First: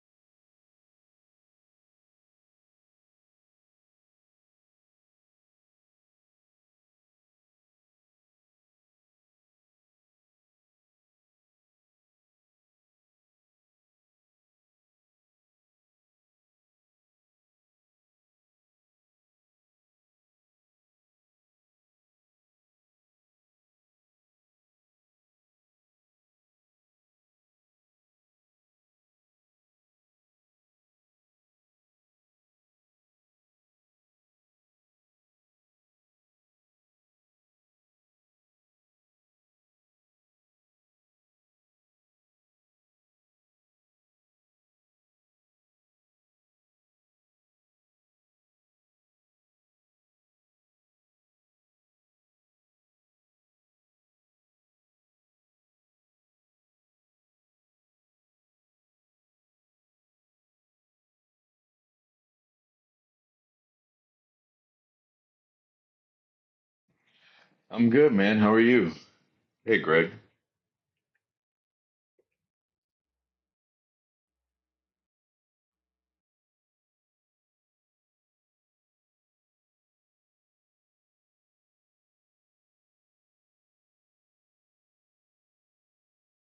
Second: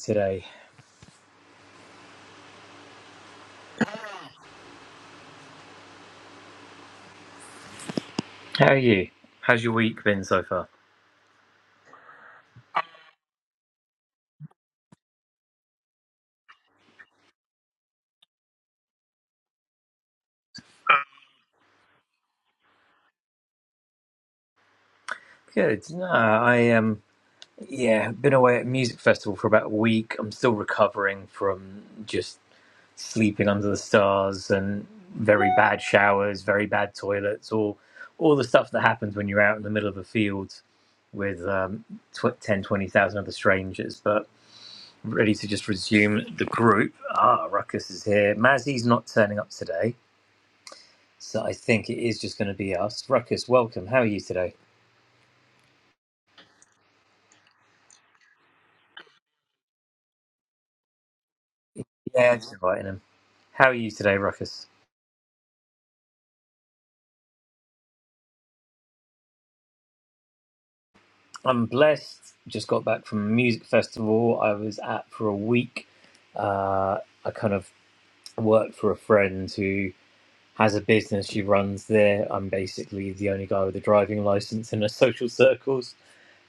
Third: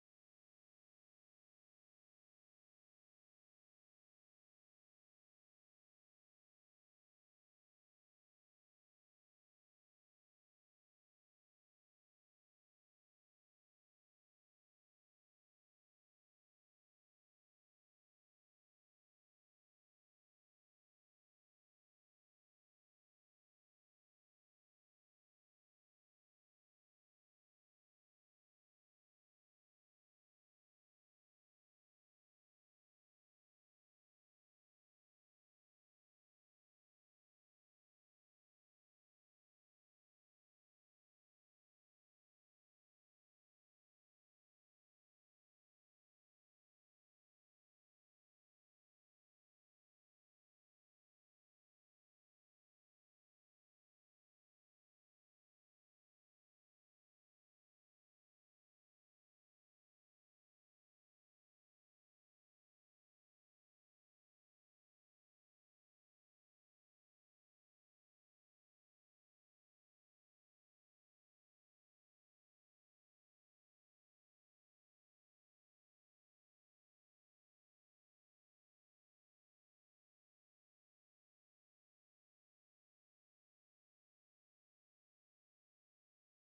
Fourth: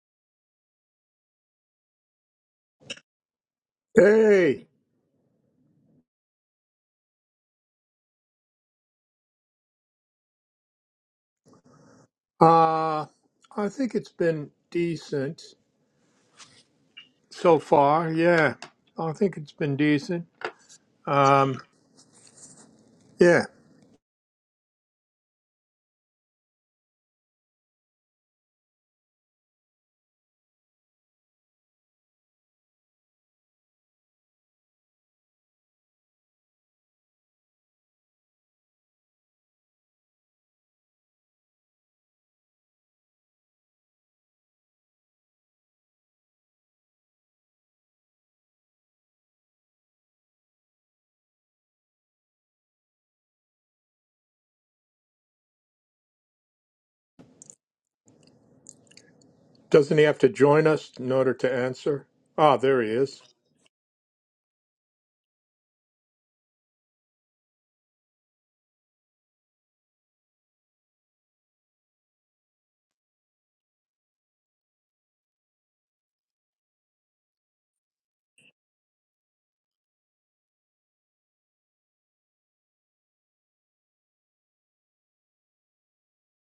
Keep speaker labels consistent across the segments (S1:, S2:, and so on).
S1: today.
S2: Hey,
S1: How are you? How's your week been so far?
S2: uh, I think it's been decent so far. Yeah, I think it's been decent. Um, yeah,
S1: Good. No, I um yeah, been away at music festival for about a week. I'm still recovering from just sleeping under the stars and very bad showers, very bad toilets, all all the stuff that happens when you're out in the middle of a field with um, tw- 10, twenty thousand other strangers. But ready to just resume the group. Ah, Ruckus is here. Mazzy's not turning up today. So I think it is just going to be us. Ruckus, welcome. How are you today?
S2: doesn't he have to join us in order to answer?
S1: Yeah, just
S2: Ah, there
S1: inviting
S2: he
S1: him.
S2: is.
S1: How are you today, Ruckus?
S3: I'm good, man. How are you? Hey, Greg.
S1: I'm blessed. Just got back from a music festival I was at for a week. Uh, I kind of worked for a friend who has a business she runs there. I'm basically the only guy with a driving license in her social circles.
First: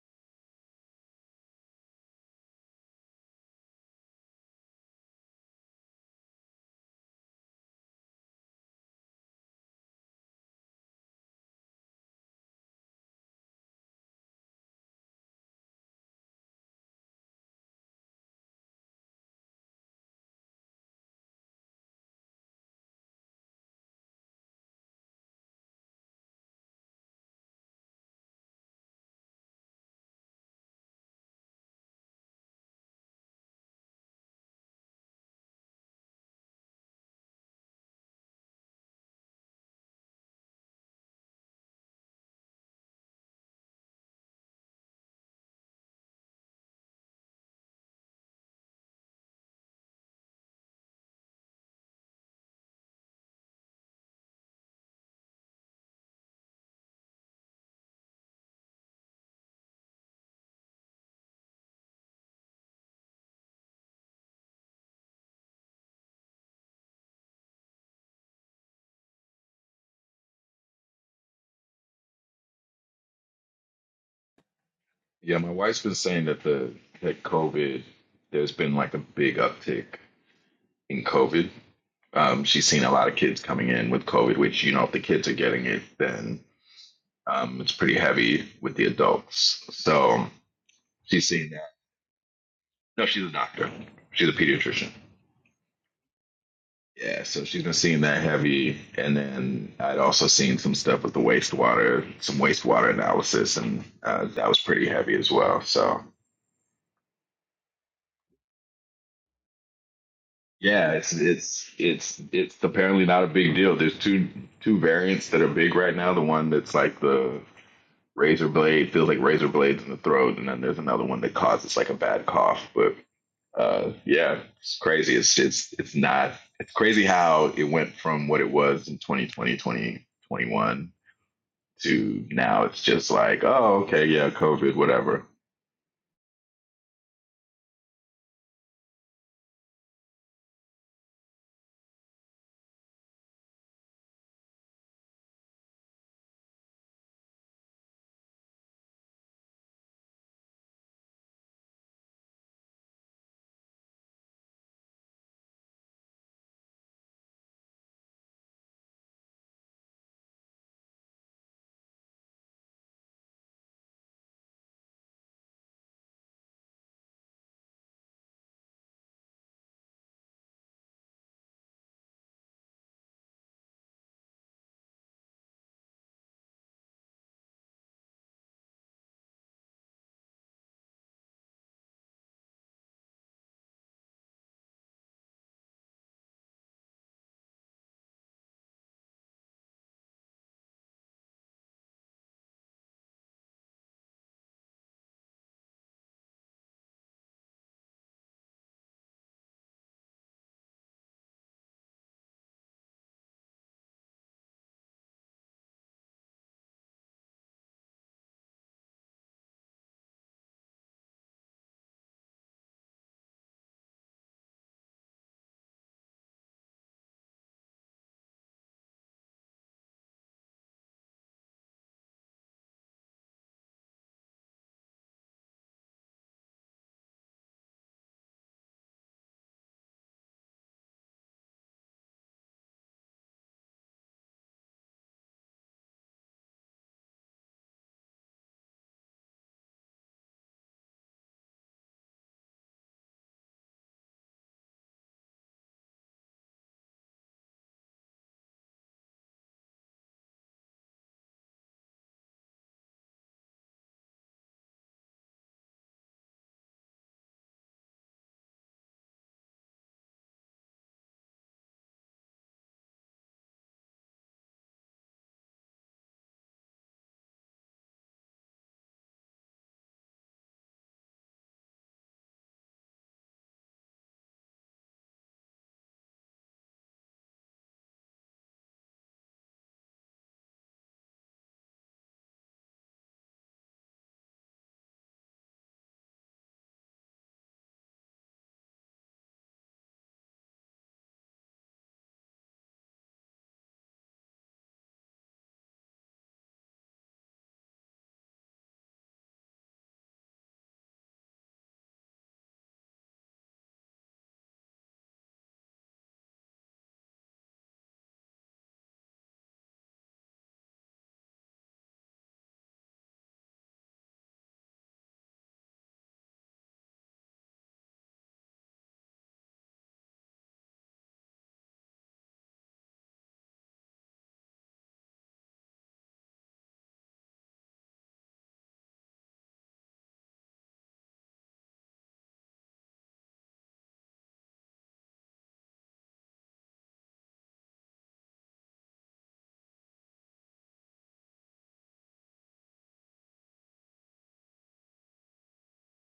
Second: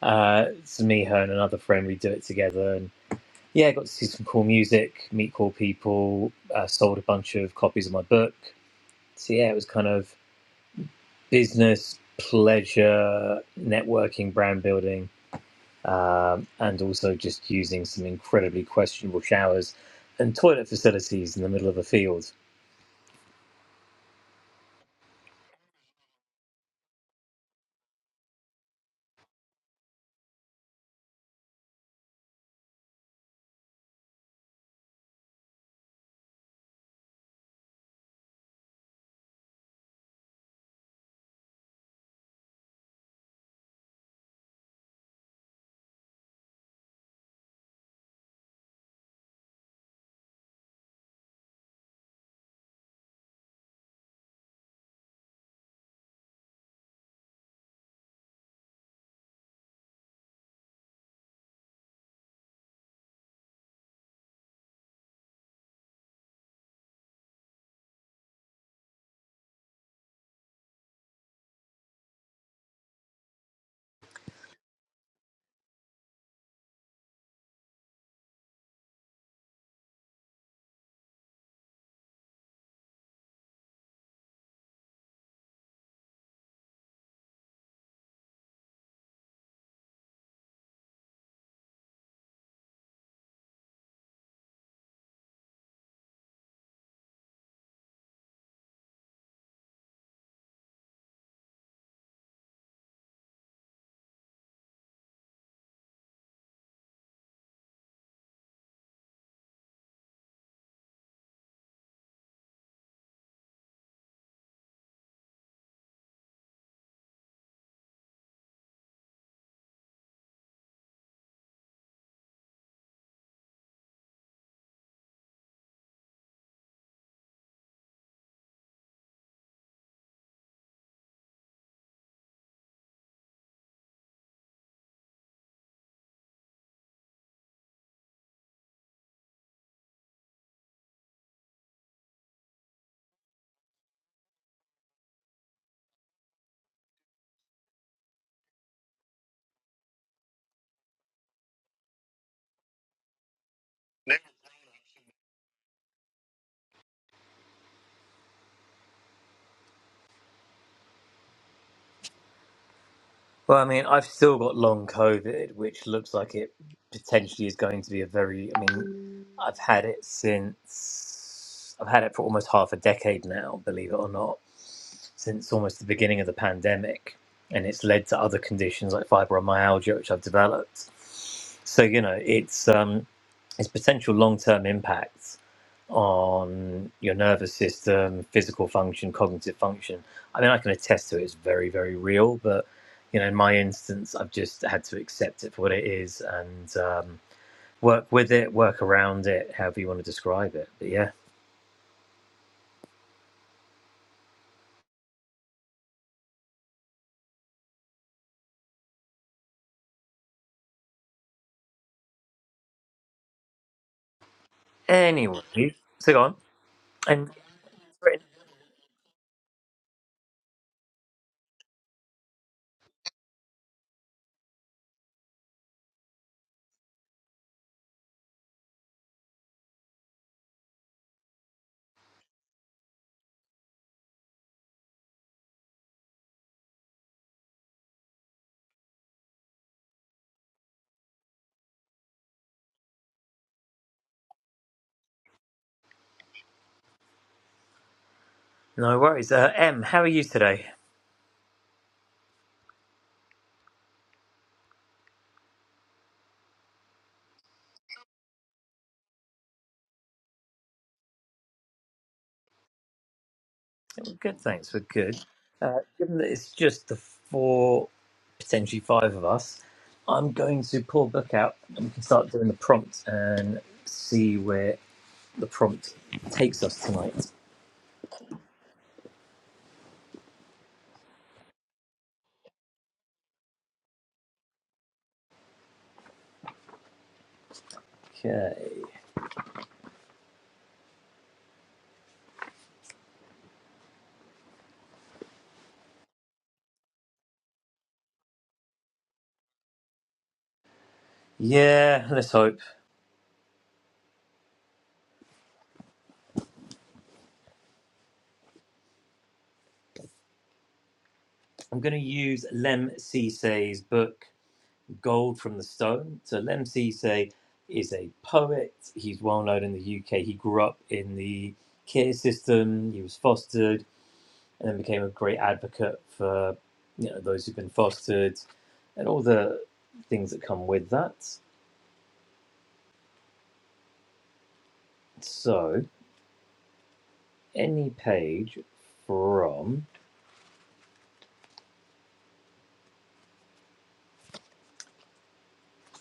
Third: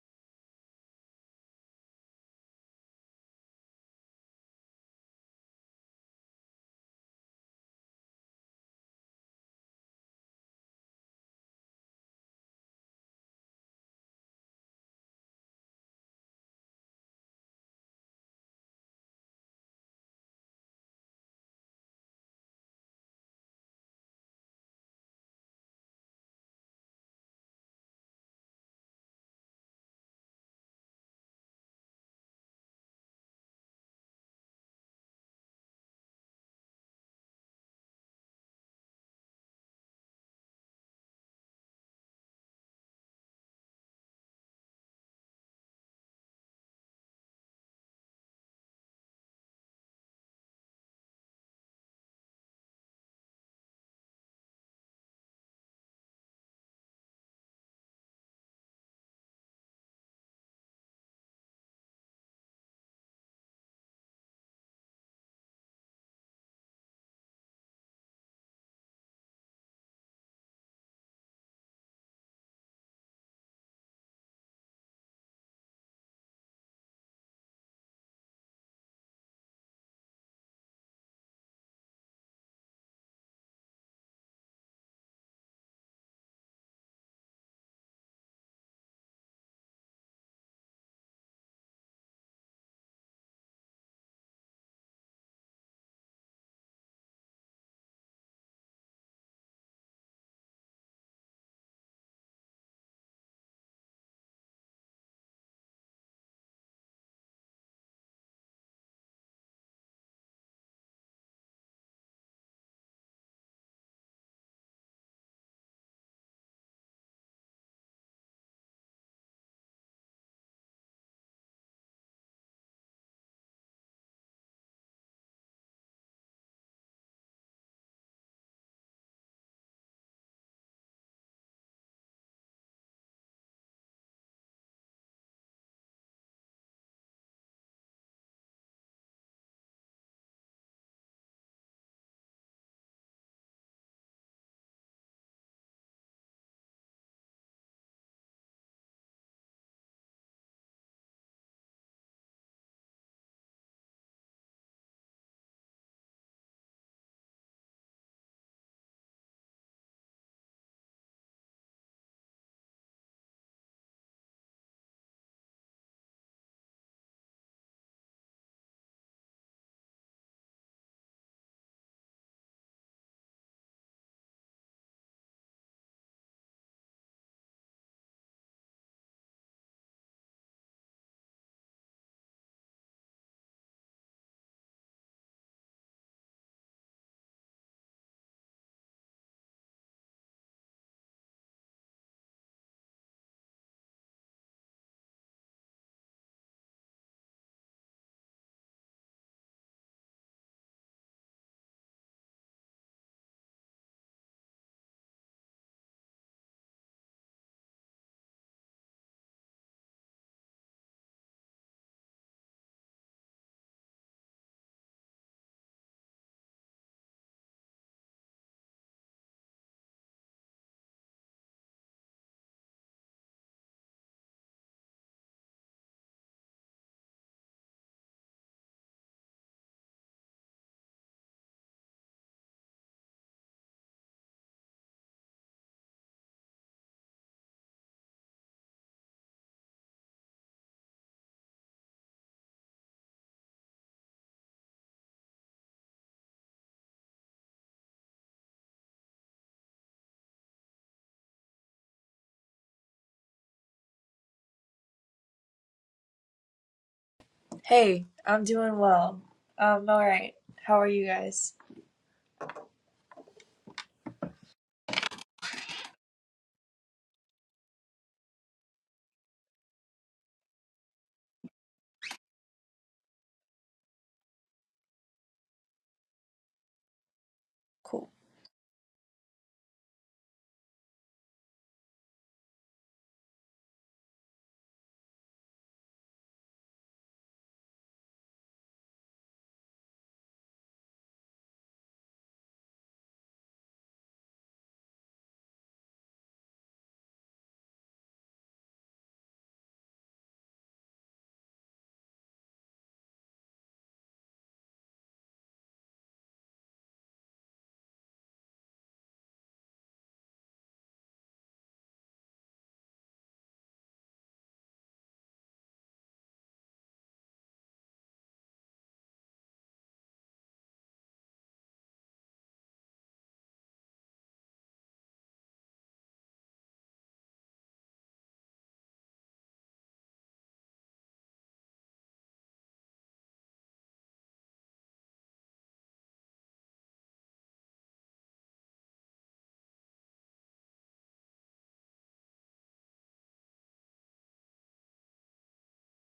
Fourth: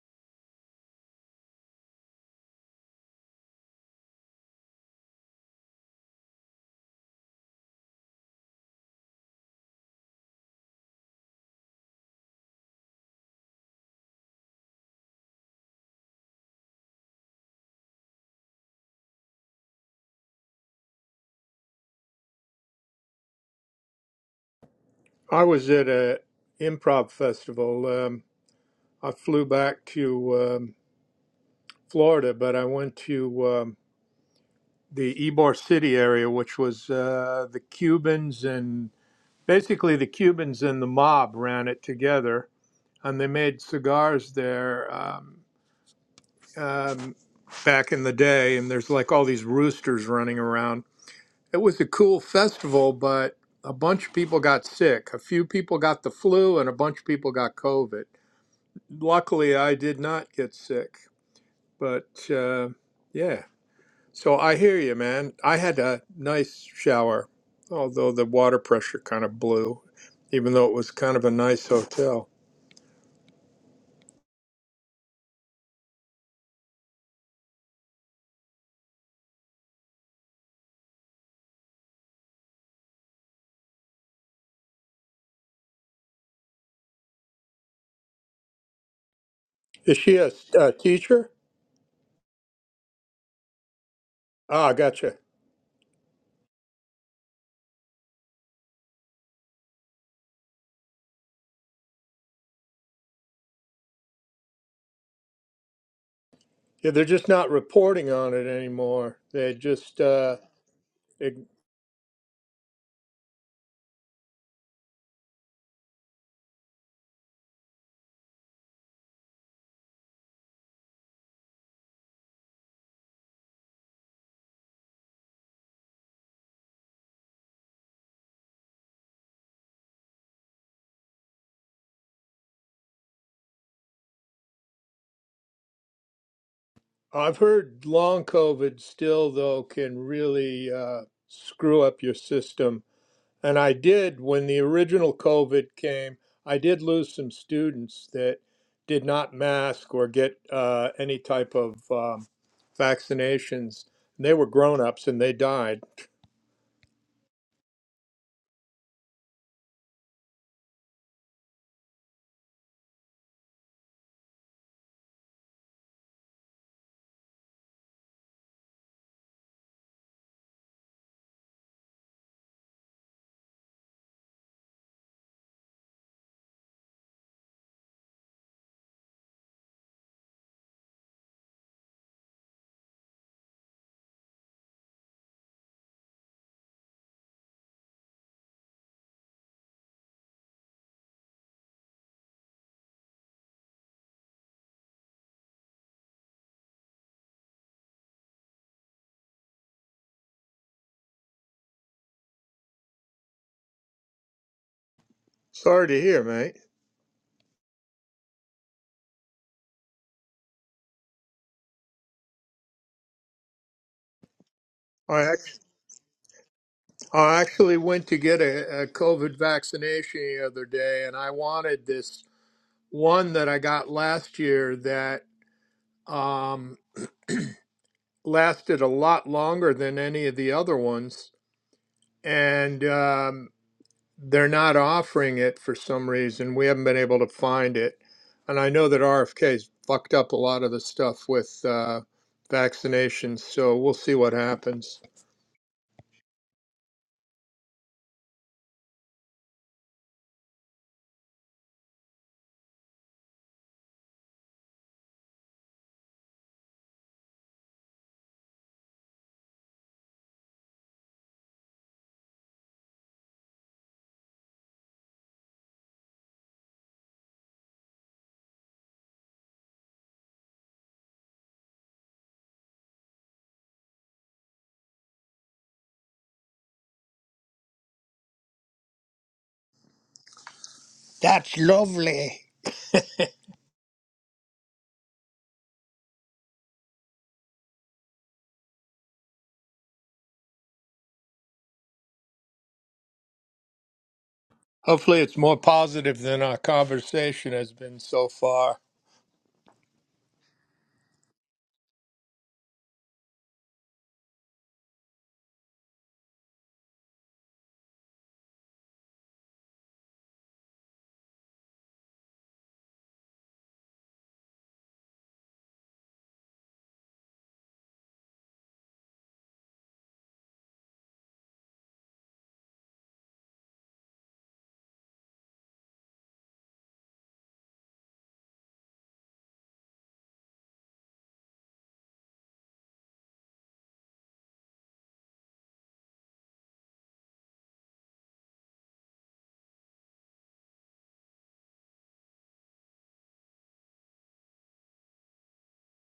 S1: Uh, it's me, her, and another friend. We do it together. And yeah, I got to see some cool music, meet cool people, uh, sold a bunch of copies of my book. So yeah, it was kind of business, pleasure, networking, brand building, um, and also just using some incredibly questionable showers and toilet facilities in the middle of a field.
S2: I was at a improv festival. Um, I flew back to um, Florida, but I went to um, the Ybor City area, which was uh, the Cubans and basically the Cubans and the mob ran it together and they made cigars there um, um, back in the day. And there's like all these roosters running around. It was a cool festival, but a bunch of people got sick. A few people got the flu, and a bunch of people got COVID. Luckily, I did not get sick, but uh, yeah. So I hear you, man. I had a nice shower, although the water pressure kind of blew, even though it was kind of a nice hotel.
S3: Yeah, my wife's been saying that the that COVID, there's been like a big uptick in COVID. Um, she's seen a lot of kids coming in with COVID, which you know, if the kids are getting it, then um, it's pretty heavy with the adults.
S2: Is she
S3: So
S2: a, a
S3: she's
S2: teacher?
S3: seen that. No, she's a doctor. She's a
S2: Ah,
S3: pediatrician.
S2: gotcha.
S3: Yeah, so she's been seeing that heavy, and then I'd also seen some stuff with the wastewater, some wastewater analysis, and uh, that was pretty heavy as well. So
S2: Yeah, they're just not reporting on it anymore. They just, uh,
S3: Yeah, it's
S2: it,
S3: it's it's it's apparently not a big deal. There's two two variants that are big right now. The one that's like the razor blade feels like razor blades in the throat, and then there's another one that causes like a bad cough. But uh, yeah, it's crazy. It's it's it's not. It's crazy how it went from what it was in 2020, 2021 to now. It's just like, oh, okay, yeah, COVID, whatever.
S2: I've heard long COVID still, though, can really uh, screw up your system. And I did, when the original COVID came, I did lose some students that did not mask or get uh, any type of um, vaccinations. They were grown ups and they died.
S1: Well, I mean, I've still got long COVID, which looks like it potentially is going to be a very. I mean, I've had it since. I've had it for almost half a decade now, believe it or not, since almost the beginning of the pandemic. And it's led to other conditions like fibromyalgia, which I've developed. So, you know, it's um, its potential long term impacts on your nervous system, physical function, cognitive function. I mean, I can attest to it. It's very, very real. But you know, in my instance, I've just had to accept it for what it is and um, work with it, work around it, however you want to describe it. But yeah.
S2: Sorry to hear, mate. I
S1: Anyway, so go on. And
S2: I actually went to get a, a COVID vaccination the other day, and I wanted this one that I got last year that um, lasted a lot longer than any of the other ones. And um, they're not offering it for some reason. We haven't been able to find it. And I know that RFK's fucked up a lot of the stuff with uh, vaccinations, so we'll see what happens.
S1: no worries. Uh, M, how are you today?
S4: Hey, I'm doing well. Um, all right. How are you guys?
S1: Yeah, we're Good, thanks. We're good. Uh, given that it's just the four, potentially five of us, I'm going to pull a book out and we can start doing the prompt and see where the prompt takes us tonight.
S4: Cool.
S2: That's lovely.
S1: Okay.
S2: Hopefully, it's more positive than our conversation has been so far.
S1: Yeah, let's hope. I'm going to use Lem Sisay's book, Gold from the Stone. So, Lem Sisay is a poet. He's well known in the UK. He grew up in the care system, he was fostered and then became a great advocate for you know those who've been fostered and all the things that come with that. So any page from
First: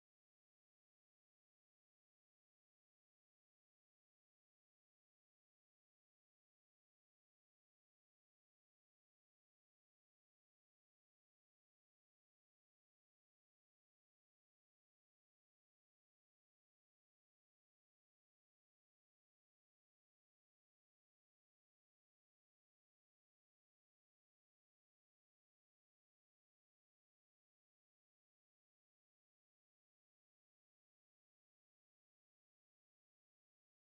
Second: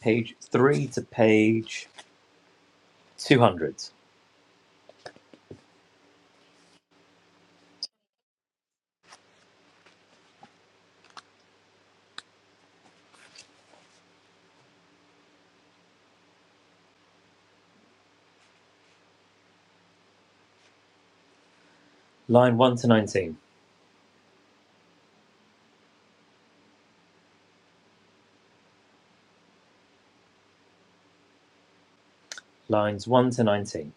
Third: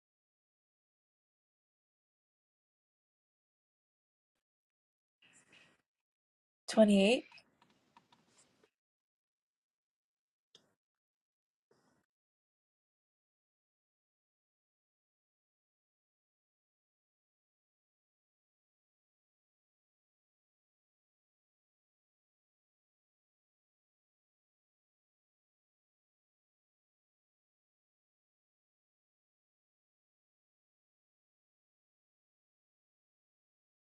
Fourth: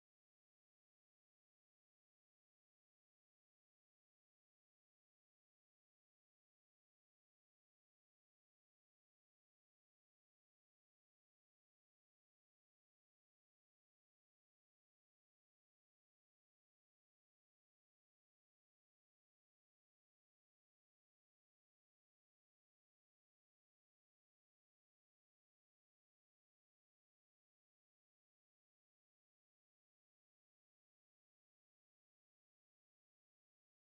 S1: page three to page two hundred,
S4: 28.
S1: line one to nineteen, lines one to nineteen.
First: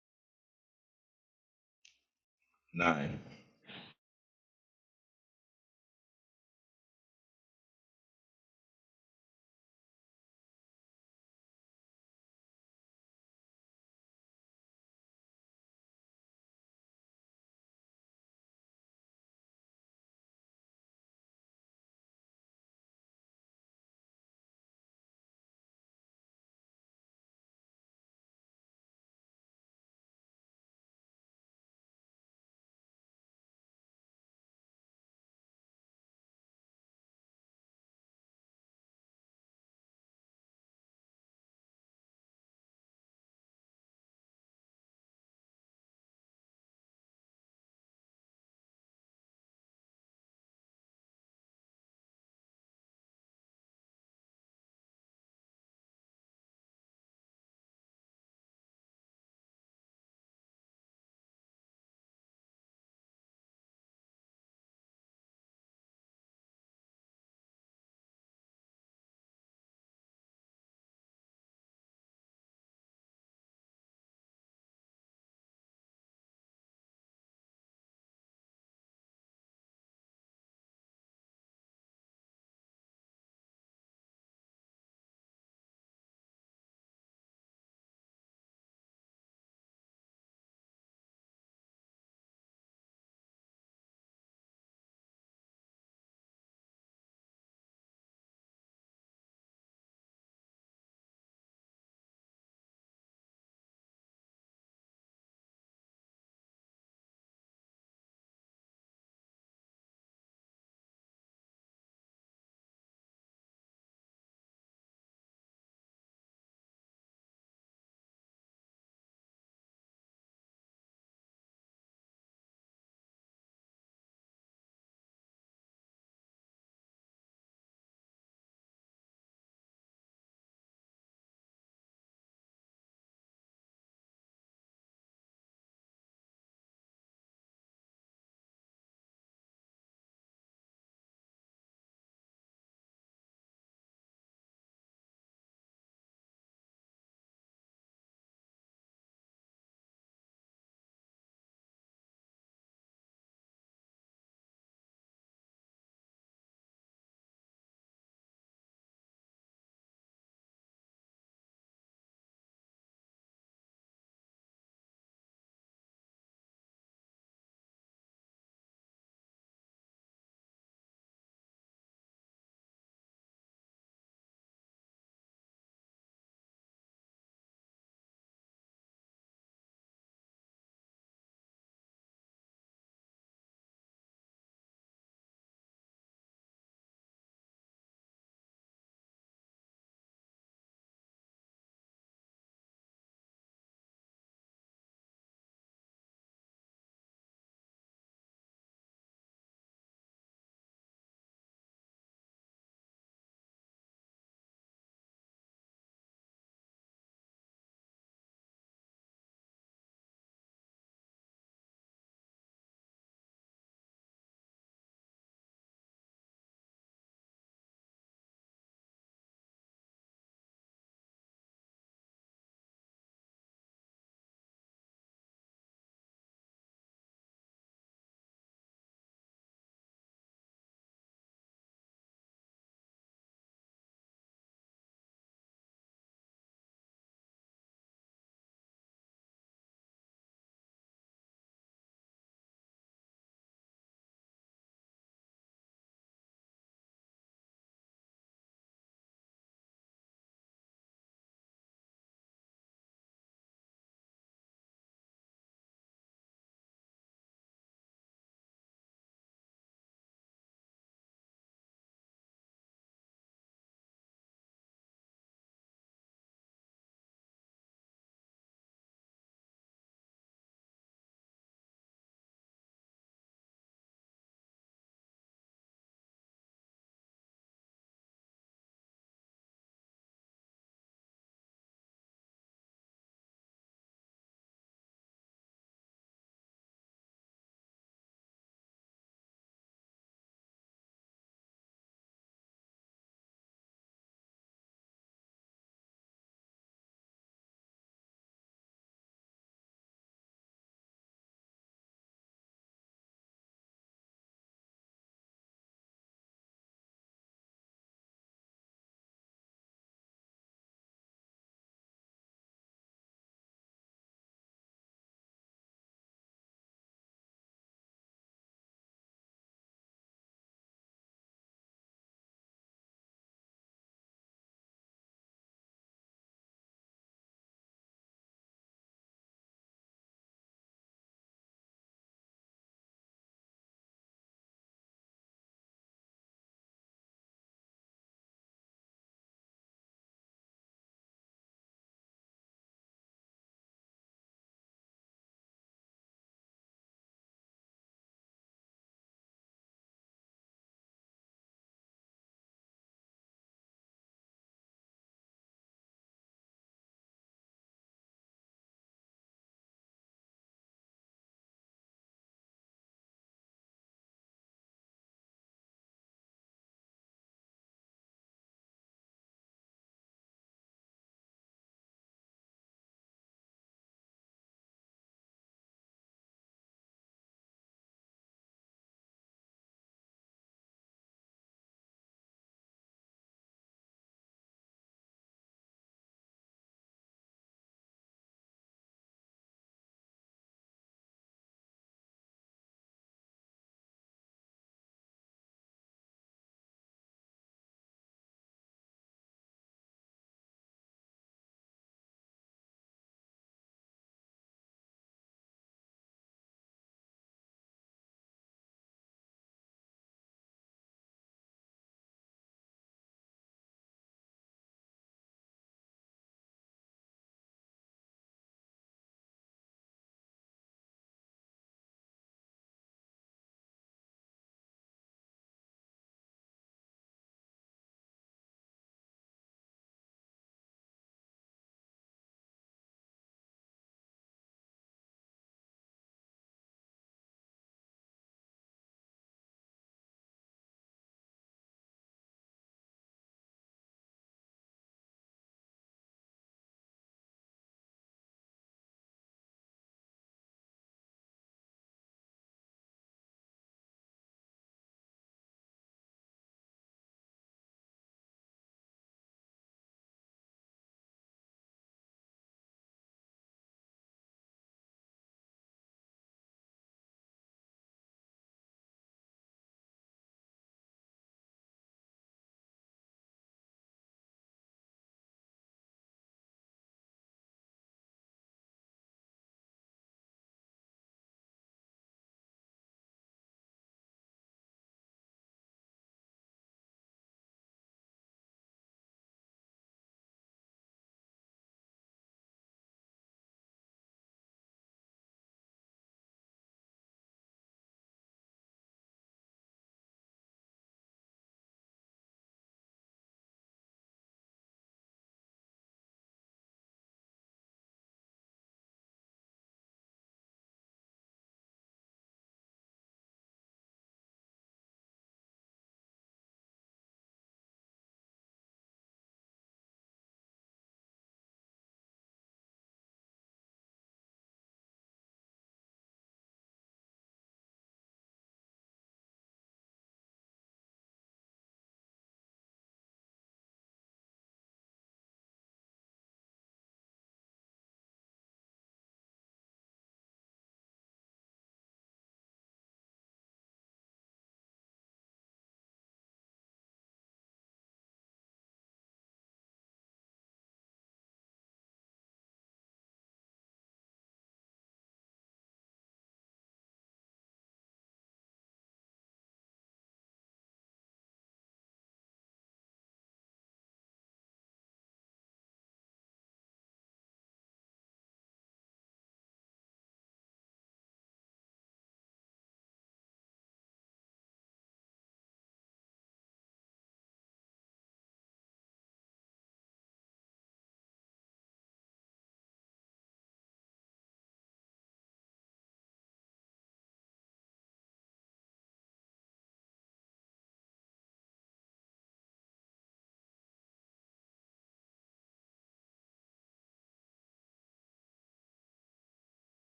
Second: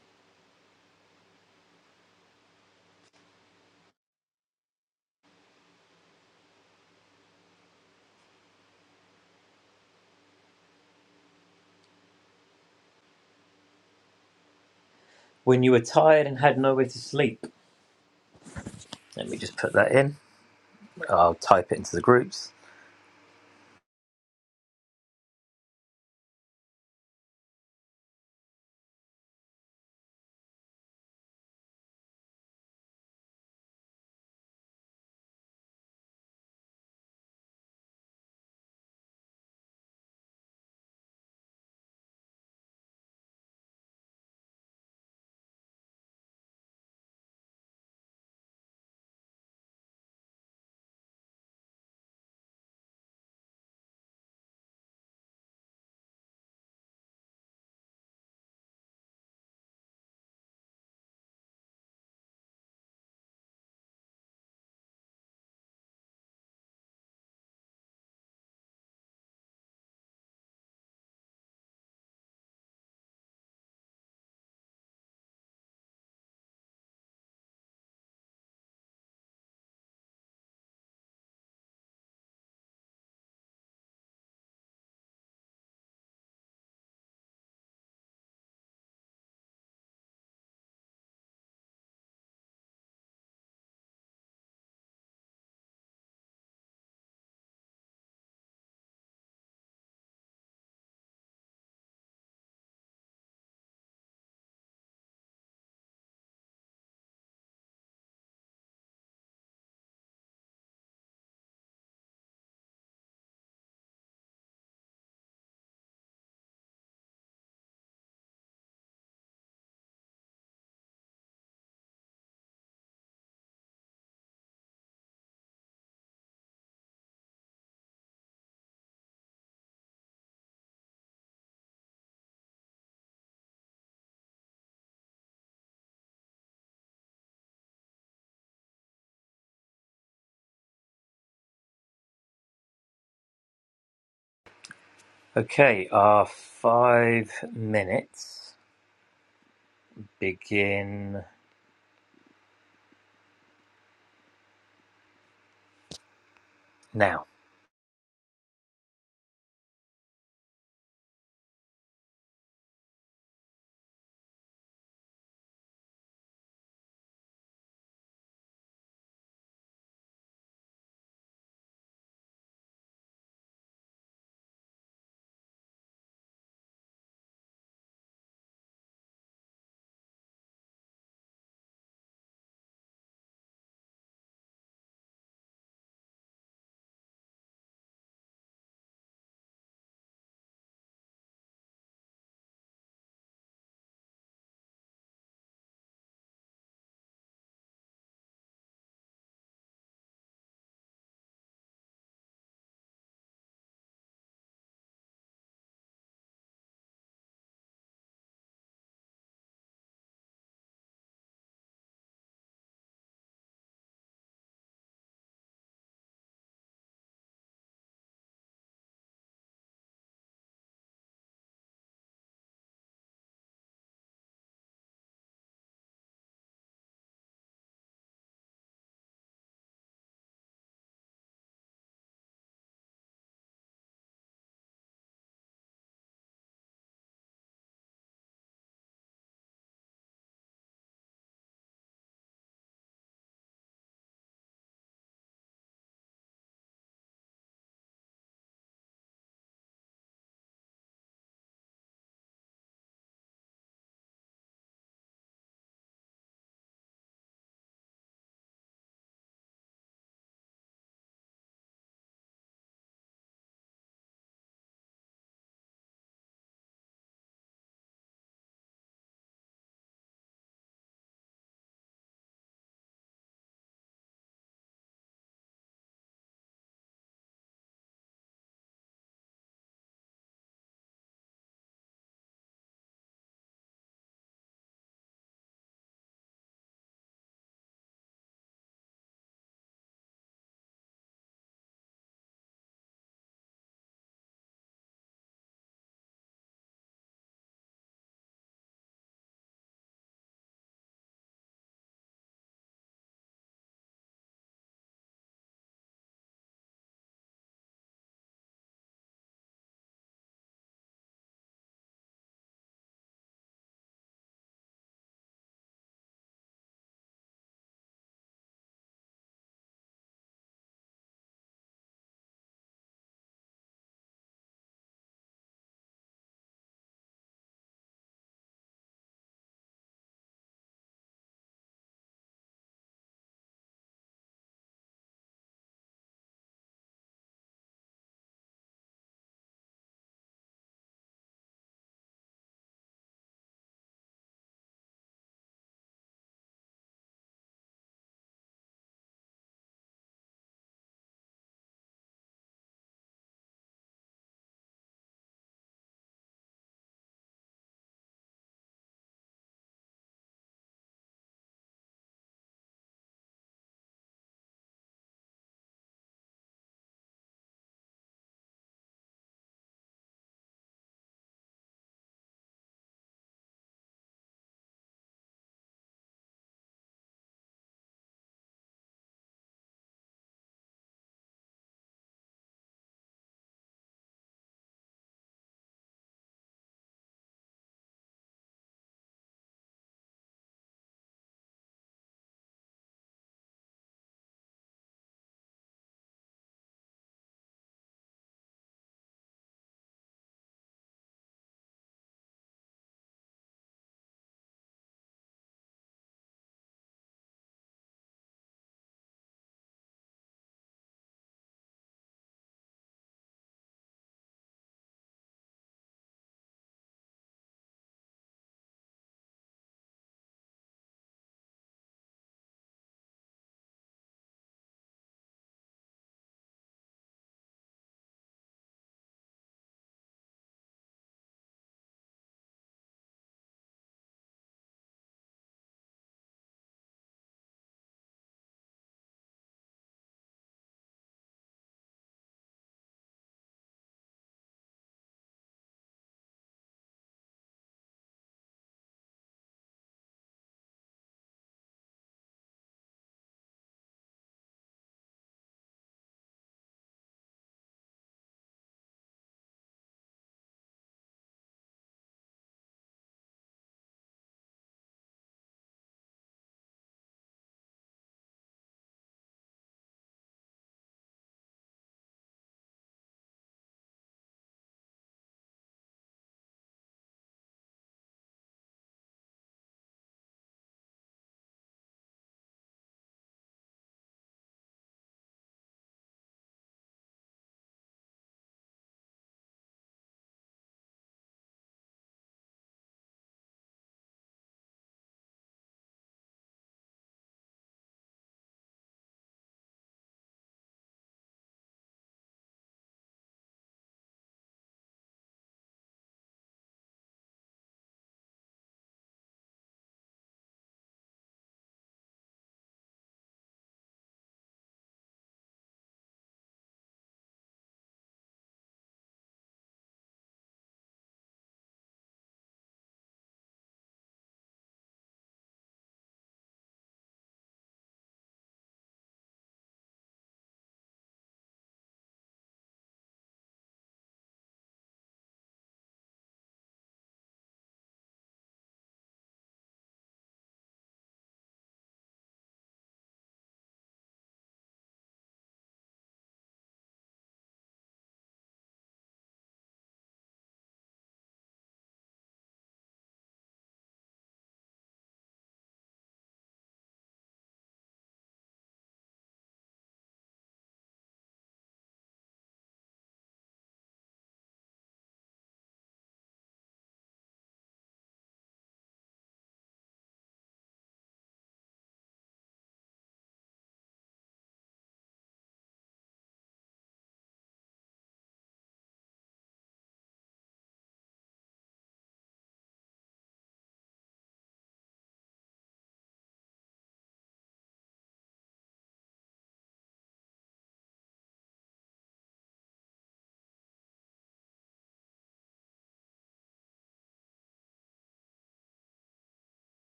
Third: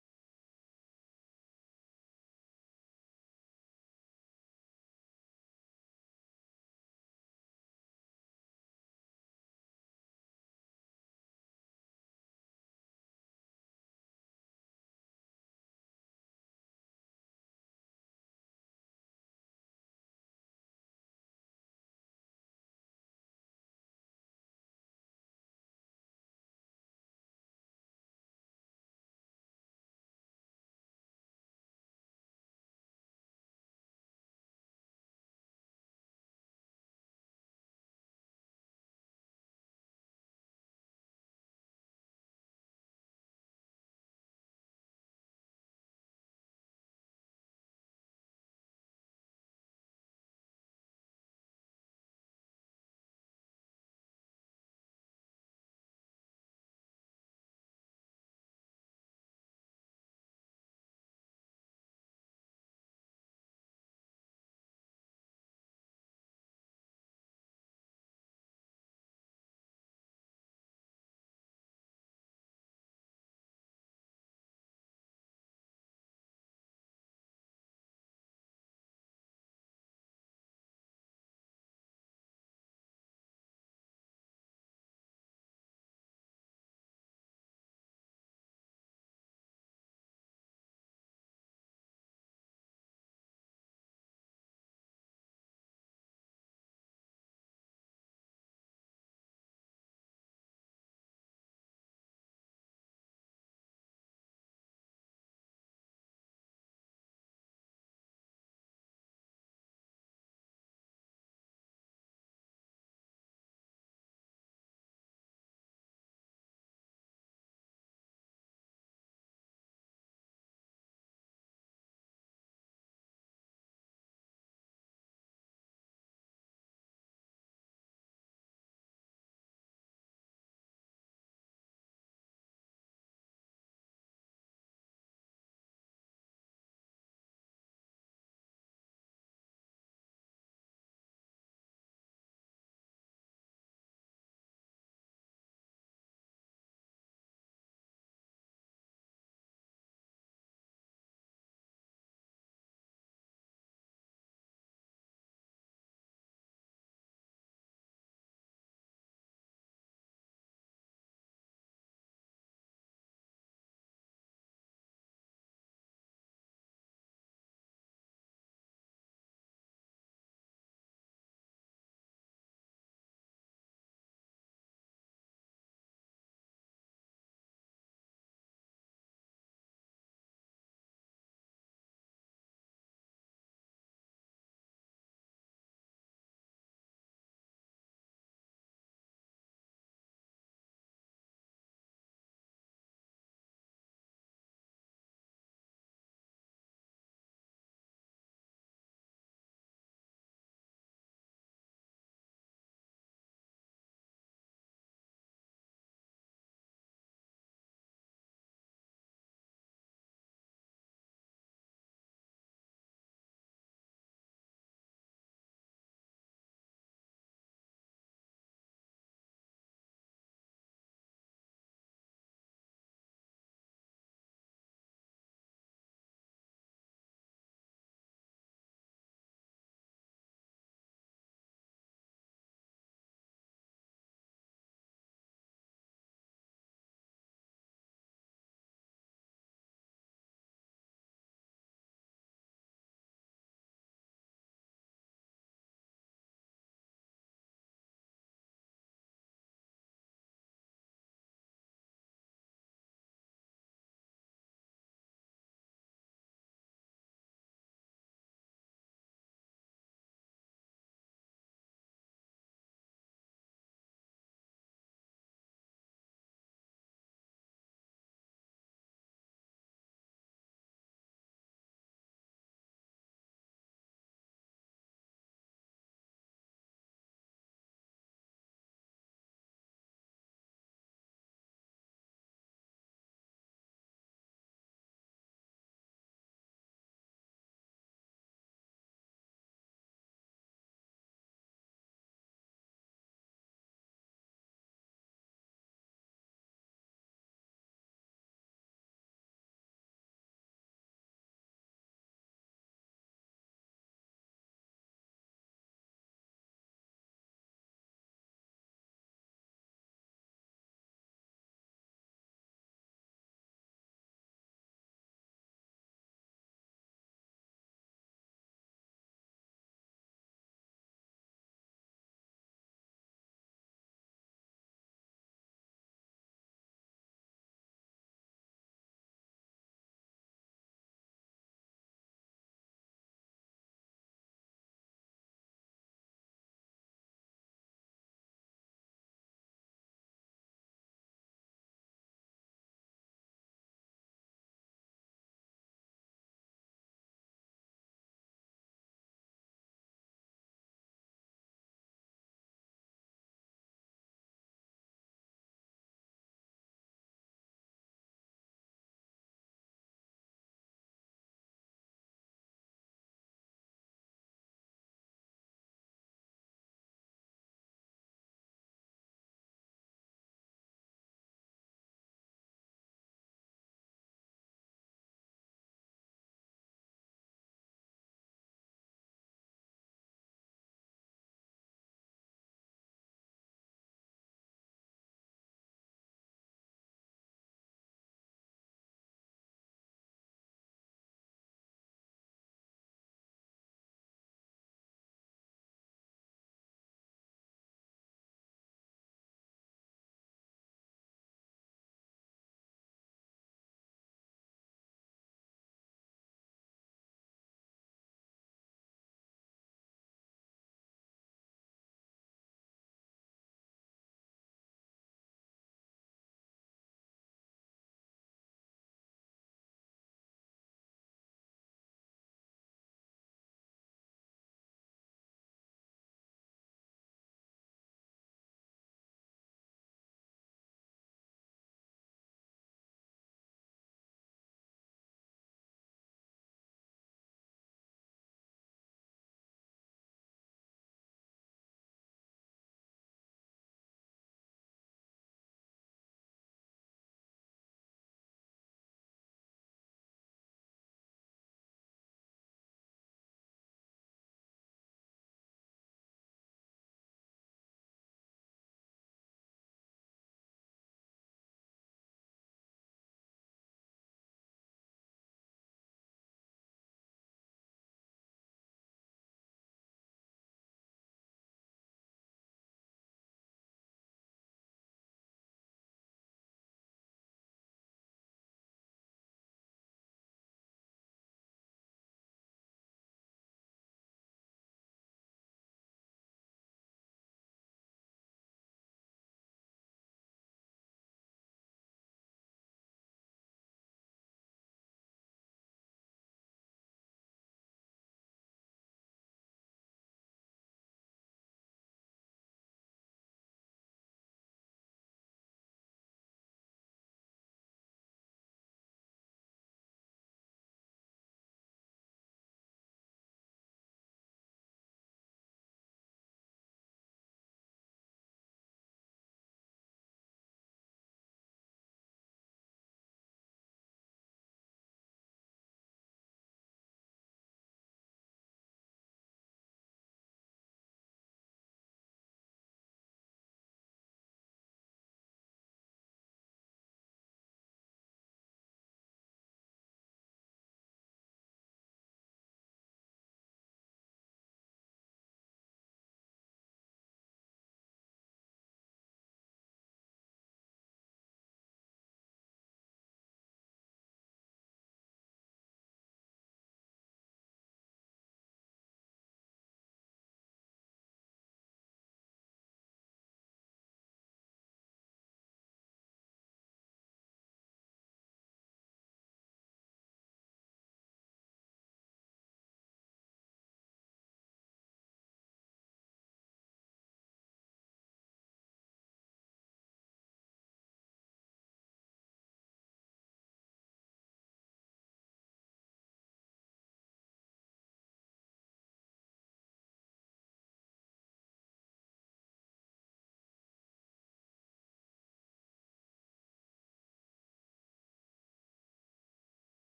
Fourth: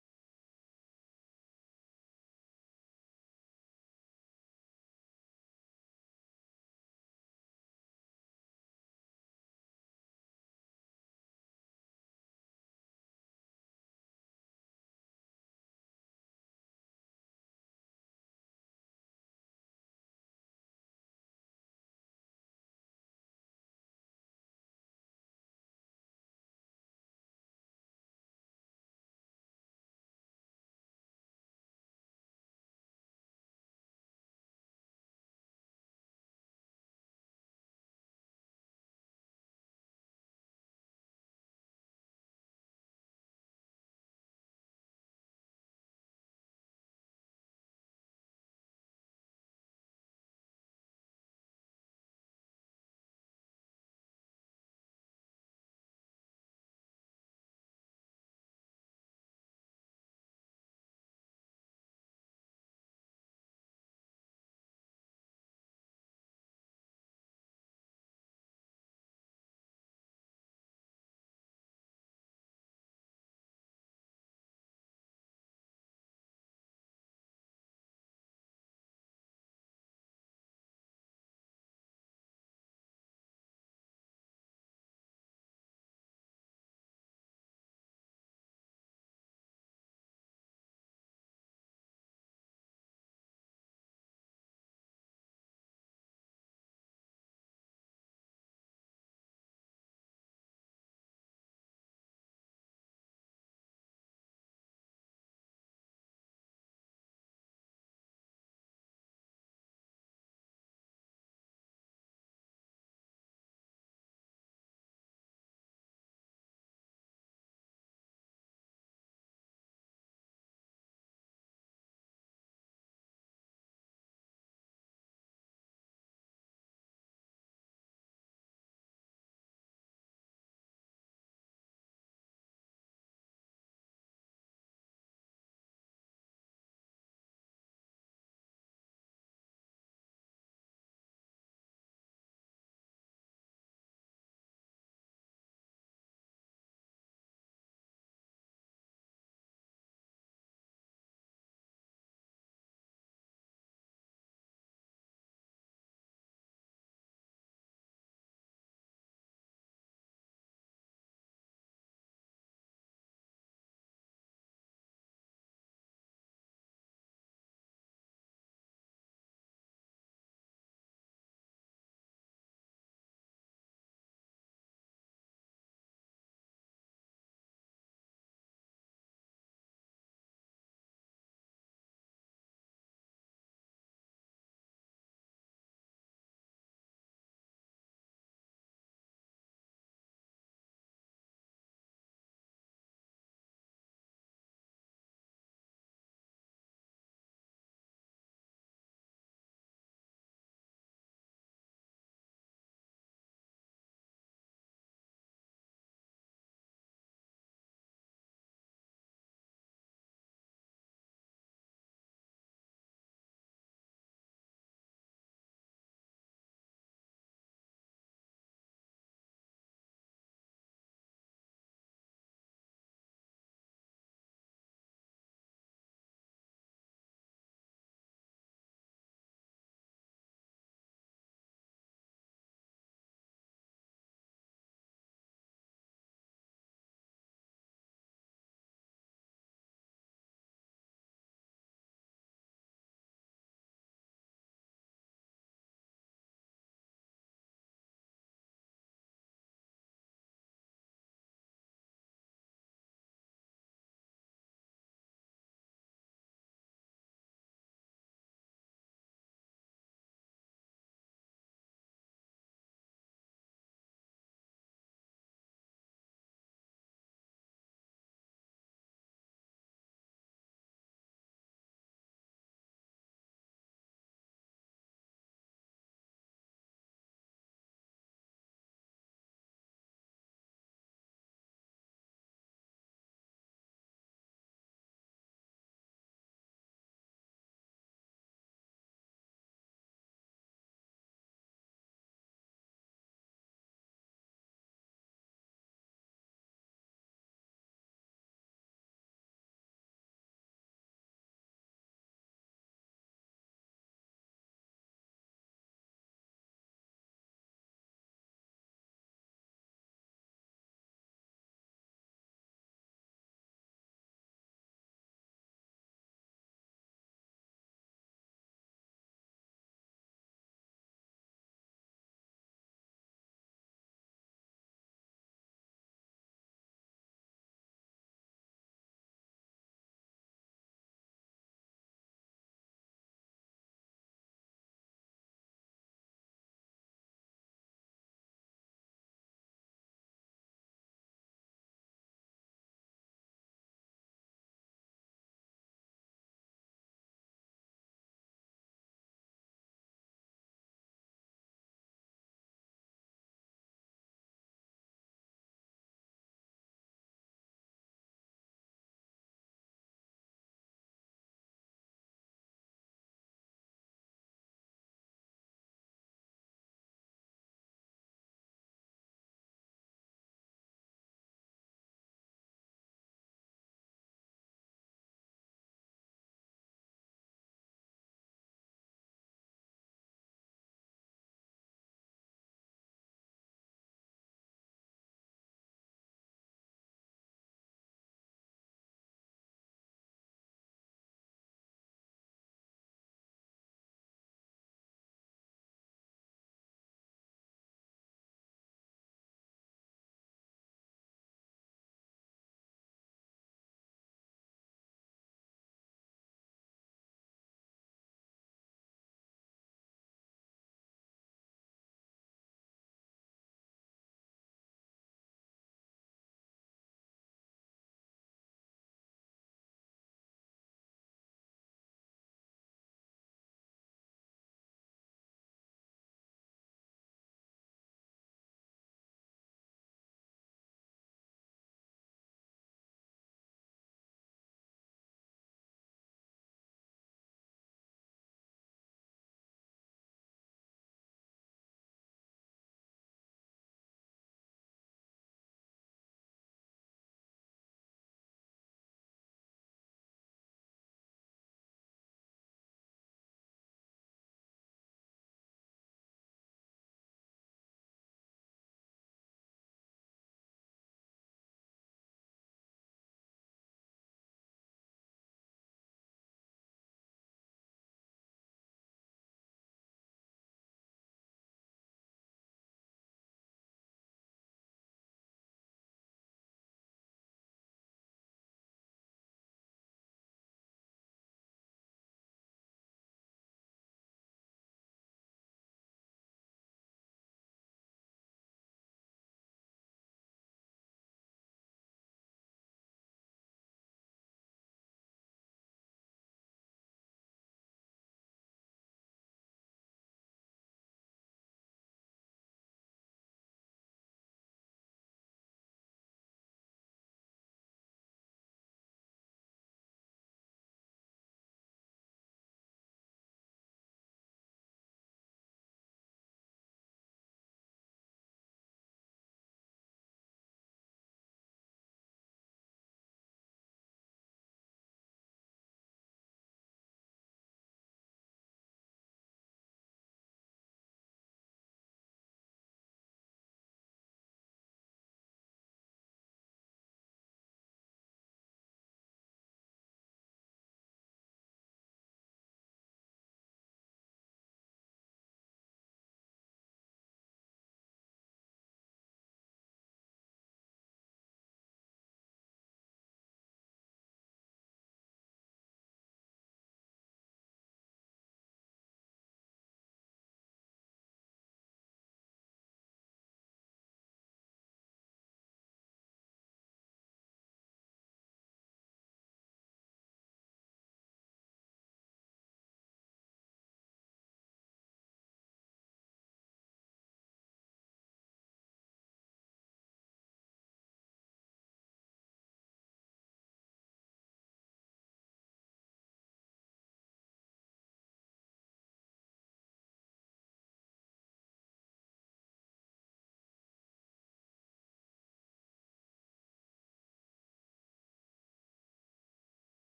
S3: Nine.
S1: When you were tired and had nowhere to sleep. Let me just put that in. I'll type it into the groups. Okay, our five minutes begin now.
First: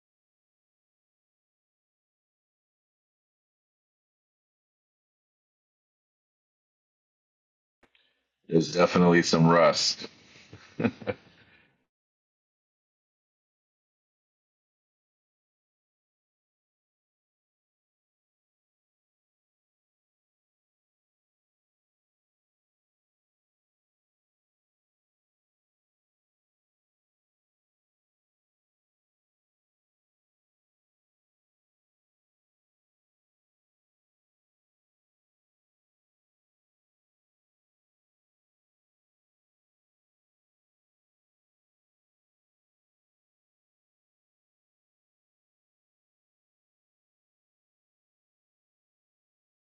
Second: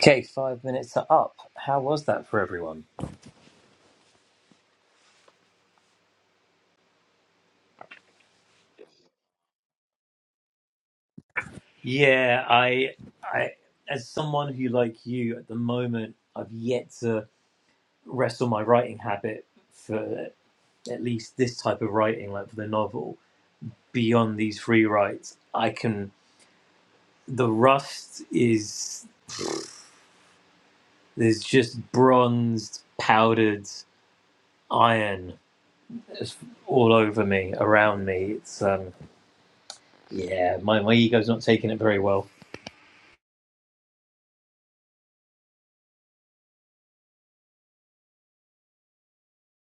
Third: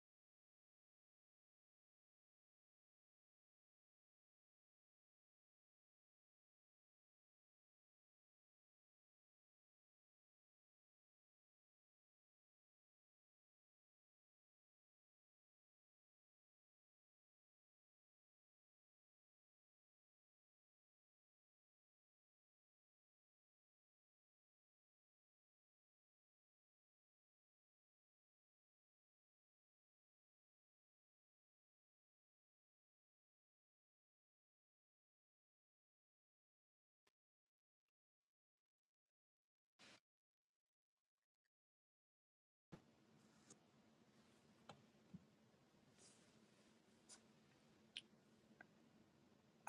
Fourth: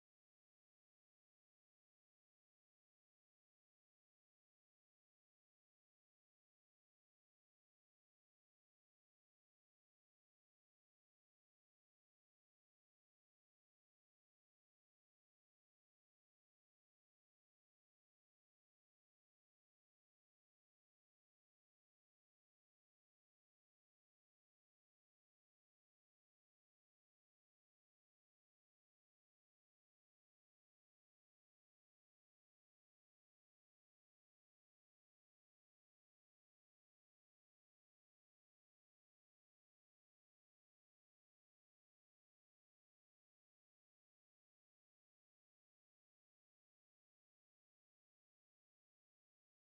S1: Okay, five minutes are up. How was that for everyone?
S3: There's definitely some rust.
S1: Yeah, I, I, as someone who, like you, at the moment, I've yet to wrestle my writing habit for at least this type of writing, like for the novel. Beyond these free writes, I can. The rust is there's just bronzed, powdered iron just all over me, around me. It's um, yeah, my my ego's not taking it very well.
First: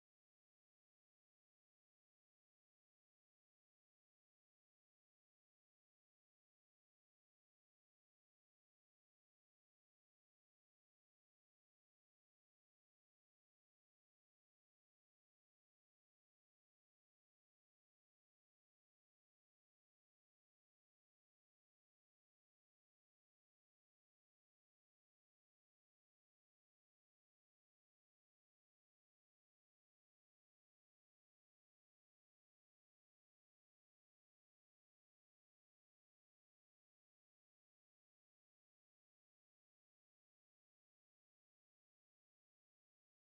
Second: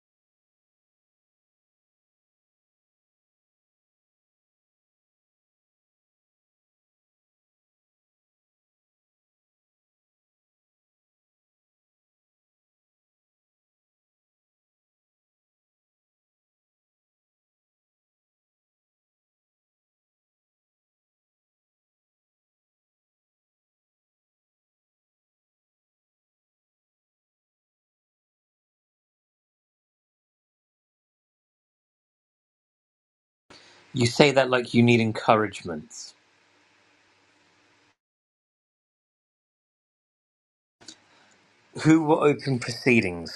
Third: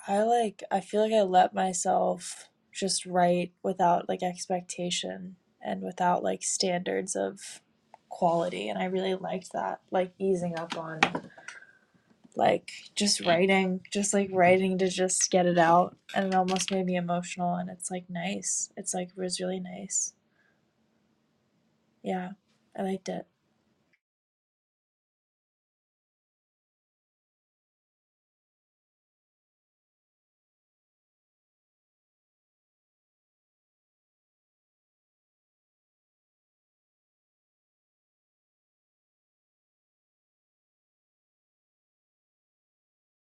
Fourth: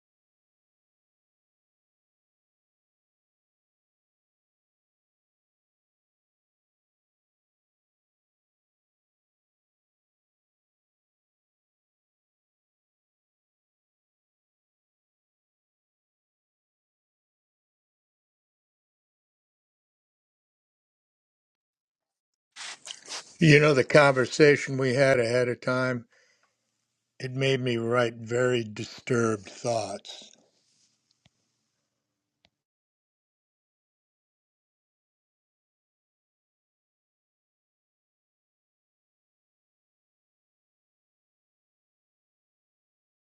S4: I like I feel like I let myself just write without like expectation and without like standards of quality and I really liked that. Like easing up on like just writing, just like writing to just get it out and it almost made me emotional and it's like nice. It's like it was really nice. Yeah. I liked it.
S2: You know, the conversation we had ahead of time, it made me write very disturbed thoughts.
S1: You say that like you need encouragement. Who will open proceedings?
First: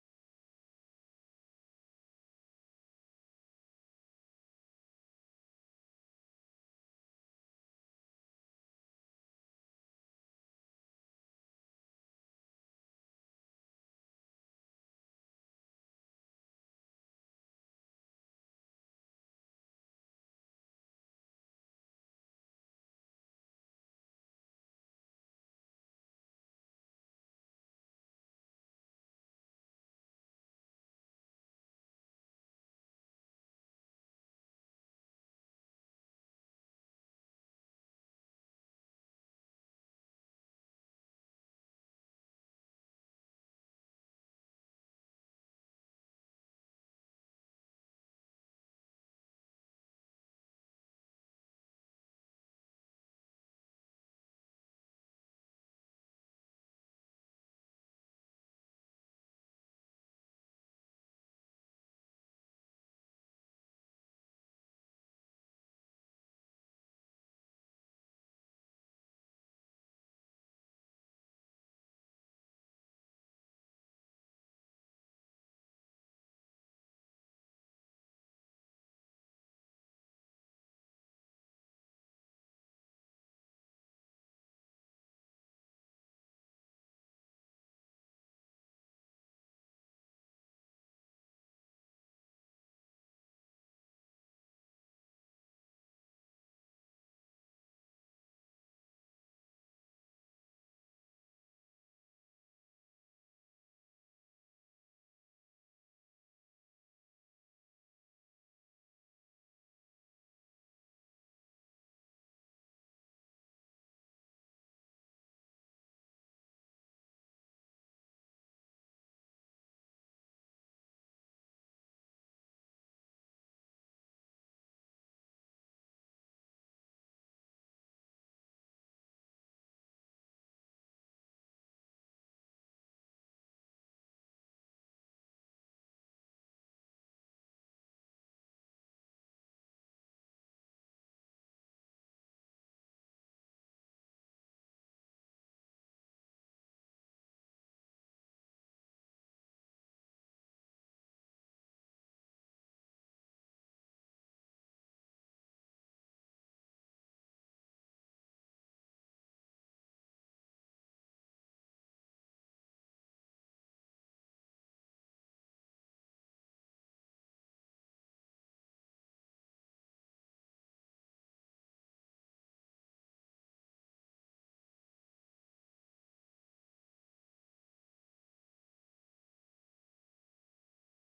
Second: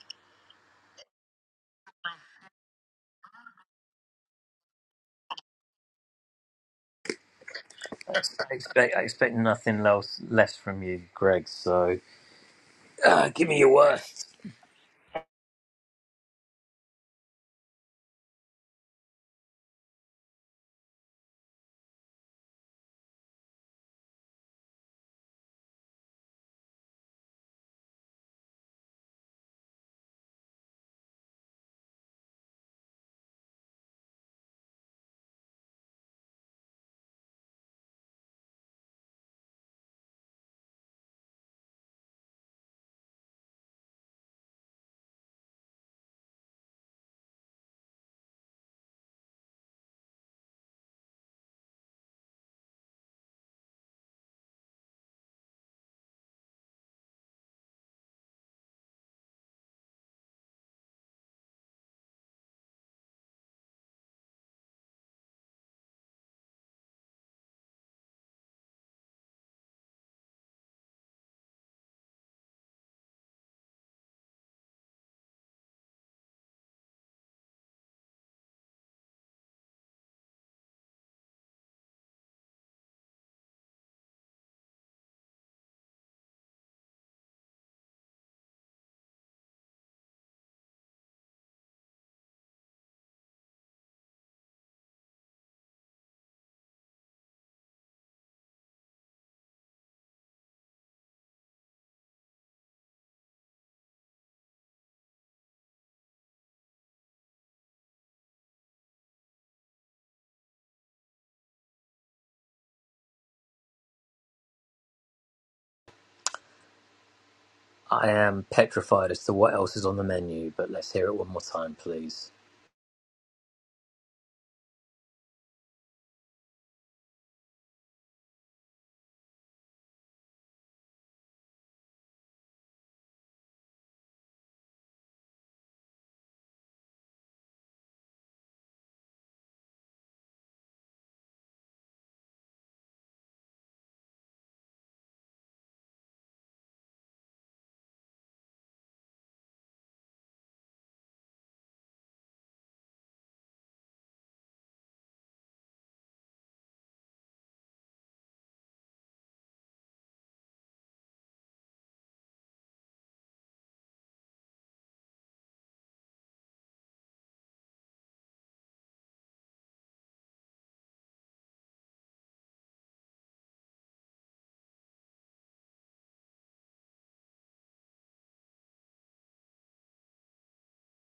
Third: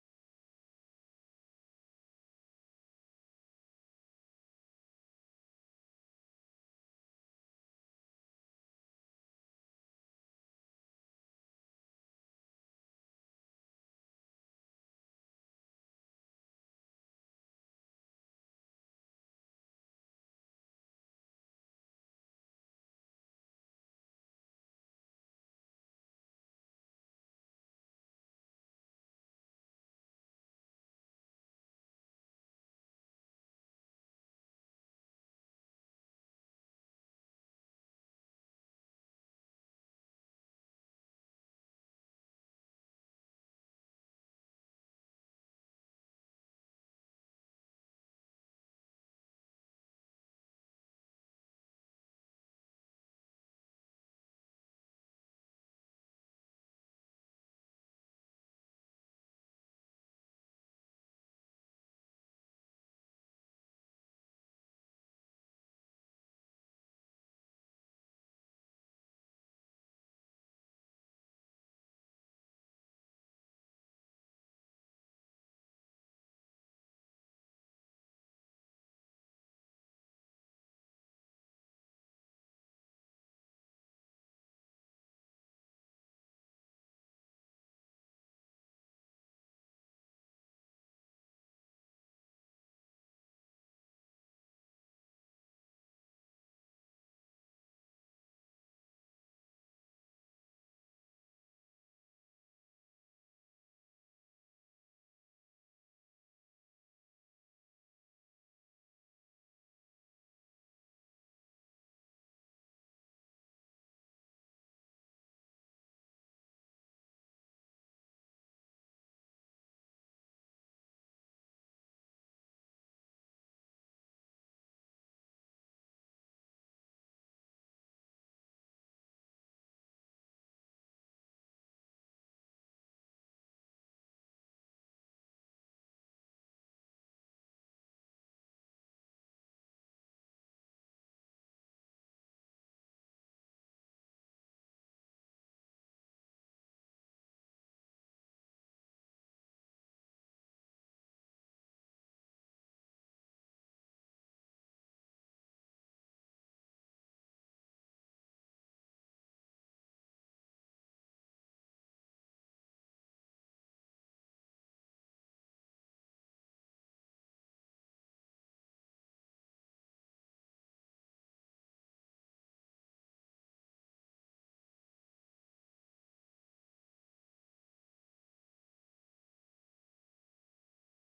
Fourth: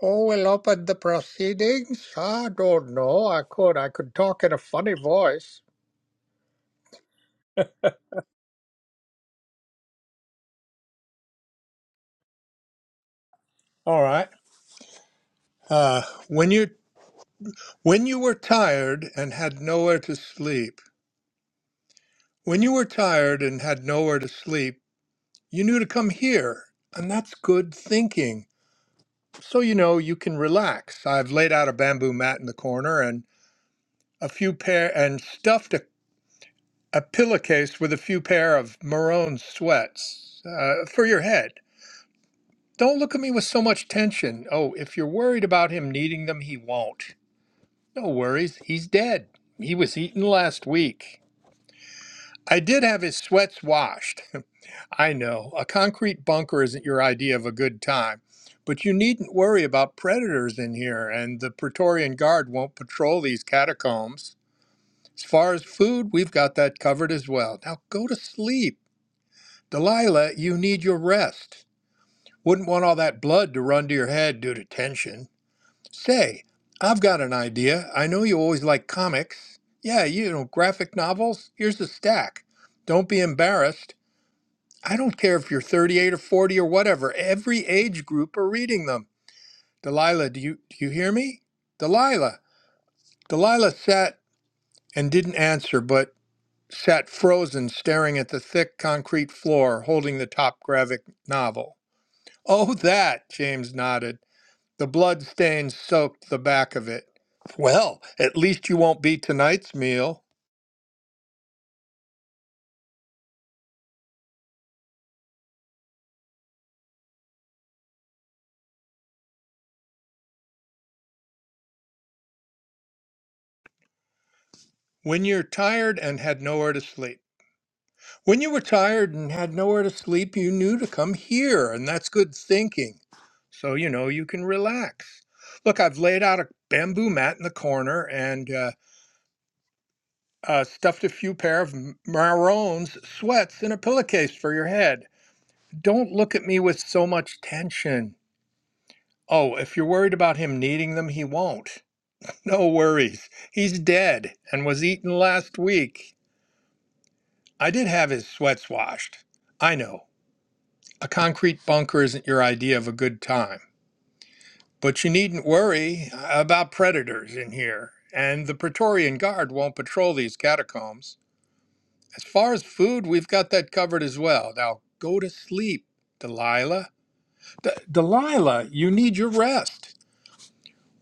S2: Oh, we'll open the proceedings. I don't know. I could. I could talk in a funny voice.
S1: I expect, I expect nothing else less from you, Greg. So uh, give me your
S2: All
S1: worst.
S2: right. Uh, when you when you were tired and had nowhere to sleep, when you were tired and had nowhere to sleep, you knew to come here, and that's good thinking. so you know you can relax. I've laid out a bamboo mat in the corner and a few pair and stuffed a, a pillowcase with a few pair of maroon sweats uh, for your head. Don't look at me with so much tension. Oh, if you're worried about him needing them, he won't. No worries, he's dead. He was eaten last week. I did have his sweats washed. I know, a concrete bunker isn't your idea of a good time, but you needn't worry about predators in here, and the Praetorian Guard won't patrol these catacombs. As far as food, we've got that covered as well. Now go to sleep. Delilah, you need your rest. Wouldn't want all that blood to run to your head due to tension. Say, I've got an idea. I know you always like comics. Yeah, you know, graphic novels. Here's a stack. Don't be embarrassed. I don't care if you're 38 or 40 or whatever. Every age group are reading them. Delilah, do you do you hear me? Delilah. Delilah sat and didn't answer, but sat frozen, staring at the thick concrete floor, holding the top graphic novel. Oh, that, James nodded. The blood stains soaked the back of it. Well, at least you won't be tonight's meal.
S1: I am petrified as to what else is on the menu, but let's hear it one more time, please.
S2: When you're tired and had nowhere to sleep. When you were tired and had nowhere to sleep, you knew to come here, and that's good thinking. So, you know, you can relax. Look, I've laid out a bamboo mat in the corner and uh, uh, stuffed a few pair of M- Marron's sweats in a pillowcase for your head. Don't look at me with so much tension. Oh, if you're worried about him needing them, he won't. No worries. He's dead and was eaten last week. I did have his sweats washed. I know. A concrete bunker isn't your idea of a good time, but you needn't worry about predators in here, and the Praetorian Guard won't patrol these catacombs. As far as food, we've got that covered as well. Now go to sleep, Delilah. D- Delilah, you need your rest.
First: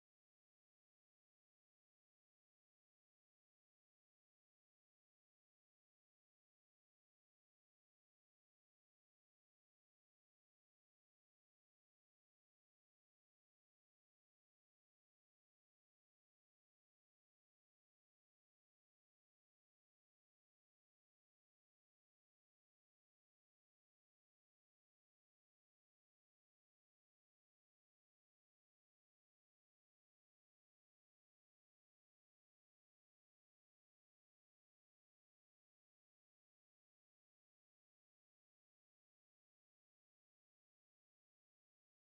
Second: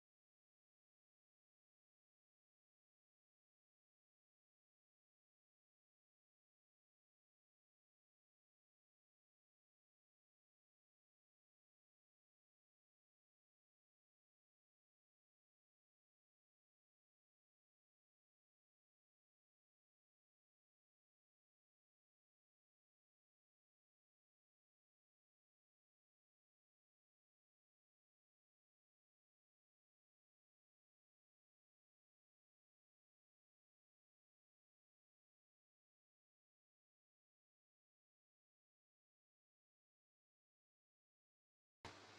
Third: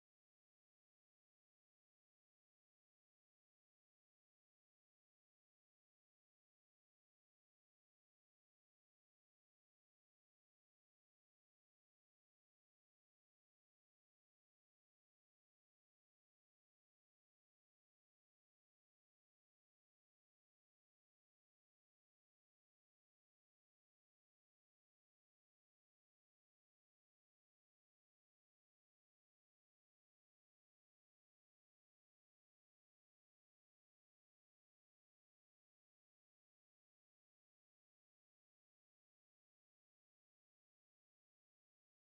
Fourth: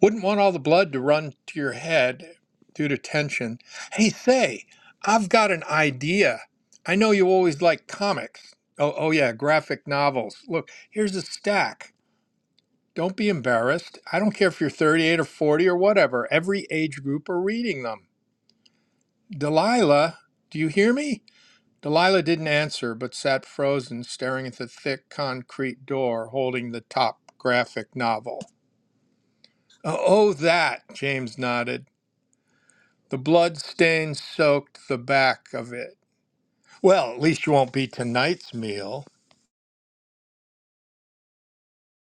S2: Wouldn't want all the blood to run to your head due to tension. Hey, say, I've got an idea. I know you always like comics. Oh, oh yeah, graphic novels. Look, here's a stack. Don't be embarrassed. I don't care if you're 38 or 40 or whatever. Every age group are reading them. Delilah, do you hear me? Delilah didn't answer, but sat frozen, staring at the thick concrete door holding the top graphic novel. Oh, oh, that, James nodded. The blood stain soaked the back of it. Well, at least you won't be tonight's meal.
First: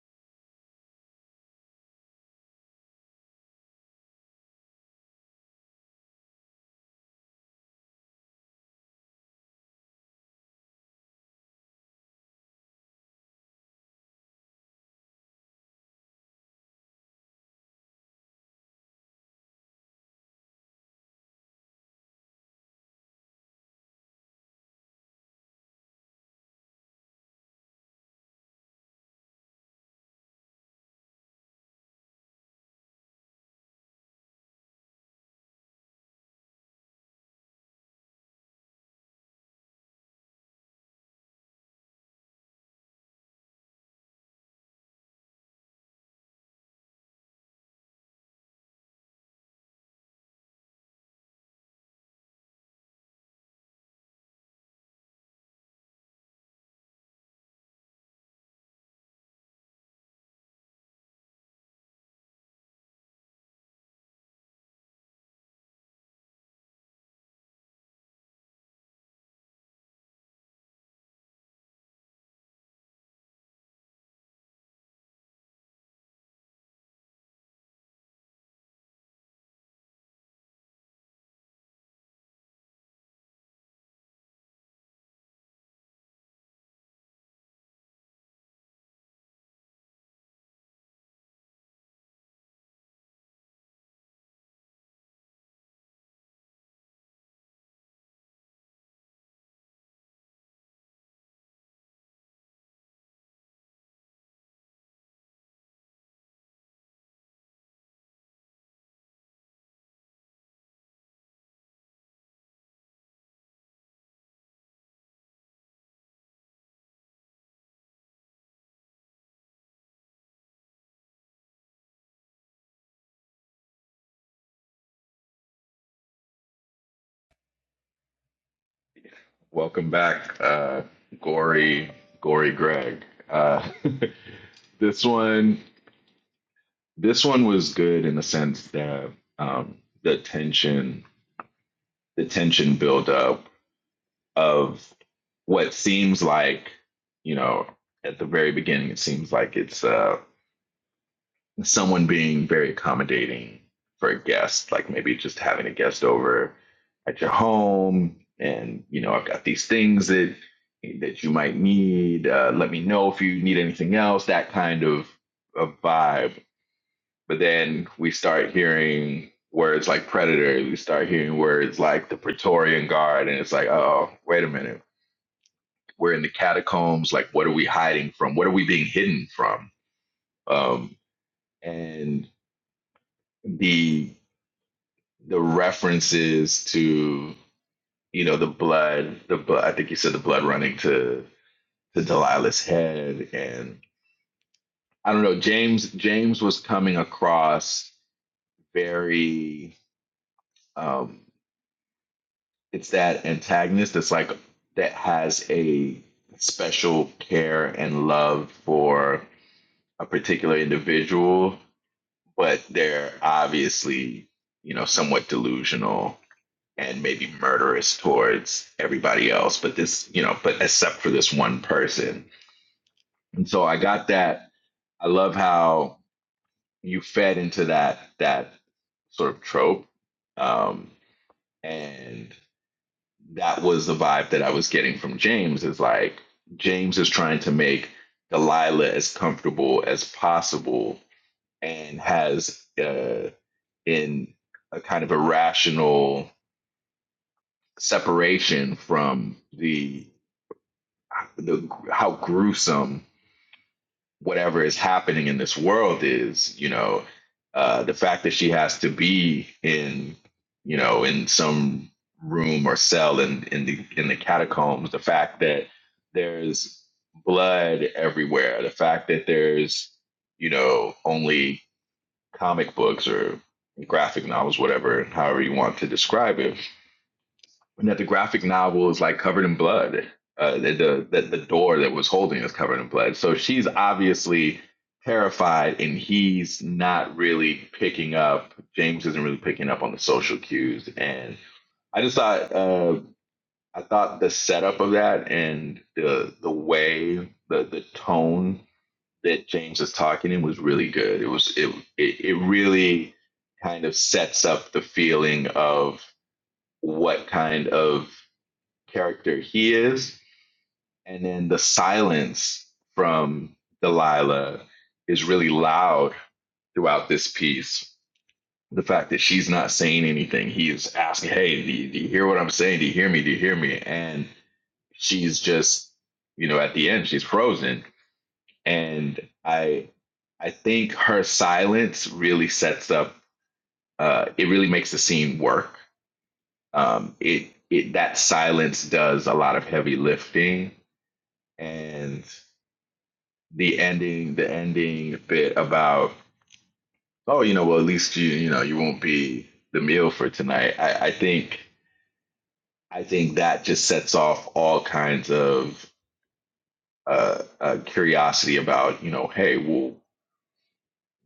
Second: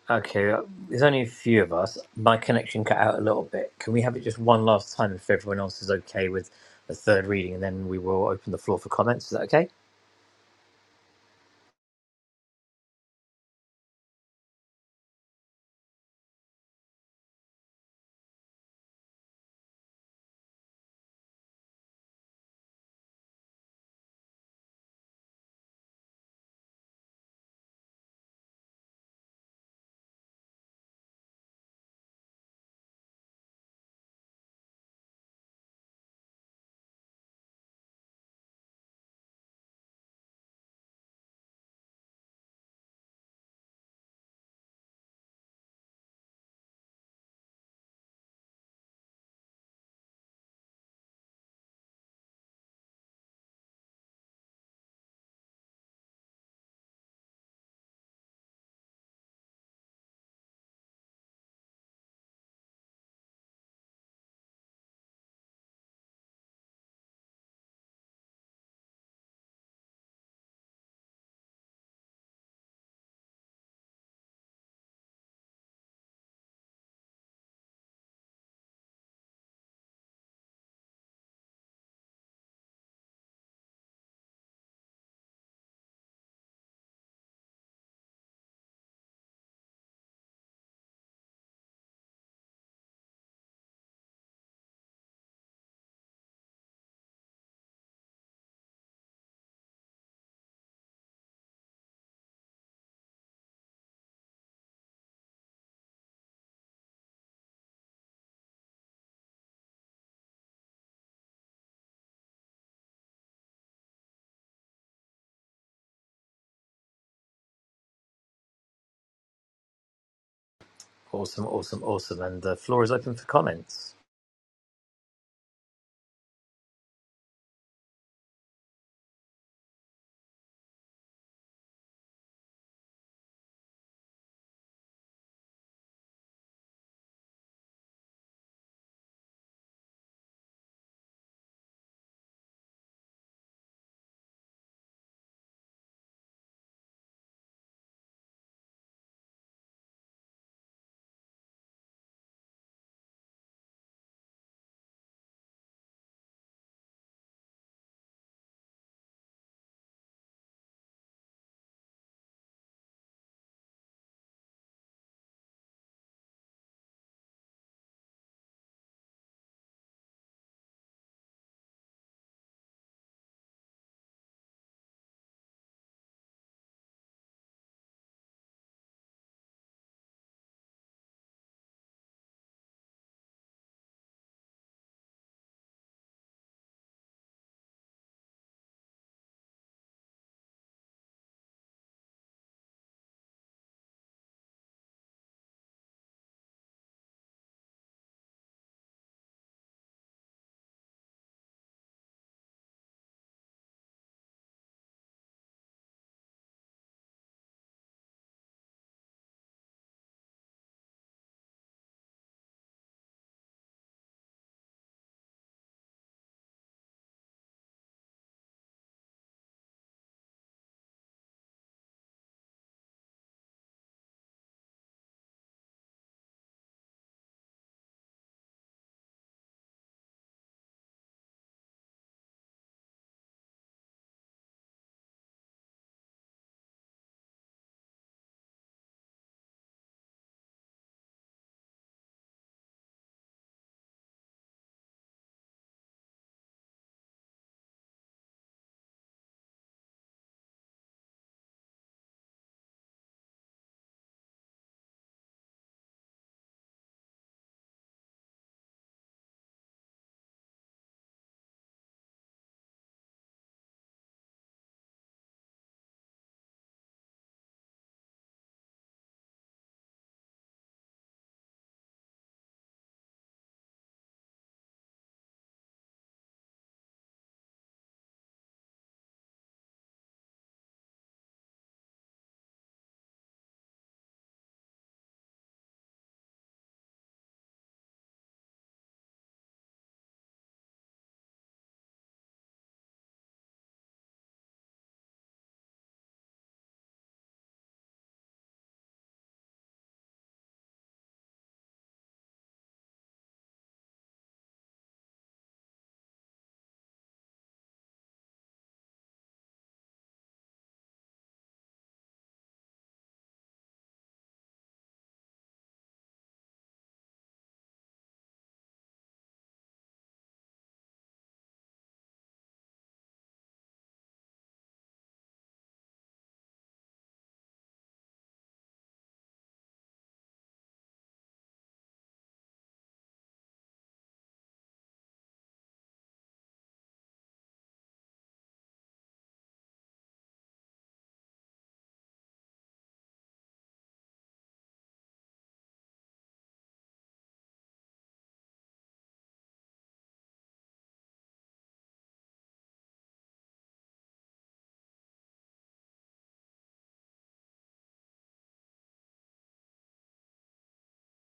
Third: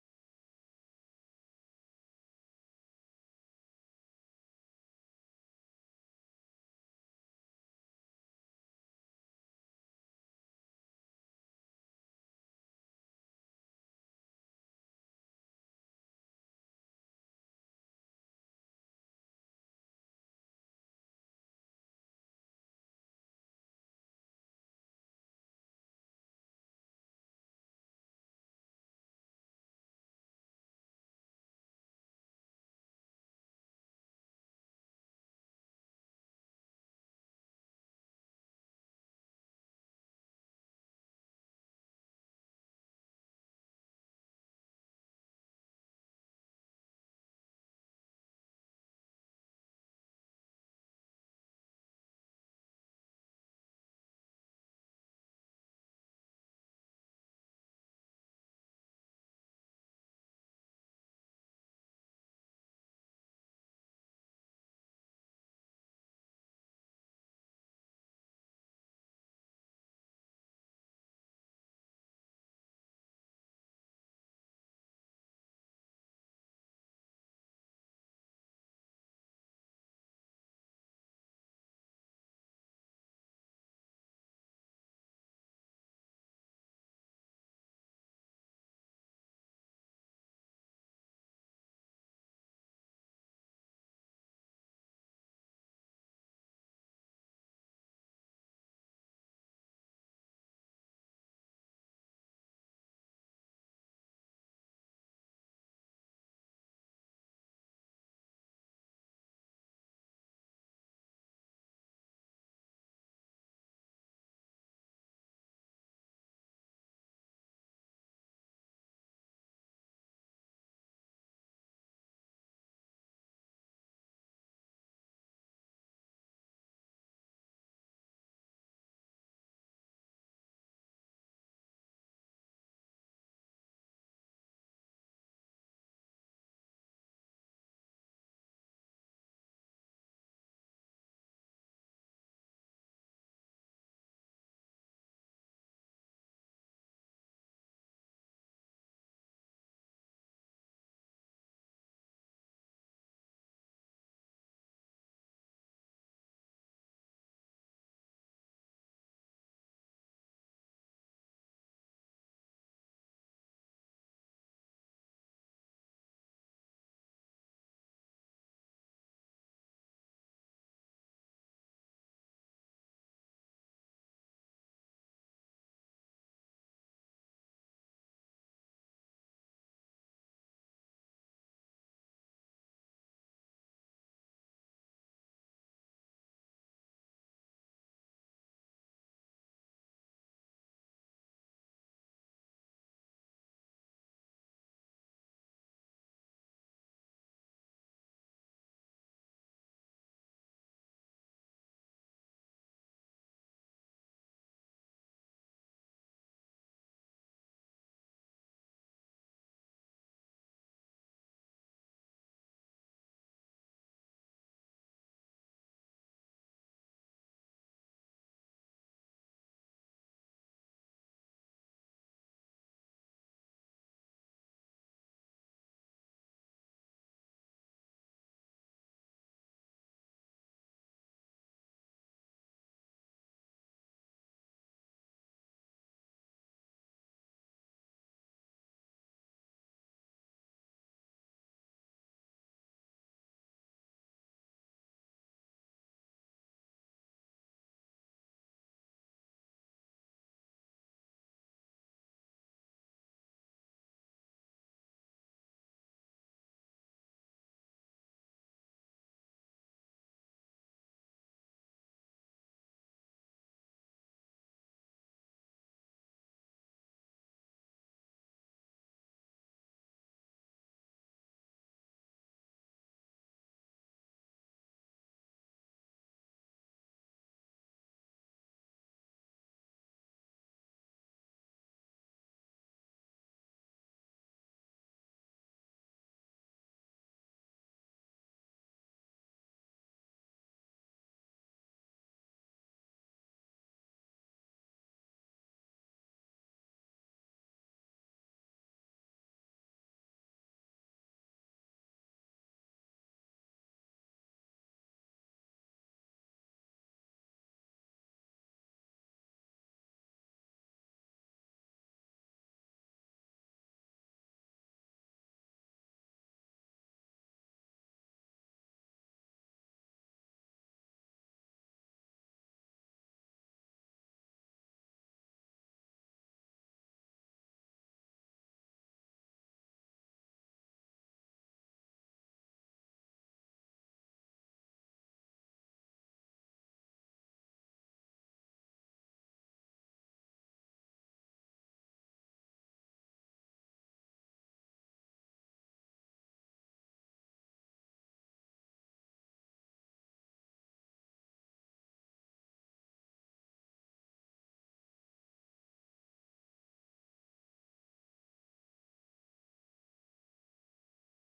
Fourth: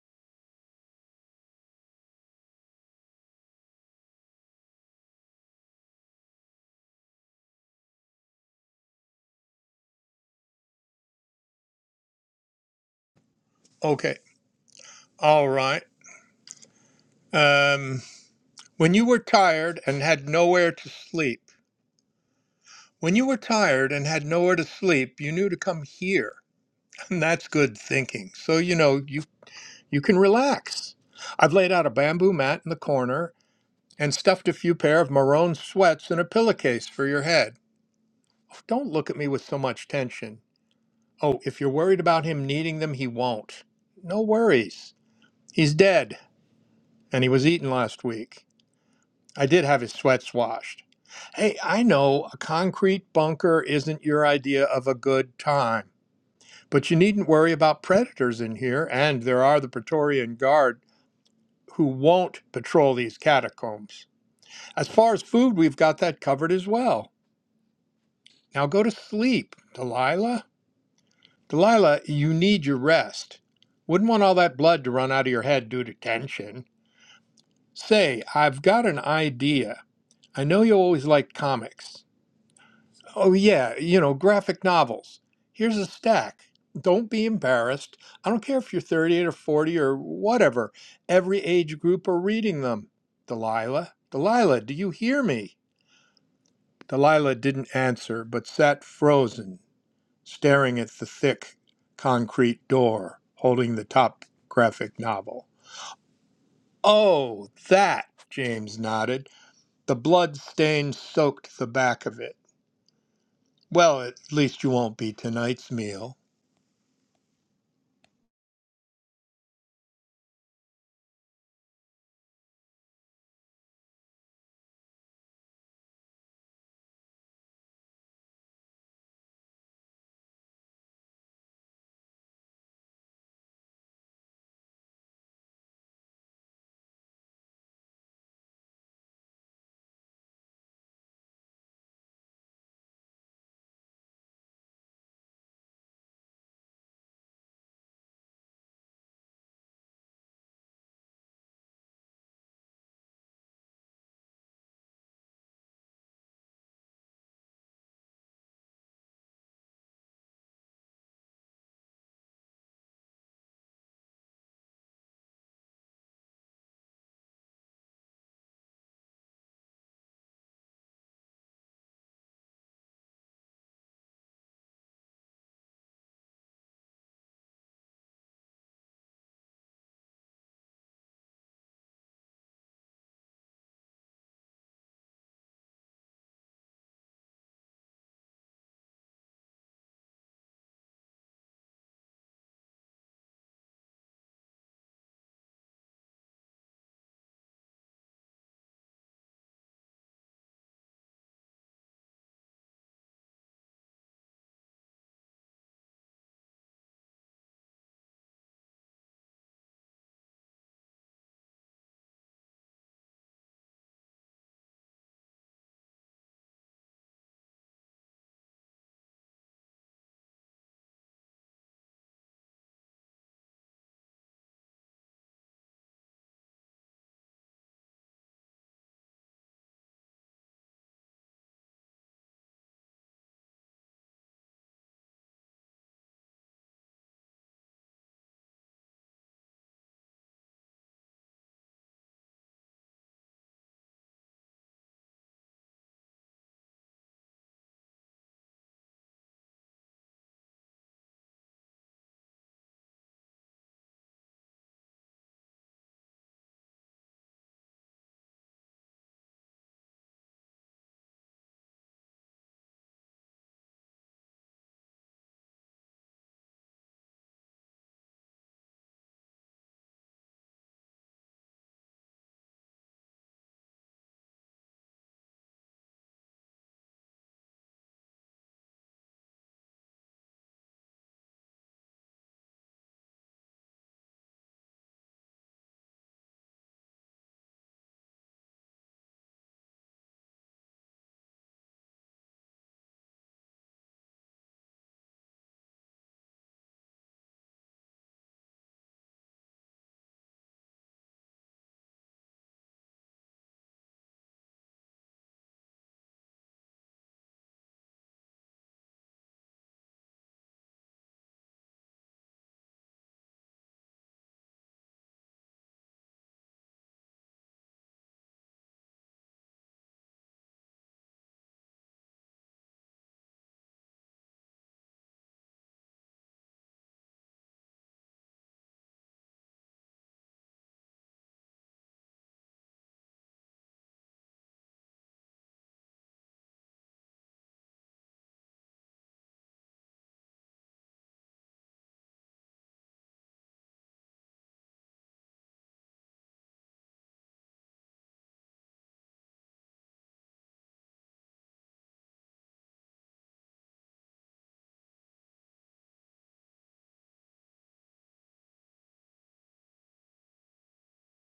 S1: Okay, uh, there's only a few of us. My connection cut out a little bit. Can we have it just one last time if everyone else is okay with the third reading, and then we will open the floor for comments? Is that okay?
S2: Okay, all right. Um, when you were tired and had nowhere to sleep, When you were tired and had nowhere to sleep, you knew to come here. And that's good thinking. So, you know, you, you can relax. I've laid out a bamboo mat in the corner and stuffed a few pair of maroon sweats in a pillowcase for your head. Oh, Don't look at me with so much tension. Oh, if you're worried about him needing them, he won't. No worries. He's dead, and he was eaten last week. I did have his sweats washed. Hey, I know a concrete bunker isn't your idea of a good time. But you needn't worry about predators in here, and there are the Praetorian Guard who won't patrol these catacombs. As far as food, we've got that covered as well. Now go to sleep, Delilah. Delilah, you need your rest. Wouldn't want all that blood to run out of your head due to tension. Say, I've got an idea. I know you always liked comics. Oh, yeah, you know, graphic novels. Here's a stack. Don't be embarrassed. I don't care if you're 38 or 40 or whatever. Every age group are reading them. Delilah, Delilah, do you hear me? Delilah didn't answer, but sat frozen, staring at the thick concrete door holding the top graphic novel. Oh, that, James nodded. The blood stain soaked the back of it. Well, at least you won't be tonight's meal.
S1: Awesome, awesome, awesome. And the floor is open for comments.
S3: Welcome back, uh, Gory, Gory Greg. Uh, this one, this one was good in the sense that um, the tension, the tension buildup of what seems like, you know, at the very beginning, it seems like it's uh, someone being very accommodating for a guest, like maybe just having a guest over at your home, and you know, I've got these things that that you might need. Uh, let me know if you need anything else. That kind of of vibe. But then we start hearing words like predator. We start hearing words like the Praetorian Guard, and it's like, oh, wait a minute. We're in the catacombs. Like, what are we hiding from? What are we being hidden from? Um, and the the references to you know the blood, the blood. I think you said the blood running to to Delilah's head, and I don't know. James James was coming across very. Um, it's that antagonist that's like that has a special care and love for a particular individual, but they're obviously you know somewhat delusional and maybe murderous towards everybody else, but this, you know, but except for this one person. And so I got that. I love how you fed into that that sort of trope. Um, and that was the vibe that I was getting from James is like James is trying to make Delilah as comfortable as possible and has uh, in a kind of irrational separation from the the how gruesome whatever is happening in this world is. You know, uh, the fact that she has to be in you know in some room or cell in in the in the catacombs. The fact that there's blood everywhere. The fact that there's you know only comic books or graphic novels, whatever, however you want to describe it and that the graphic novel is like covered in blood. Uh, the, the that the door that was holding is covered in blood. So she's obviously terrified, and he's not really picking up. James isn't really picking up on the social cues, and I just thought uh, I thought the setup of that and the the way the the tone that James is talking in was really good. It was it it, it really kind of sets up the feeling of what kind of character he is. And then the silence from Delilah is really loud throughout this piece. The fact that she's not saying anything, he is asking, Hey, do you, do you hear what I'm saying? Do you hear me? Do you hear me? And she's just, you know, at the end, she's frozen. And I, I think her silence really sets up. Uh, it really makes the scene work. Um, it it that silence does a lot of heavy lifting, and the ending the ending bit about oh you know well at least you you know you won't be the meal for tonight i i think i think that just sets off all kinds of uh, uh curiosity about you know hey well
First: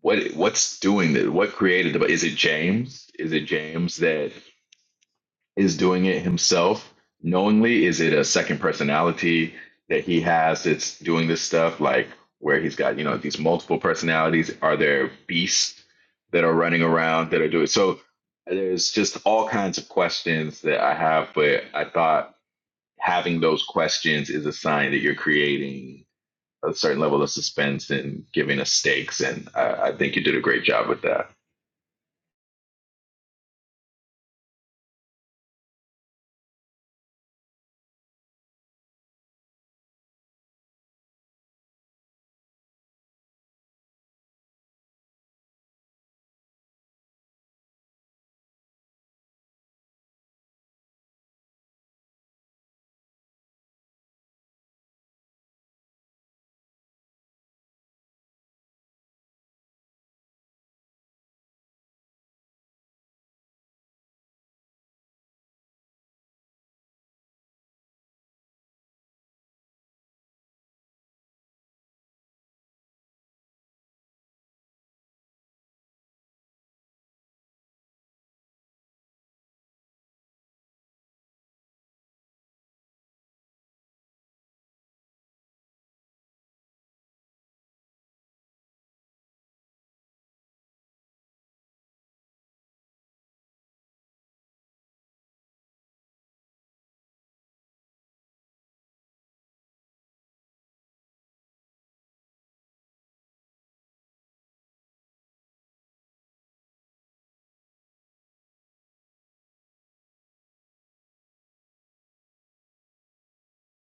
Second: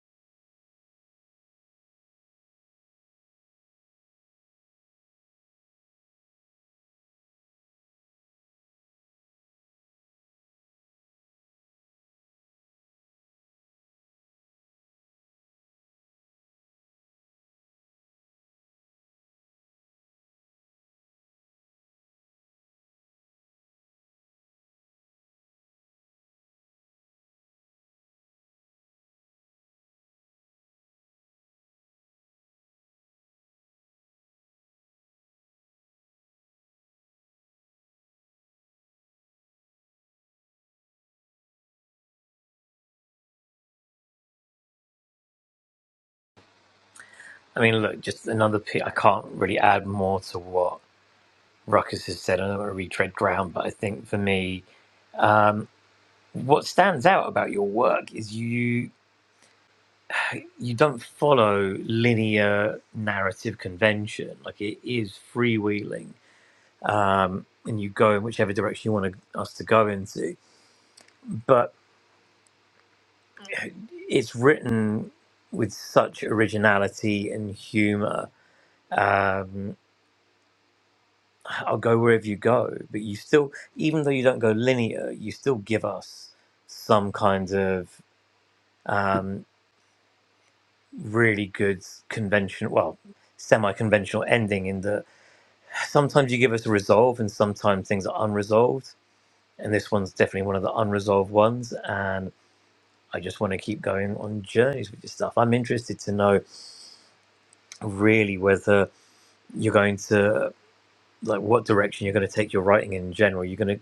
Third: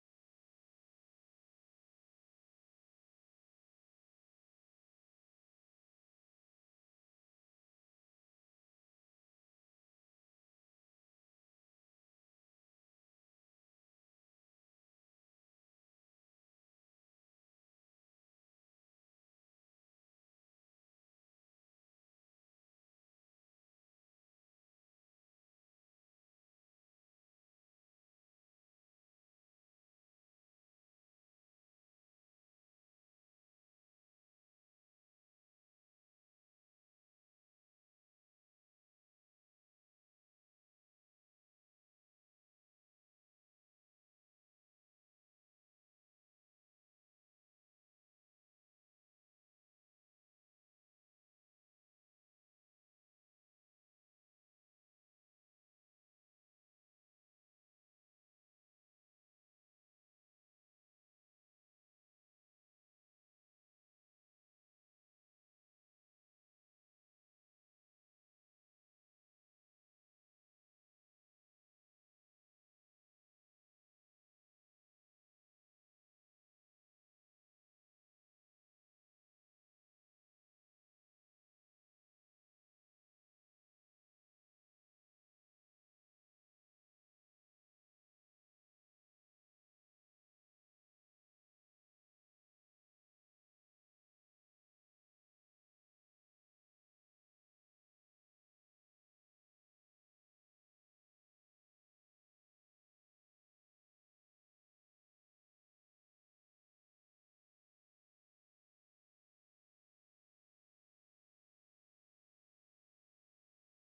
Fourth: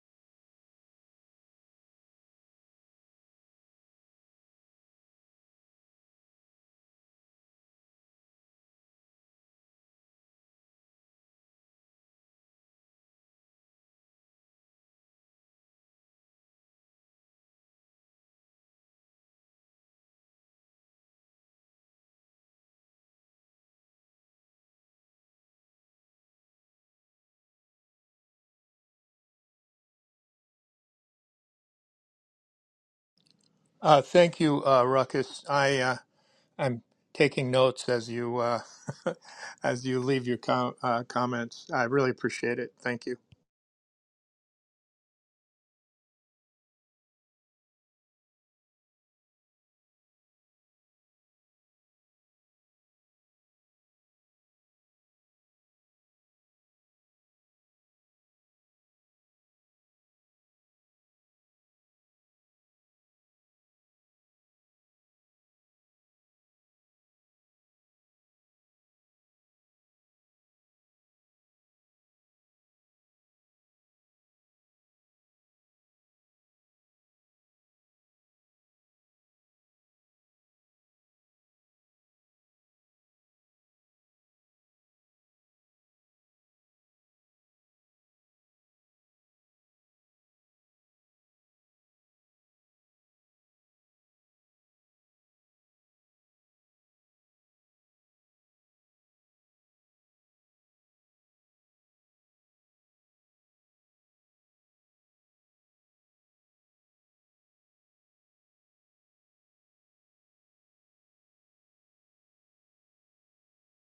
S3: what what's doing that what created the is it james is it james that is doing it himself knowingly? Is it a second personality that he has that's doing this stuff? Like where he's got, you know, these multiple personalities? Are there beasts that are running around that are doing so? There's just all kinds of questions that I have, but I thought having those questions is a sign that you're creating a certain level of suspense and giving us stakes. And I, I think you did a great job with that.
S2: Uh, thank you, uh, Ruckus. I uh, I'm taking notes as you uh, as you leave your com- uh, comments. I really appreciate it. Thank you.
S1: I mean, look, just another. P- I can't really add more to what Ruckus has said, I don't want to retread ground, but I think for me, what stands out about your work is you you don't follow linear narrative convention. Like it is freewheeling, um, and you go in whichever direction you want to, us to go into. But it's written with such originality and humor. Um, I'll go wherever you go, but you still, even though you don't go linear, you still give us some kind of. Um, really good conventional, well, semi-conventional ending in that sometimes you give us a resolve and sometimes things are unresolved. And this one's definitely one of the unresolved ones. And I just want to keep going on journeys with this stuff. I'm interested to know really whether you're going to, like, what direction you're going to take your writing in general. You're going to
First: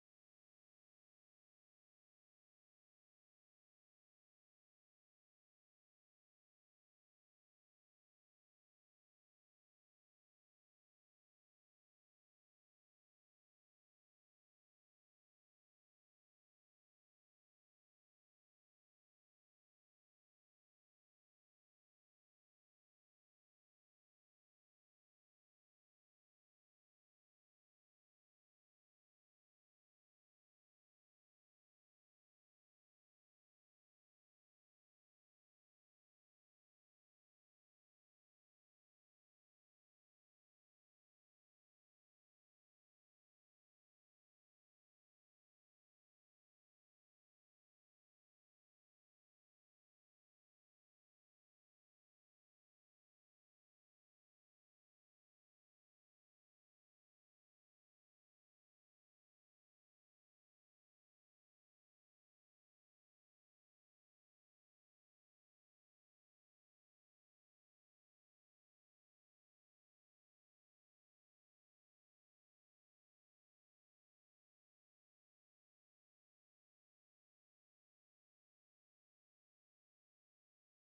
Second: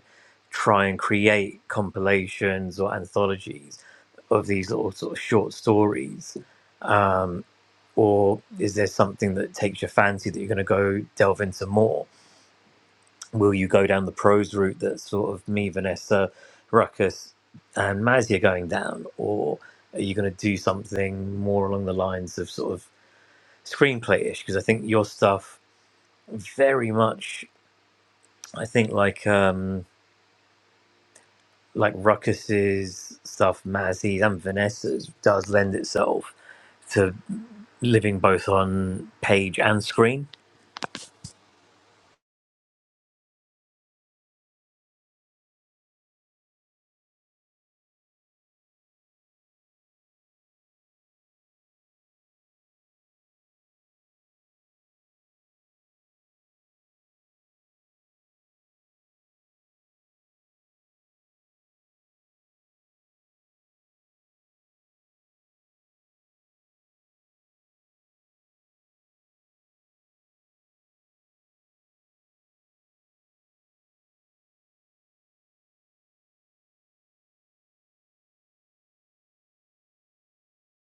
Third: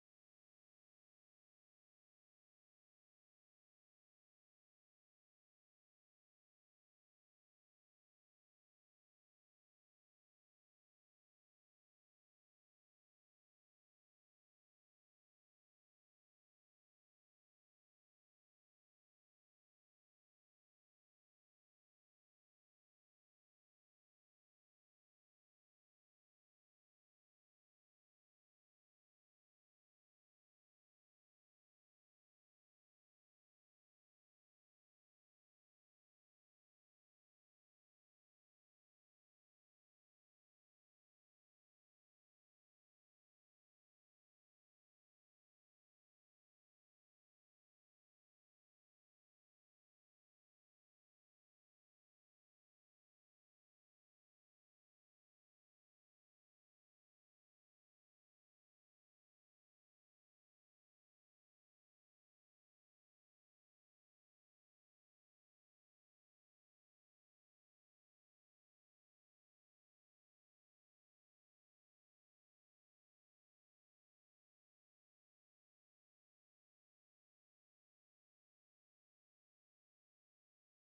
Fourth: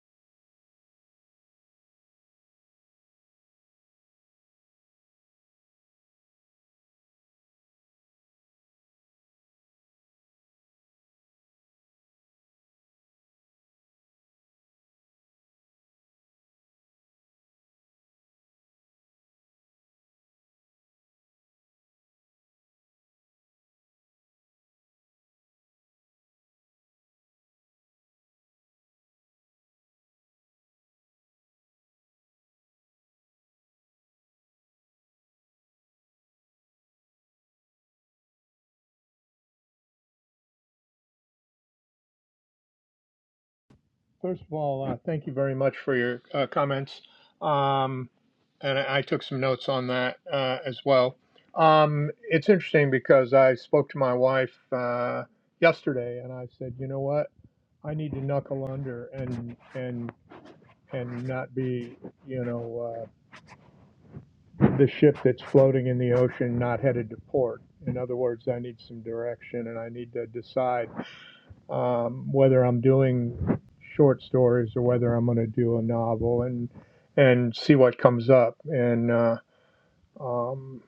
S1: try and create compilations or anthologies of these little sort of short stories or is there something that takes your fancy that you're going to go delve into more? Will you go down the prose route that sort of me, Vanessa, Ruckus, and Mazia going down, or are you going to do something more along the lines of sort of screenplay-ish? Because I think your stuff very much, I think like um, like Ruckus's stuff, Mazzy's and Vanessa's does lend itself to living both on page and screen
S2: First of all, uh, thank you very much for your uh, comments. Um, and I, I took some notes on that uh, as well. Um, it's interesting because I spoke to my wife uh, yesterday, and I said, you know what, I need to knuckle under and and and not be, you know. Uh, the ship that's floating in the ocean not headed to port. In other words, I need some direction and I need to decide um, whether I'm doing short stories or whether I'm going to do a novel and and see what comes up. And uh, um,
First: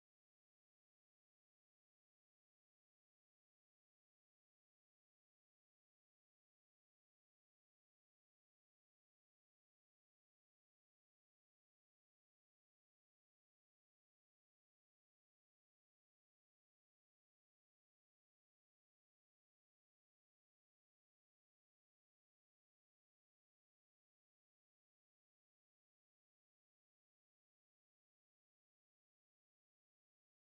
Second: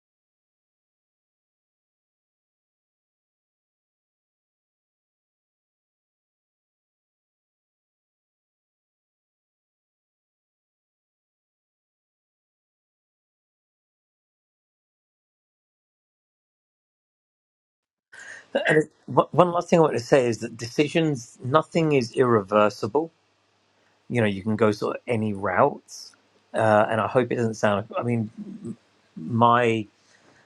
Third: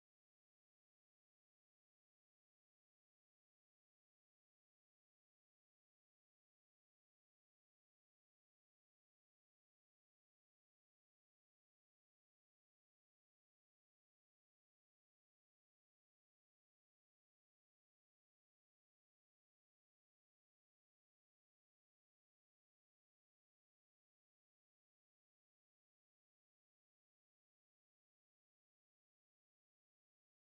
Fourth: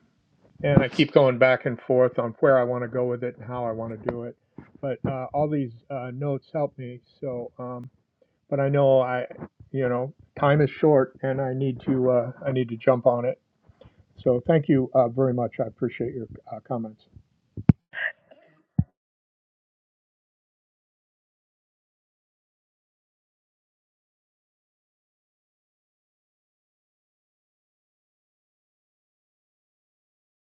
S2: and I keep going back and forth on where I want to go with it and how I want to do it. But uh, all these uh, notes help me. So, um, but I know I, you know, time is short and I need to uh, I need to jump on it. So thank you uh, very much. I appreciate your uh, comments.
S1: And it, one one last thing I want to say is that decisions, nothing is irreversible. You know, you can go sort of any routes. Uh, and I hope it doesn't sound, I mean, my,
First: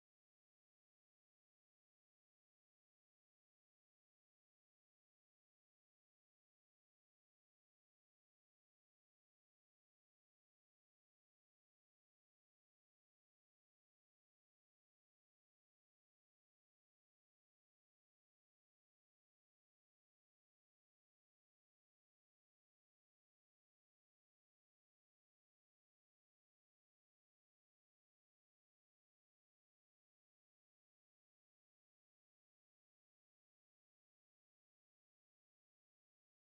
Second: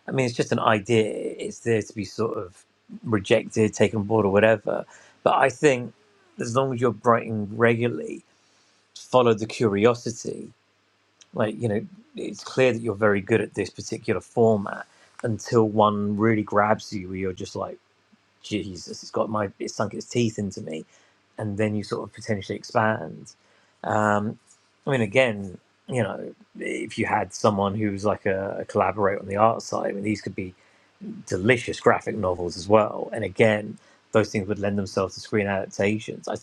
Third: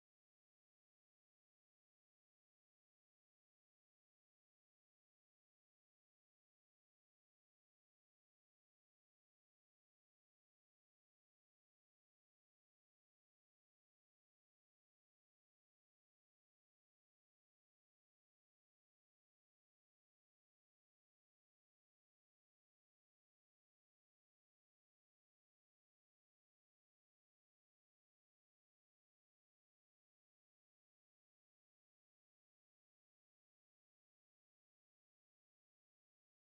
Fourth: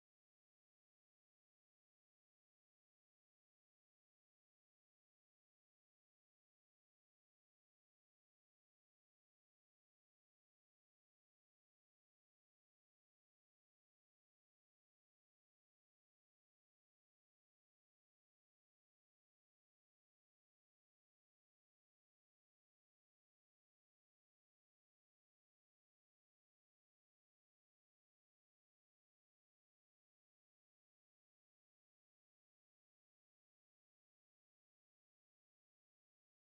S1: I mean, it's just an idea. It's there to be sort of rejected, taken board or whatever. But I think as long as you're writing regularly, follow the curiosity. Like, you know, it's clear that you're very good at this particular format until one really grabs you where you're just like, Jesus, it's got my, its sunk its teeth into me and then you sort of potentially expand. Um, I mean, again, you know, if you had someone who was like a, a collaborator on the art side, I mean, these could be delicious graphic novels as well. And again, those things would lend themselves to screen adaptations. I,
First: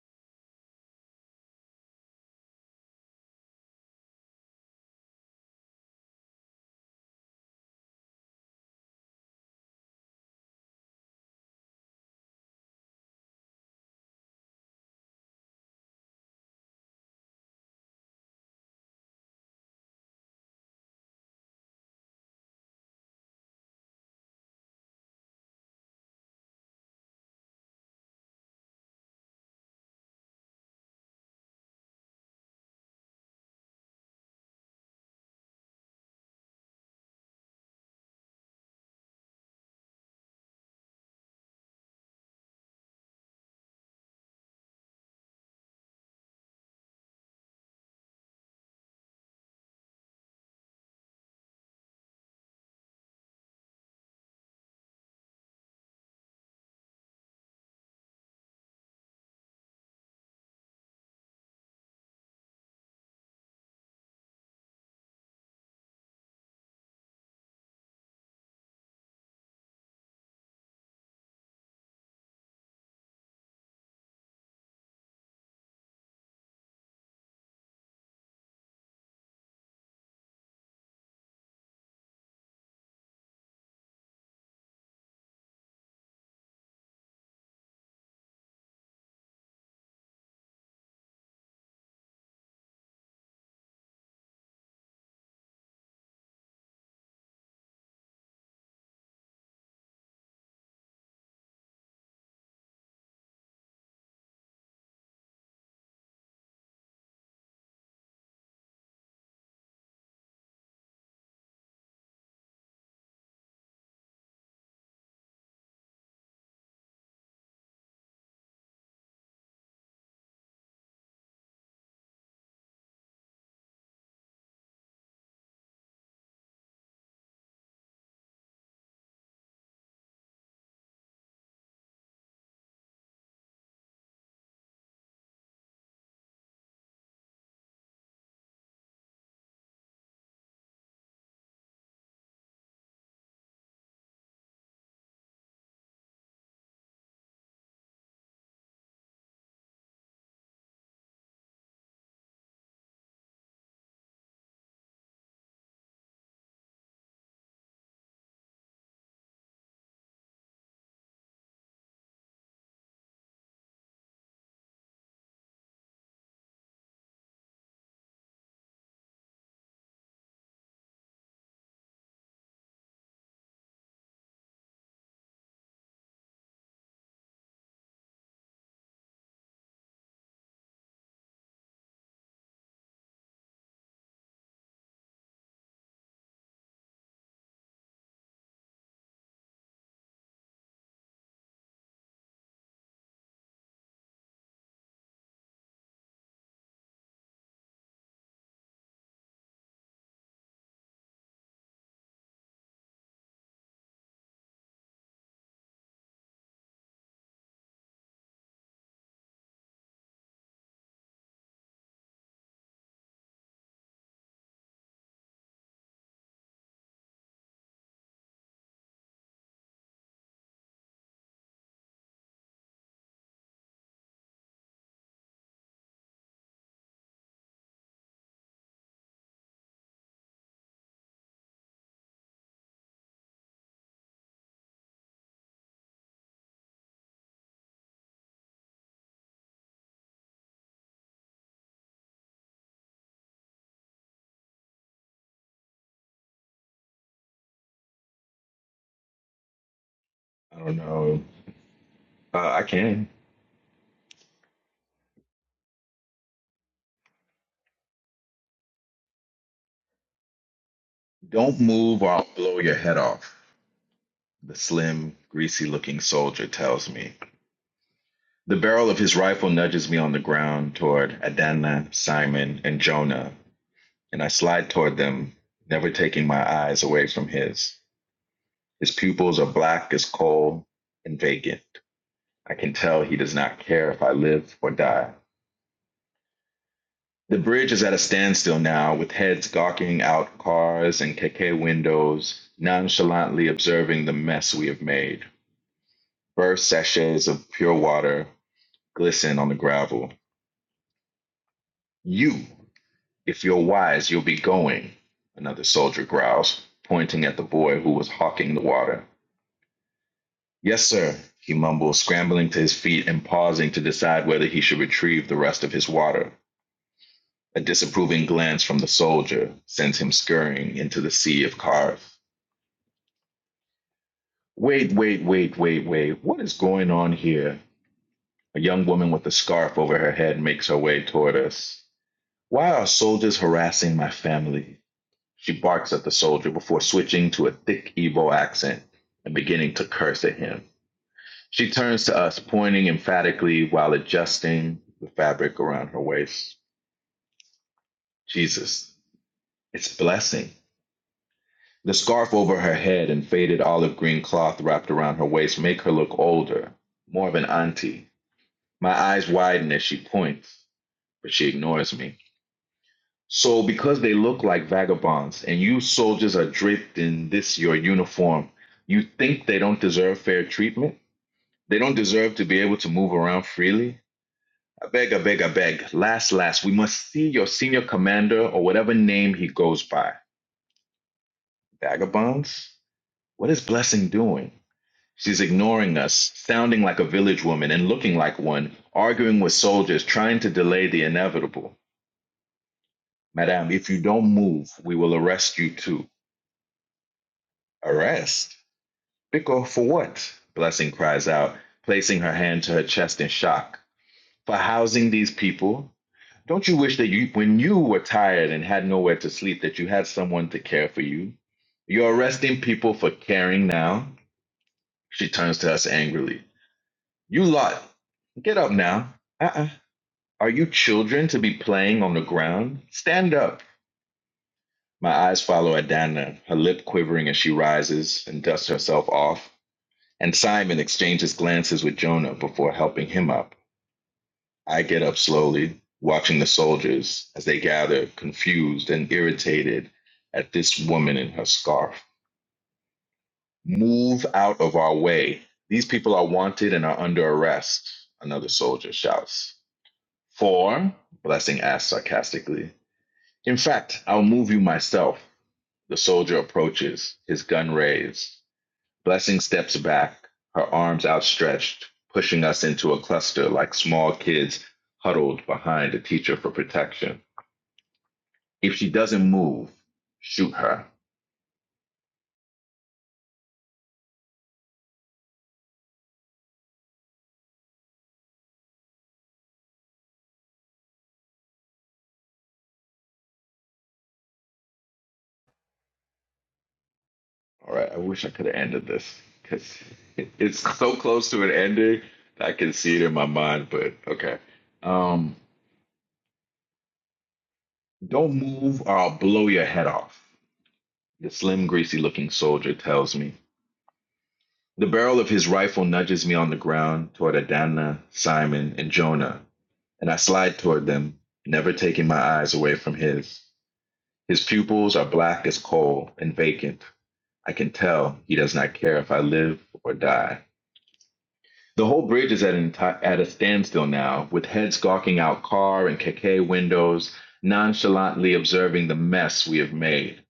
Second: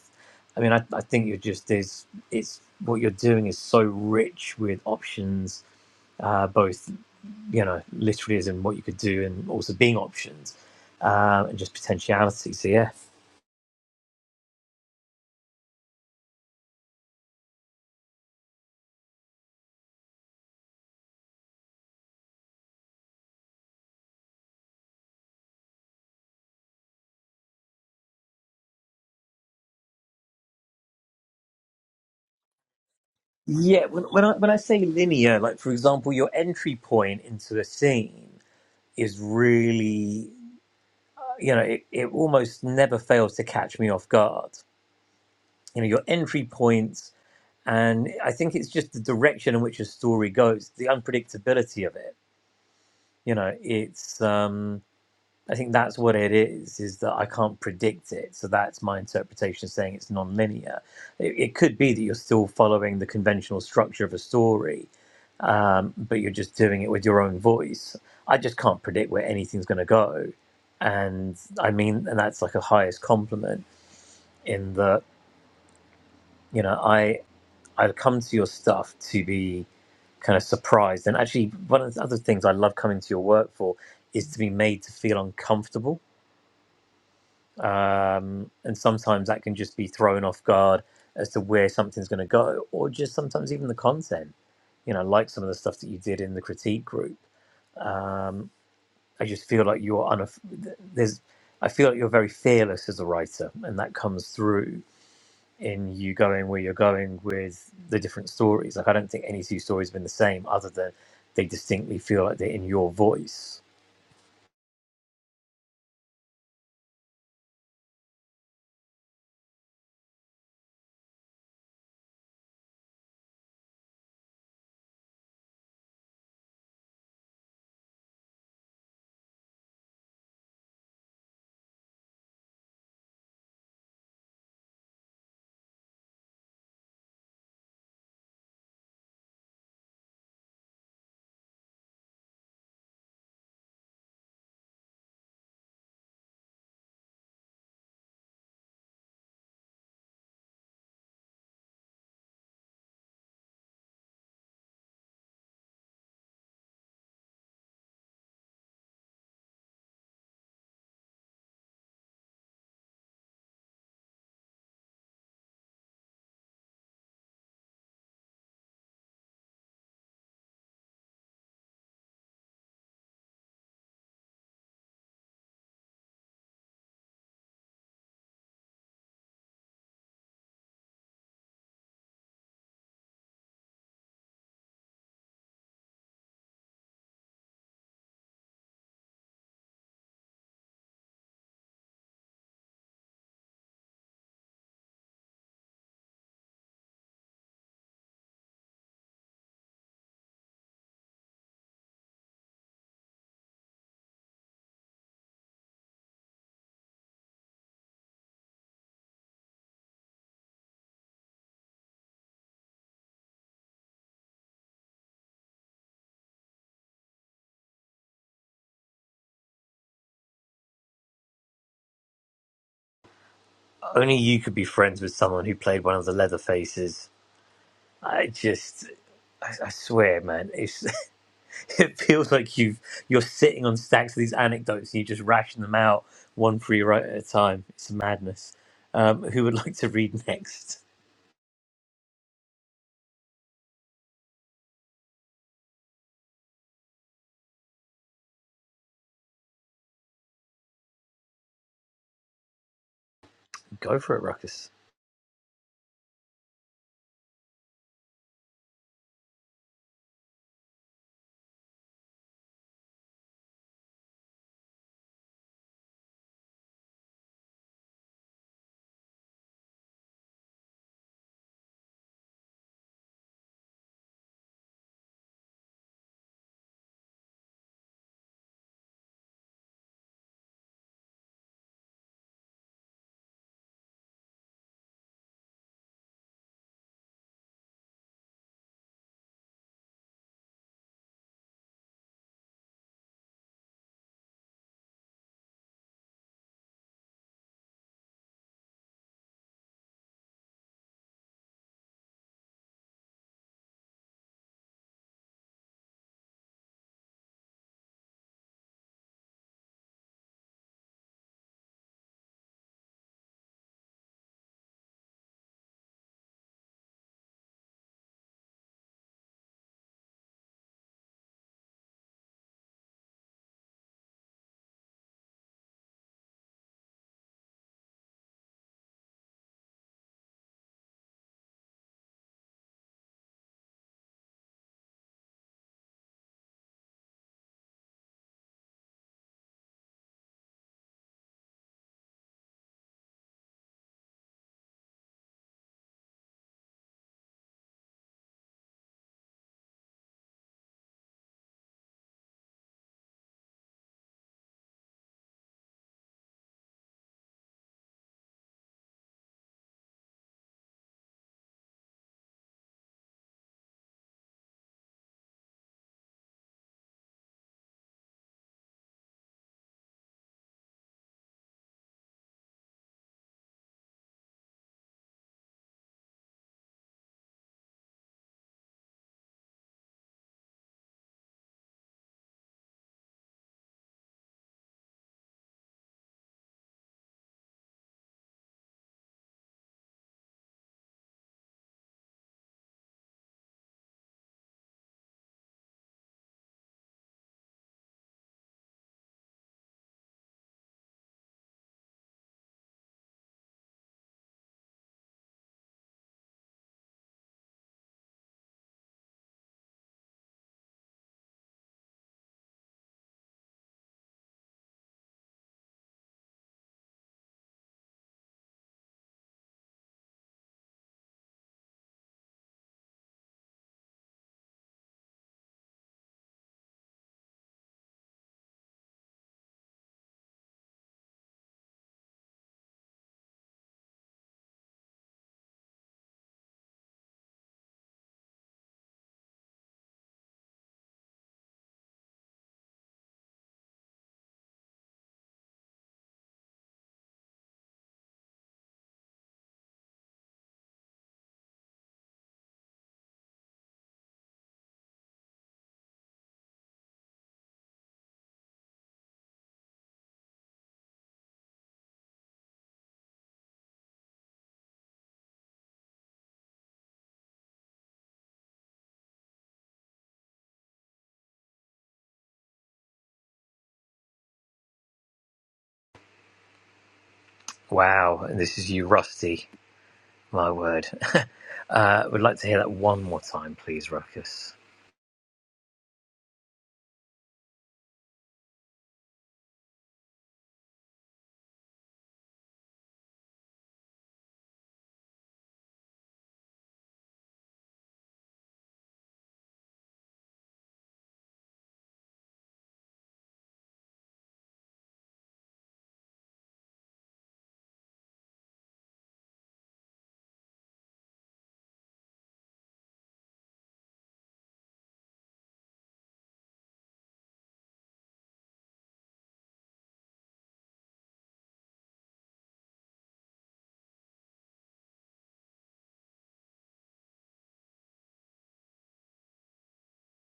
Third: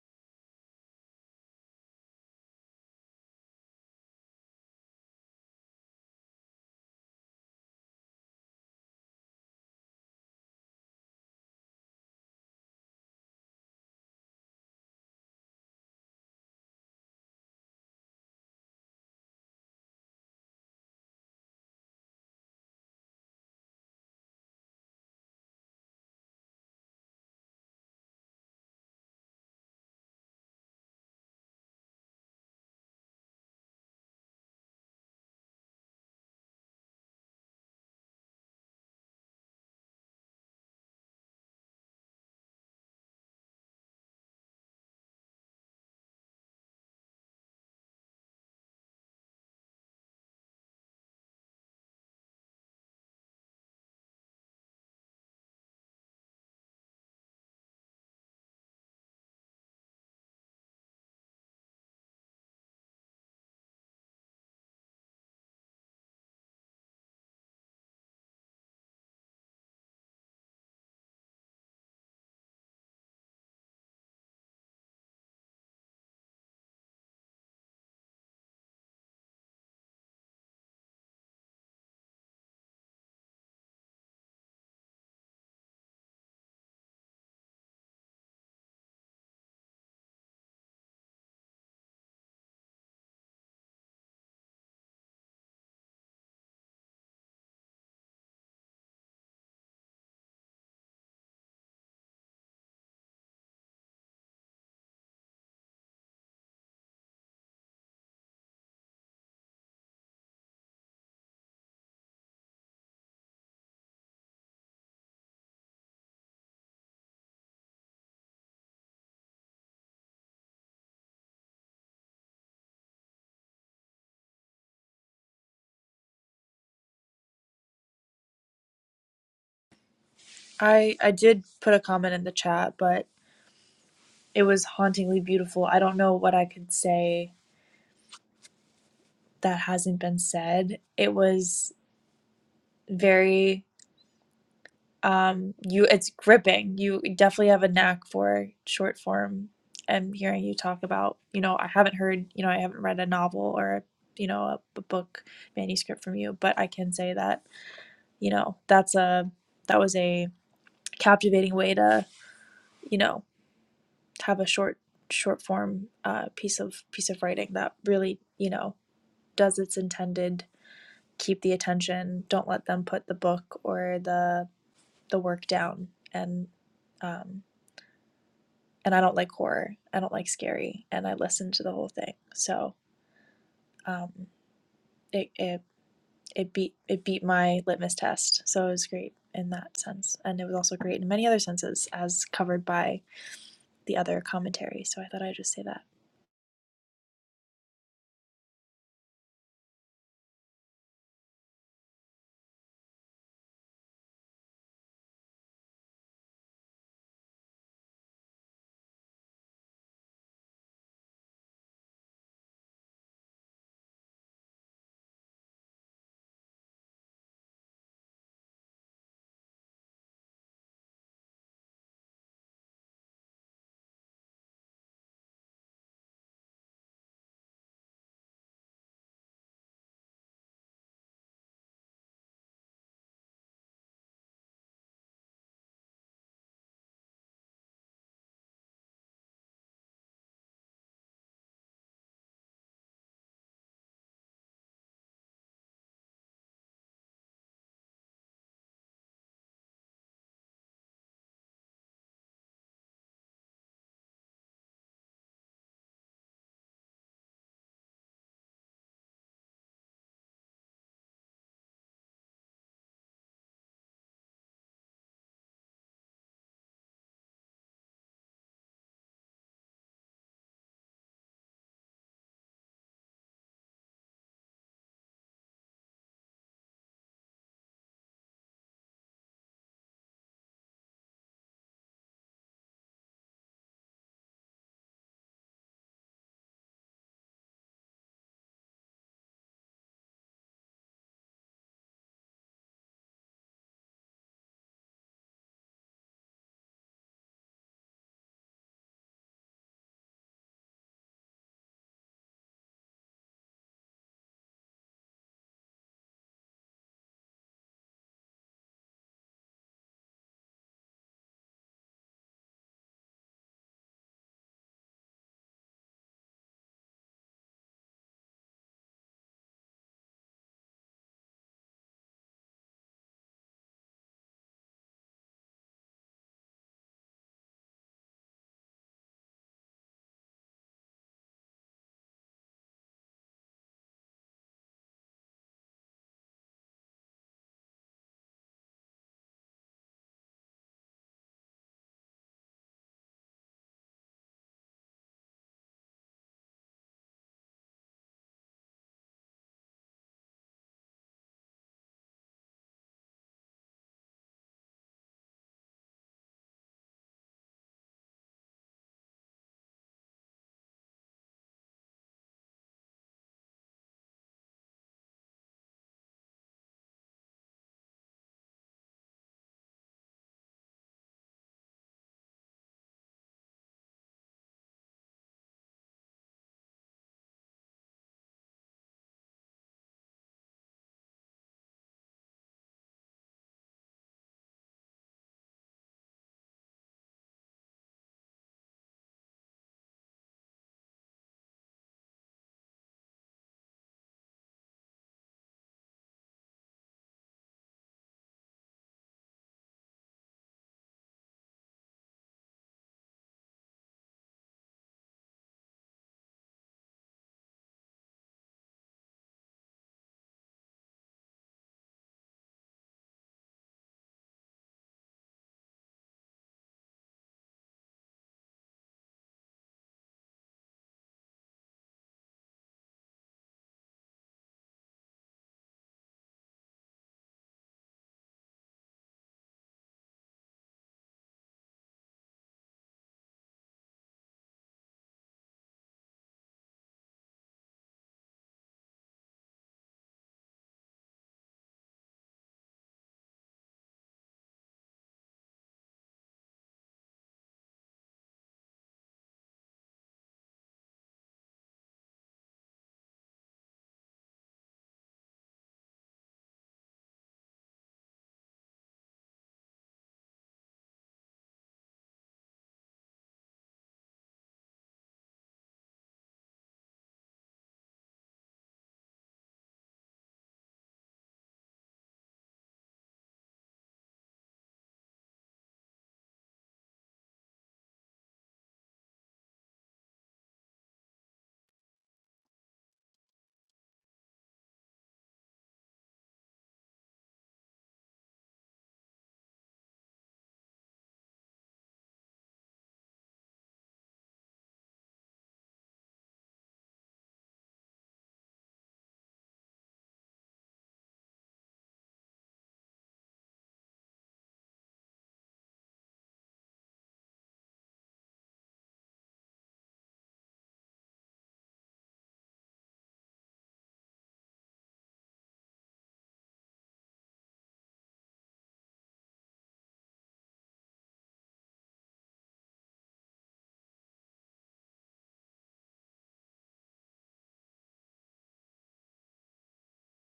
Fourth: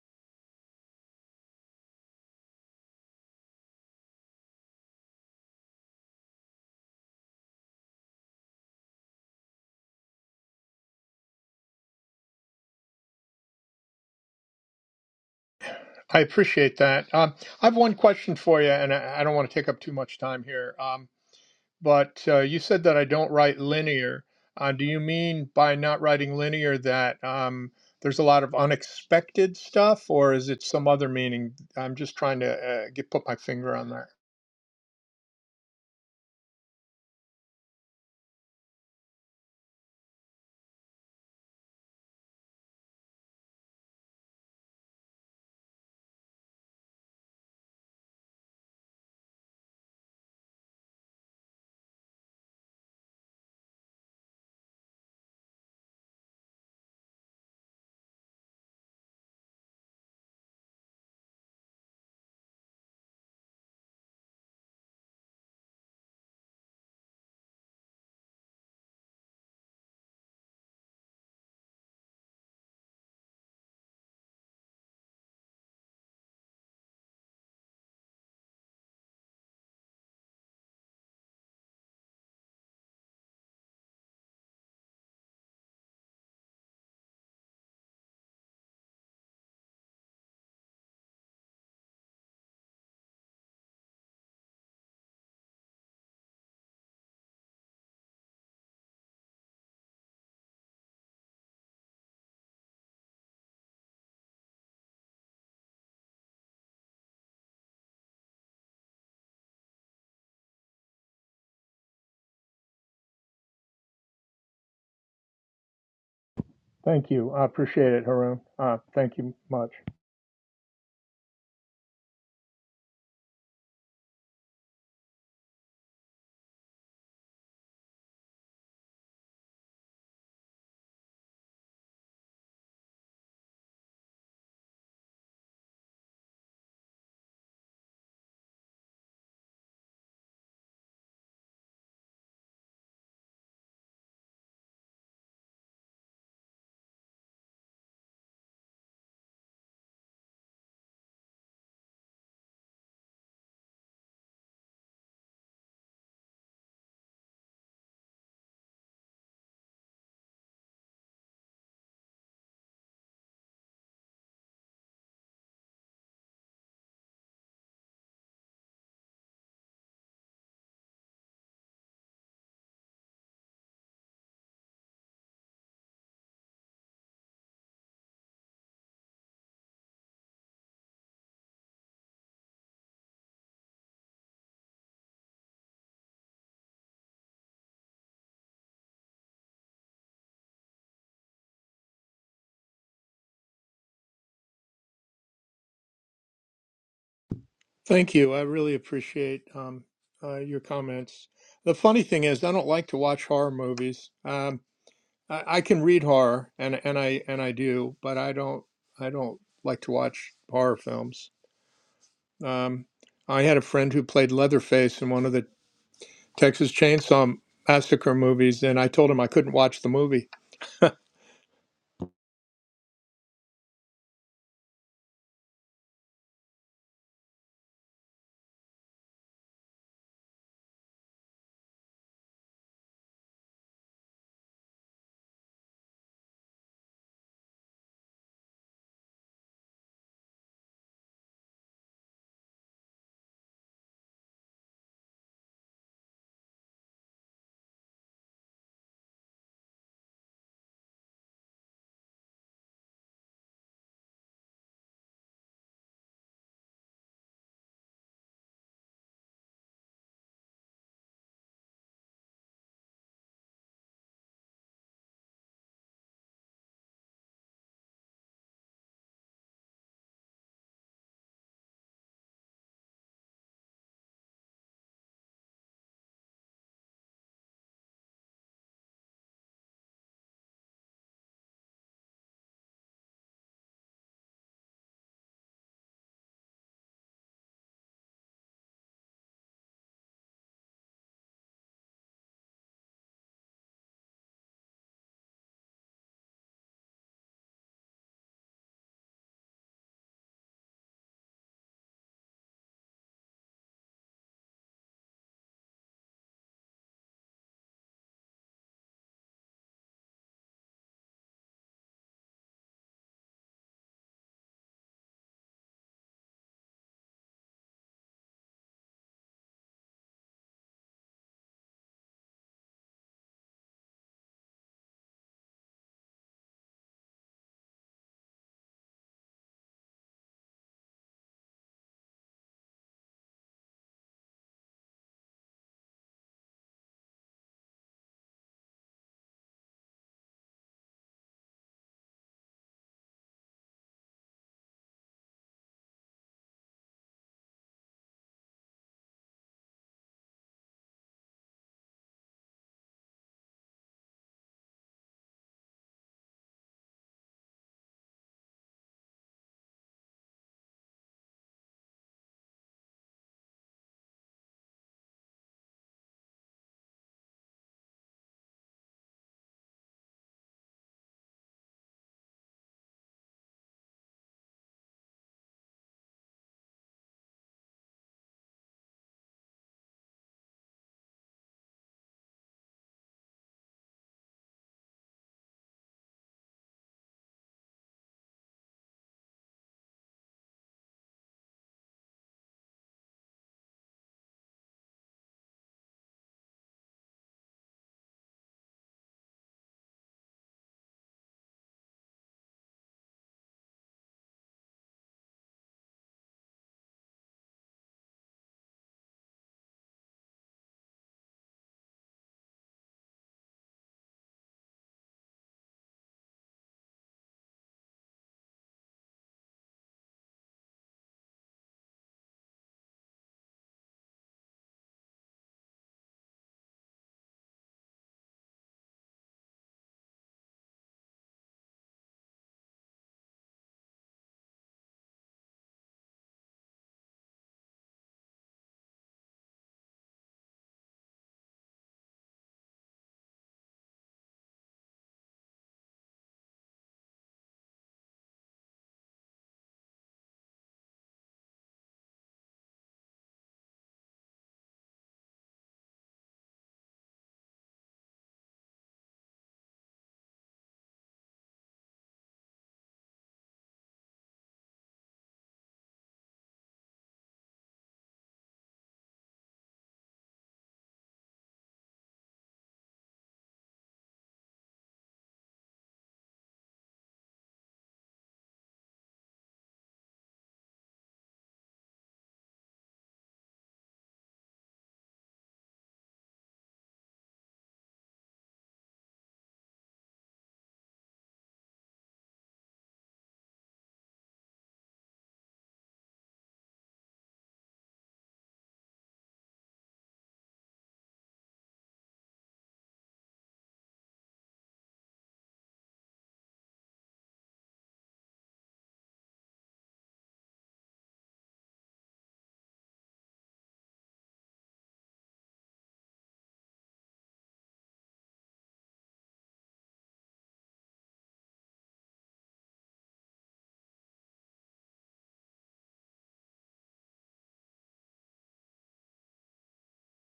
S1: I mean, I, I think you're just there's it's what you're doing is so rich with options, uh, both you know, literally as in what you could do, and also being options uh, and just potentiality. So yeah.
S2: I appreciate that. Um, I have one question for you, and I, I don't want to take up too much time here. Um, but uh, you said that I don't write linear. Uh, do you mean by not writing linear that um, there's a lot of unexpected stuff, or is it some other meaning? I'm just trying to uh, get put my finger
S1: Yeah,
S2: on
S1: when,
S2: that.
S1: when I when I say linear, like for example, your entry point into a scene is really, you know, it, it almost never fails to catch me off guard. You know, your entry points, and I think it's just the direction in which a story goes, the unpredictability of it. You know, it's um, I think that's what it is, is that I can't predict it. So that's my interpretation, saying it's non-linear. It, it could be that you're still following the conventional structure of a story um, but you're just doing it with your own voice. I just can't predict where anything's going to go, and I mean, and that's like a highest compliment in that you know I I come to your stuff to be kind of surprised, and actually one of the other things I love coming to your work for is to be made to feel uncomfortable, um, and sometimes that can just be thrown off guard as to where something's going to go, or just sometimes even the content. You know, like some of the stuff that you did in the critique group Um, I just feel like you're unaf- there's I feel like you're very fearless as a writer, and that comes through in you going where you're going with the different stories. Like I don't think any two stories have been the same, other than they distinctly feel like they're in your voice.
S2: Thank you. I appreciate it, Haroon. Uh, thank you much.
S4: I I did put a comment in the chat, but It was hauntingly beautiful. I don't know what I could say that hasn't been said. It was very um you it's gripping. You definitely have a knack for short form and hearing you talk about, you know, I haven't heard, you know, I haven't read a novel or you know, a, a book manuscript from you, but I can say that, you know, that's a that was a captivating way to, you know, have a short short form uh, piece of piece of writing that really, you know, does its intended, keep the attention, don't let them put the book or the the work down. And um, and I don't like horror. I don't like scary, and I listened to the whole thing. So um, it it it beat it beat my litmus test. So it was great in that sense, and it was also great in many other senses, as covered by the other commentary. So I thought I'd just say that.
S2: Thank you. I really appreciate um, uh, your comments. The funny thing is, I don't like to watch horror movies. Um, I, I can read horror, and and I and I do, but I don't I don't like to watch horror films. Um, I had a friend who played Leatherface in one of the Texas Chainsaw Massacre movies, and I told him I couldn't watch the movie.
S1: Only you could be friends with someone who played one of the leather faces. I just I, I swear, man, it's. it feels like you've you're sitting on stacks of these anecdotes and you just ration them out one for you right at a time. It's madness. Um, who would like to read next?
S3: I don't know. Uh, I can.
S1: Go for it, Ruckus.
S3: Don't move or I'll blow your head off. The slim, greasy looking soldier tells me. The barrel of his rifle nudges me on the ground toward Adana, Simon, and Jonah, and I slide toward them, never taking my eyes away from his. His pupils are black as coal and vacant. I can tell he does not care if I live or die. The bridge is at a standstill now, with heads gawking out cars and keke windows, nonchalantly observing the mess we have made. Burst sachets of pure water, glisten on the gravel. You, if you're wise, you'll be going, another soldier growls, pointing at the boy who was hawking the water. Yes, sir, he mumbles, scrambling to his feet and pausing to decide whether he should retrieve the rest of his water. A disapproving glance from the soldier sends him scurrying into the sea of carve. Wait, wait, wait, wait, wait. What is going on here? A young woman with a scarf over her head makes her way toward us. Why are soldiers harassing my family? She barks at the soldier before switching to a thick Igbo accent and beginning to curse at him. She turns to us, pointing emphatically while adjusting the fabric around her waist. Jesus, it's a blessing. The scarf over her head and faded olive green cloth wrapped around her waist make her look older, more of an auntie. My eyes widen as she points, but she ignores me. So because they look like vagabonds and you soldiers are draped in this your uniform, you think they don't deserve fair treatment? They don't deserve to be able to move around freely? I beg, I beg, I beg. Last, last, we must see your senior commander or whatever name he goes by. Vagabonds? What is Blessing doing? She's ignoring us, sounding like a village woman and looking like one, arguing with soldiers, trying to delay the inevitable. Madame, if you don't move, we will arrest you too. Arrest? Pickle for what? Blessing cries out, placing her hand to her chest in shock. For housing these people? Don't you wish that you, when you were tired and had nowhere to sleep, that you had someone to care for you? You're arresting people for caring now? She turns to us angrily. You lot, get up now. Uh-uh. Are you children to be playing on the ground? Stand up. My eyes follow Adana, her lip quivering as she rises and dusts herself off. And Simon exchanges glances with Jonah before helping him up. I get up slowly, watching the soldiers as they gather, confused and irritated at this woman in her scarf. Move out of our way. These people are wanted and are under arrest, another soldier shouts. For, Blessing asks sarcastically. In fact, I'll move you myself. The soldier approaches, his gun raised. Blessing steps back, her arms outstretched, pushing us into a cluster like small kids huddled behind a teacher for protection. If she doesn't move, shoot her.
S1: Wow, and this is you, Rusty. My word. uh, would like to hear that one more time, please, Ruckus.
S3: All right, I wish I could have ended this because it's so close to an ending. that I can see it in my mind, but okay. Um, don't move or I'll blow your head off. The slim, greasy looking soldier tells me. The barrel of his rifle nudges me on the ground toward Adana, Simon, and Jonah, and I slide toward them, never taking my eyes away from his. His pupils are black as coal and vacant. I can tell he does not care if I live or die. The whole bridge is at, enti- at a standstill now, with heads gawking out car and keke windows, nonchalantly observing the mess we have made.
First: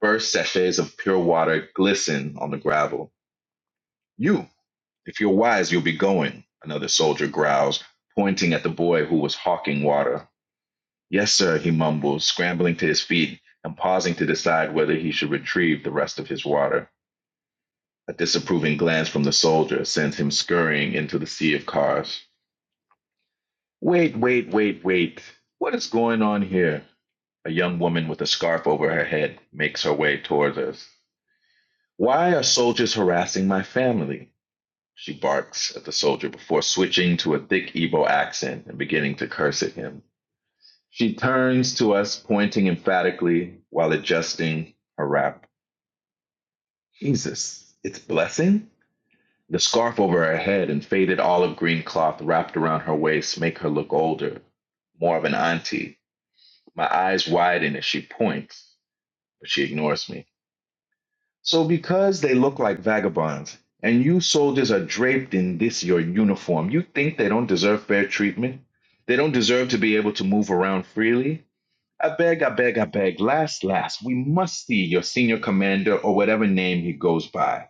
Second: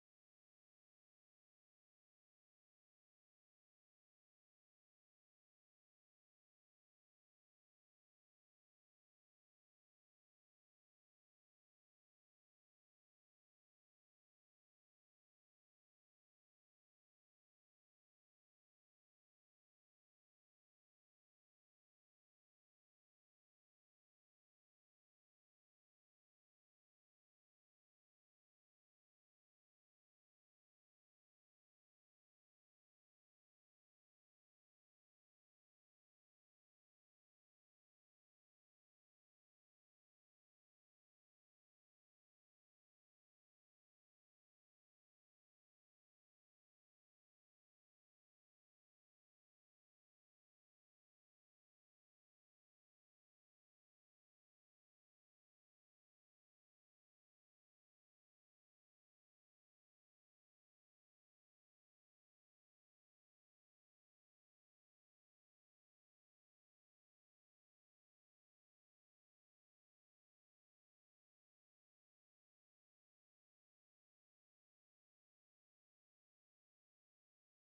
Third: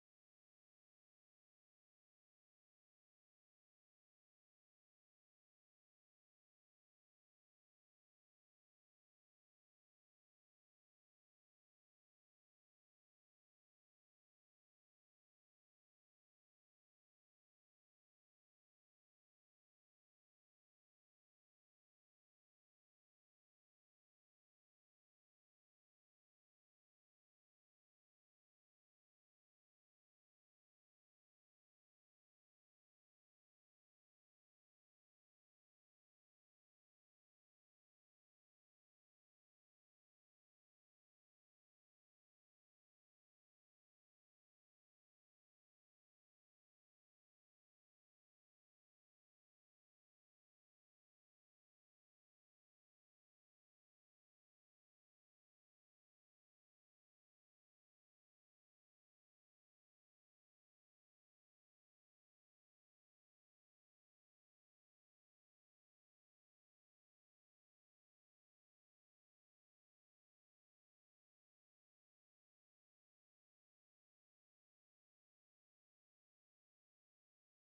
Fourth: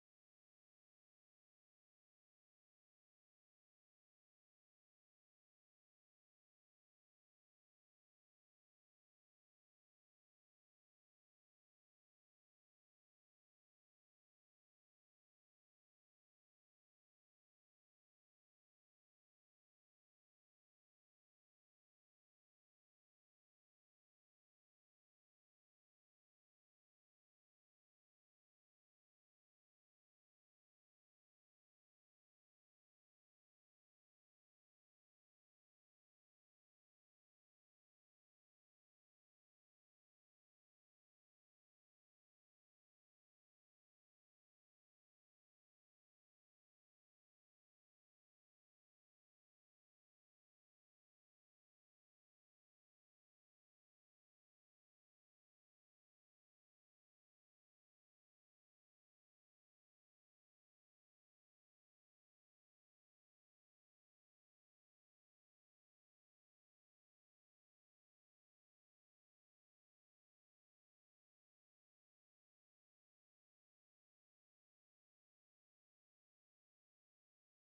S3: Burst sachets of pure water glisten on the gravel. You! If you're wise, you'll be going, another soldier growls, pointing at the boy who was hawking water. Yes, sir, he mumbles, scrambling to his feet and pausing to decide whether he should retrieve the rest of his water. A disapproving glance from the soldier sends him scurrying into the sea of cars. Wait, wait, wait, wait. What is going on here? A young woman with a scarf over her head makes her way towards us. Why are soldiers harassing my family? She barks at the soldier before switching to a thick Igbo accent and beginning to curse at him. She turns to us, pointing emphatically while adjusting her wrap. Jesus, it's blessing? The scarf over her head and faded olive green cloth wrapped around her waist make her look older, more of an auntie. My eyes widen as she points, but she ignores me. So, because they look like vagabonds and you soldiers are draped in this your uniform, you think they don't deserve fair treatment? They don't deserve to be able to move around freely? I beg, I beg, I beg, last, last, we must see your senior commander or whatever name he goes by.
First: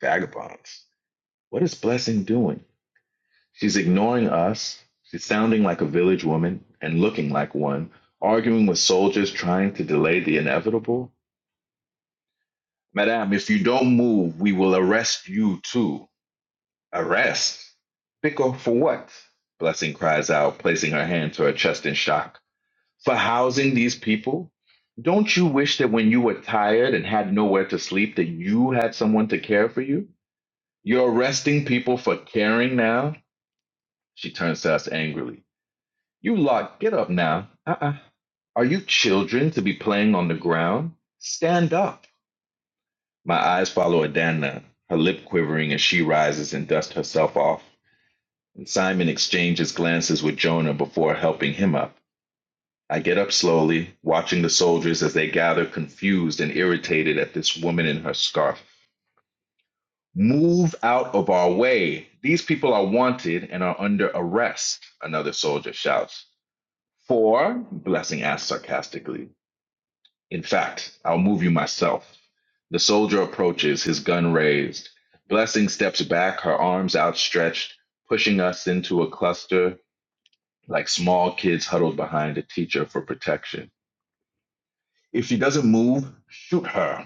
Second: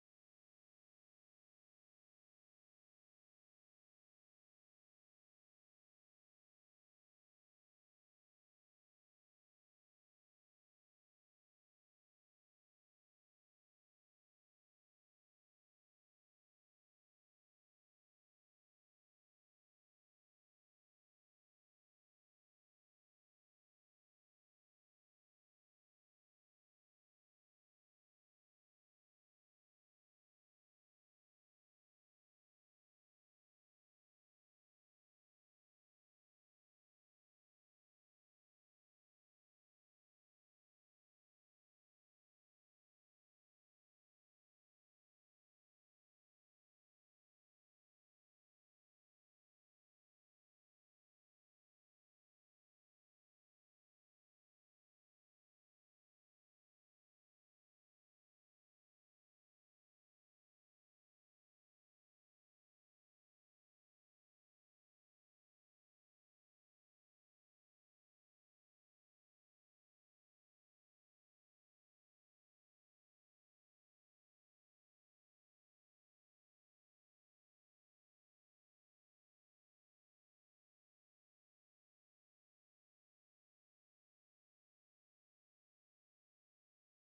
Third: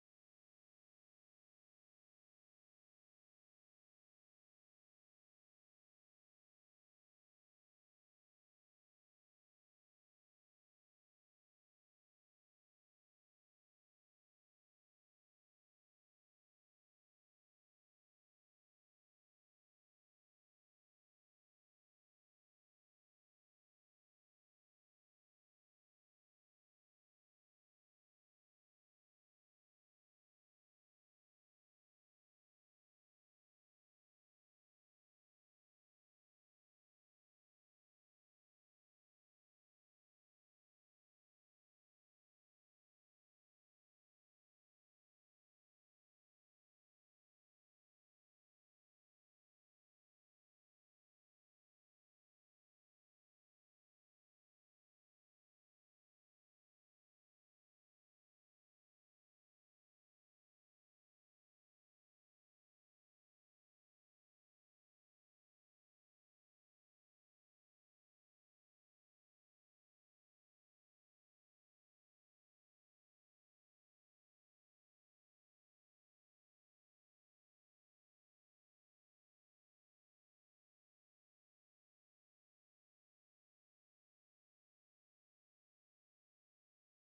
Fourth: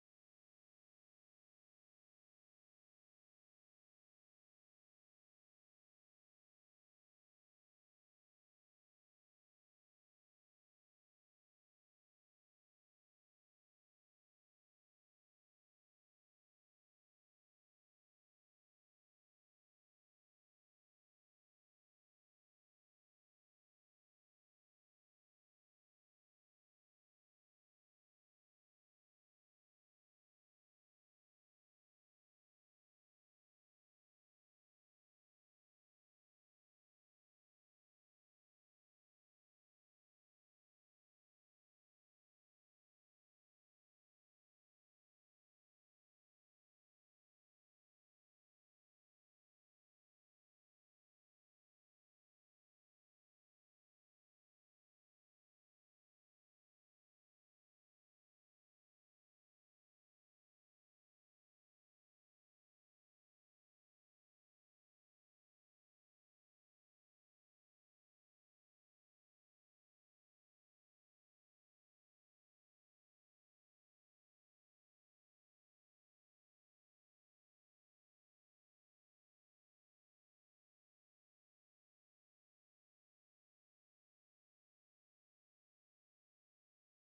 S3: Vagabonds. What is Blessing doing? She's ignoring us. She's sounding like a village woman and looking like one, arguing with soldiers trying to delay the inevitable. Madame, if you don't move, we will arrest you too. Arrest! Biko for what? Blessing cries out, placing her hand to her chest in shock. For housing these people? Don't you wish that when you were tired and had nowhere to sleep that you had someone to care for you? You're arresting people for caring now? She turns to us angrily. You lot, get up now. Uh-uh. Are you children to be playing on the ground? Stand up. My eyes follow Adana, her lip quivering as she rises and dusts herself off. Simon exchanges glances with Jonah before helping him up. I get up slowly, watching the soldiers as they gather, confused and irritated at this woman in her scarf. Move out of our way. These people are wanted and are under arrest, another soldier shouts. For, Blessing asks sarcastically. In fact, I'll move you myself. The soldier approaches, his gun raised. Blessing steps back, her arms outstretched, pushing us into a cluster like small kids huddled behind a teacher for protection. If she doesn't move, shoot her.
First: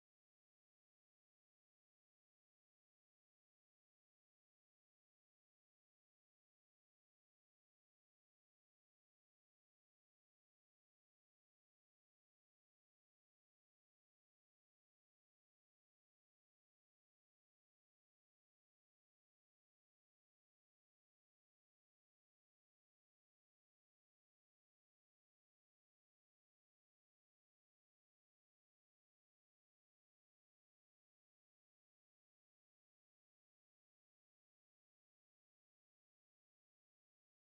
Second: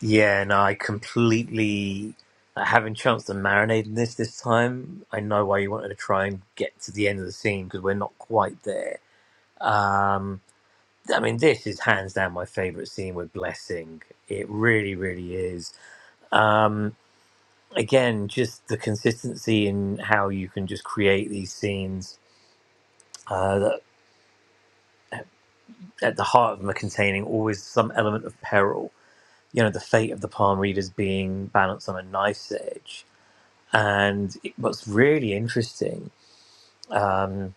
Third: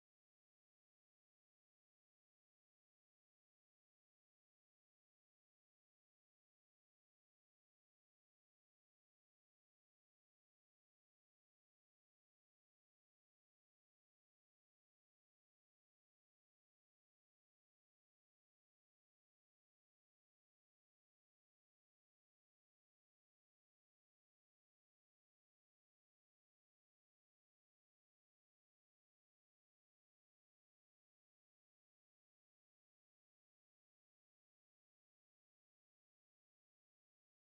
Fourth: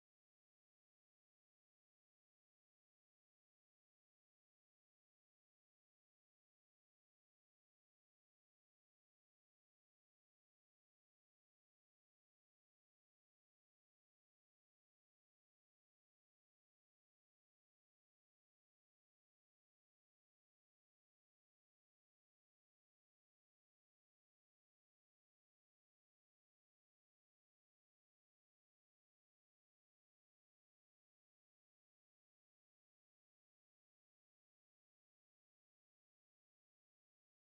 S1: Yeah, and I completely like, having chance to marinate in this this time. I know why you wanted to try and get to the end of the scene because we're not quite there. Um, I mean, this is hands down my favorite scene with Blessing. It really, really is. Um, again, just the consistency in how you can just create these scenes uh, that at the heart of them are containing always some element of peril. You know, the fate of the palm readers being balanced on a knife's edge. And it- what's really interesting um,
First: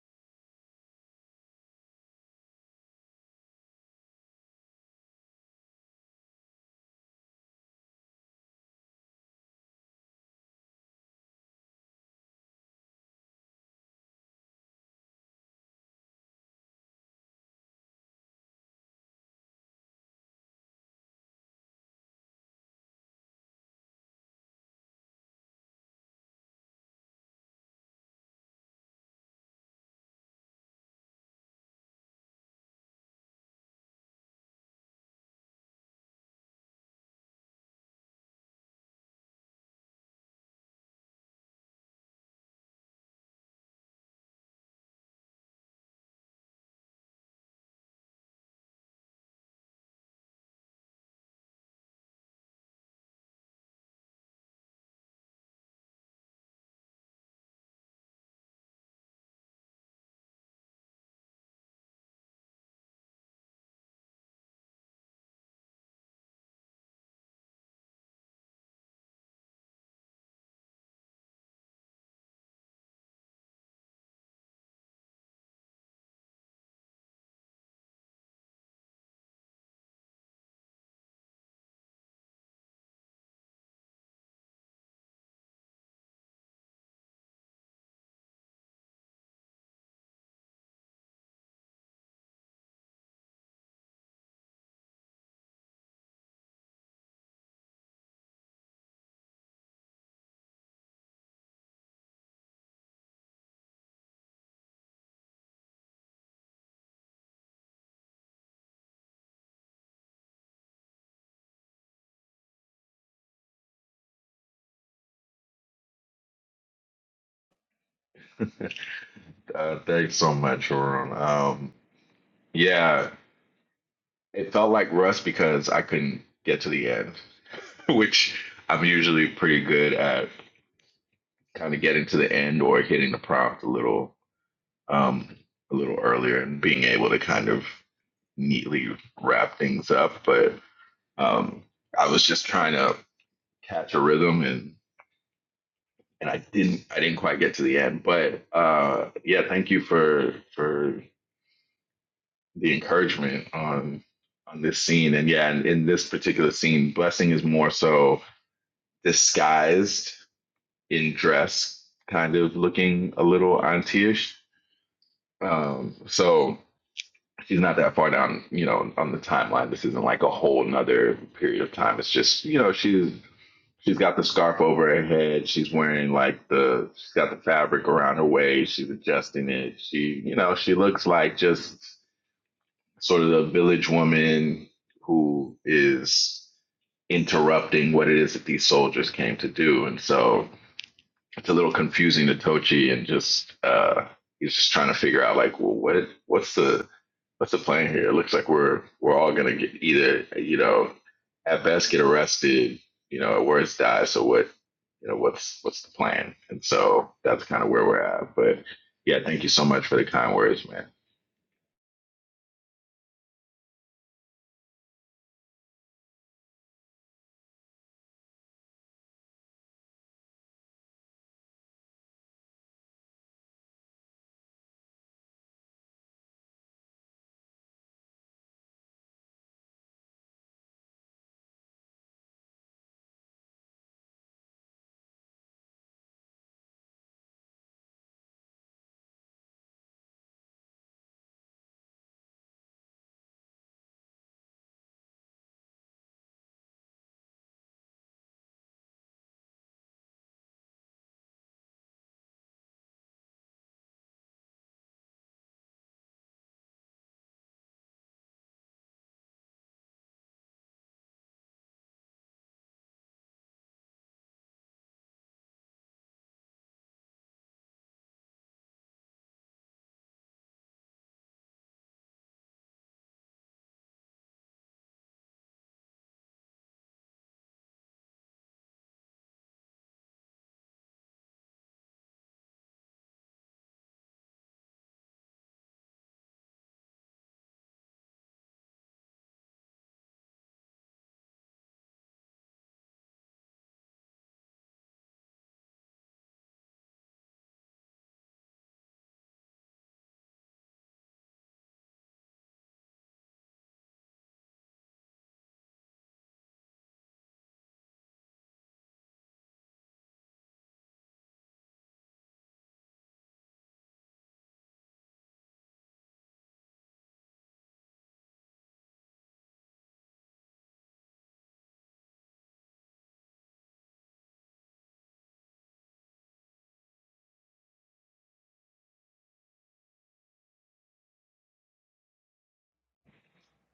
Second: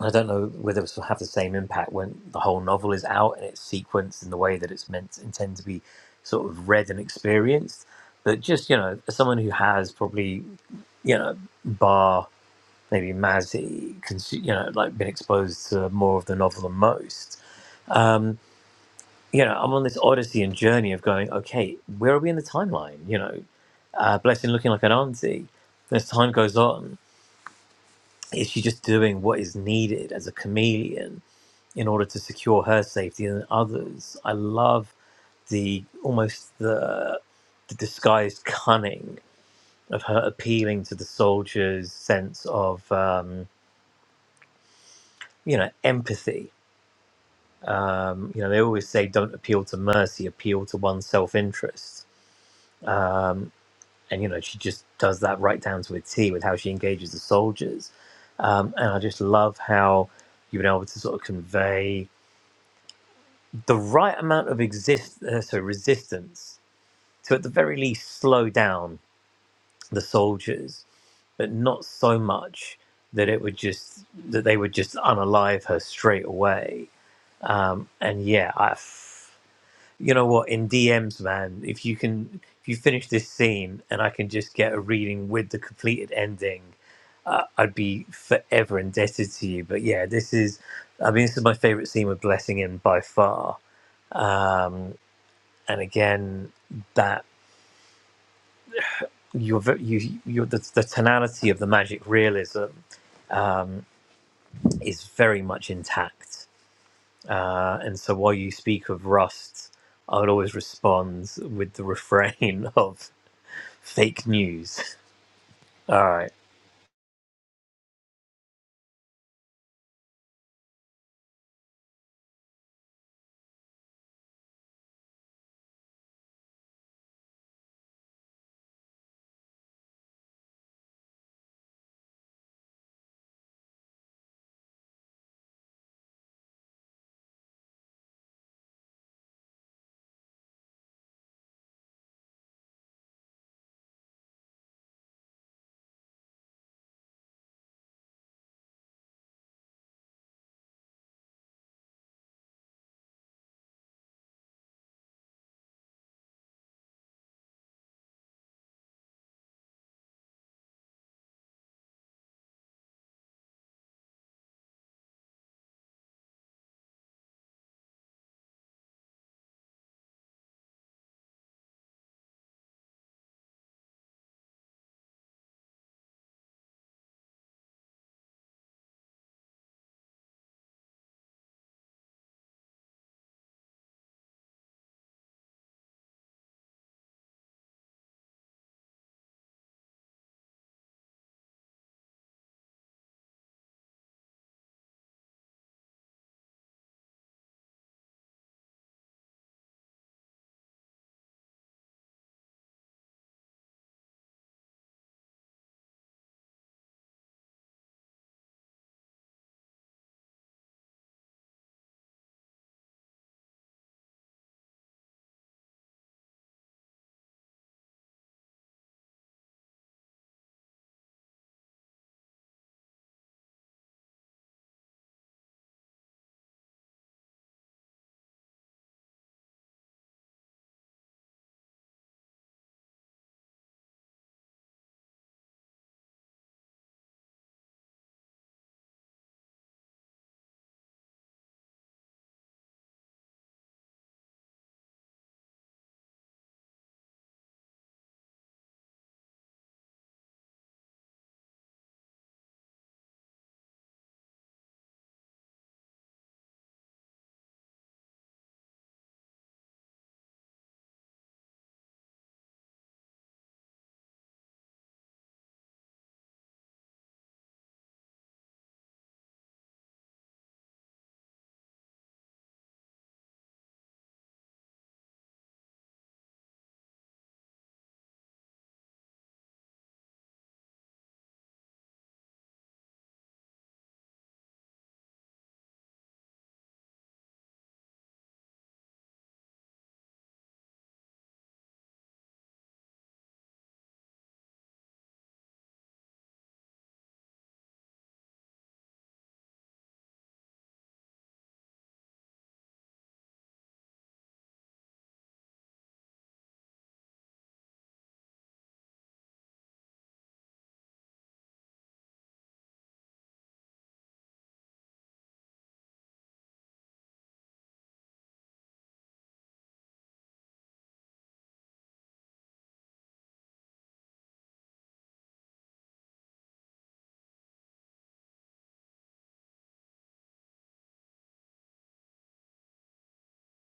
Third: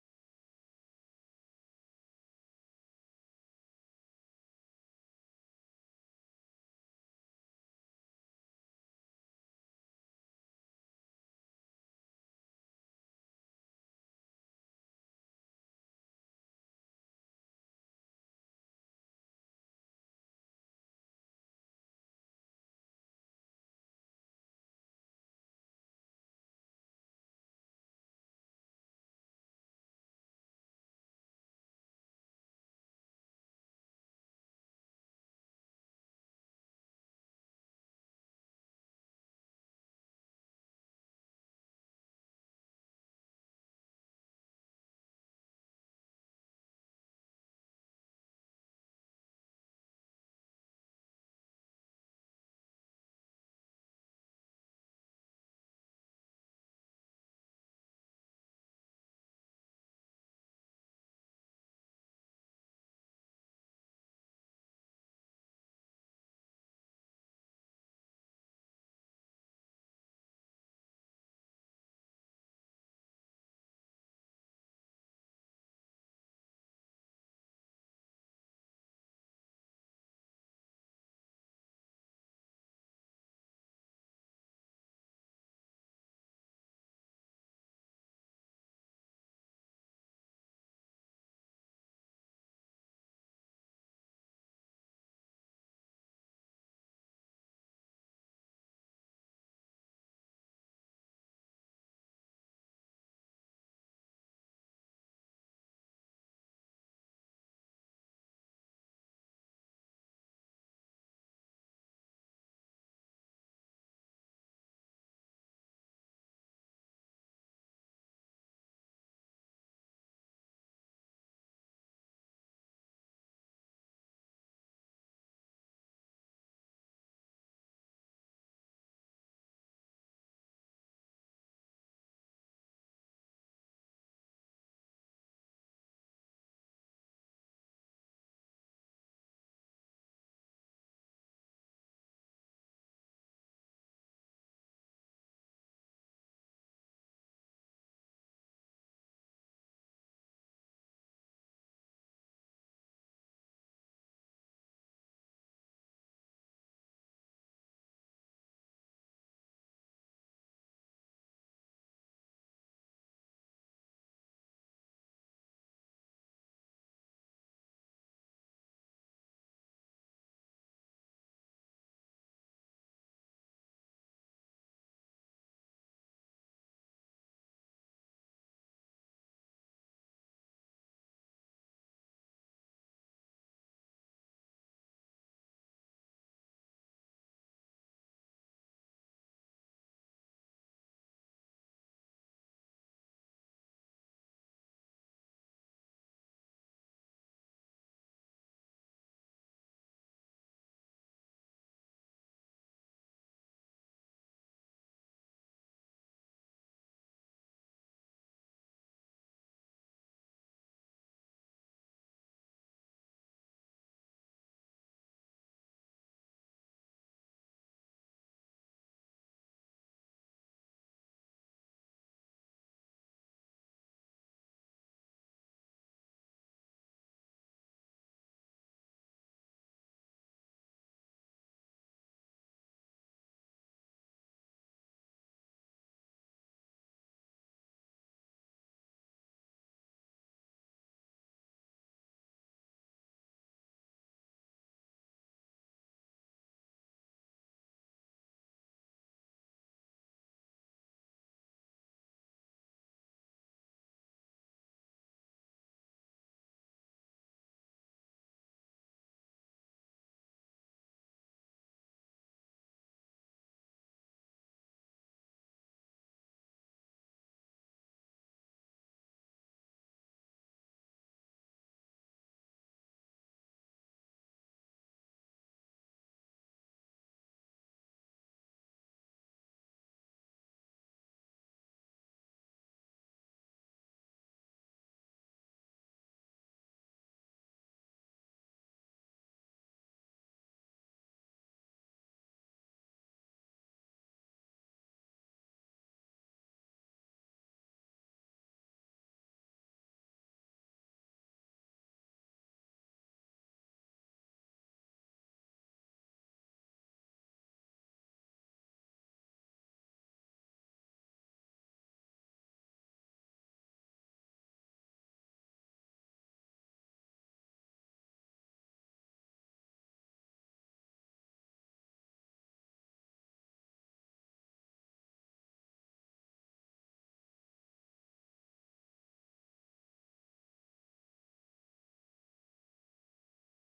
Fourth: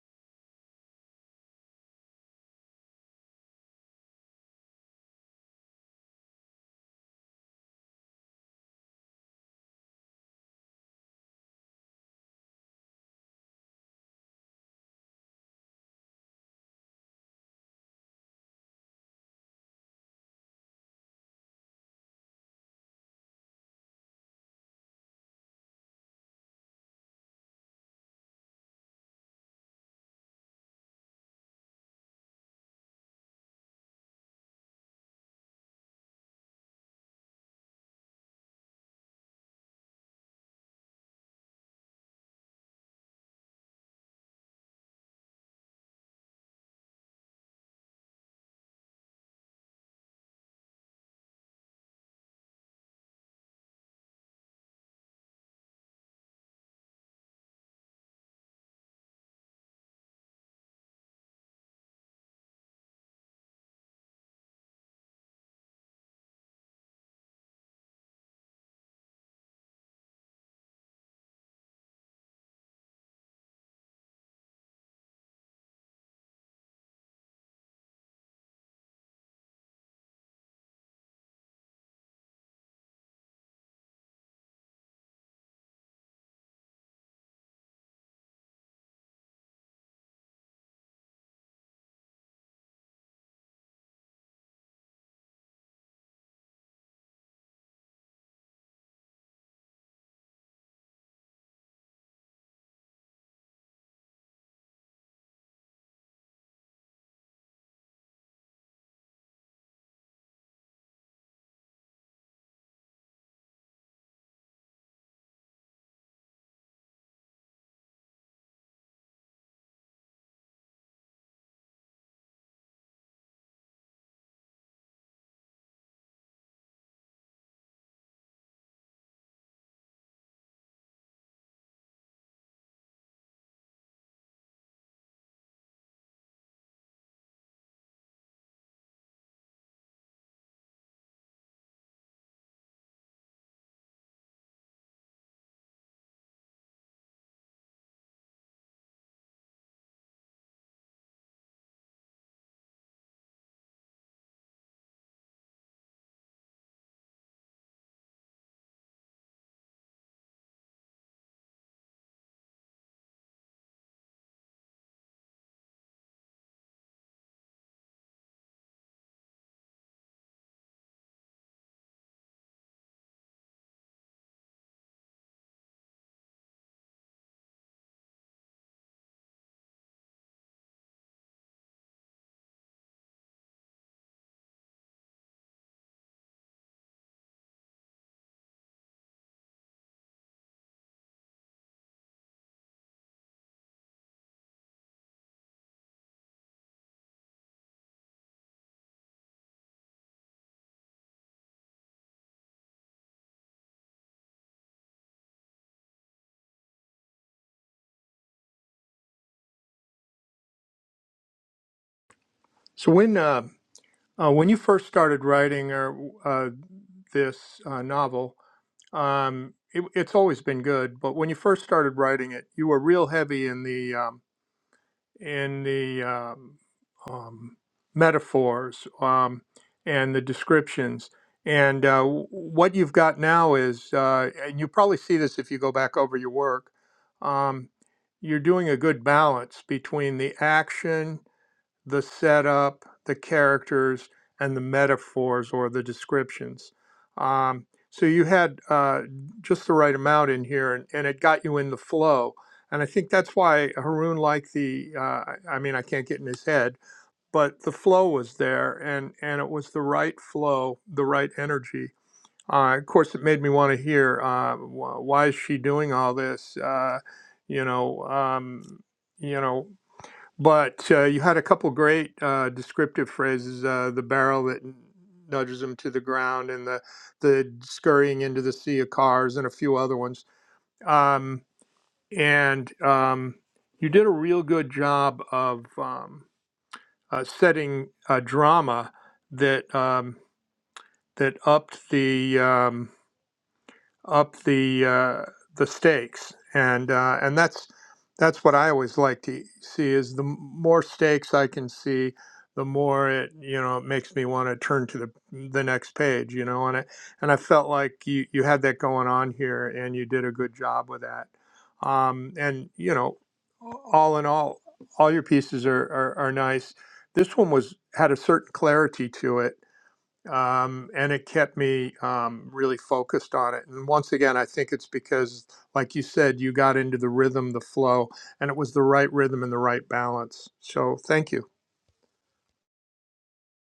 S1: I don't know whether it will have the same impact when the whole novel is out and it's sequenced in the way that it's meant intend to be sort of read and experienced. But just you know, as someone who has probably you know, bar maybe Maz, consu- you know, like been exposed to more of the novel than most. Um, you know, I'm on this odyssey and journey of going, okay, where are we in the timeline? You know, uh, Blessing looking like an auntie. As time goes on, is she just doing what is needed as a chameleon? in order to secure her safety and others. I love the almost the, the disguised cunning of her appealing to the soldiers' sense of um, you know empathy. Um, you know they always say don't appeal to mercy, appeal to one's self-interest. And you know she just does that right down to a T with how she engages the soldiers. Um, and I just love how you've been able to sort of convey the right amount of exist uh, so resistance to at the very least slow down the soldiers, but not so much that it would just that they would just unalive her straight away. Um, and yeah, I, you know what, in DMs, man, if you can, if you finish this scene and I can just get a reading with the completed ending, uh, I'd be forever indebted to you. But yeah, this is, I mean, this is my favorite scene with Blessing in by far. Um, and again, that. your ve- you your the, the tonality of the magic realism is very much intact uh, and so while you speak of rust i would always respond with the refrain of fake news all right
S3: Uh, thanks so much, Ron. Um, yeah, it felt like rust because I couldn't get to the end, which I'm usually pretty good at kind of getting to the end or hitting the prompt a little um, a little earlier and being able to kind of neatly wrap things up. But um, I was just trying to catch a rhythm and. and I didn't I didn't quite get to the end, but uh, yeah, thank you for for the encouragement on on this scene, and yeah, in, in this particular scene, blessing is more so disguised in dress, kind of looking a little auntie-ish. Um, so she's not that far down, you know, on the timeline. This isn't like a whole another period of time. It's just you know she's She's got the scarf over her head. She's wearing like the she's got the fabric around her waist. She's adjusting it. She, you know, she looks like just sort of the village woman who is interrupting what it is that these soldiers came to do. And so it's a little confusing to Tochi and just uh he's just trying to figure out like, well what what's the What's the plan here? It looks like we're we're all gonna get either you know at best get arrested, you know, at worst die. So what you know what's what's the plan? And so that's kind of where we're at. But yeah, thank you so much for the kind words, man.
S2: So when uh, uh, when you first started writing or uh, this uh, novel, Um, it, it's always been good, but when you first started writing it, you were real heavy in the um, in the um, um, metaphors um, and the descriptions. And uh, w- what you've got now is, uh, and you probably see this if you go back over your work, um, you're doing a good balance between the action the setup, the characters, and the metaphors or the descriptions. Um, so you had uh, just the right amount in here, and, and it got you in the flow. And I think that's why Haroon liked the. Uh, I I mean, I can't get in his head, but the flow was there, and and it was the right flow, the right energy. Uh, of course, it made me want to hear uh, wh- why is she doing all this? Uh, you know, um, you know, but uh, you had a couple great uh, descriptive phrases: uh, the barrel that nudges them to the ground, and the the scurrying into the sea of cars, and a few other ones. Um, and um, you did a real good job of um, uh, setting a drama that um, that upped the um, up the uh, the stakes, and uh, and that's that's what I always like to see is the more stakes I can see, the more it you know it makes me want to turn to the the next page, you know, and I and I felt like you you had that going on here, and you did a good job with that, um, and you know, all in all, all your pieces are are, are nice. This one was had a certain clarity to it um, and it kept me um, really focused on it. And once again, I think it's because, like you said, you got into the rhythm, the flow, and it was the right rhythm and the right balance. So thank you.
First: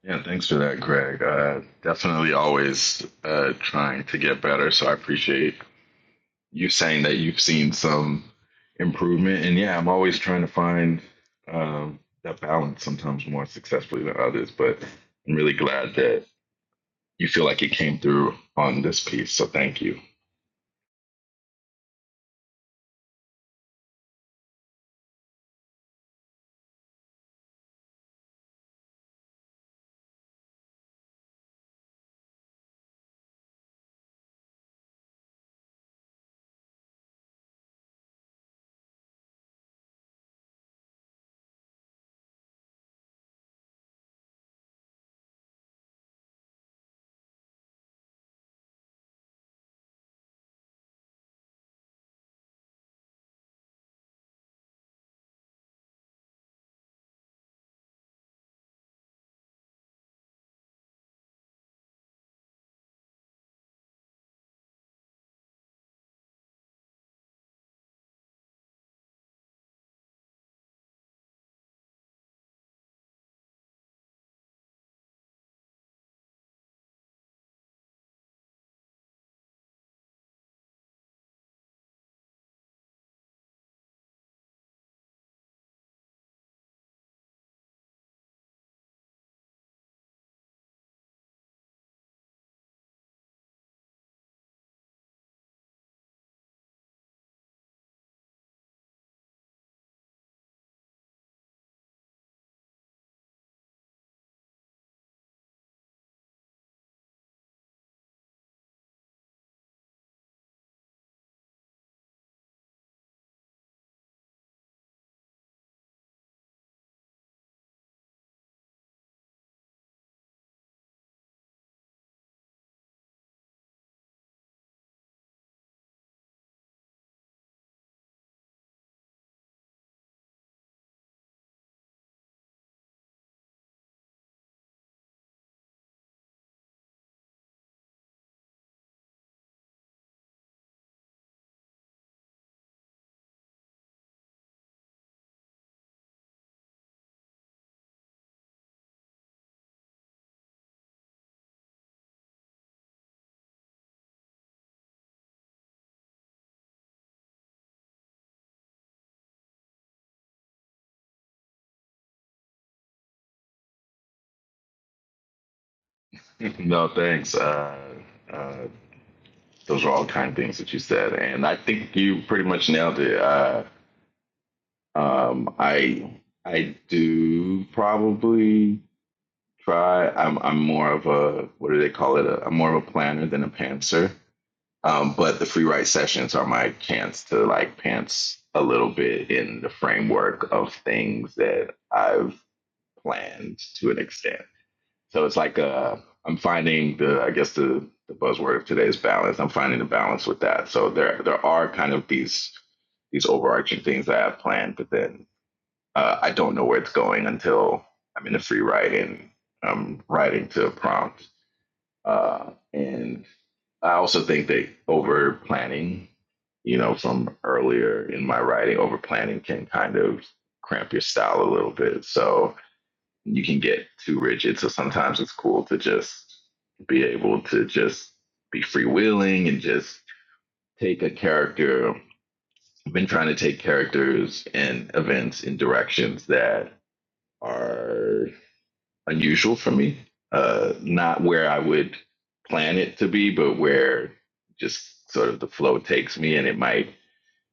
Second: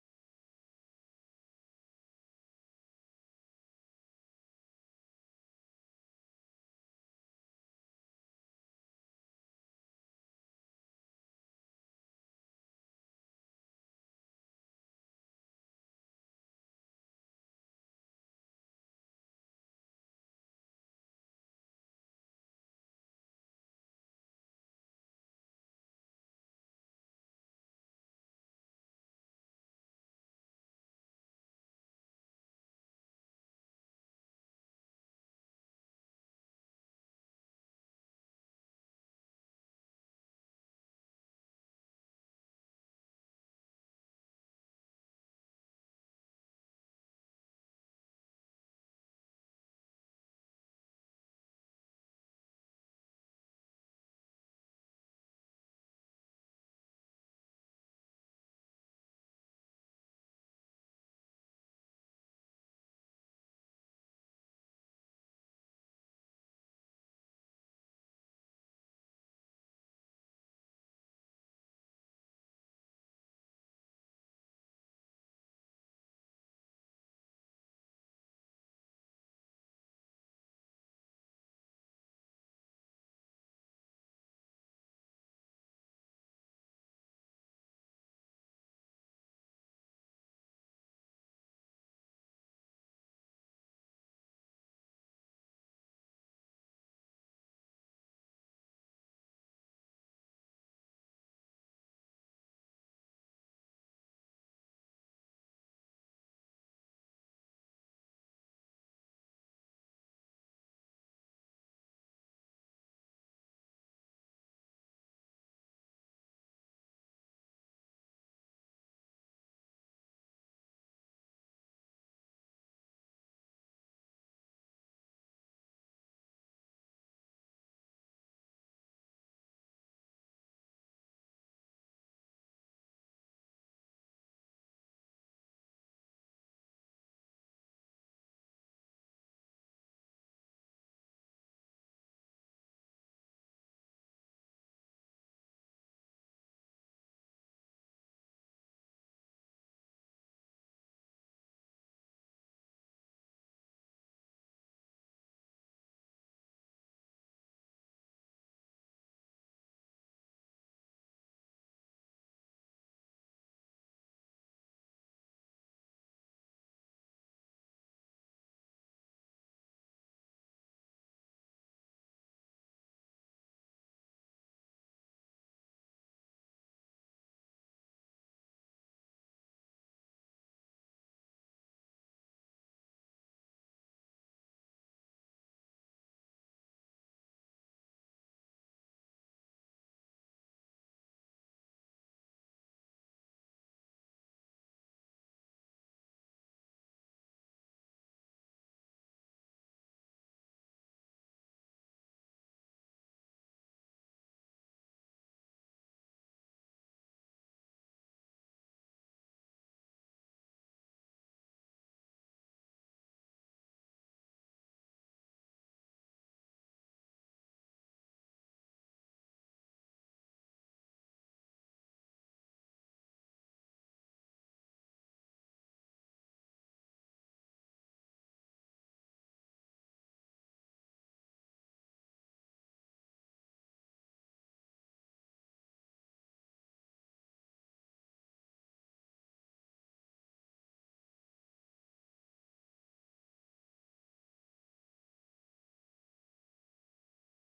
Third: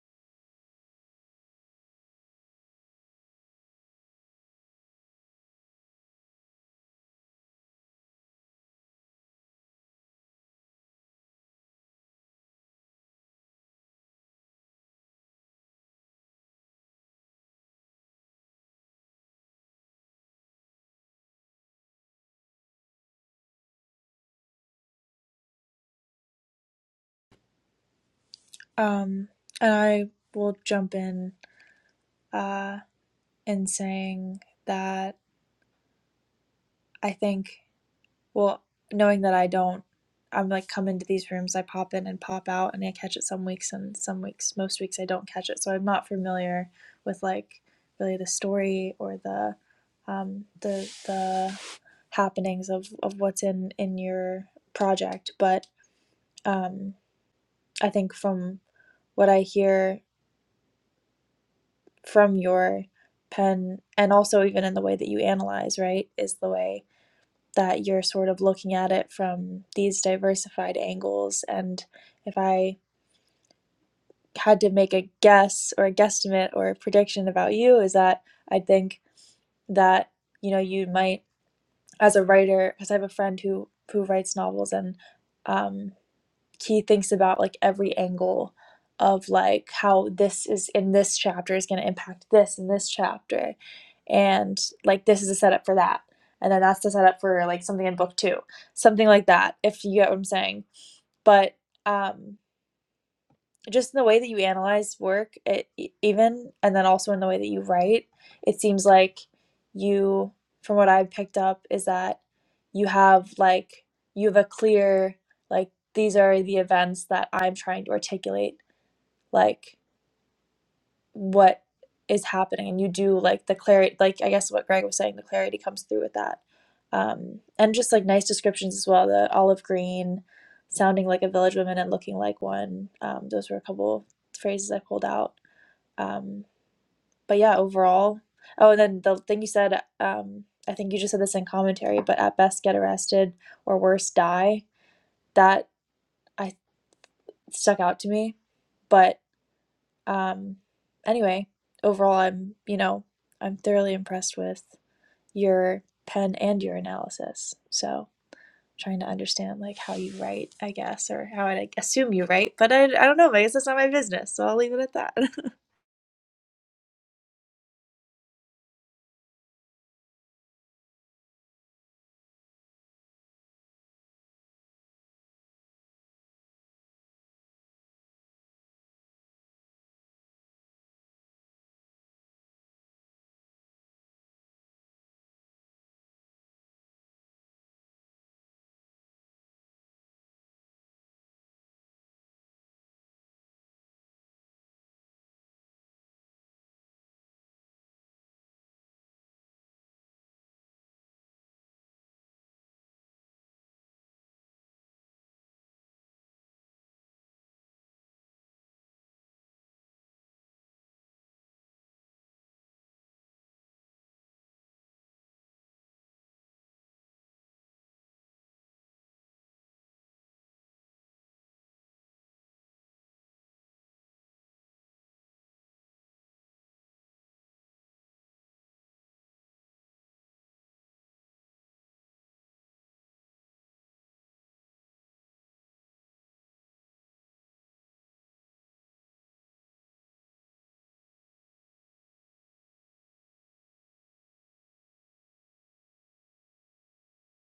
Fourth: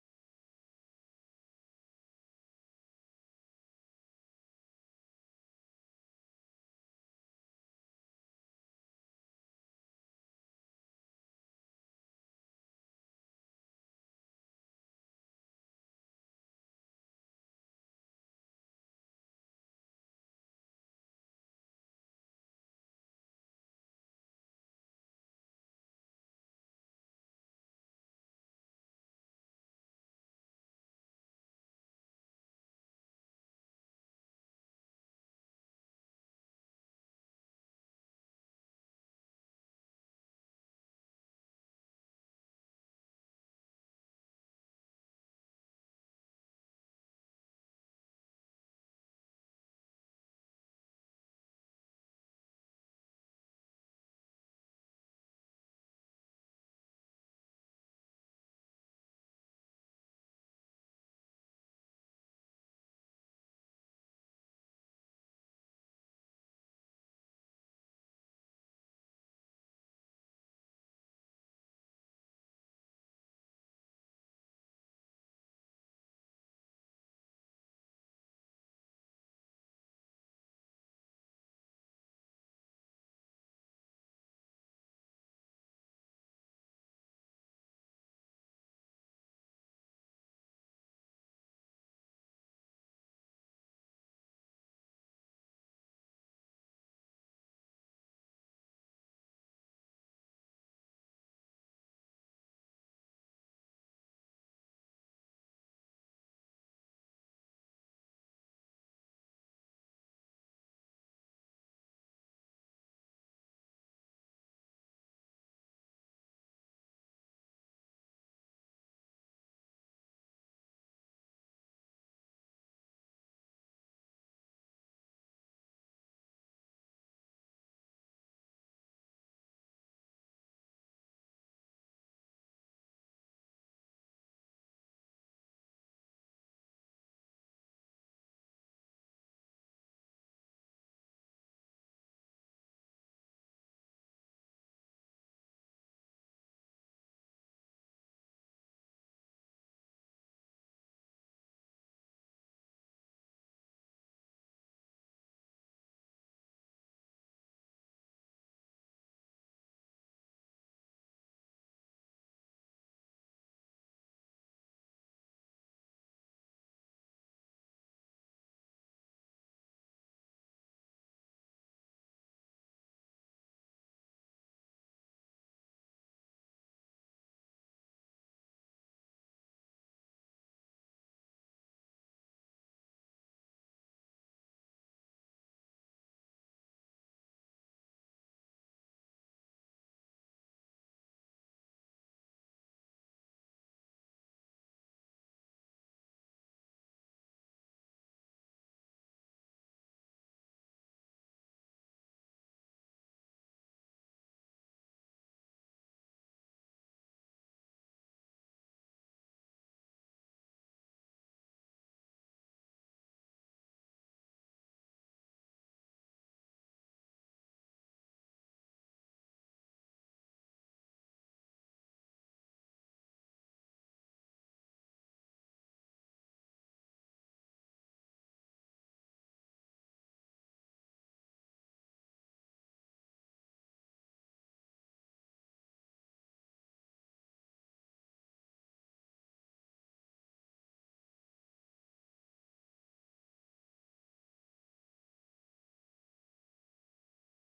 S3: Yeah, thanks for that, Greg. Uh, definitely always uh, trying to get better. So I appreciate you saying that you've seen some improvement. And yeah, I'm always trying to find um, that balance sometimes more successfully than others. But I'm really glad that you feel like it came through on this piece. So thank you.
S4: Um, and I will jump in uh, in saying that I think. Well, knowing that I don't, I'm like come into these rooms, I pop in and pop out, and I catch it some weeks, and some weeks, most weeks I don't catch it. So I'm not familiar with like really the story or the um, the the happenings of of what's in in your project. But um, I think from what I hear from your pen, and also even in the way that you analyze, right, is the way. that you're sort of looking at it from these diversified angles. And if I had to make a guess or a guesstimate or a prediction about you, is that I think that you know you might, as a writer, because I have a friend who who writes novels, and um, he thinks about like every angle of like how this is in this chapter is going to impact this in this chapter and like this is a setup for that and then that's the setup for like something in book two something like that if you get what i'm saying but um just in the way that you analyze work it, e- even and then also in the way that you write it seems like you from what i've picked up is that you have like you have a clear like these are the events that i'm trying to articulate like what is happening and you do like the clarity like i guess what greg was saying the clarity comes through with that um and just like nice descriptions as well the olive green sounding like a village woman and looking like one um those were a couple phrases i pulled out um but yeah overall oh and then the thing you said um i think you just said this in commentary but at best get arrested or worse die that i stuck out to me but Um, anyway, overall, I'm, you know, I'm thoroughly impressed with your pen and your analysis. So trying to understand like how you write, I guess, or how I like, assume you write, but I, I don't know. I guess that's not my business. So I'll leave it at that.
S3: No, thanks. Uh, uh, those are all kind things that you said, and I think you pretty much nailed it. Uh, um, I I do probably try. I'm I'm more of a what do they call it? A am more of a planner than a pantser. Um, but the free write sessions are my chance to like pants a little bit in the framework of things that I've planned to an extent. So it's like uh, I'm finding the I guess the the buzzword of today is balance. I'm finding the balance with that. So there there are kind of these these overarching things that I have planned, but then uh, I don't know where it's going until I'm in a free write and I'm writing to a prompt. Uh, and I also think that over planning, you know, from earlier in my writing, over planning can kind of cramp your style a little bit. So you can get too rigid. So sometimes it's cool to just be able to just be freewheeling and just take a character. I've been trying to take characters and events in directions that are unusual for me. Uh, not where I would plan it to be, but where just sort of the flow takes me, and it might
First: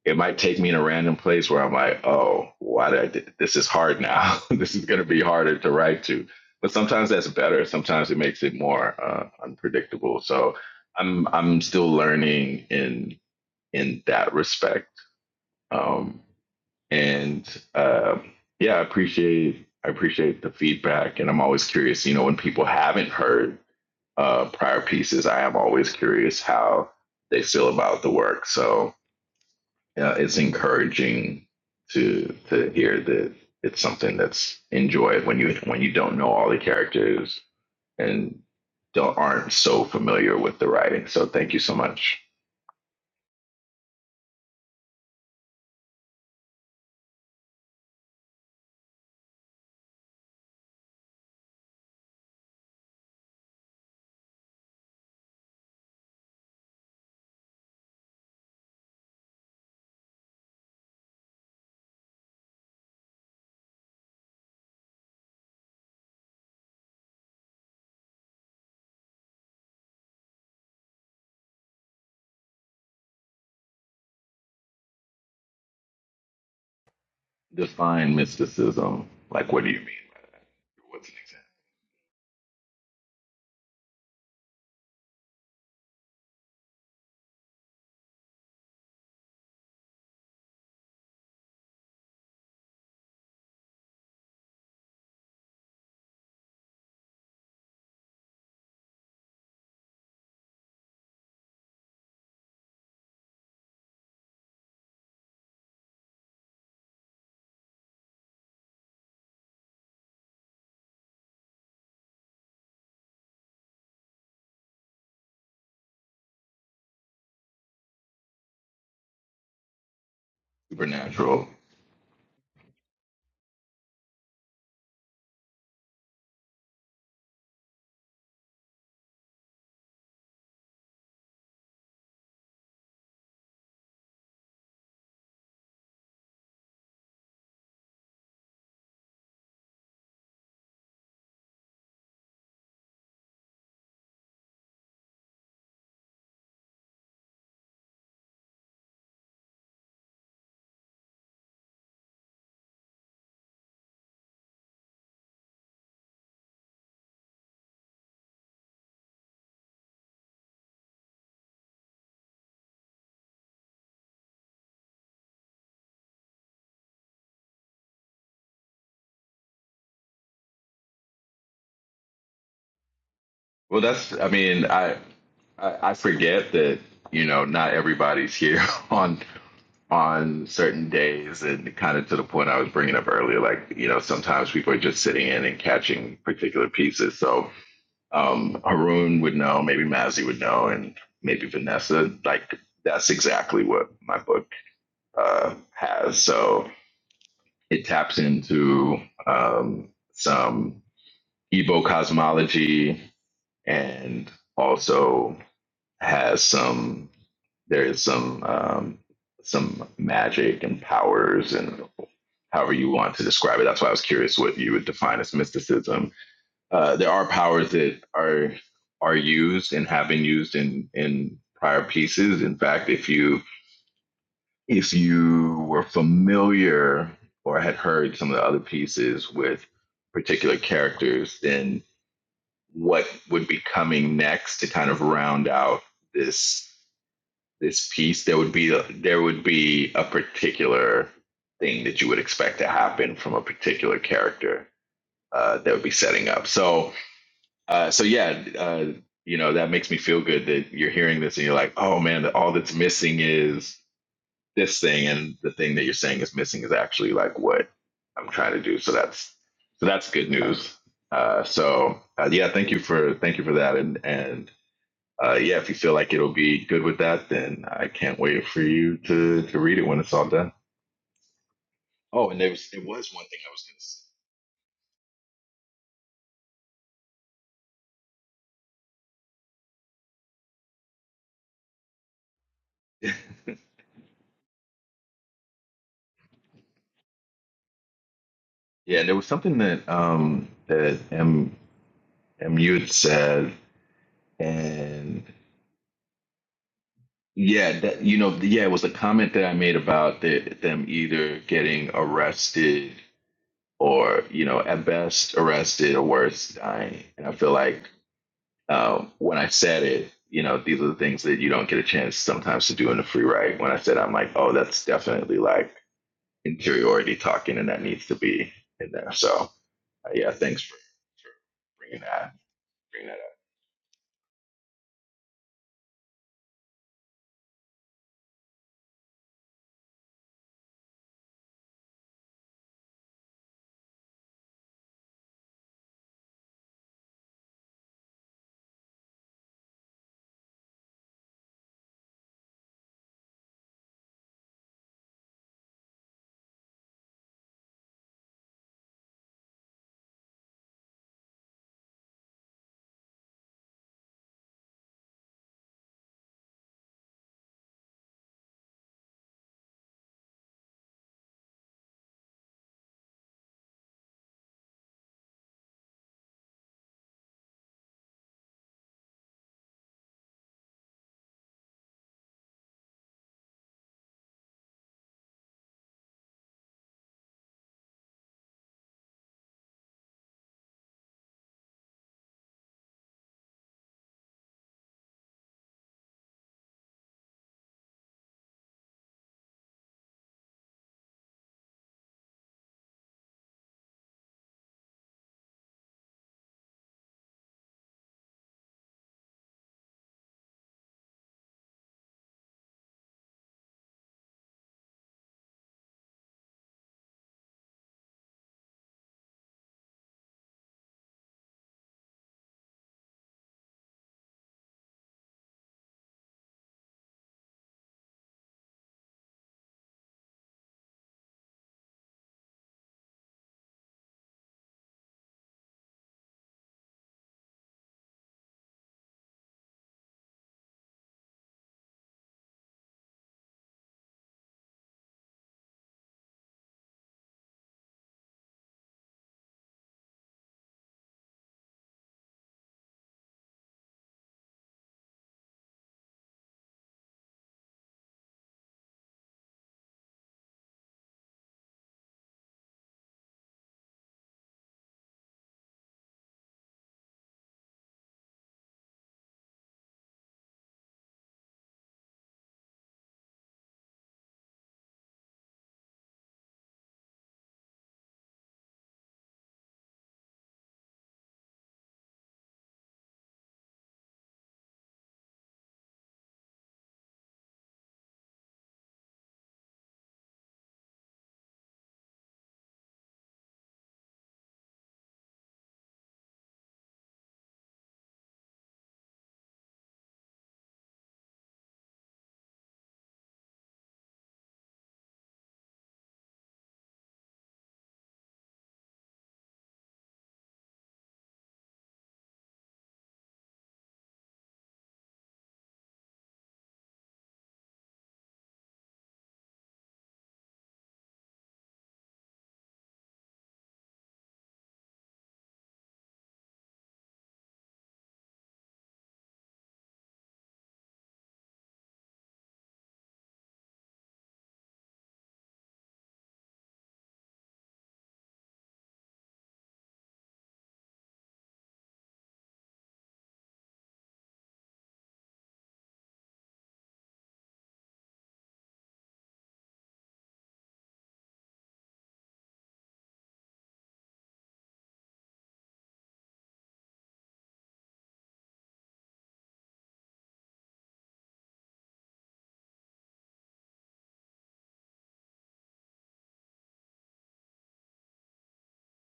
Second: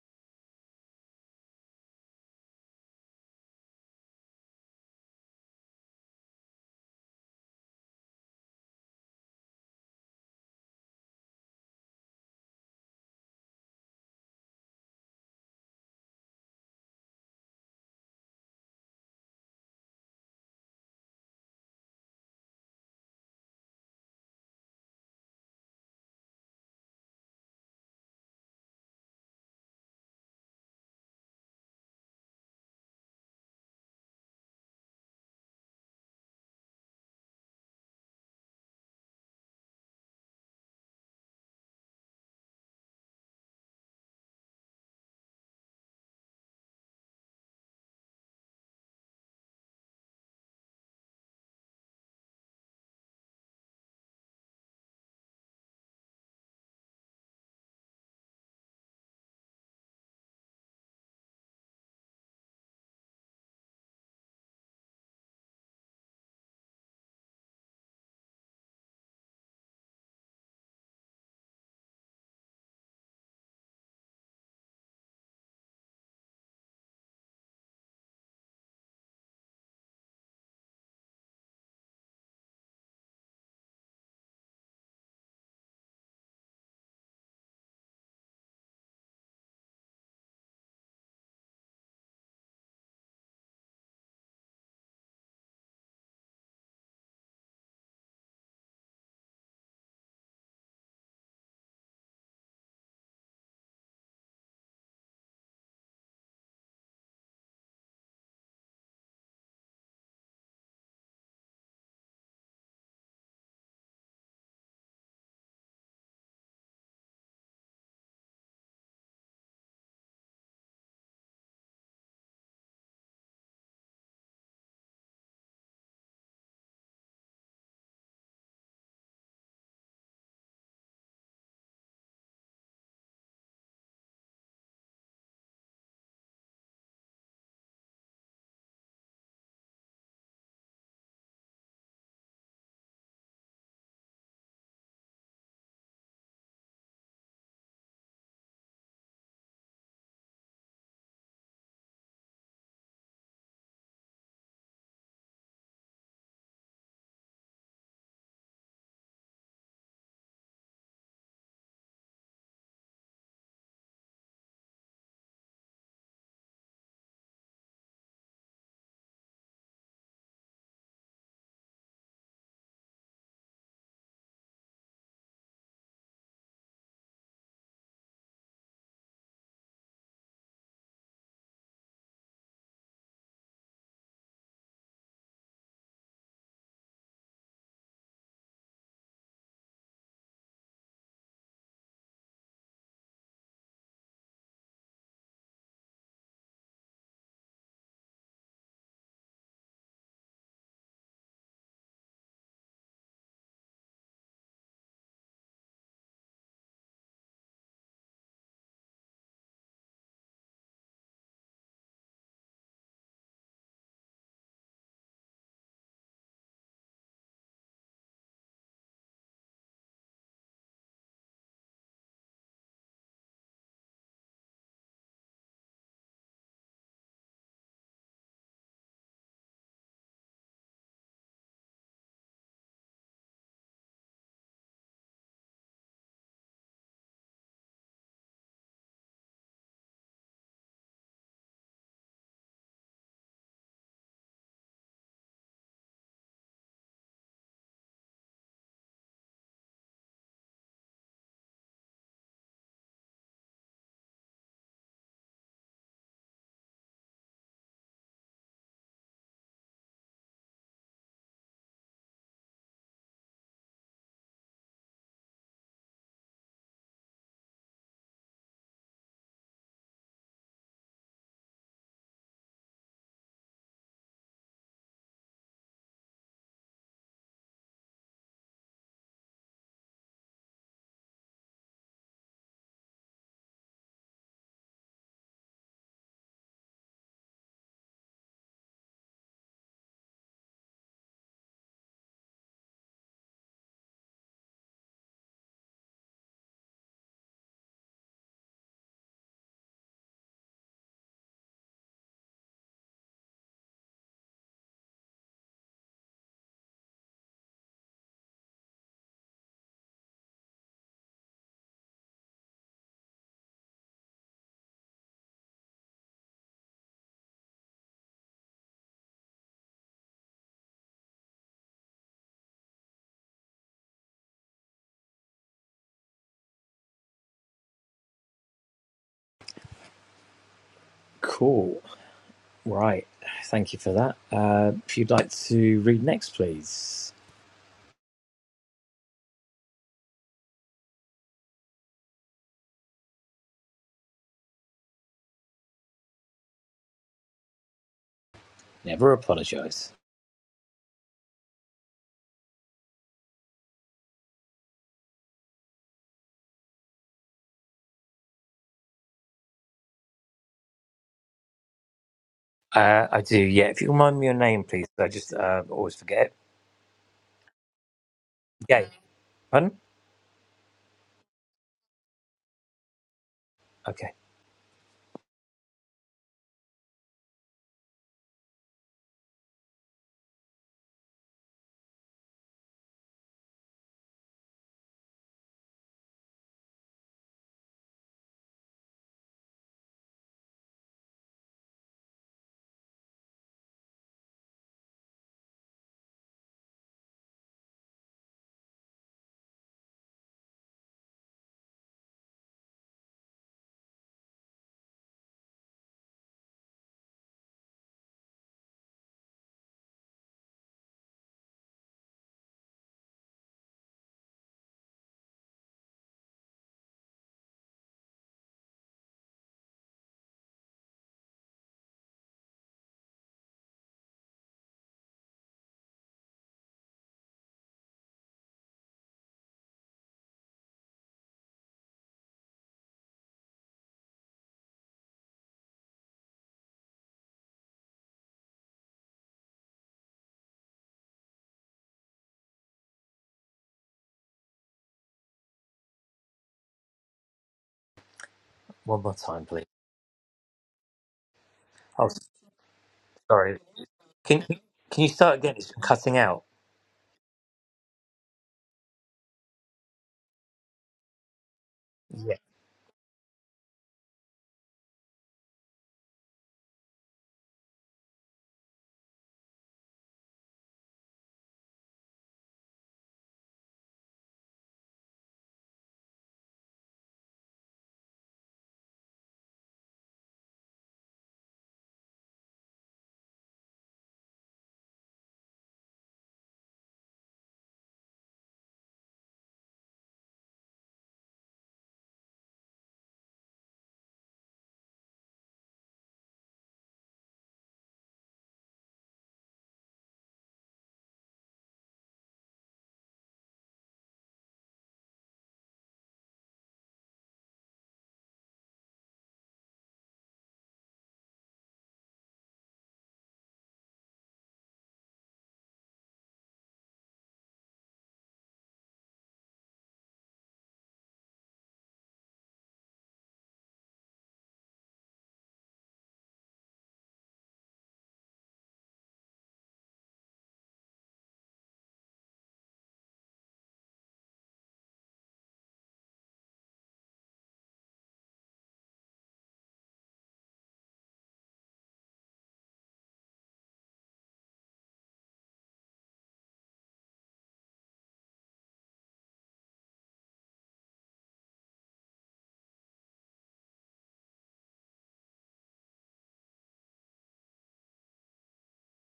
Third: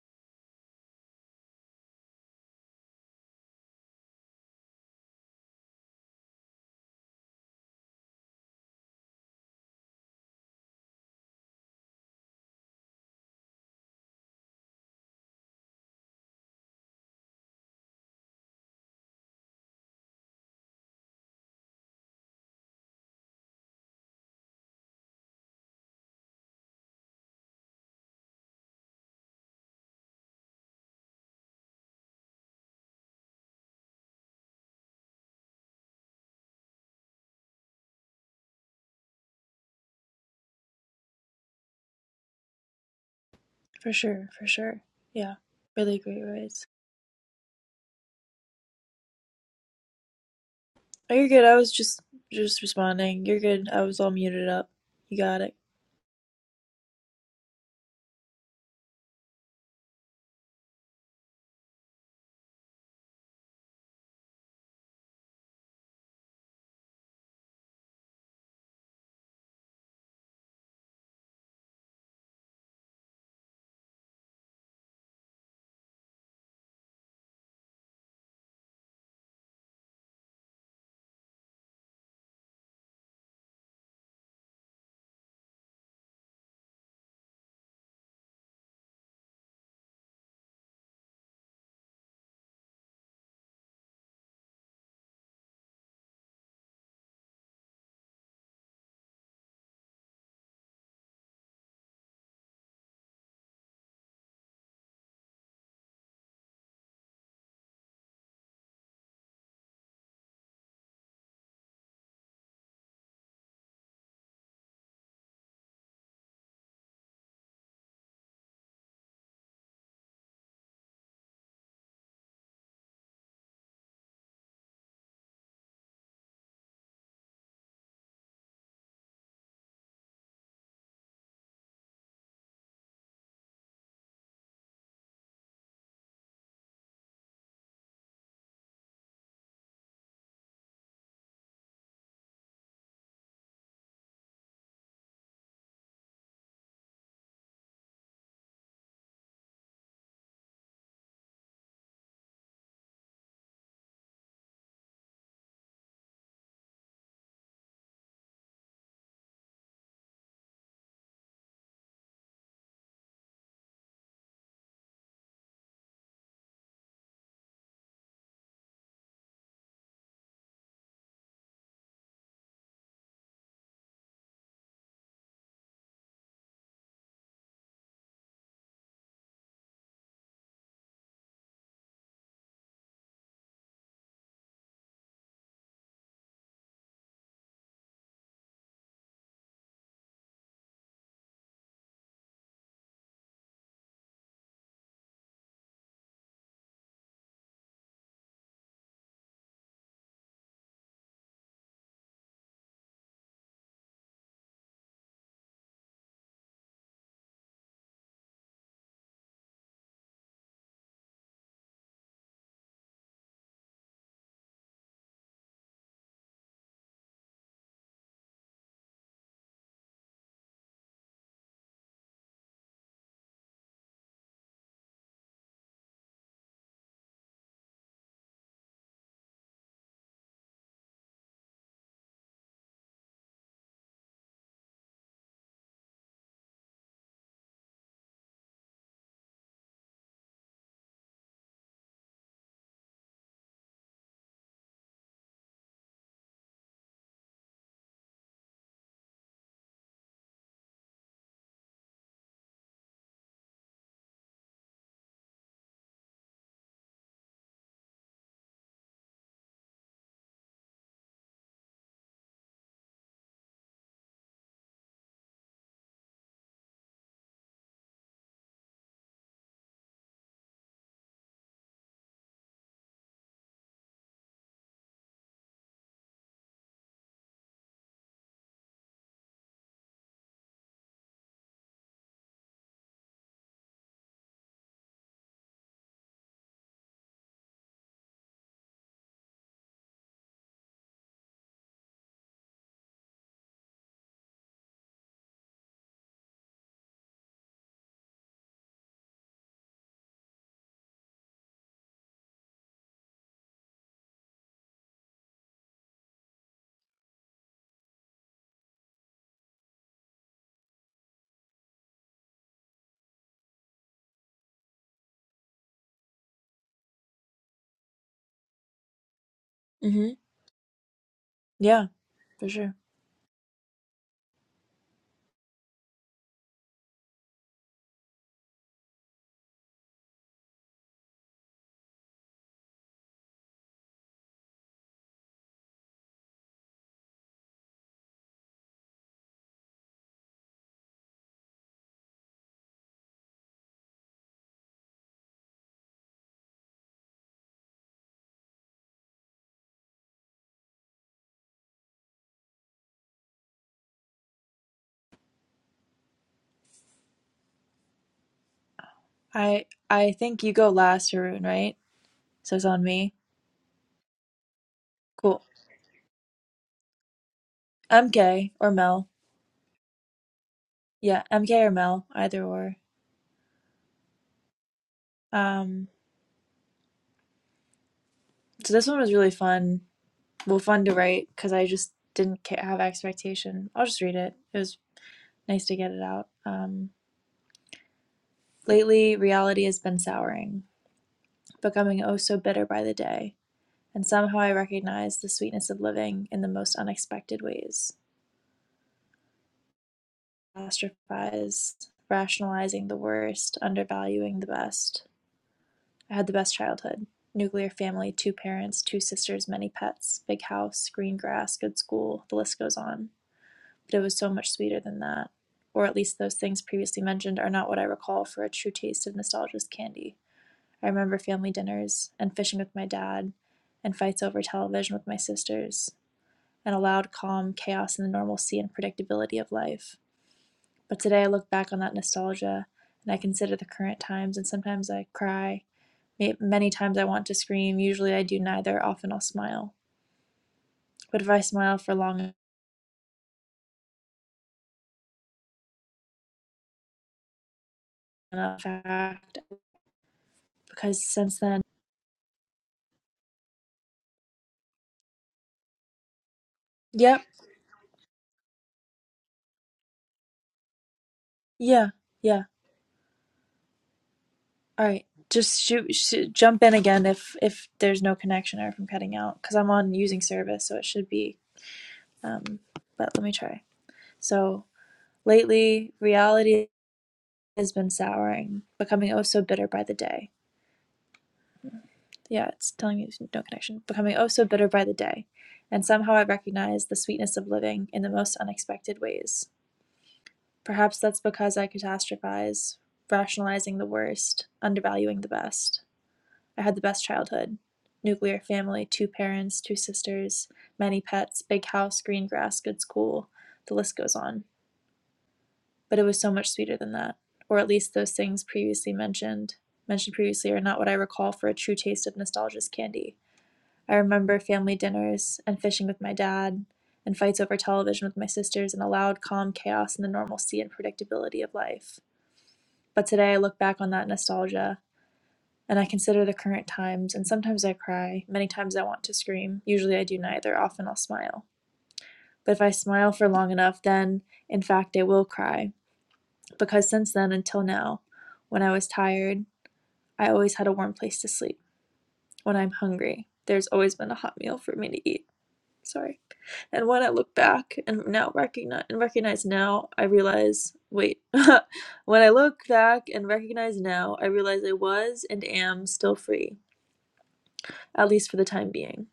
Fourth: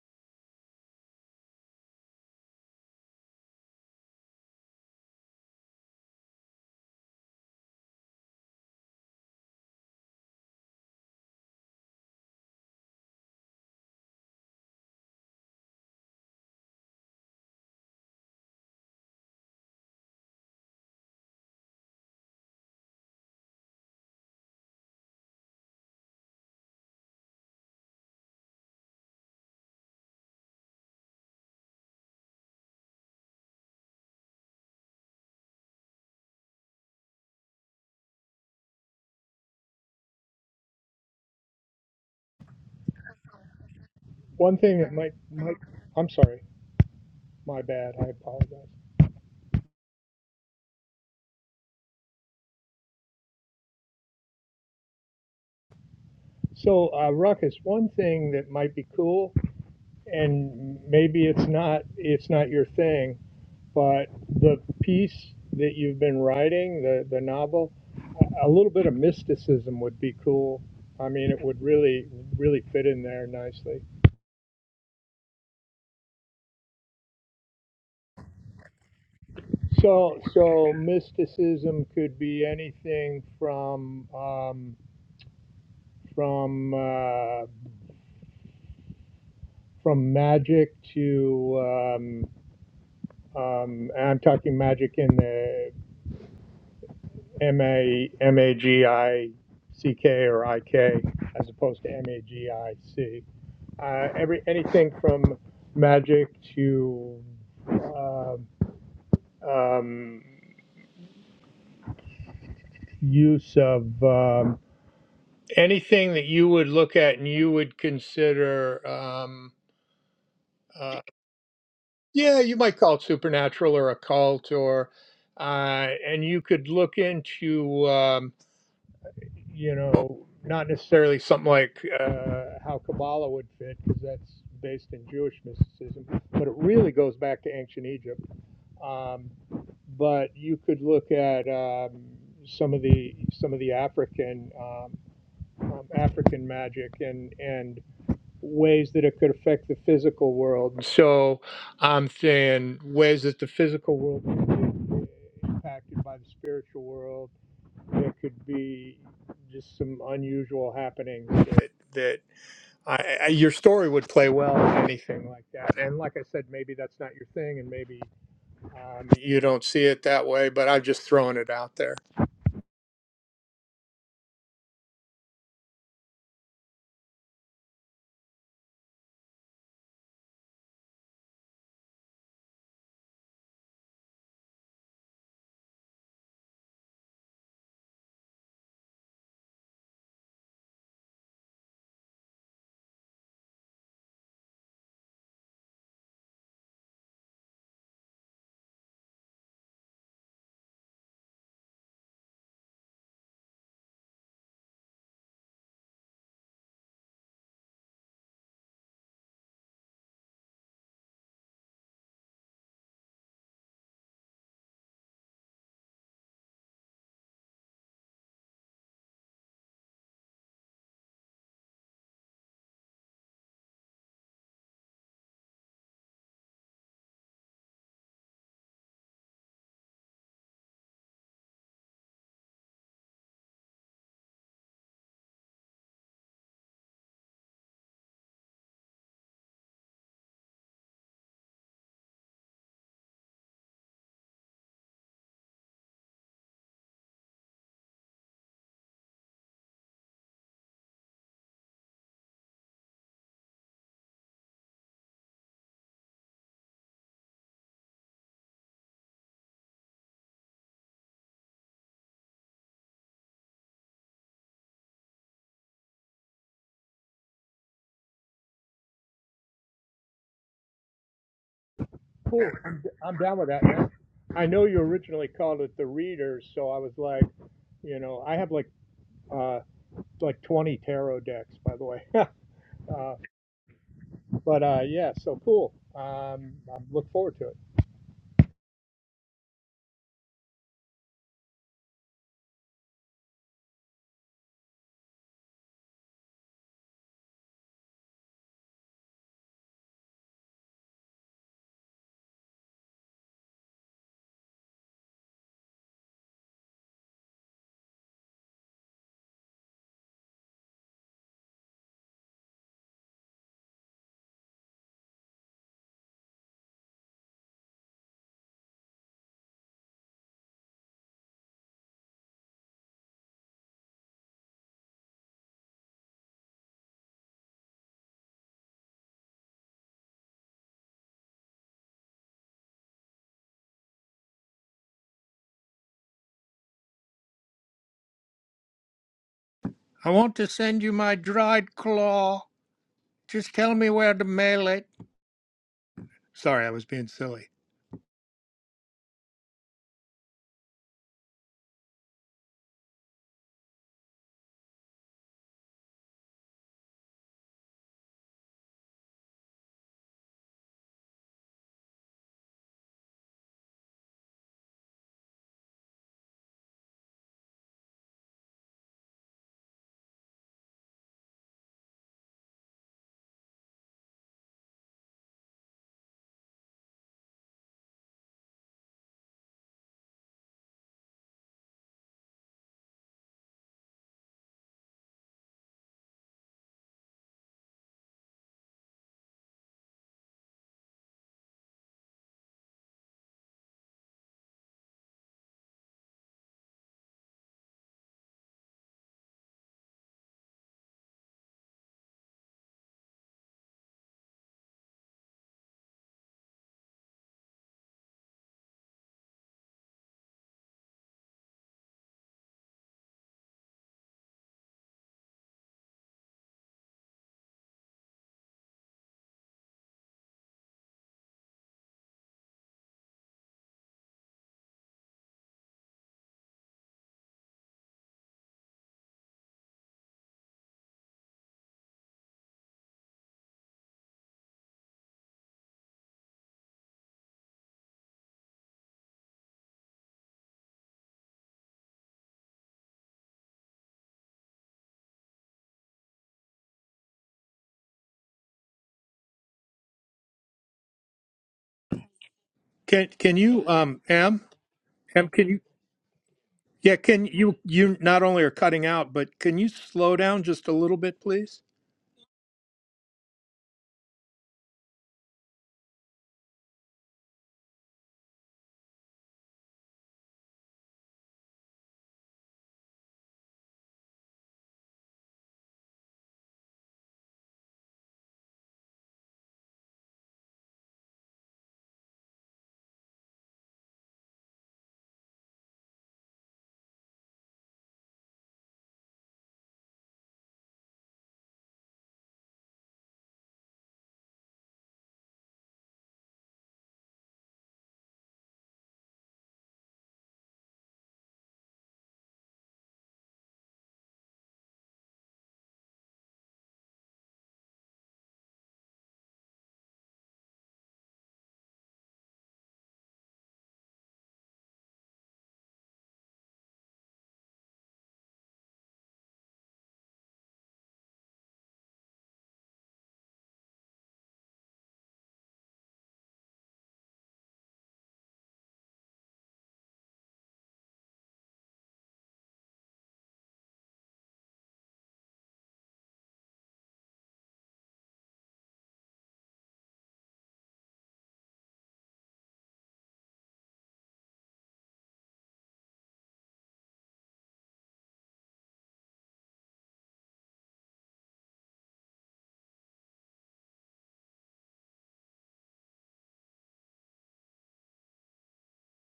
S3: it might take me in a random place where I'm like, oh, why did I do, this is hard now. this is going to be harder to write to. But sometimes that's better. Sometimes it makes it more uh, unpredictable. So I'm I'm still learning in in that respect. Um, and uh, yeah, I appreciate I appreciate the feedback, and I'm always curious. You know, when people haven't heard uh, prior pieces, I am always curious how they feel about the work. So yeah, it's encouraging to to hear that it's something that's enjoyed when you when you don't know all the characters and don't aren't so familiar with the writing. So thank you so much.
S4: for sure. For
S2: One thing
S4: sure.
S2: that might,
S4: Yeah.
S2: might
S4: Really
S2: I'm
S4: great
S2: sorry,
S4: writes.
S2: my bad, I apologize.
S4: Oh, you're good. I was just, just responding. You're good. I was all muted up. You got it.
S2: So, uh, Ruckus, one thing that might be cool, and maybe it's not, it's not your thing, but the piece that you've been writing, the the novel, a a little bit of mysticism would be cool. I mean, it would really really fit in there nicely.
S3: Define mysticism. Like, what do you mean? by-
S2: So so
S3: that? What's an example?
S2: mysticism could be anything from um, from uh, from magic to um, um, and I'm talking magic in the M A M A G I C K or I K as opposed to M A G I C uh, every anything from magic to um um, use of um, anything that you would look at and you would consider. Um, uh,
S3: Supernatural
S2: yeah, you might call it supernatural or occult, or uh, and you could look into. Um, you know, not necessarily something like uh, how Kabbalah would fit, because that's based in Jewish mysticism, but it really goes back to ancient Egypt. Um, but you could look at um, some of the some of the African um, um, African magic and and ways that it could affect the physical world. So I'm saying ways that the physical world could be impacted by the spiritual world there could be just some unusual happenings that, that I, I, your story would play well in anything like that. And like I said, maybe that's not your thing, and maybe um, you don't see it that way. But I'm just throwing it out there.
S3: Well, that's, I mean, I, I, I forget that, you know, not everybody's here on, on certain days and kind of to the point I was bringing up earlier, like, you know, sometimes people are just sitting in and catching particular pieces. So, um, Haroon would know, maybe Mazzy would know, and maybe Vanessa, like, that's exactly what my book, uh, has. So it taps into, um, some Igbo cosmology and also has some there is some um, some magic and powers and however you want to describe it. That's why I was curious what you would define as mysticism. Uh, there are powers that are are used and have been used in in prior pieces. In fact, if you if you were familiar or had heard some of the other pieces with particular characters, then what would be coming next to kind of round out this this piece, there would be a, there would be a particular thing that you would expect to happen from a particular character uh, that would be setting up. So uh, so yeah, uh, you know that makes me feel good that you're hearing this and you're like, oh man, all that's missing is this thing, and the thing that you're saying is missing is actually like what I'm trying to do. So that's so that's good news. Uh, so uh, yeah, thank you for thank you for that, and and uh, yeah, if you feel like it'll be good with that, then I can't wait for you to to read it when it's all done. Oh, and
S2: Cool.
S3: there was
S2: I'm,
S3: there
S2: d-
S3: was
S2: I'm
S3: one
S2: down
S3: thing
S2: with
S3: I
S2: that.
S3: was gonna
S2: Yeah.
S3: say.
S2: I know you originally called it the Readers, so I was like, you know, I have like uh, like 20 tarot decks, by the way. uh, But uh, yeah, so cool. Um, I look forward to it.
S3: Yeah, and there was something that um that M MU had said, and yeah, that you know, yeah, it was a comment that I made about the, them either getting arrested or you know at best arrested or worse dying, and I feel like Um, when I said it, you know, these are the things that you don't get a chance sometimes to do in a free ride. When I said, I'm like, oh, that's definitely like interiority talking, and that needs to be in there. So
S4: Mm-hmm.
S3: uh, yeah, thanks for, for
S4: Yeah,
S3: bringing that
S4: for sure.
S3: bringing that up.
S1: cool right thank you for that uh, if you'd like to read next please
S2: I want to send you my dried claw. Just tell me where to mail it. Sorry, I was being silly.
S1: never apologize
S4: I, I think you go last, Haroon, right? So it's on
S1: uh,
S4: me.
S1: i do yeah if you remind me your name please i just
S4: Cool.
S1: uh, always forget it
S4: I'm gay or
S1: yay
S4: Mel.
S1: pardon
S4: Yeah, I'm gay or Mel, either or.
S1: okay
S4: Um, so this one was really fun. Well, fun to write because I just didn't ca- have expectation. I'll just read it. It was nice to get it out. Um, lately, reality has been souring, becoming oh so bitter by the day. And somehow I recognize the sweetness of living in the most unexpected ways. Catastrophize, rationalizing the worst, undervaluing the best. I had the best childhood. Nuclear family, two parents, two sisters, many pets, big house, green grass, good school, the list goes on. But it was so much sweeter than that. Or at least those things previously mentioned are not what I recall for a true taste of nostalgia's candy. I remember family dinners, and fishing with my dad, and fights over television with my sisters, and a loud, calm chaos in the normalcy and predictability of life. But today I look back on that nostalgia, and I consider the current times, and sometimes I cry it, many times I want to scream. Usually I do neither. Often I'll smile. But if I smile for long enough,
S1: one more
S4: fact,
S1: time please
S4: because since then,
S1: oh
S2: Can can
S1: sorry
S2: you um Em?
S1: Can can you
S2: Em,
S1: start
S2: can
S1: again?
S2: you
S1: It's cutting out.
S2: yeah
S4: yep,
S2: can you you not only are cutting out but can you slow down just a little bit please?
S4: yeah,
S1: Yeah.
S4: yeah. All right, just shoot, shoot, jump in again if if there's no connection or if I'm cutting out, because I'm on using service, so it should be. Um, but let me try. So lately, reality has been souring, becoming oh so bitter by the day. yeah, it's telling me there's no connection, becoming oh so bitter by the day. And somehow I recognize the sweetness of living in the most unexpected ways. Perhaps that's because I catastrophize, rationalizing the worst, undervaluing the best. I had the best childhood nuclear family, two parents, two sisters, many pets, big house, green grass, good school. The list goes on. But it was so much sweeter than that. Or at least those things previously mentioned, mentioned previously, are not what I recall for a true taste of nostalgia's candy. I remember family dinners and fishing with my dad and fights over television with my sisters and a loud, calm chaos in the normalcy and predictability of life. But today I look back on that nostalgia and I consider the current times, and sometimes I cry. Many times I want to scream. Usually I do neither. Often I'll smile. But if I smile for long enough, then in fact I will cry. Because since then until now, when I was tired, I always had a warm place to sleep. When I'm hungry, there's always been a hot meal for me to eat. sorry. And when I look back and now recognize and recognize now, I realize wait. when I look back and recognize now, I realize I was and am still free, at least for the time being.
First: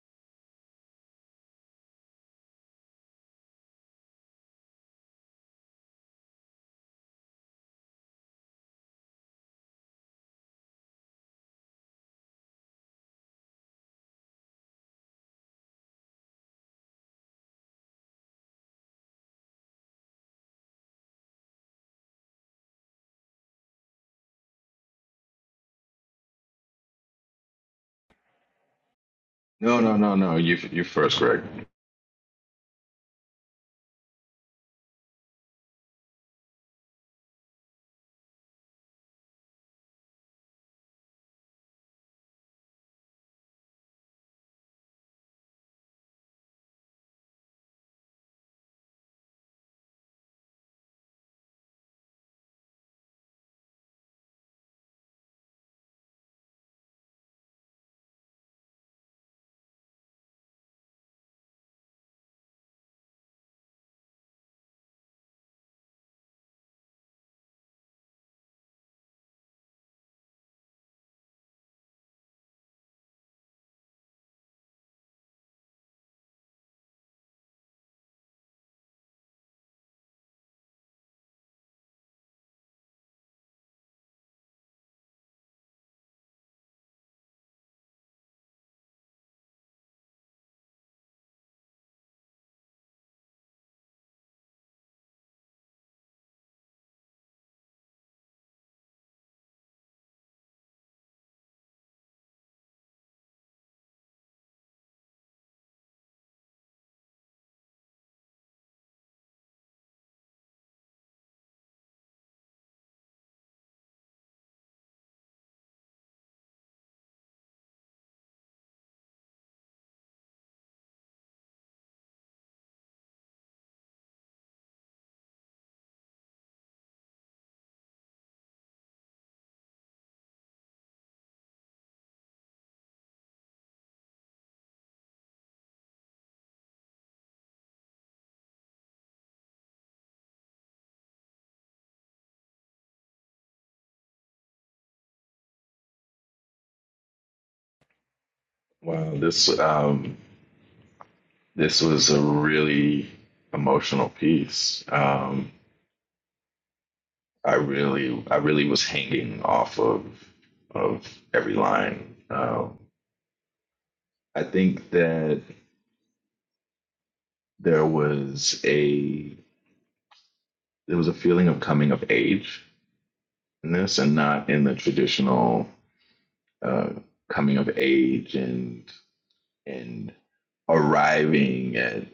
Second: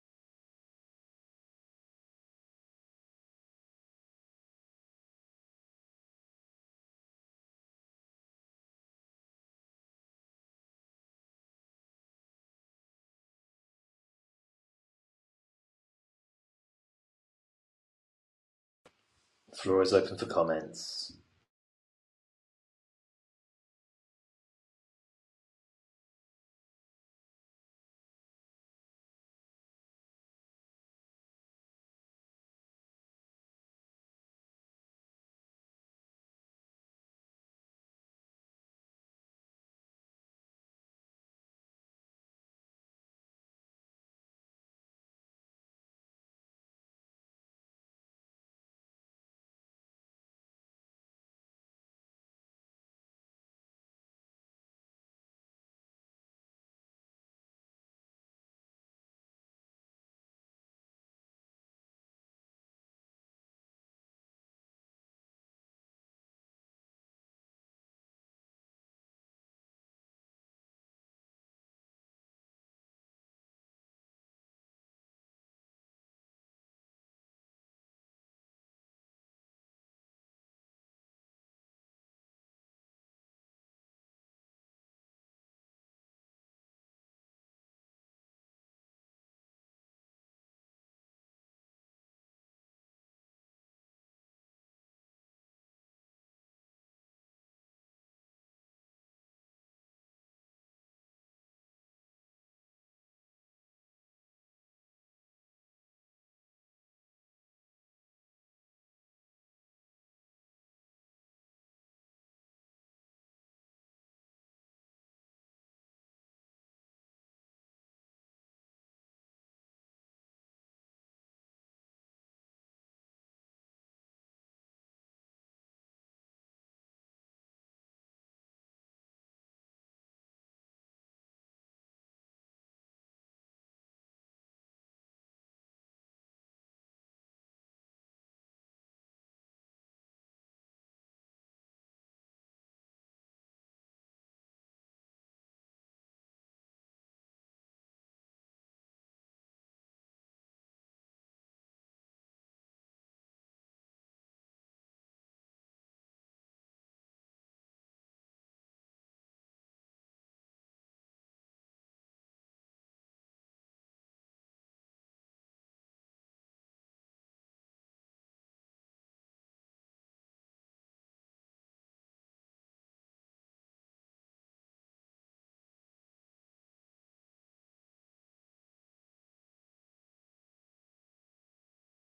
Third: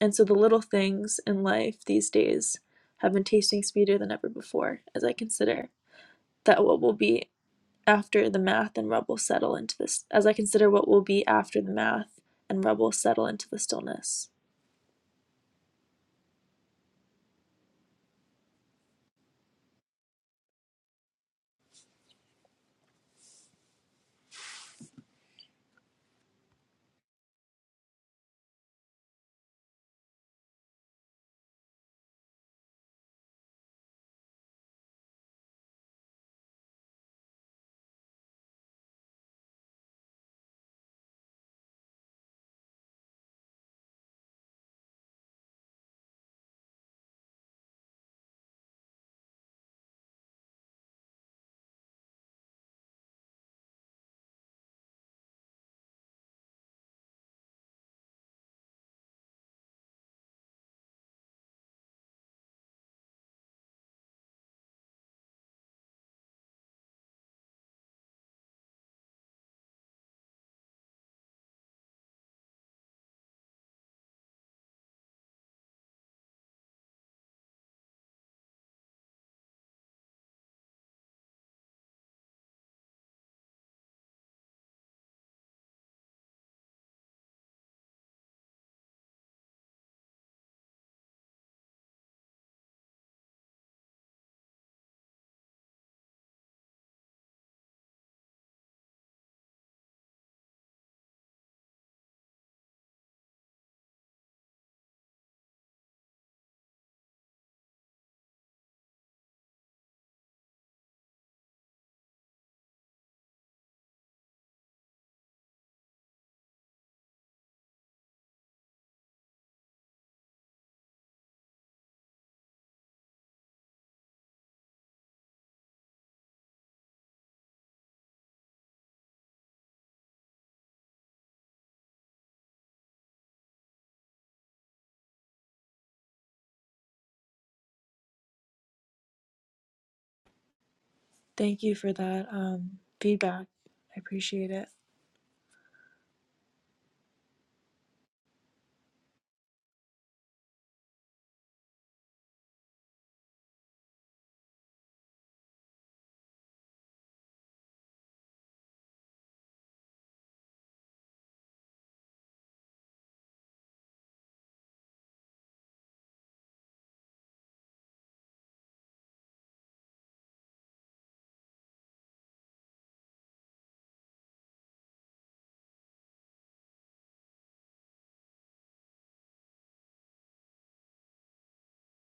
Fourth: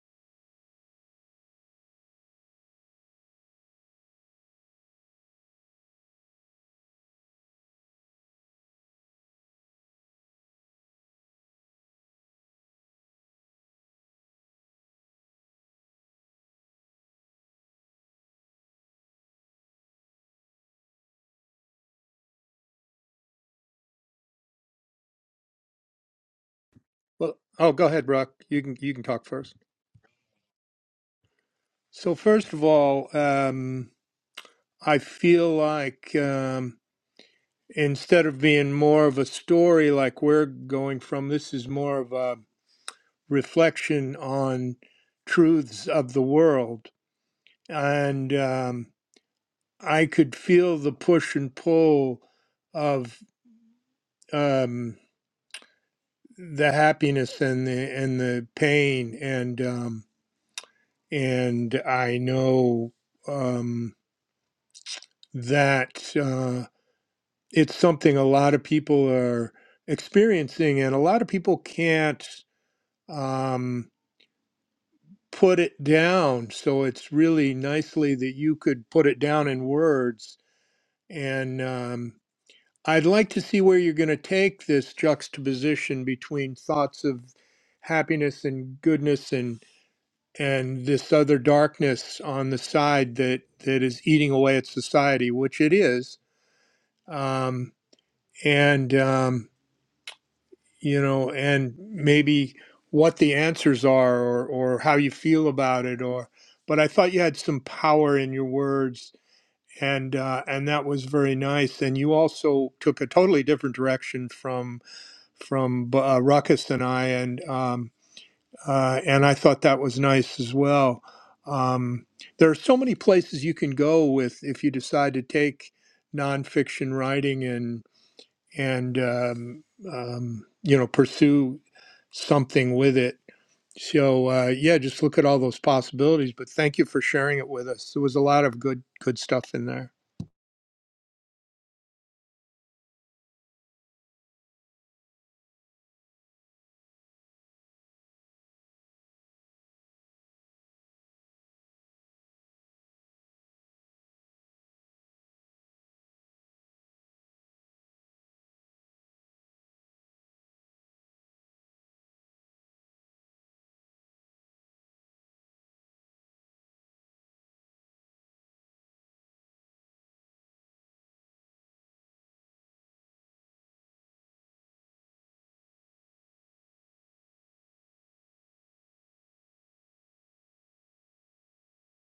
S4: And so the little things in life these days have been tasting sweeter than ever before as I consider that what will be after the math and rubble settle into this as I consider what will be after the math and rubble settle into the stillness.
S1: Floor is open for comments.
S2: Well, oh go ahead, Brock. You can you can talk first.
S3: No, no, no, no. You you first, Greg.
S2: So first of all, um, I feel like um, instead of being more of a story like we're going from, this is more of a reflection on truths of the world. And um, I could feel the push and pull of um, the happiness and the and the pain and um, and I know um, that uh, it's something a lot of people are experiencing and a lot of people can't. Um, put it down. So it's really nicely that you could put it down in words. And um, I'd like to see where you're going to take this juxtaposition between thoughts of happiness and goodness and and this other darkness on the side that that is eating away at society, which it is. Um, and um, you know, and maybe what the answers are or, or how you feel about it or but I thought you had some power in your words and uh, and that was very nice and you also took a totally different direction from from uh, Ruckus and I and um, uh, and I thought that was nice as well. Um, there are so many places you can go with if you decide to take nonfiction writing and um, um, you know pursue something with it. So uh, yeah, just look at all those possibilities. But thank you for sharing it with us. There was a lot of good good stuff in there.
S4: Thank you for that um, feedback. I appreciate it.
S3: Wow, this um this was a really emotional piece. Um, I really I really was hanging off of of every line. Um, I think that there was a there was a feeling of coming of age in this, and not in the traditional uh, coming of age and and arriving at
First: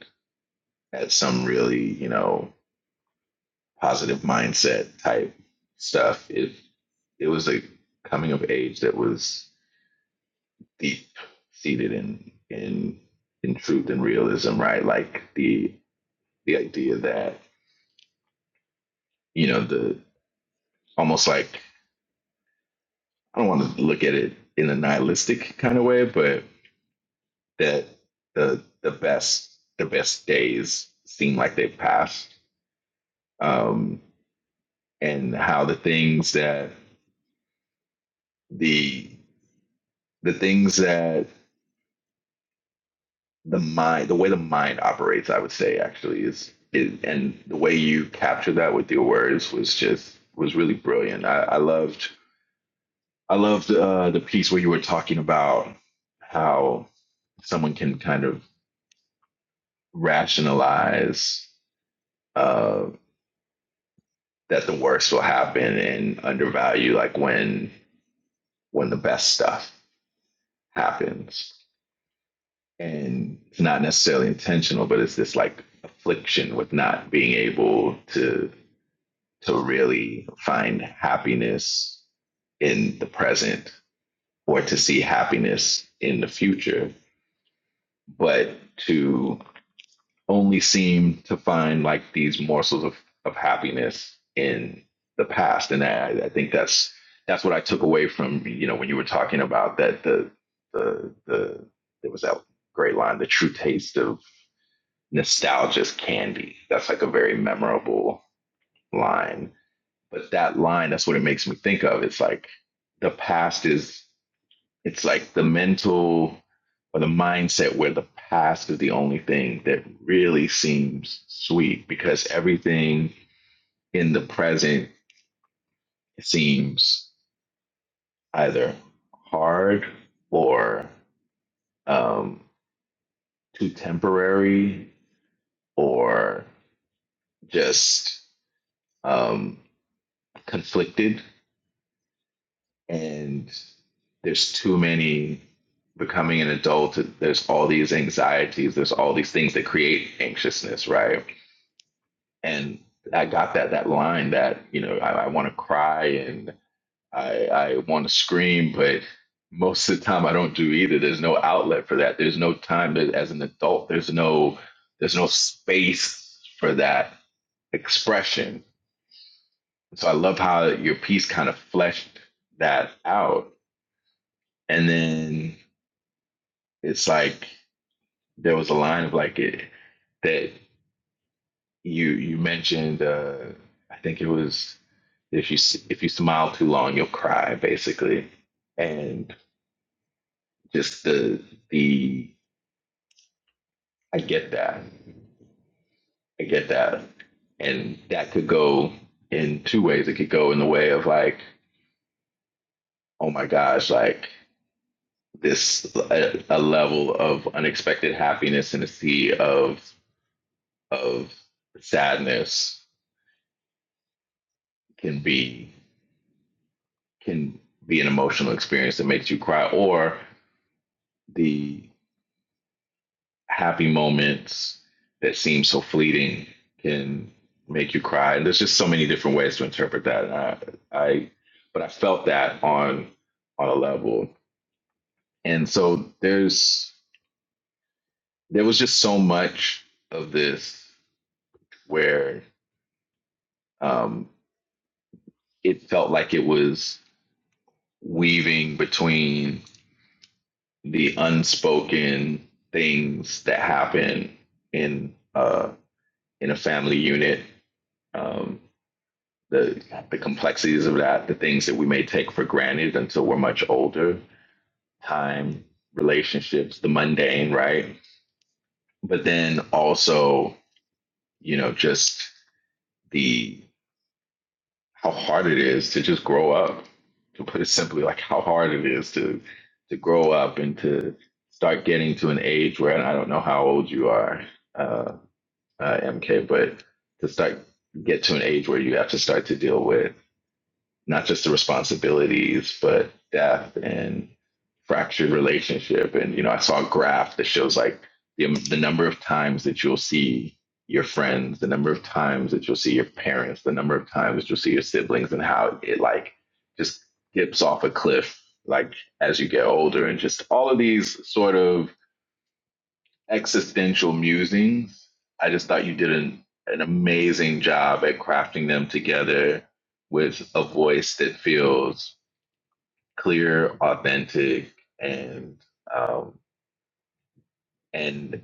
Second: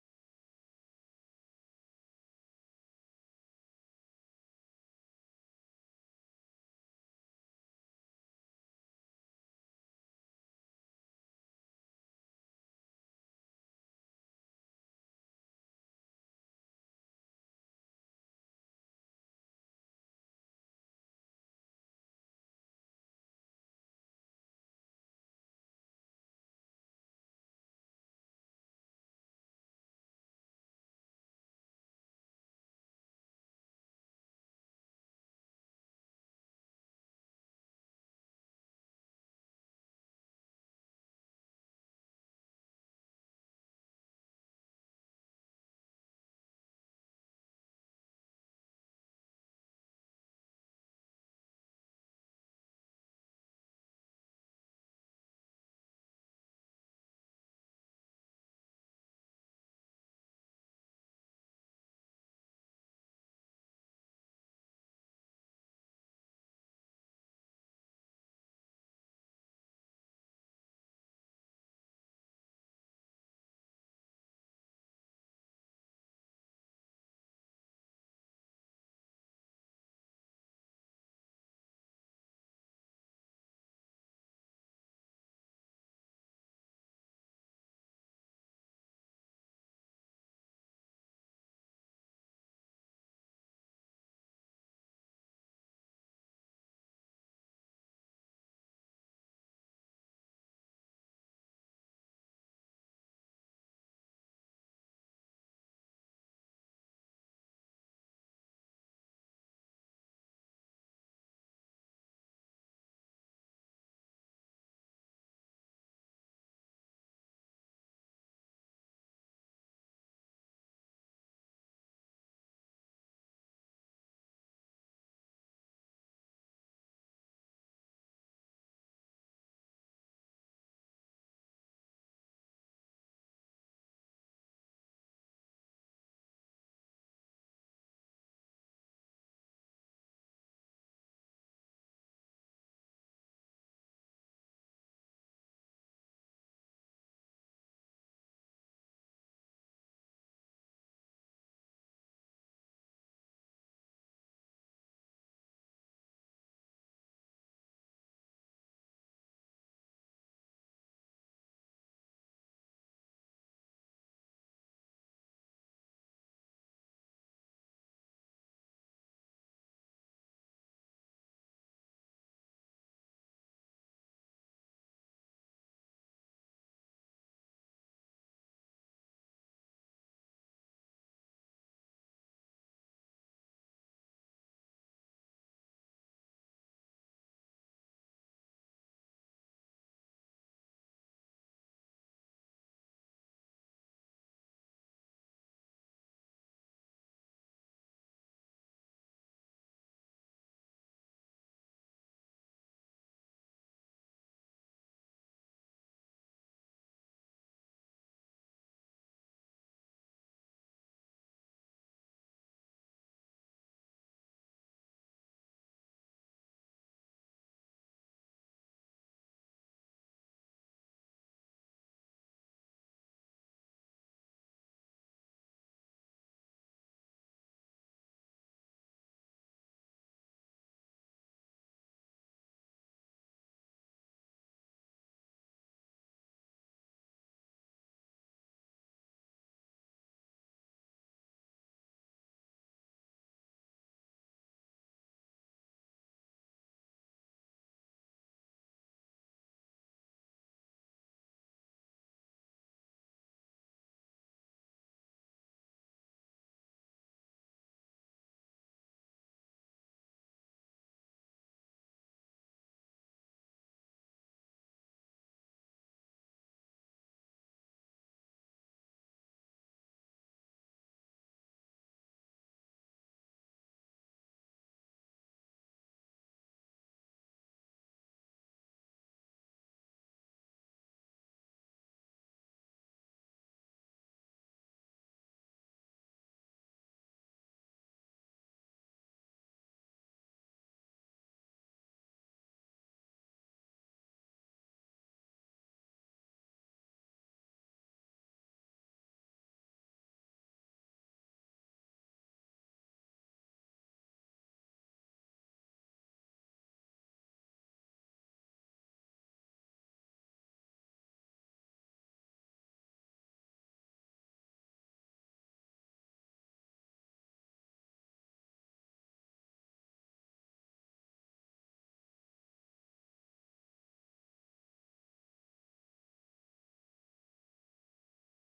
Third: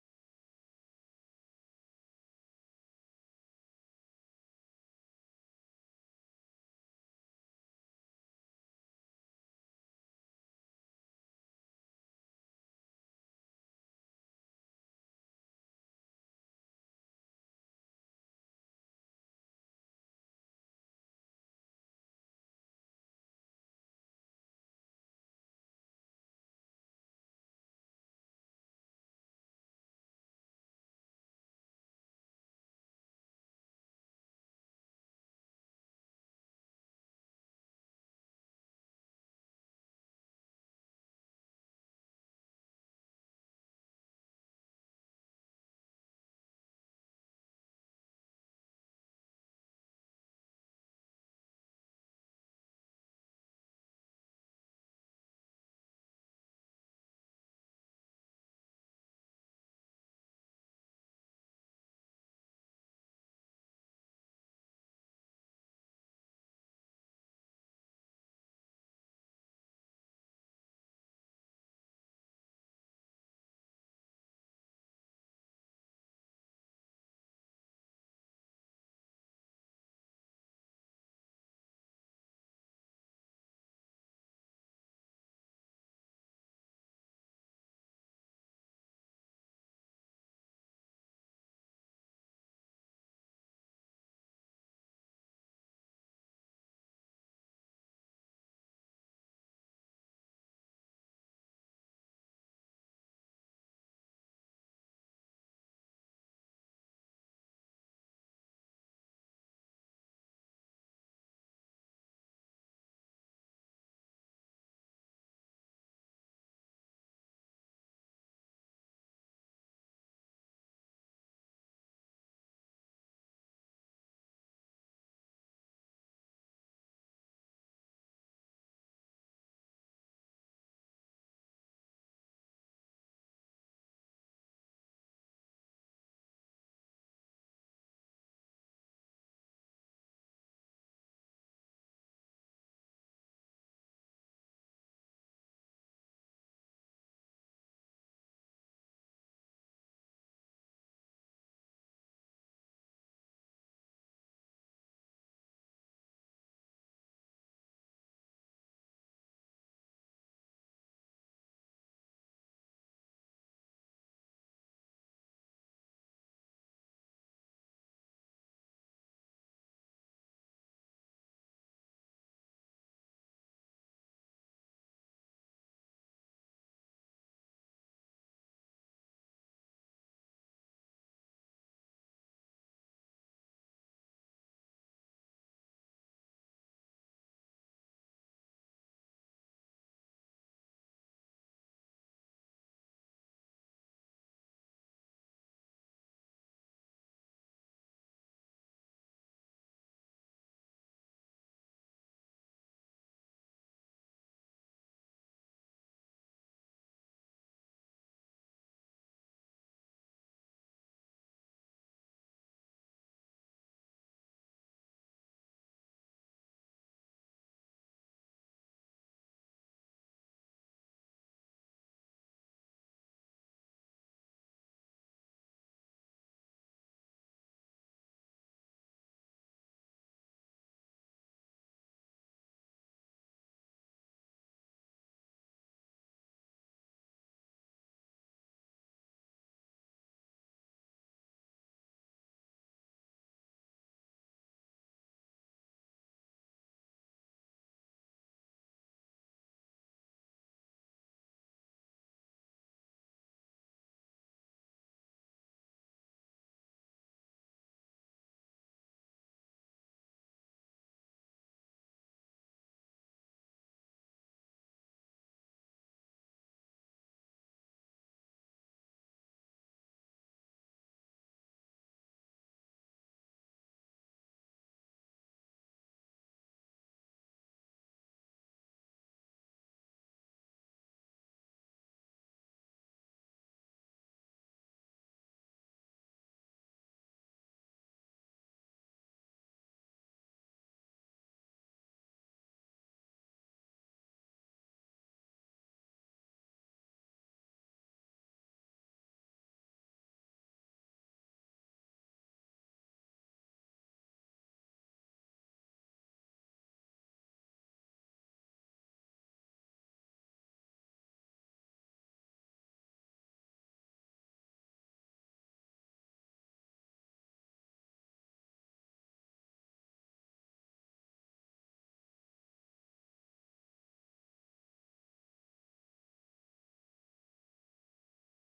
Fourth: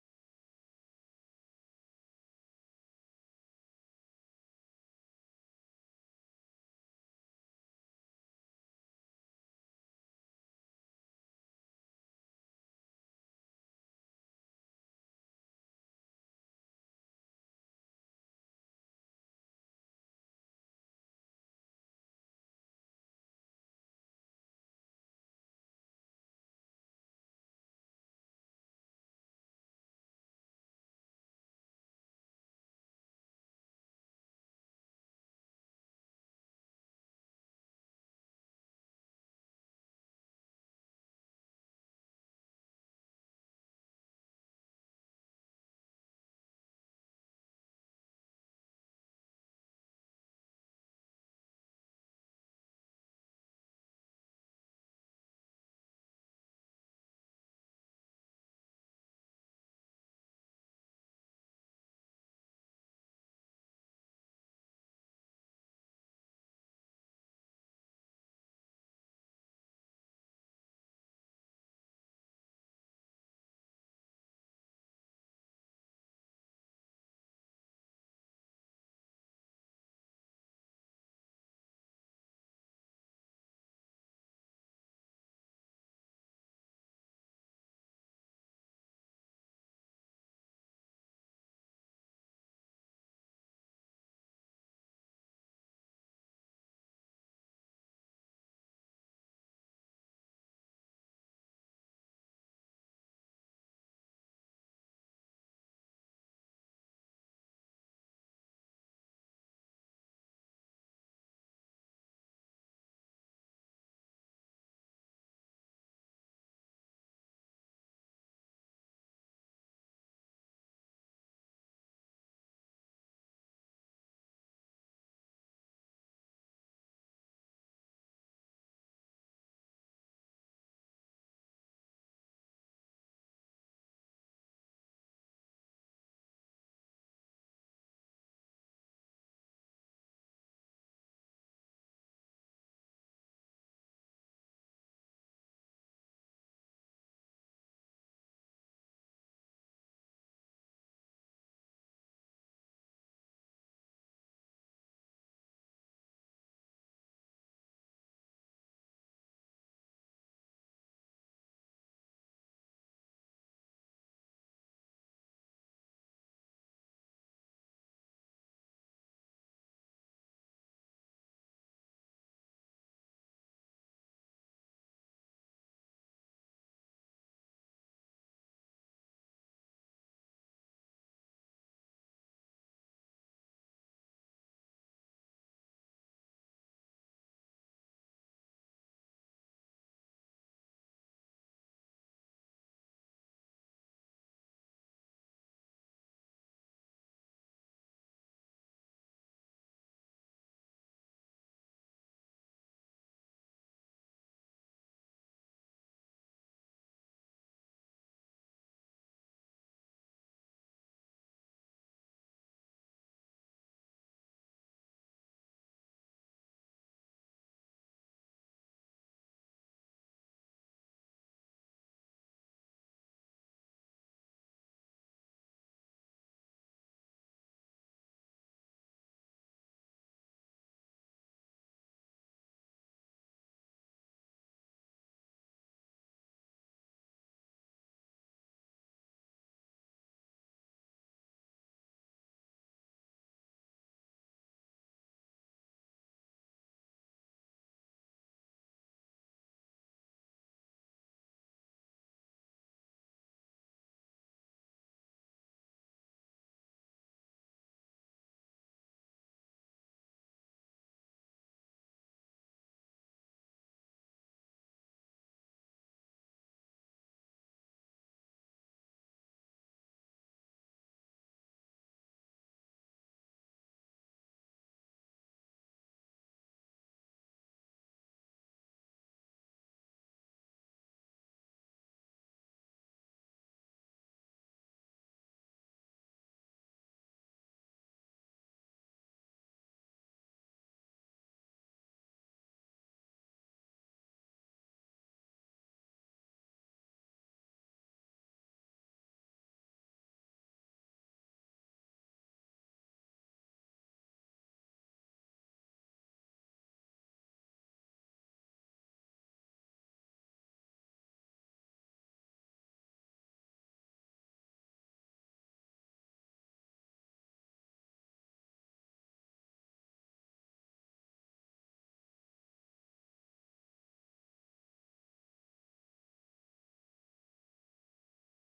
S3: at some really you know positive mindset type stuff. It it was a coming of age that was deep seated in in in truth and realism, right? Like the the idea that you know the almost like I don't want to look at it in a nihilistic kind of way, but that the the best the best days seem like they've passed, um, and how the things that the the things that the mind the way the mind operates, I would say actually is, is and the way you captured that with your words was just was really brilliant. I, I loved I loved uh, the piece where you were talking about how someone can kind of rationalize uh, that the worst will happen and undervalue like when when the best stuff happens and it's not necessarily intentional but it's this like affliction with not being able to to really find happiness in the present or to see happiness in the future but to only seem to find like these morsels of, of happiness in the past. And I, I think that's that's what I took away from, you know, when you were talking about that the the the there was that great line, the true taste of nostalgia's candy. That's like a very memorable line. But that line, that's what it makes me think of. It's like the past is it's like the mental or the mindset where the past is the only thing that really seems sweet because everything in the present seems either hard or um, too temporary or just um, conflicted. And there's too many becoming an adult. There's all these anxieties, there's all these things that create anxiousness, right? and I got that that line that you know I, I want to cry and I I want to scream, but most of the time I don't do either. There's no outlet for that. There's no time that, as an adult. There's no there's no space for that expression. So I love how your piece kind of fleshed that out, and then it's like there was a line of like it that you you mentioned. Uh, I think it was If you s- if you smile too long, you'll cry, basically. And just the the I get that, I get that, and that could go in two ways. It could go in the way of like, oh my gosh, like this a, a level of unexpected happiness in a sea of of sadness can be can be an emotional experience that makes you cry, or the happy moments that seem so fleeting can make you cry. And there's just so many different ways to interpret that. And I, I but I felt that on on a level. And so there's there was just so much of this where um, it felt like it was weaving between the unspoken things that happen in uh, in a family unit um, the the complexities of that, the things that we may take for granted until we're much older, time, relationships, the mundane, right? But then also, you know, just the how hard it is to just grow up. To put it simply, like how hard it is to to grow up and to start getting to an age where and I don't know how old you are, uh, uh, MK, but to start get to an age where you have to start to deal with not just the responsibilities, but death and fractured relationship. And you know, I saw a graph that shows like the um, the number of times that you'll see your friends, the number of times that you'll see your parents, the number of times that you'll see your siblings, and how it like just dips off a cliff like as you get older, and just all of these sort of existential musings. I just thought you did an, an amazing job at crafting them together with a voice that feels clear, authentic, and um, and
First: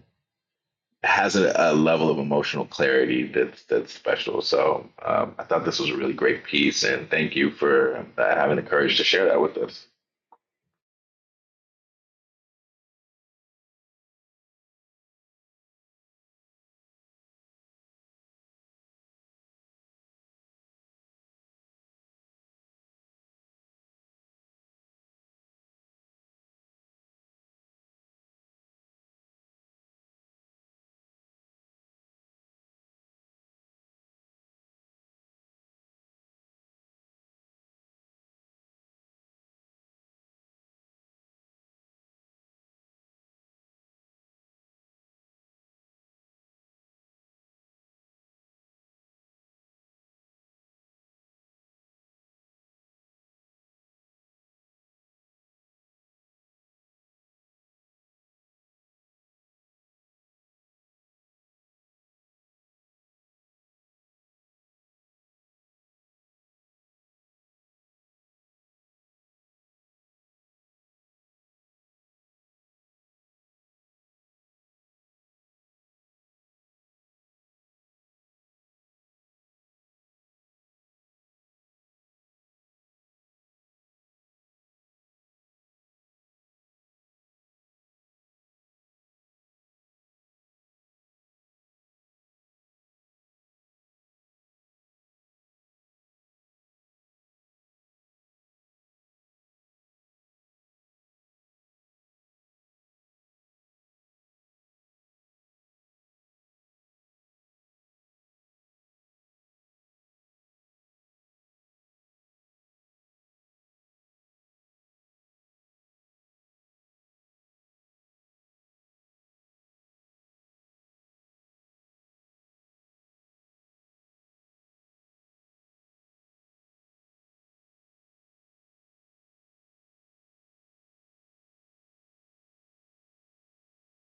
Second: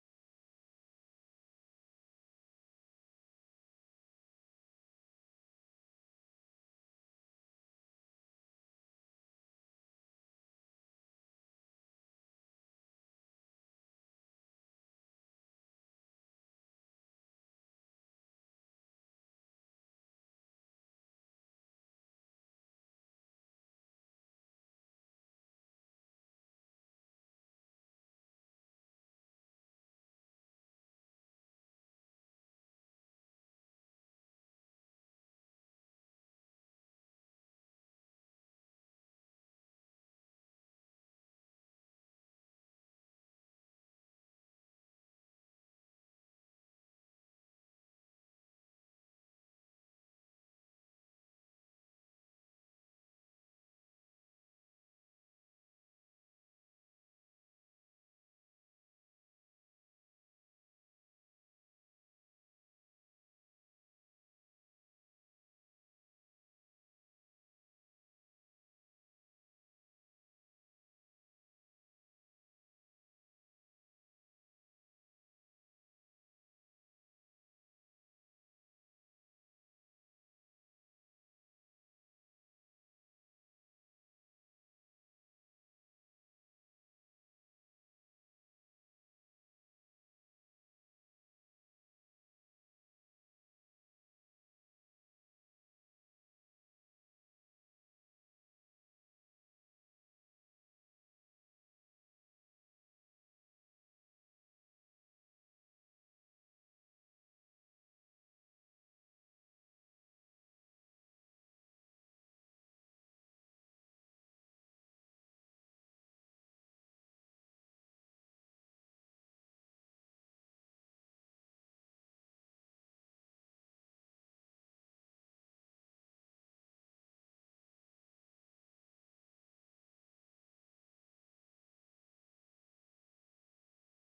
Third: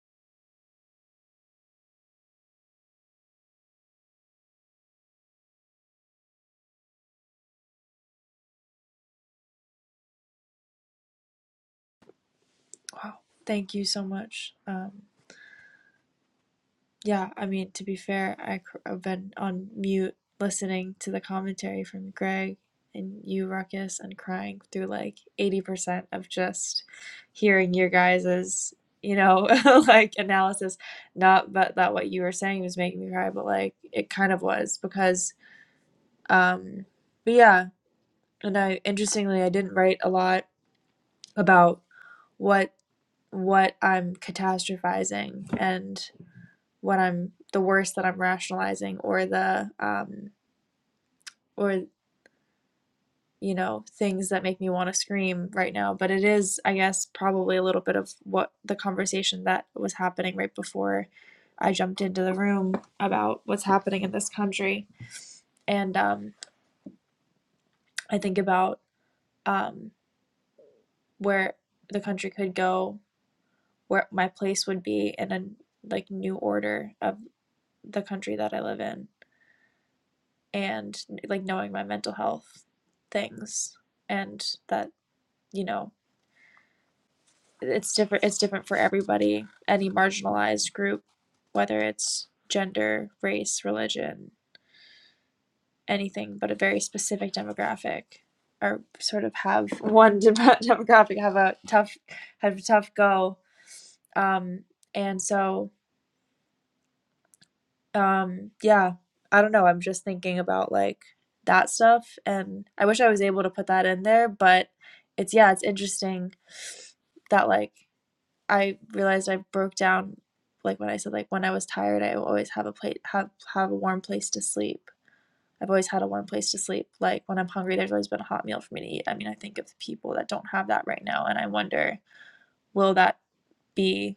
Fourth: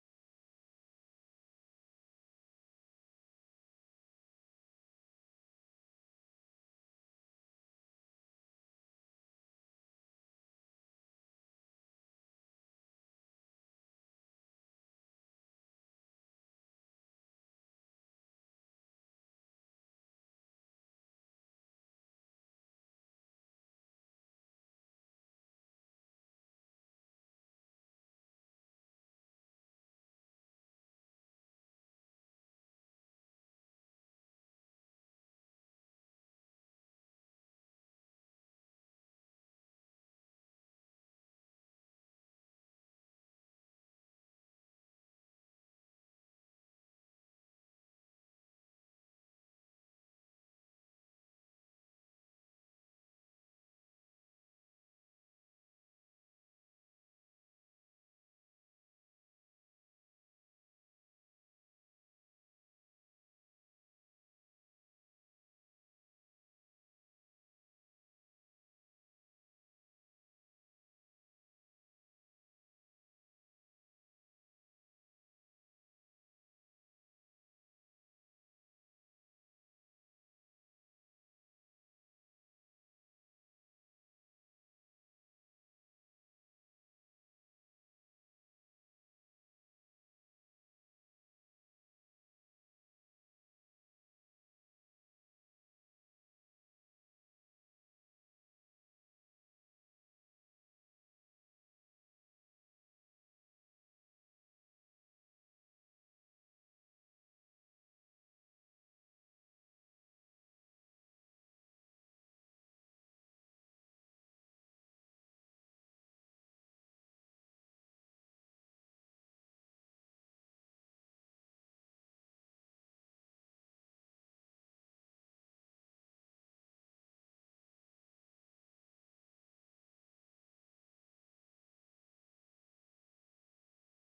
S3: has a, a level of emotional clarity that's that's special. So um, I thought this was a really great piece, and thank you for uh, having the courage to share that with us.
S4: Wow. Thank you so much. Um, yeah, I mean, to be fair, I cr- I've been on mute listening to the commentary from Greg and you, Ruckus, and crying through like 80% of just hearing your guys's, you know, like analysis. Not but that what you were saying was making me cry, but like it kind of was because, um, but yeah, and I interestingly, I didn't write a lot about what what I'm catastrophizing and what I'm the worst that I'm rationalizing or the um or you know things that make me want to scream right now but it is I guess probably a little bit of what the conversation that was happening right before I jumped into the room about what's happening in this country and um I think about um where the country could go where my place would be in a like new order of the country that I live in and like knowing my mental health things and that you know it's different it's different for everybody any marginalized group whether it's gender race religion anything but a very specific demographic or sort of have one demographic have a tough have a tough go um, and so Um, yeah, I don't know, I'm just thinking about, like, that stuff, and I wish I was able to put that in there, but it's yeah, it's interesting that, like, I realized I broke down, like, when I said, like, when I was tired, I always have a place have have a warm place to sleep. I've always had a warm place to sleep. Like, when I'm hungry, there's always been a hot meal for me to eat. I mean, I think of people that don't have that right now, and I wonder, will that be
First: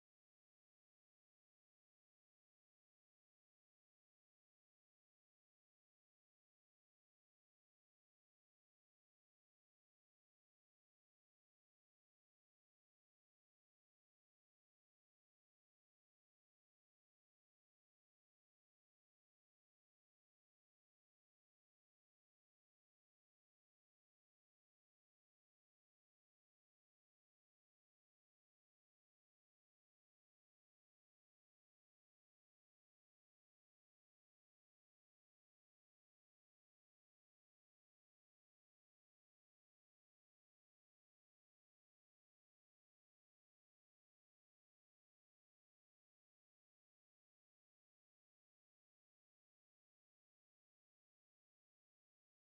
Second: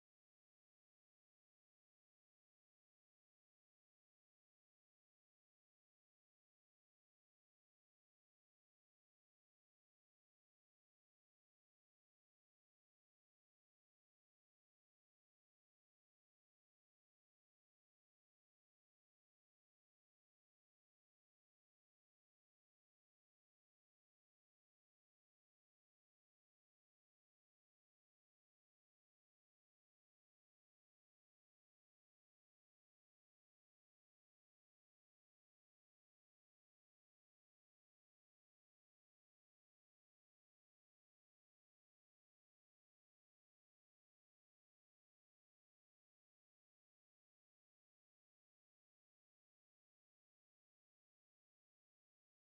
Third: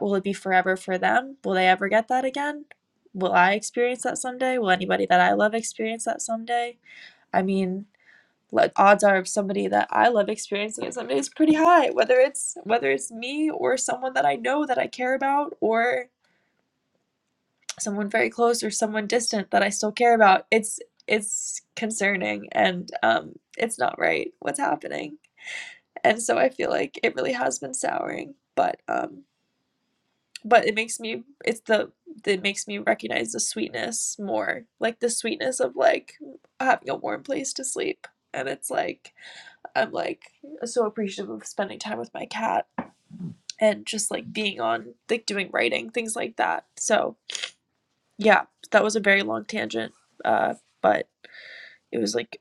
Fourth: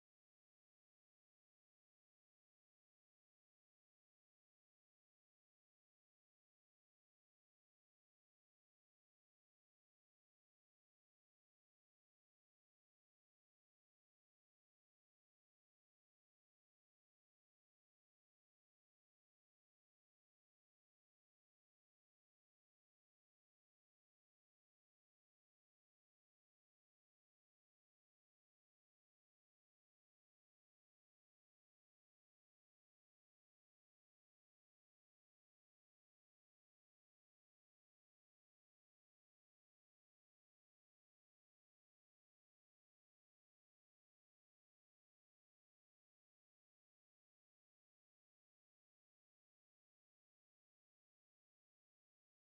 S4: will it be forever for them? Will they ever get that again? Will I experience that someday? Will anybody that I love experience that someday? I mean, like odds are of somebody that I love experiencing it someday is pretty high, whether it's whether it's me or someone that I know that I care about or someone very close or someone distant that I still care about. It's it's concerning and um it's not right what's happening. And so I feel like it really has been souring. But um but it makes me it's the it makes me recognize the sweetness more like the sweetness of like having a warm place to sleep and it's like i'm like so appreciative of spending time with my cat and just like being on like doing writing things like that so yeah that was a very long tangent uh but it was like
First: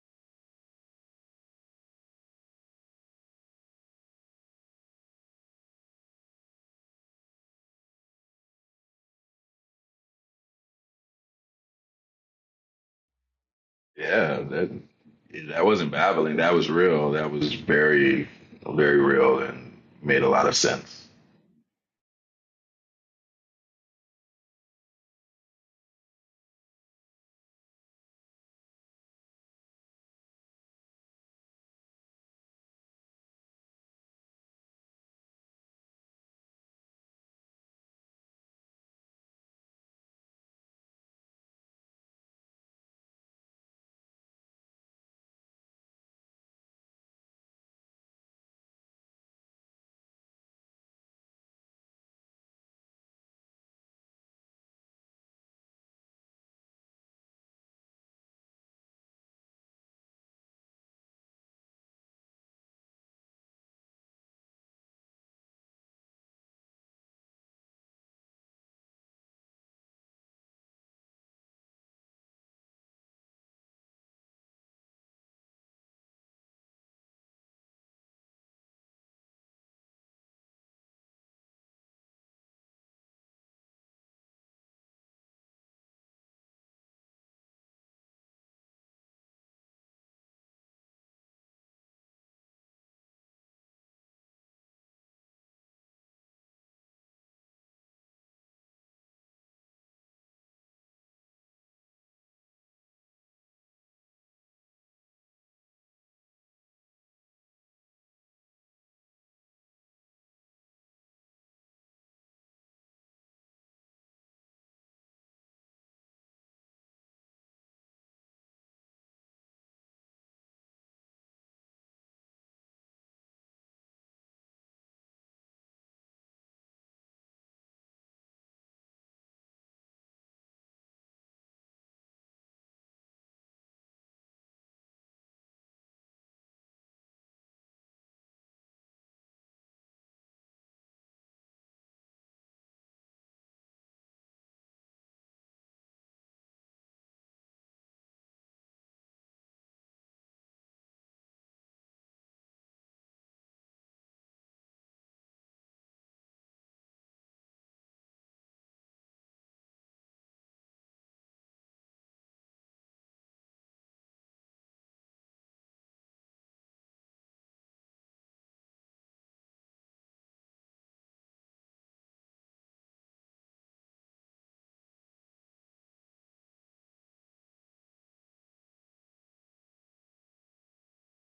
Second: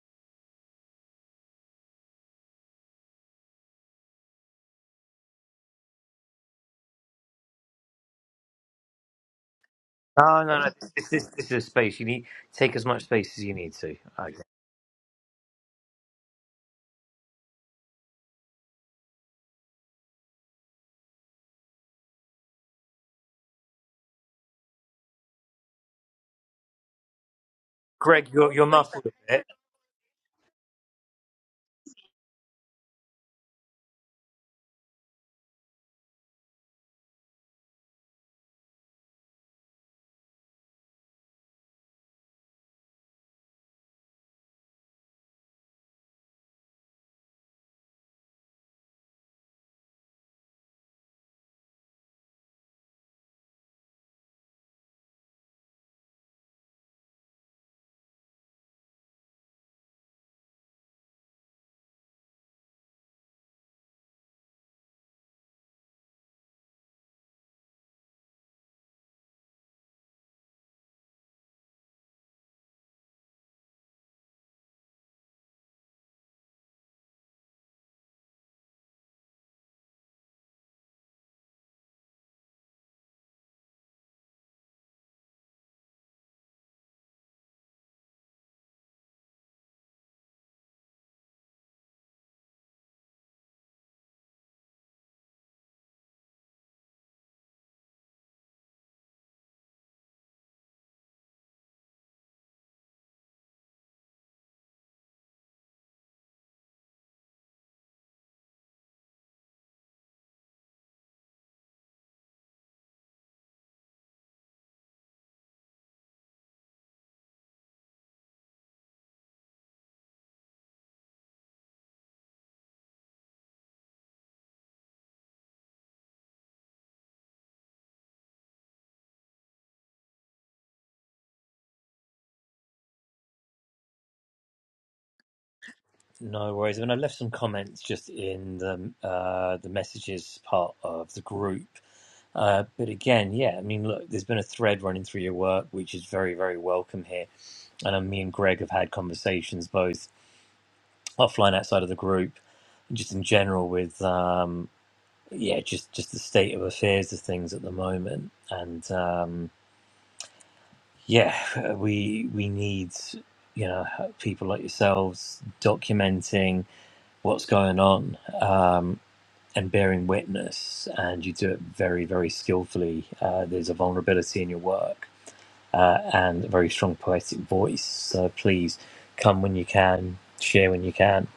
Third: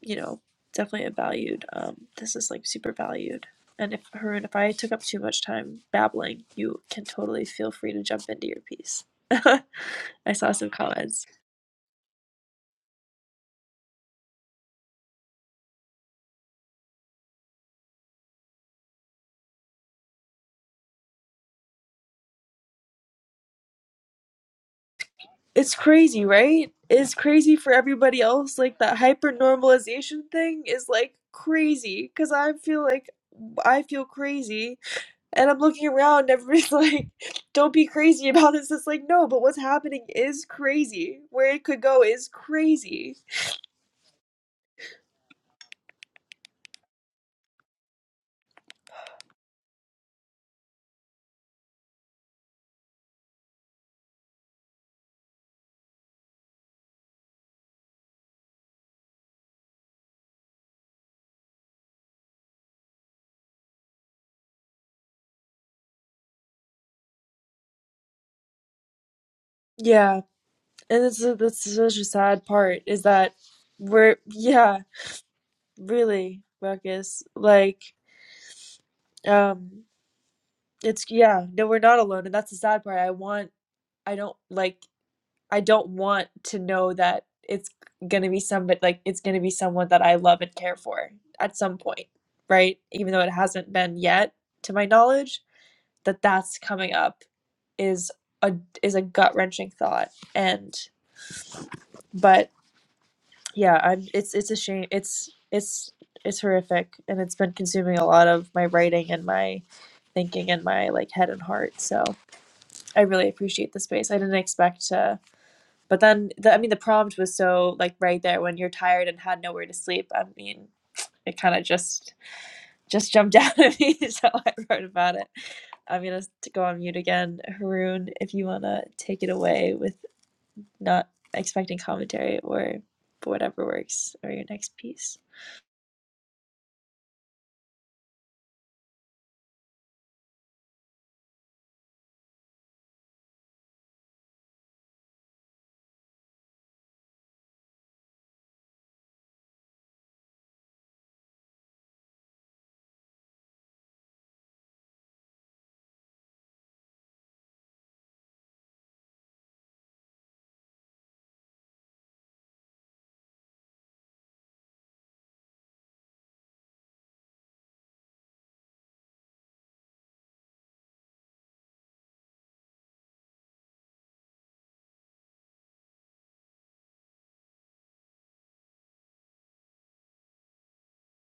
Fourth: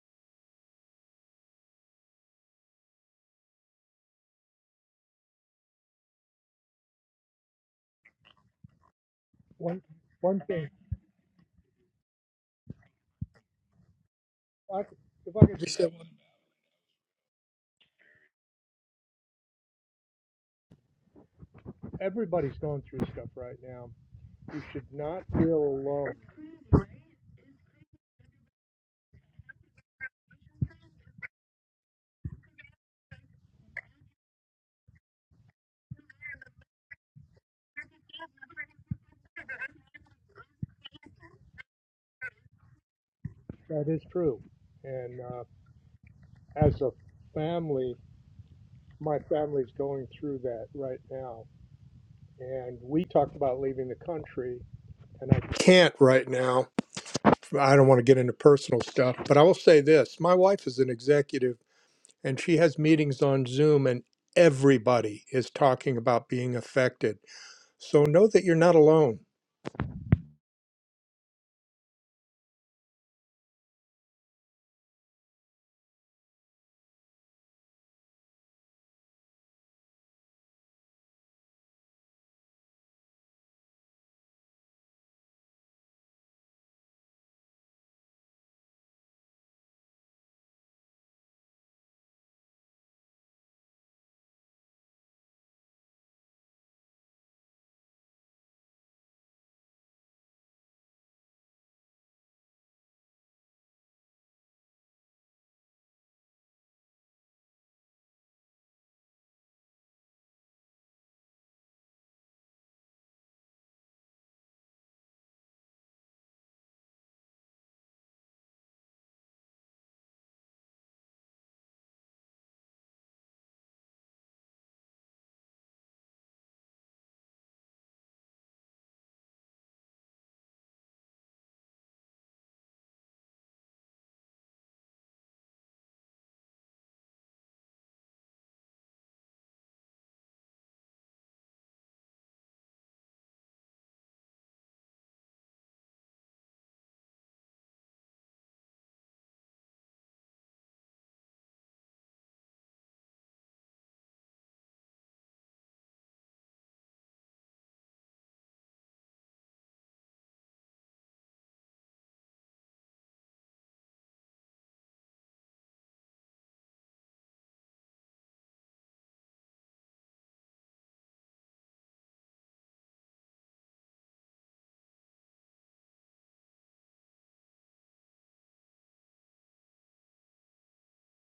S4: you know definitely a valued um this is like super valued and if Harun, if I took up too much time babbling, you can totally feel free to jump into your piece.
S2: One
S4: I
S2: one
S1: Oh
S4: saw
S1: no
S4: some
S2: thing,
S1: no. This,
S4: comments.
S1: this, this is a space you need. Take as much space as you need to.
S3: Yeah,
S1: Okay.
S3: that
S2: I c- if I could
S3: that
S2: just say
S3: wasn't
S2: one
S3: babbling. That was real. That was very, very real and made a lot of sense.
S2: everybody's going through stuff right now. You should not feel
S4: It's
S2: alone.
S4: crazy, right? It's crazy for everybody
S1: Greg, you're
S4: else.
S1: you're
S4: Like that
S1: muffled a
S4: hyper
S1: bit.
S4: normalization thing is like crazy because I feel like I feel crazy and I'm looking around and everybody's like, don't be crazy about this. It's like, no, but what's happening is crazy. Where it could go is crazy.
S2: That is true. And uh, as a family, my family's going through that right now. And we talked about leaving the country, and I can't right now. I don't want to get into personal stuff, but I will say this my wife is an executive, and she has meetings on Zoom, and everybody is talking about being affected. So know that you're not alone.
S4: Yeah. And it's that's such a sad part is that we're, yeah, really, Ruckus. Like, um, it's yeah, no, we're not alone, and that's the sad part. I want I don't like I don't want to know that it's going to be somebody like it's going to be someone that I love and care for at some point, right? Even though it hasn't been yet to my knowledge, that that's coming up is a is a gut-wrenching thought and but yeah, I'm it's it's a shame. It's it's it's horrific and it's been consuming a lot of my writing and my thinking and my like head and heart. So, I really appreciate the space. I didn't expect to But then, the, I mean, the prompt was so like right there when you're tired and had nowhere to sleep. I mean, it kind of just just jumped out at me, so I wrote about it. I'm gonna to go on mute again, Haroon. If you wanna take it away with not expecting commentary or whatever works, or your next piece.
S1: No worries. I mean, I left some comments just in the uh, the messages part of the group. Uh, but again, yeah, I mean, look, there's been a thread running through your work, which is very, very welcome here. And uh, me and Greg have had conversations both offline outside of the group, just in general with um, yeah, just just the state of affairs of things at the moment, and um, yeah, we we need you know people like yourselves documenting what's going on um, and bearing witness, and you do it very very skillfully. Uh, there's a vulnerability in your work uh, and a very strong poetic voice. So please come when you can, share when you can,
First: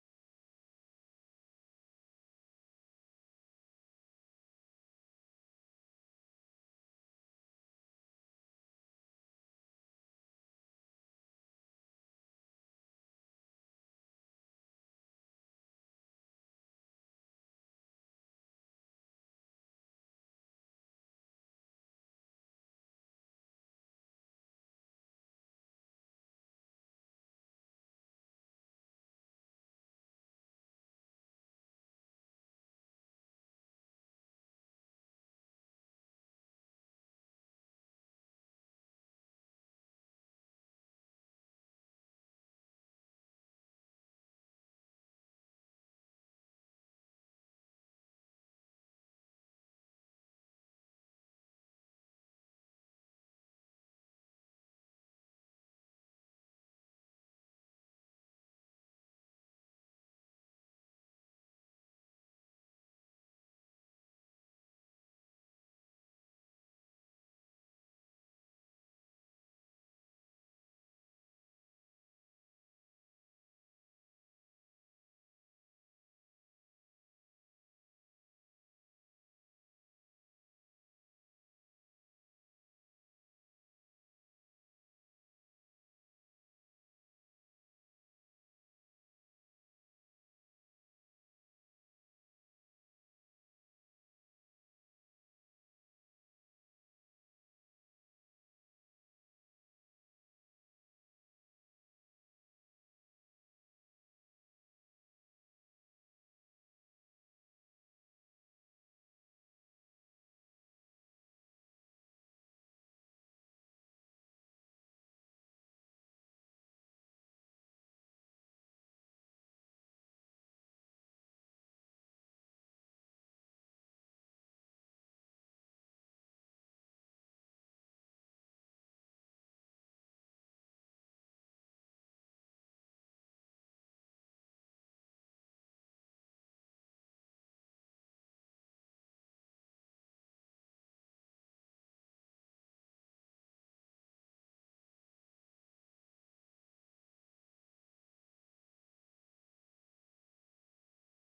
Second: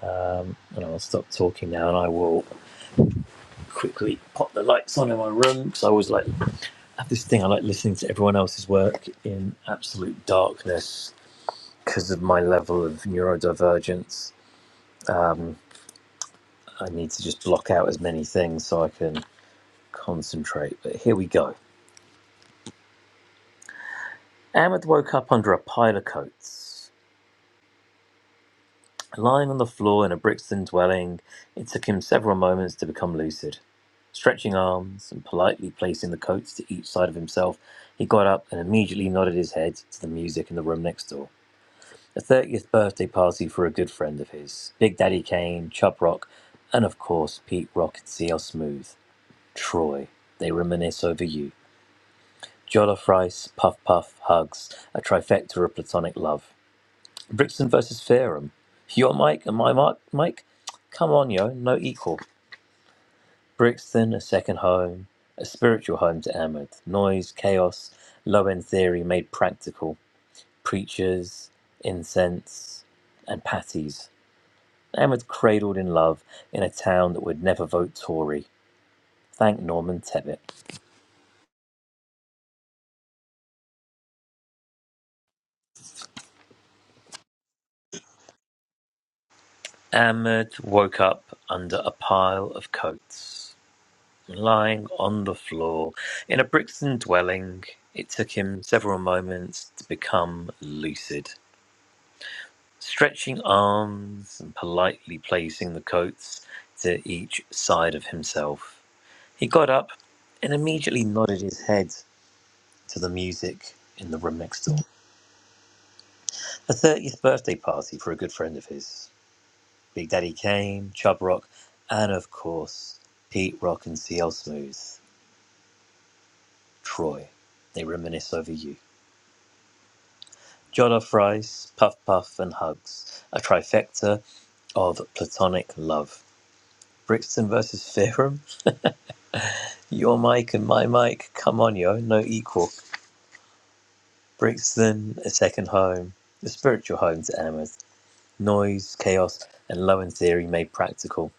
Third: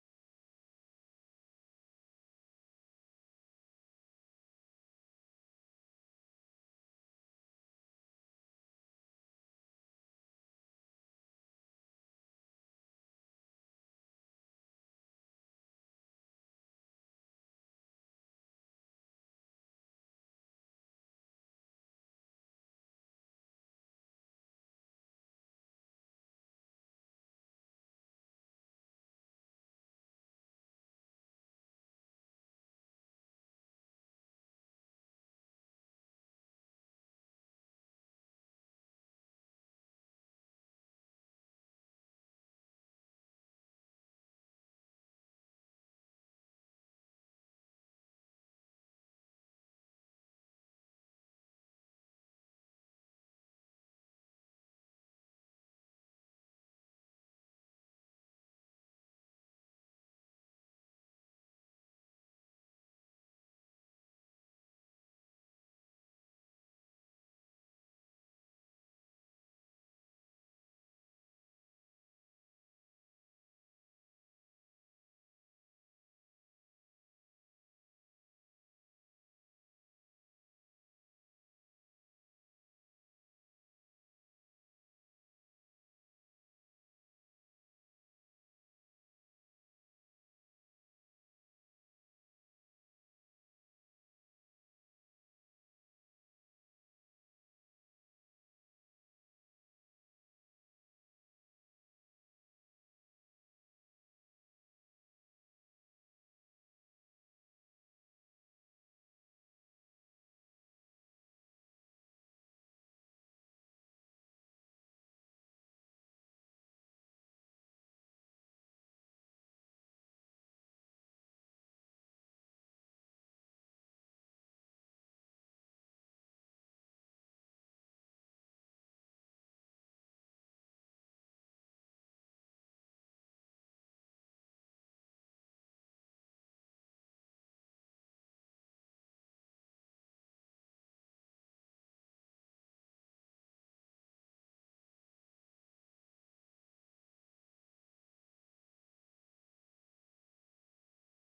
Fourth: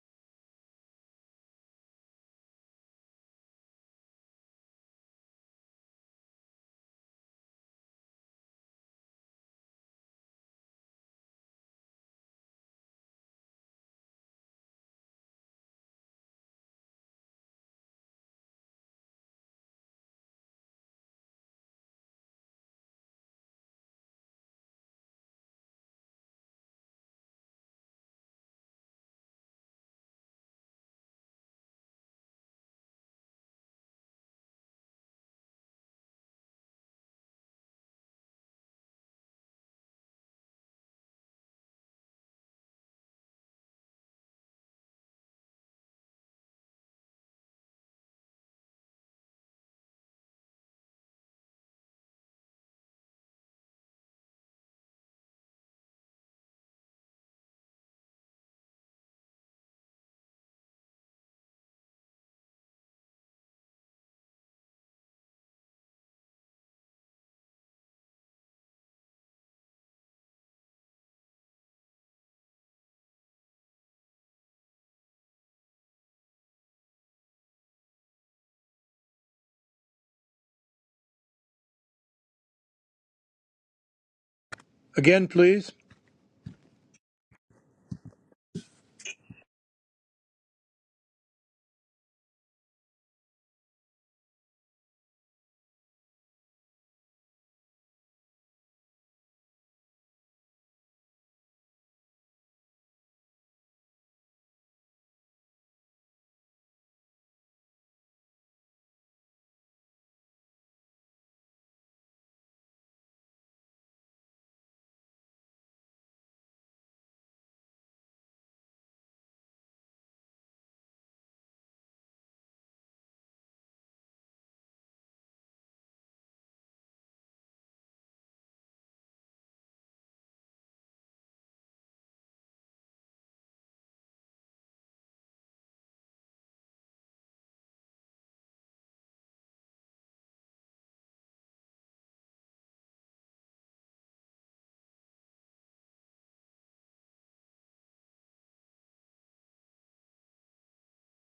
S1: um, and I'll stop talking now, and I will quickly pop the lights on in my room because I always like I have this thing I like listening to everyone else's work in absolute darkness because of my level of neurodivergence. I need to just block out as many things so I can concentrate. But here we go. Ahmed woke up under a pile of coats. Lying on the floor in a Brixton dwelling, it took him several moments to become lucid. Stretching arms and politely placing the coats to each side of himself, he got up and immediately nodded his head to the music in the room next door. a 30th birthday party for a good friend of his, Big Daddy Kane, Chub Rock, and of course Pete Rock and CL Smooth, Troy. They reminisce over you. Jollof rice, puff puff, hugs, a trifecta of platonic love. Brixton versus Fairham. Your Mike and my Mark, Mike? Come on, yo, no equal. Brixton, a second home, a spiritual home to Ahmed. Noise, chaos, low end theory made practical. Preachers, incense, and patties. and was cradled in love in a town that would never vote Tory. Thank Norman Tebbit.
S2: Again, please.
S1: Ahmed woke up under a pile of coats, lying on the floor in a Brixton dwelling. It took him several moments to become lucid, stretching arms and politely placing the coats to each side of himself. He got up and immediately nodded his head to the music in the room next door. a 30th birthday party for a good friend of his. Big Daddy Kane, Chub Rock, and of course, Pete Rock and CL Smooth, Troy. They reminisce over you. Jollof rice, puff puff, and hugs. A trifecta of platonic love. Brixton versus Fairham. Your mic and my mic. Come on, yo. No equal. Brixton, a second home. The spiritual home to Amherst. Noise, chaos, and low in theory made practical.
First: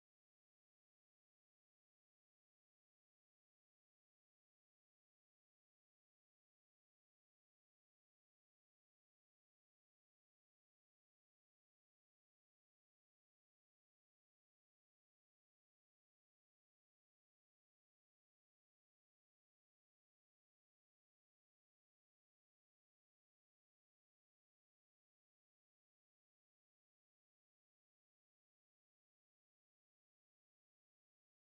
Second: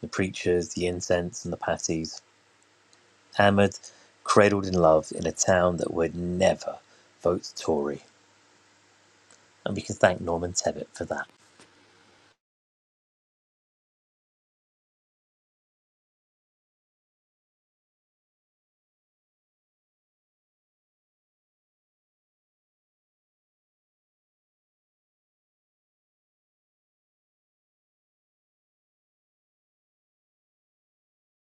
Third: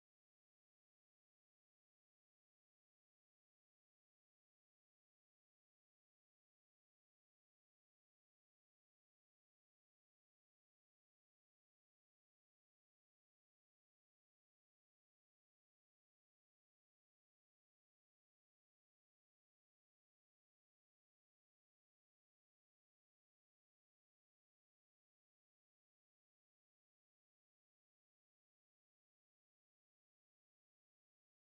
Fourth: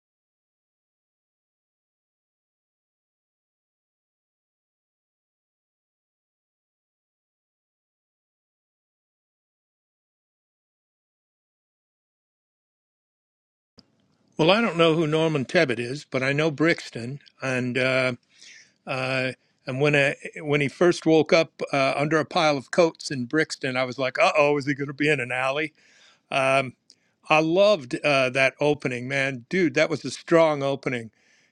S1: The preachers, the incense, and the patties hammered, cradled in love in a town that would never vote Tory. And we can thank Norman Tebbit for that.
S2: Well, I don't know who Norman Tebbit is, but I know Brixton, and uh, uh, and when I, when he first woke up uh, under a pile of coats in Brixton, I was like, "Uh oh, is he going to be in an alley?" Um, I loved uh, that opening, man, dude. That was a strong opening.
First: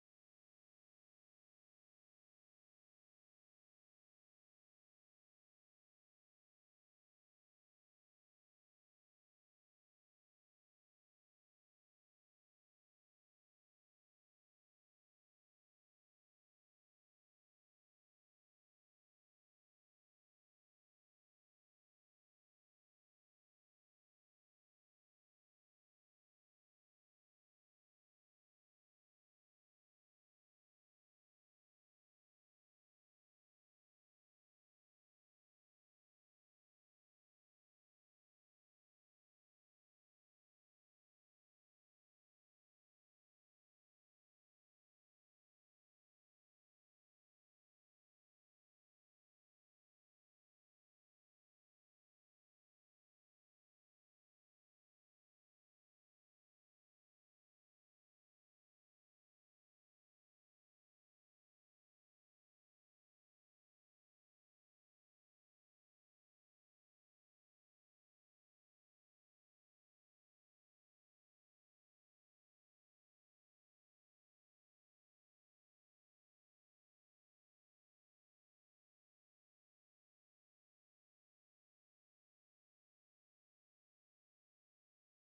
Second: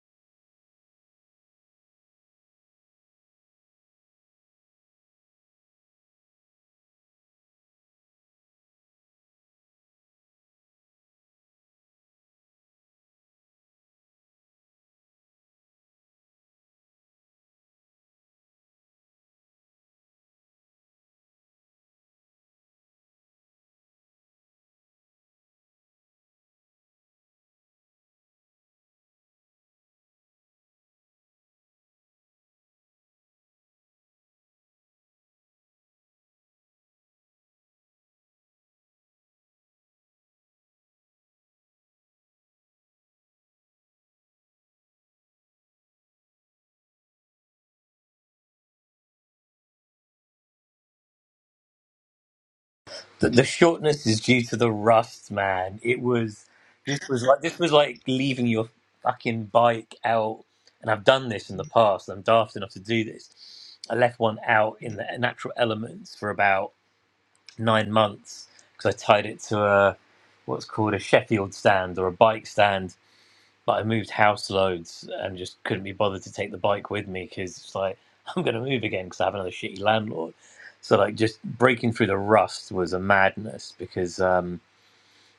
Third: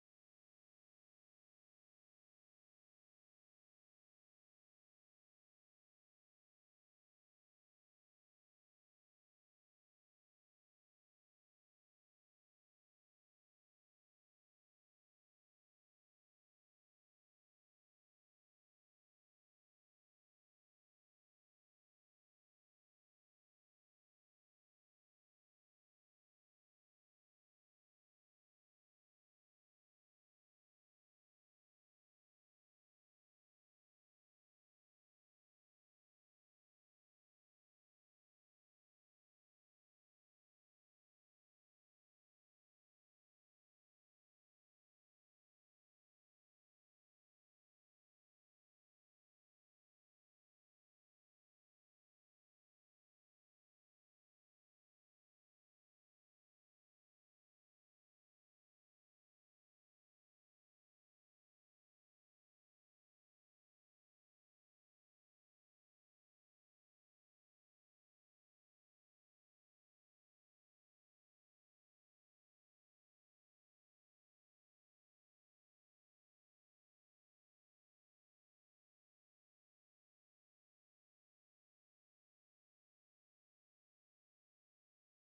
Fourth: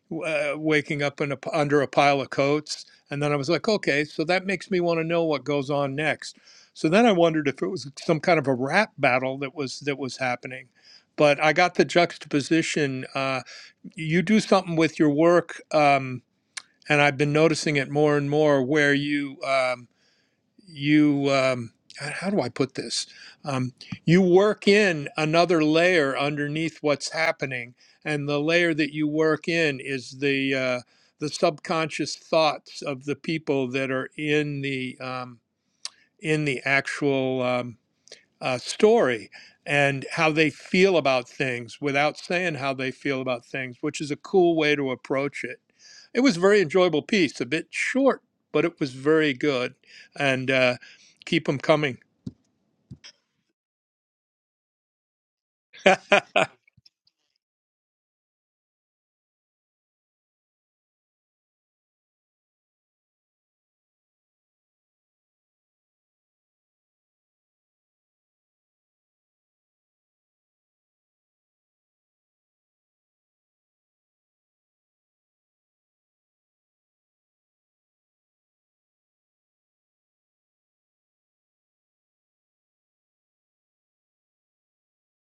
S2: w- Uh, waking up in a, p- under a pile of coats, and then I was like, "Okay, so that makes me want to know what goes on next." So then I wondered if it was some kind of a rap battle that was that was happening but I got the juxtaposition. Uh, you do something with your work, um, and I've been noticing it more and more where you um, you um, how do I put this? Um, you work in another layer underneath what's happening, and the layer that you work in is the uh, the subconscious thoughts of the people that are in the um, in the actual. um, uh, story and how they feel about things without saying how they feel about things, which is a cool way to approach it. It was a very enjoyable piece, a bit short, but it was very good. And uh, keep them coming.
S1: The, the shortness is due to the rust, man. It was this was like this was like leaving your fucking bike out. And I've done this in the past. I'm daft enough to do this. I left one out in the natural elements for about nine months because I tied it to a what's called a Sheffield stand or a bike stand But I moved house loads and just couldn't be bothered to take the bike with me because it's like I'm going to move again because I have another shitty landlord. So like just breaking through the rust was a madness because um,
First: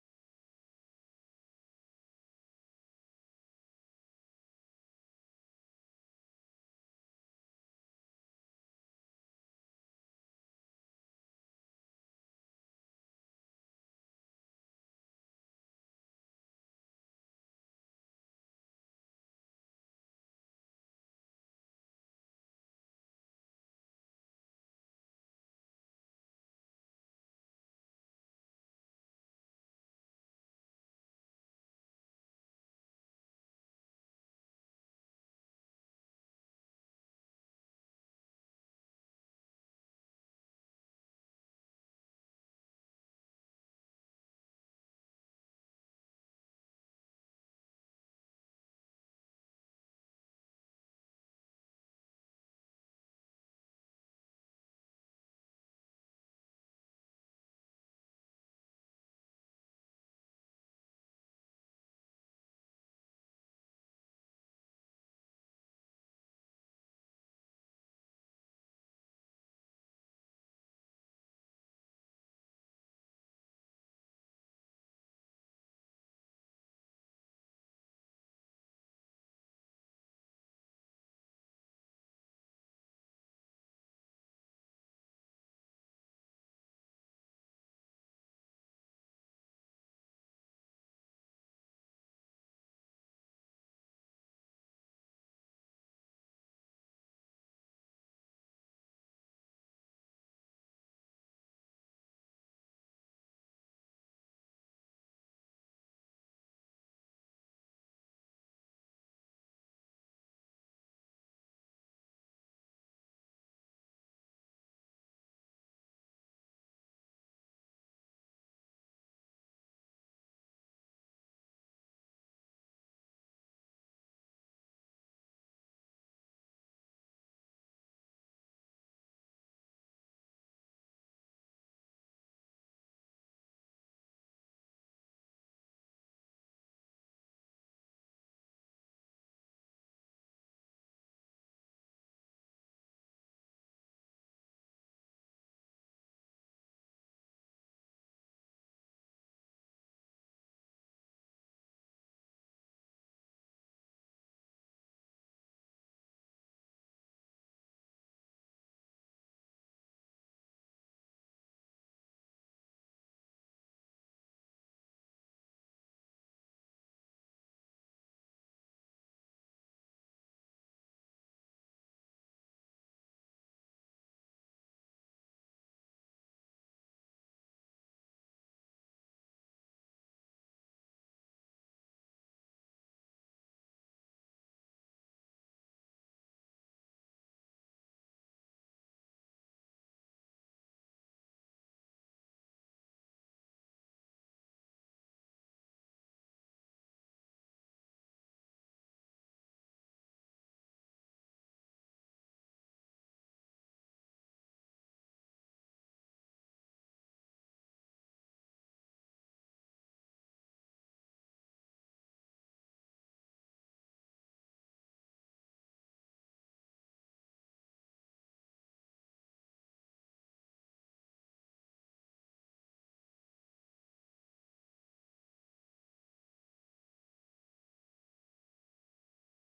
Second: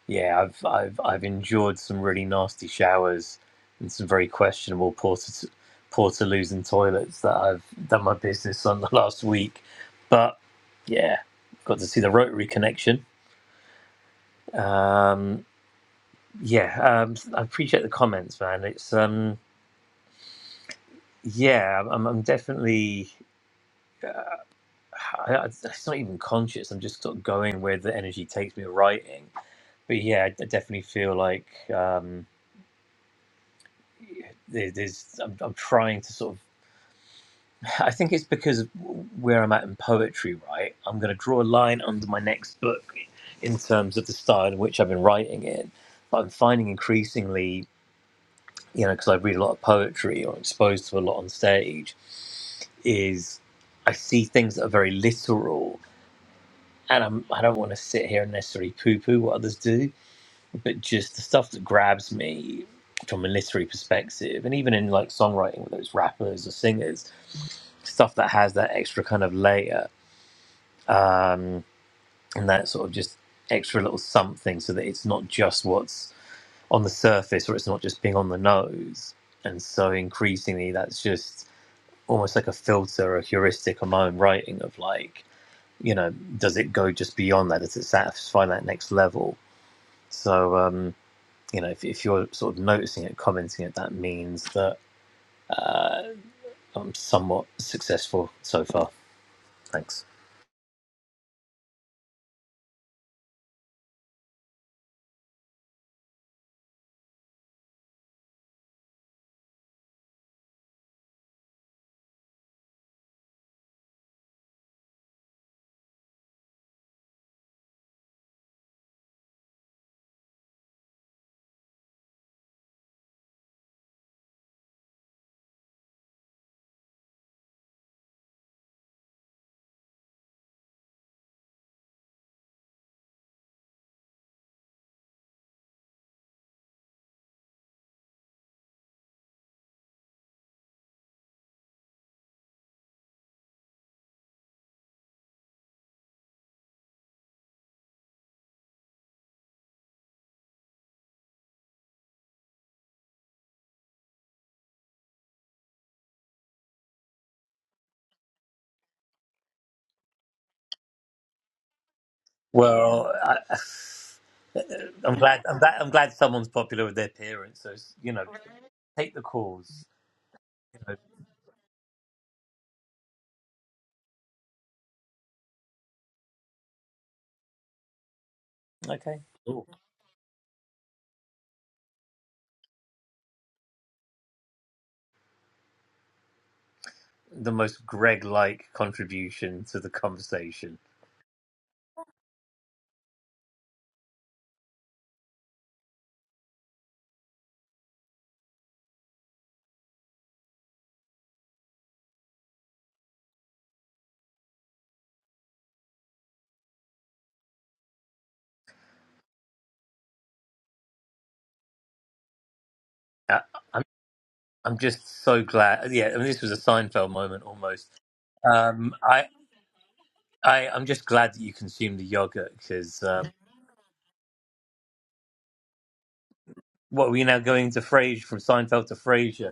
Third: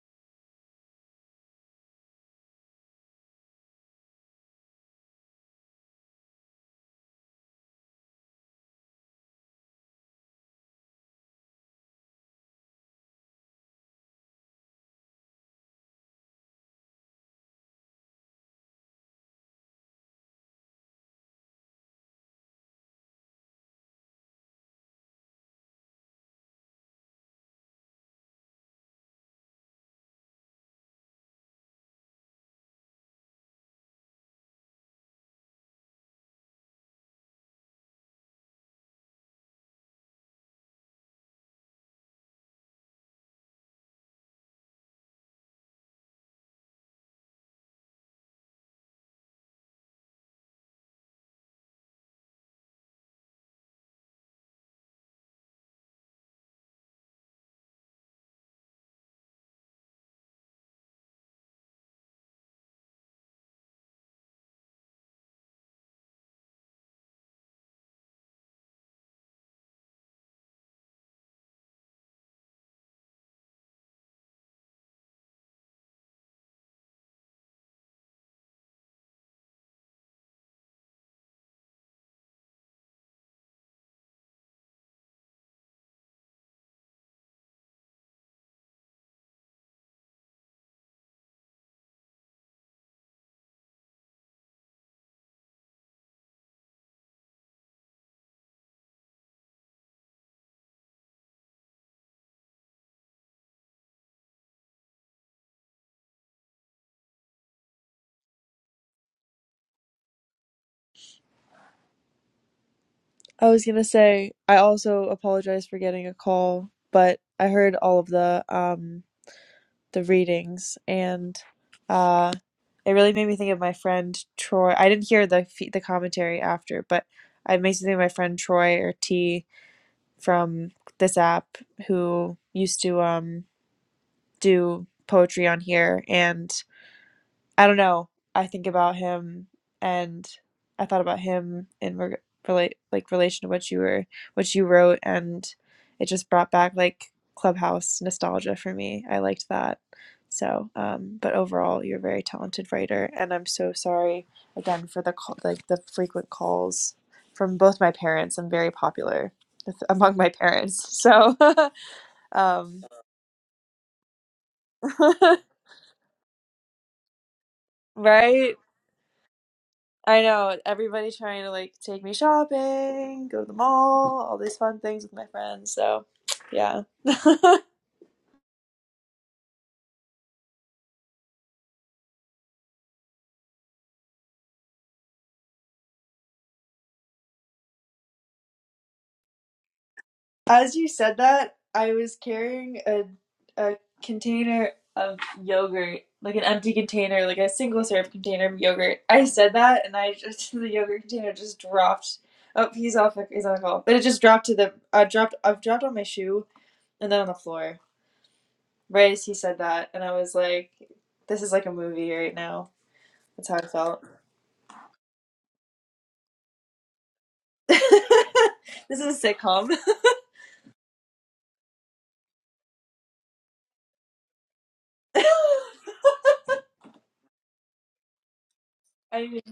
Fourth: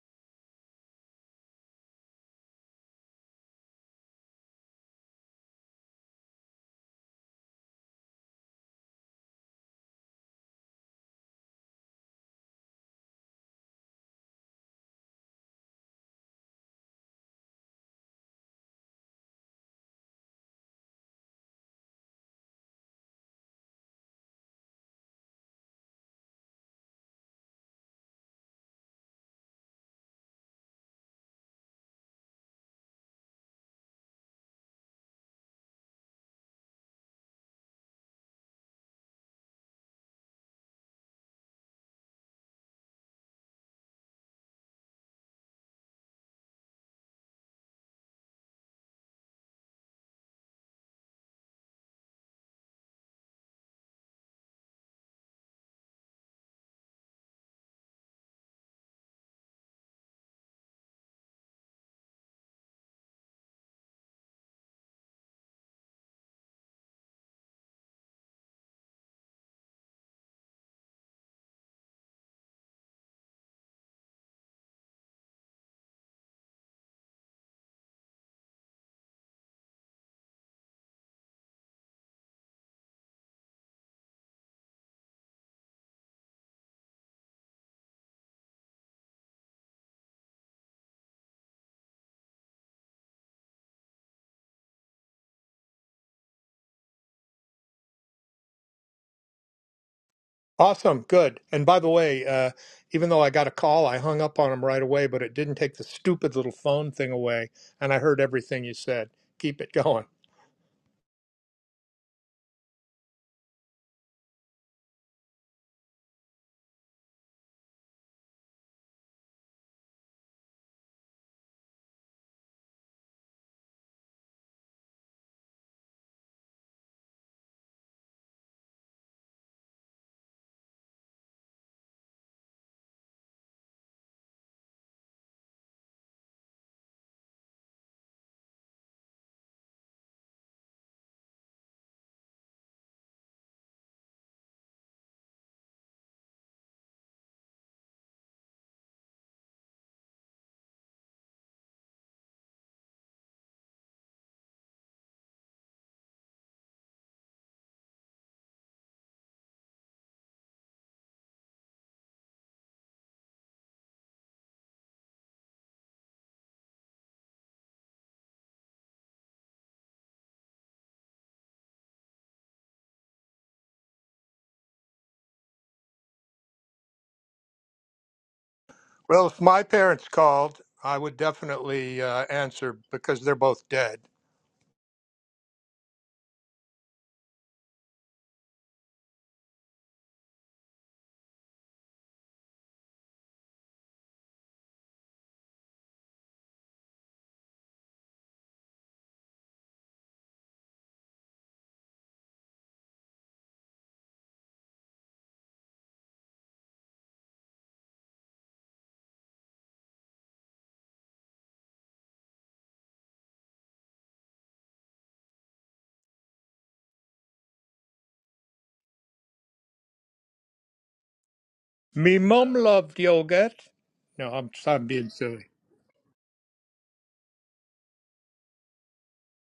S1: yeah, I've I've I've endured some really nasty showers and some very questionable porta portaloos and toilets that I've done my business on the last week. But yeah, got to see the rotary connection. Um, yeah, um, I appreciate the comments, man. It's um, yeah, I'm, I'm definitely. I, I- it's not even conscious. I'm just sort of going where the energy takes me writing. But yeah, I d- definitely feel like um, there- there's. I'm, I'm trying to sort of. I think it's because of where I'm at in poetry. Right, I'm going to draw a line under my next book in terms of the style in which I've been writing in. But I'm finding increasingly, you know, because I read a lot of poetry or exposed to a lot on stage, is I see things that are very literal and I'm, I don't want to sit here and necessarily poo poo what others do, but just the stuff that grabs me from a literary perspective, and even in like songwriting, whether it's rappers or singers, stuff that has that extra kind of layer and that sort of just extra little something so that it's not just what's on the surface or it's not just being on the nose. And so increasingly, that's just almost like a filter or heuristic on my own writing of like, you know, does it go just beyond that? Does it satisfy that next level? So, um, you know, if, if you're sort of noticing it, commenting it, that means that I'm somewhat successful so far. Thanks.
S2: awesome. Good. And by the way, uh, even though I got a call, I hung up on him right away, but it didn't take the stupid little phone thing away. And I heard everything you said. Keep it going.
S4: I was gonna say I also apologize for getting a call, but I heard all of the um the readings, and uh, it really made me think of my friend Troy. I didn't hear the fe- the commentary after, but it makes me think of my friend Troy or T from this app who used to um, do poetry on here, and I don't know. I think about him, and I thought about him in reg- relate like relation to what you were, what you wrote, and it just brought back like Clubhouse nostalgia for me. I liked that. So, um, but overall, you're a very talented writer, and I'm so sorry again for the call, like the frequent calls from both my parents. I'm very popular with, among my parents, so um,
S1: Well, I, I'm glad. I'm glad. I'm glad someone's popular with their parents. So you know,
S4: right?
S1: take the calls.
S4: I know
S1: You know.
S4: everybody trying to like take me shopping, go to the mall, all these fun things with my friends. So, yeah.
S1: Okay.
S2: Well, if my
S1: Cool.
S2: parents called, I would definitely uh, answer because they're both dead
S1: The most Greg-like contribution to the
S4: As
S1: conversation.
S4: you said that, I was carrying a a container of yogurt, like an empty container, like a single serve container of yogurt. I said that, and I just the yogurt container just dropped. Oh, he's off. He's on the call, but it just dropped to the. I dropped. I've dropped on my shoe and then on the floor. Right as he said that, and I was like, "This is like a movie right now."
S1: Uh,
S4: That's how I
S1: I'm.
S4: felt.
S1: I'm just so glad. Yeah, I mean, this was a Seinfeld moment
S4: this
S1: almost. Um,
S4: is
S1: I.
S4: a sitcom.
S1: I. I'm just glad that you consumed the
S2: Me
S1: yogurt
S2: mum loved
S1: because. Um,
S2: yogurt. No, I'm, I'm being silly.
S1: what are we now going to Frasier from Seinfeld to
S4: I need-
S1: Frasier?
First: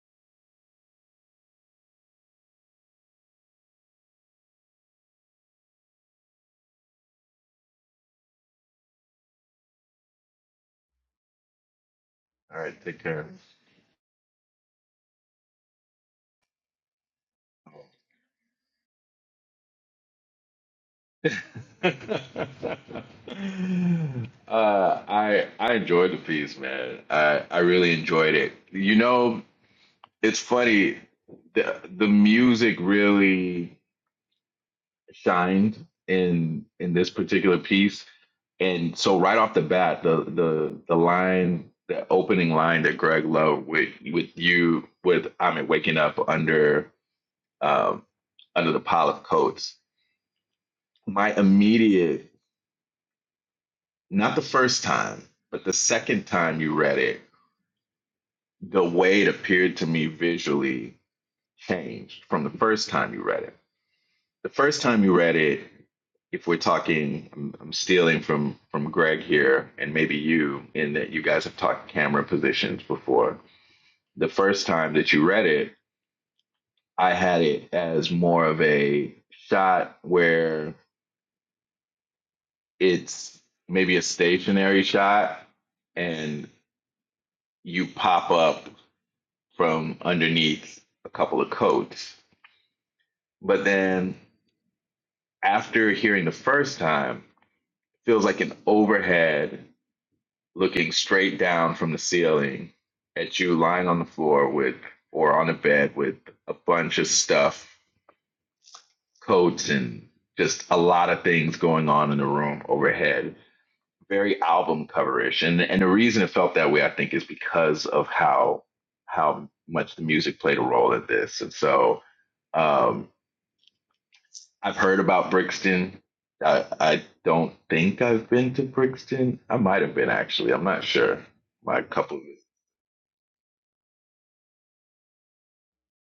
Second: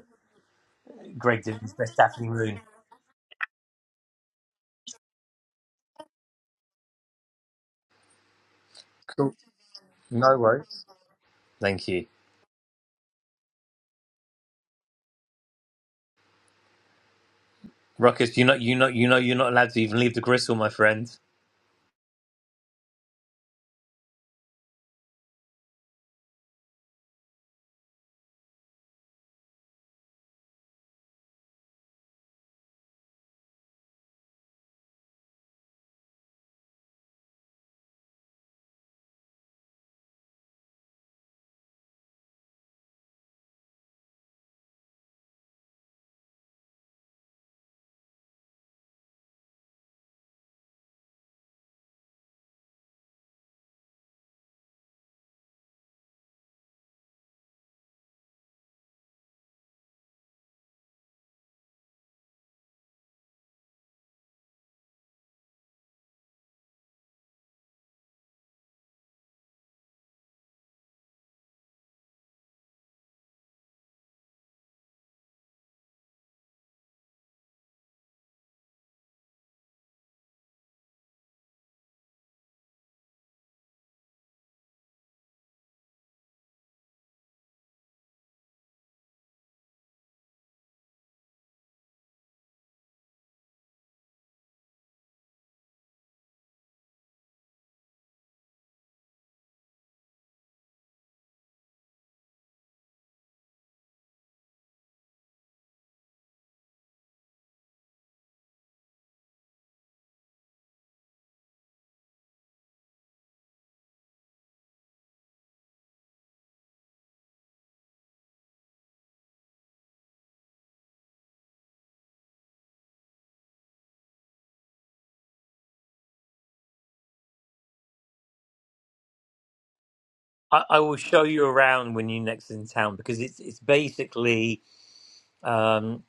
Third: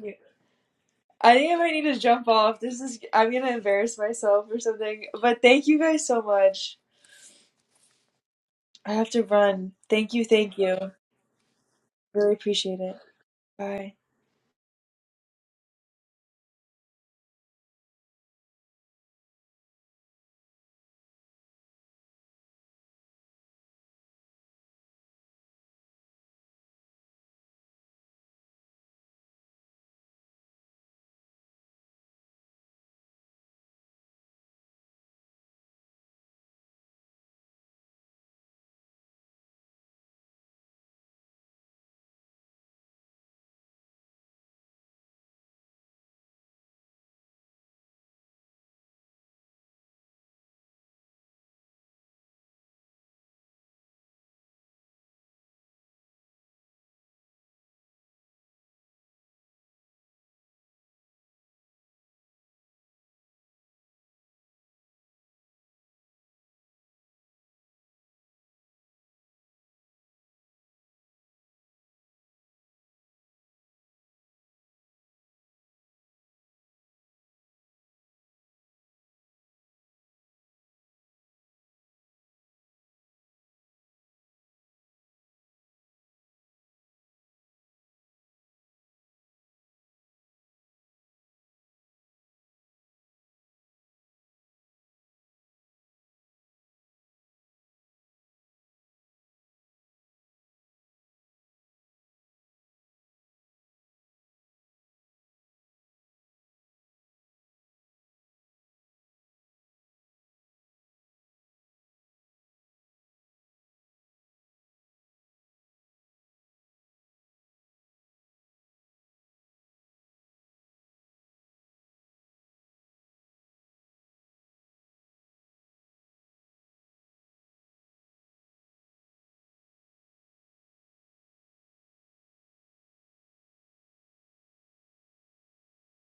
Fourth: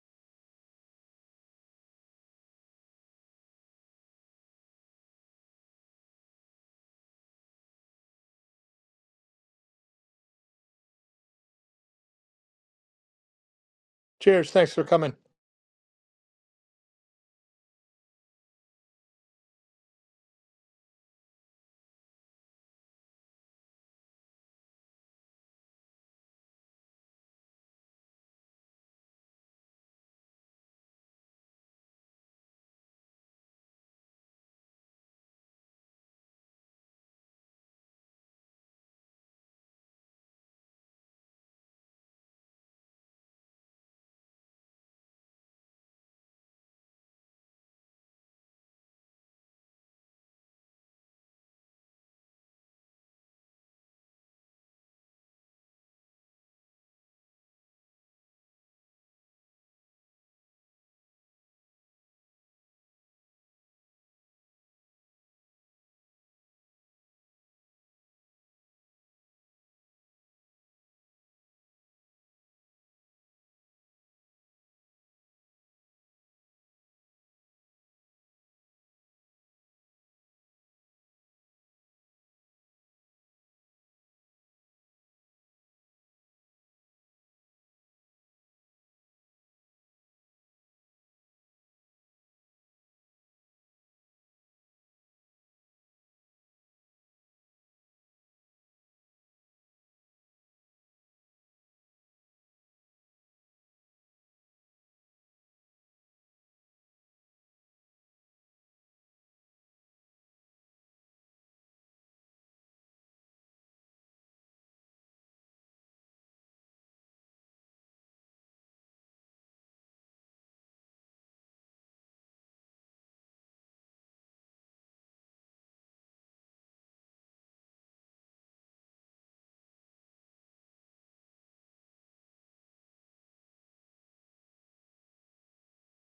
S4: I
S1: Greg
S4: think I
S1: did
S4: might
S1: his
S4: need
S1: best
S4: to jump
S1: Daphne
S4: off.
S1: Moon.
S4: This is I'm gonna embarrass myself or something. But thank you guys so much. I have to
S1: Cool.
S4: run. Thank you,
S1: No
S4: thank you.
S1: worries. Thank you,
S4: Really
S3: All right,
S4: appreciate it.
S3: take care.
S4: Bye.
S2: Cheers. Thanks for coming.
S1: Ruckus. You know, you know, you know you're not allowed to even leave the gristle, my friend.
S3: uh, I I enjoyed the piece, man. I I really enjoyed it. You know, it's funny. The the music really. shined in in this particular piece. And so right off the bat, the the the line, the opening line that Greg Love with with you with I mean waking up under um under the pile of coats. My immediate not the first time, but the second time you read it, the way it appeared to me visually changed from the first time you read it the first time you read it, if we're talking, I'm, I'm stealing from from Greg here, and maybe you, in that you guys have talked camera positions before. The first time that you read it, I had it as more of a shot where it's maybe a stationary shot, and you pop up from underneath a couple of coats. But then after hearing the first time, it feels like an overhead looking straight down from the ceiling at you lying on the floor with or on a bed with a bunch of stuff, coats and just a lot of things going on in the room overhead. Very album coverish. And and the reason it felt that way I think is because of how how much the music played a role in this. And so um I've heard about Brixton. I, I don't think I've been to Brixton. I might have been actually.
S1: I,
S3: I'm
S1: I
S3: not
S1: will show
S3: sure.
S1: you
S3: My
S1: around when
S3: couple
S1: you
S3: of
S1: next in town because it's it's basically um,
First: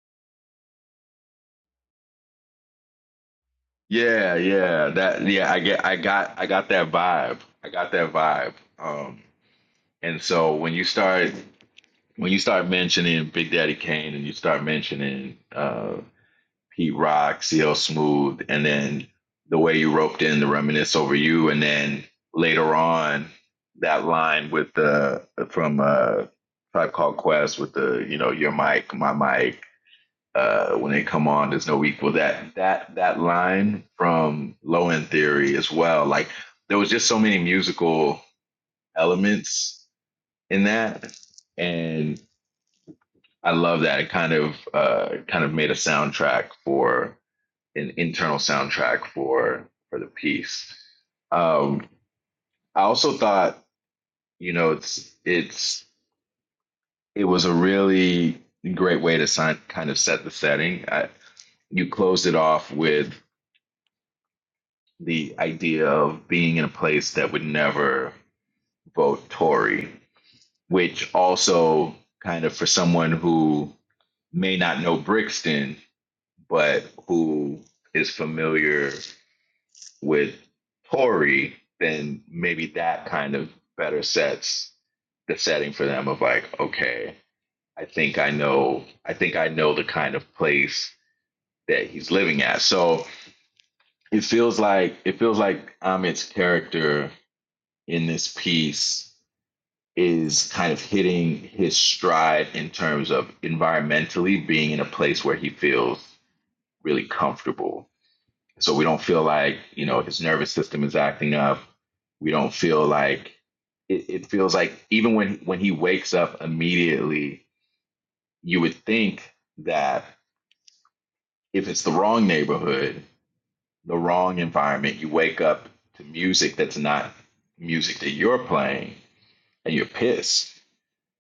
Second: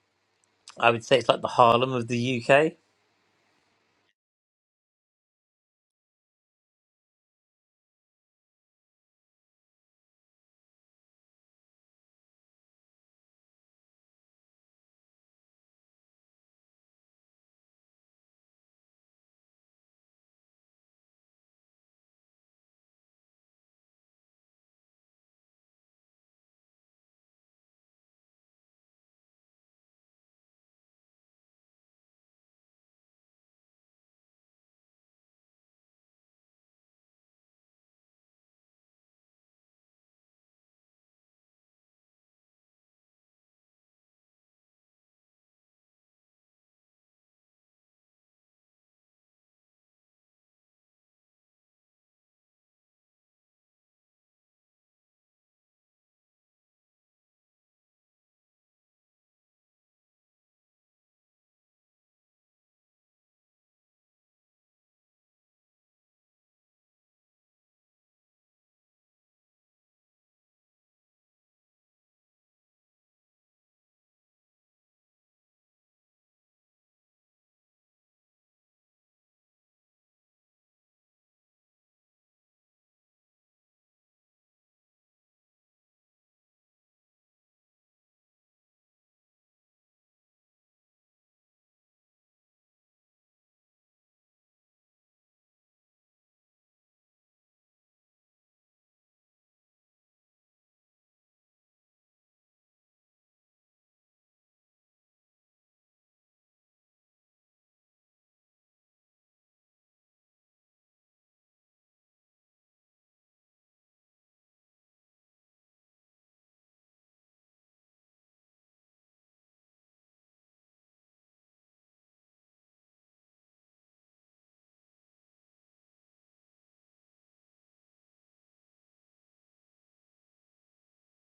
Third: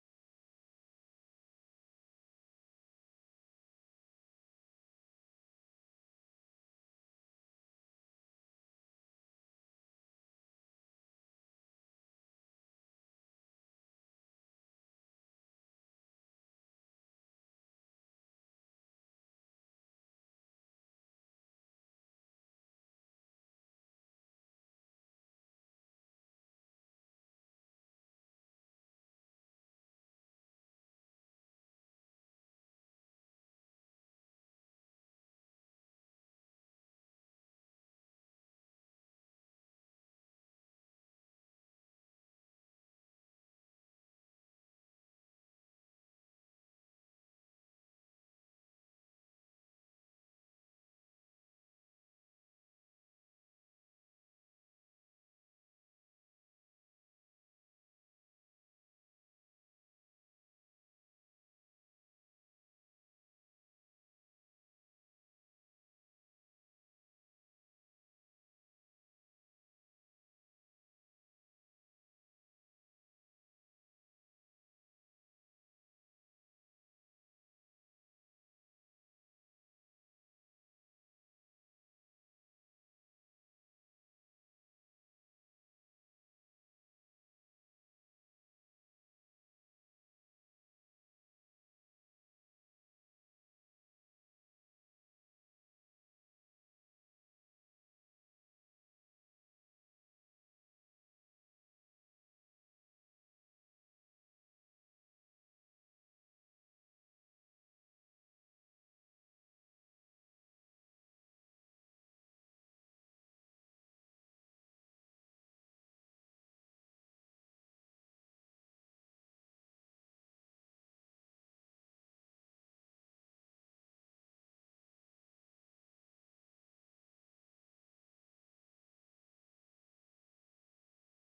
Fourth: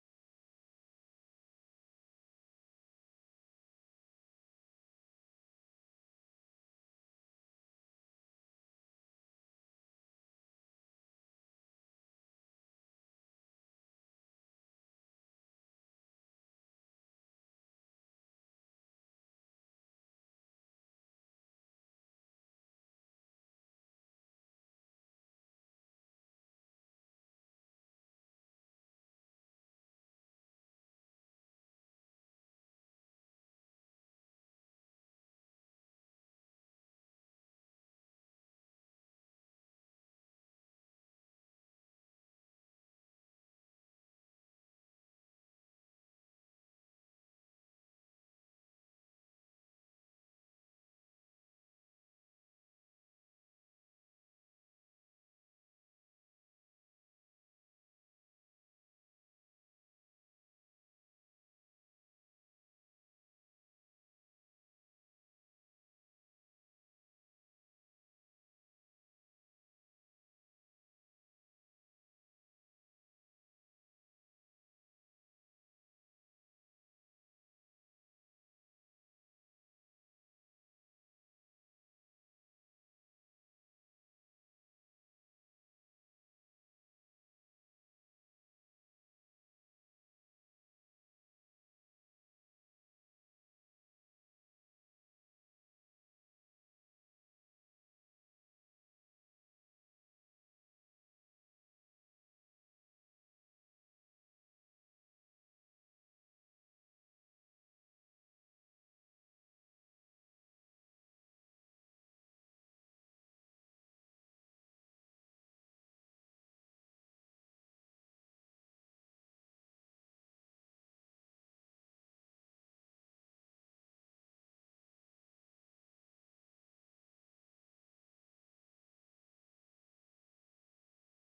S1: I would say it's like the Harlem of the UK.
S3: Yeah, yeah, that yeah, I get I got I got that vibe. I got that vibe. Um and so when you start when you start mentioning Big Daddy Kane and you start mentioning uh Pete Rock, CL Smooth and then the way you roped in the reminisce over you and then later on that line with the from uh Tribe Called Quest with the you know your mic, my mic uh, when they come on, there's no equal. That that that line from Low End Theory as well. Like there was just so many musical elements in that, and I love that. It kind of uh, kind of made a soundtrack for an internal soundtrack for for the piece. Um, I also thought, you know, it's it's it was a really great way to sign, kind of set the setting. I, you closed it off with the idea of being in a place that would never vote Tory, which also kind of for someone who may not know Brixton, but who is familiar with Tory, then maybe that kind of better sets the setting for them of like, okay, I think I know, I think I know the kind of place that he's living at. So it feels like it feels like Amit's character in this piece is kind of hitting his stride in terms of environmentally being in a place where he feels really comfortable. So we don't feel like, you know, his nervous system is acting up. We don't feel like it, it feels like even when when he wakes up immediately, you would think that if it's the wrong neighborhood, the wrong environment, you wake up to music that's not music that you're playing and you're pissed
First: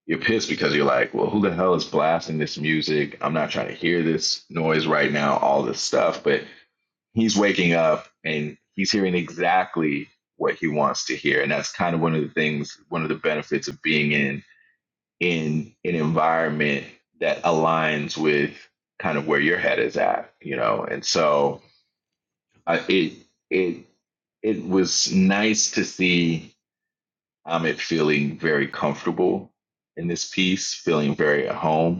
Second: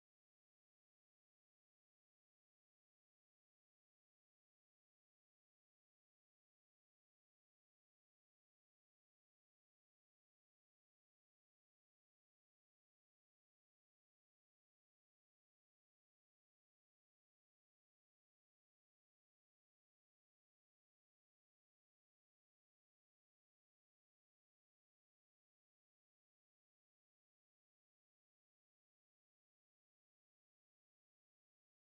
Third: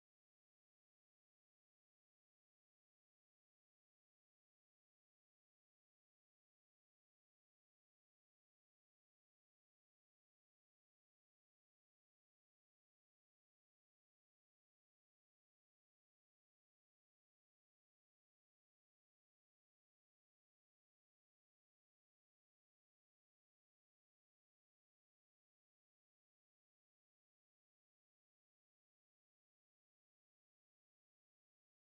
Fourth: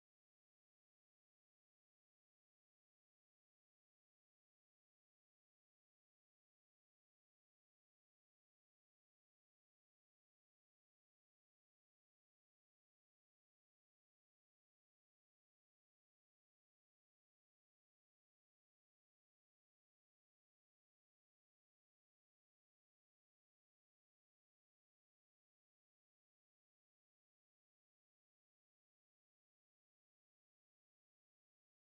S3: You're pissed because you're like, well, who the hell is blasting this music? I'm not trying to hear this noise right now, all this stuff. But he's waking up and he's hearing exactly what he wants to hear. And that's kind of one of the things, one of the benefits of being in in an environment that aligns with kind of where your head is at, you know. And so uh, it it it was nice to see Amit feeling very comfortable in this piece, feeling very at home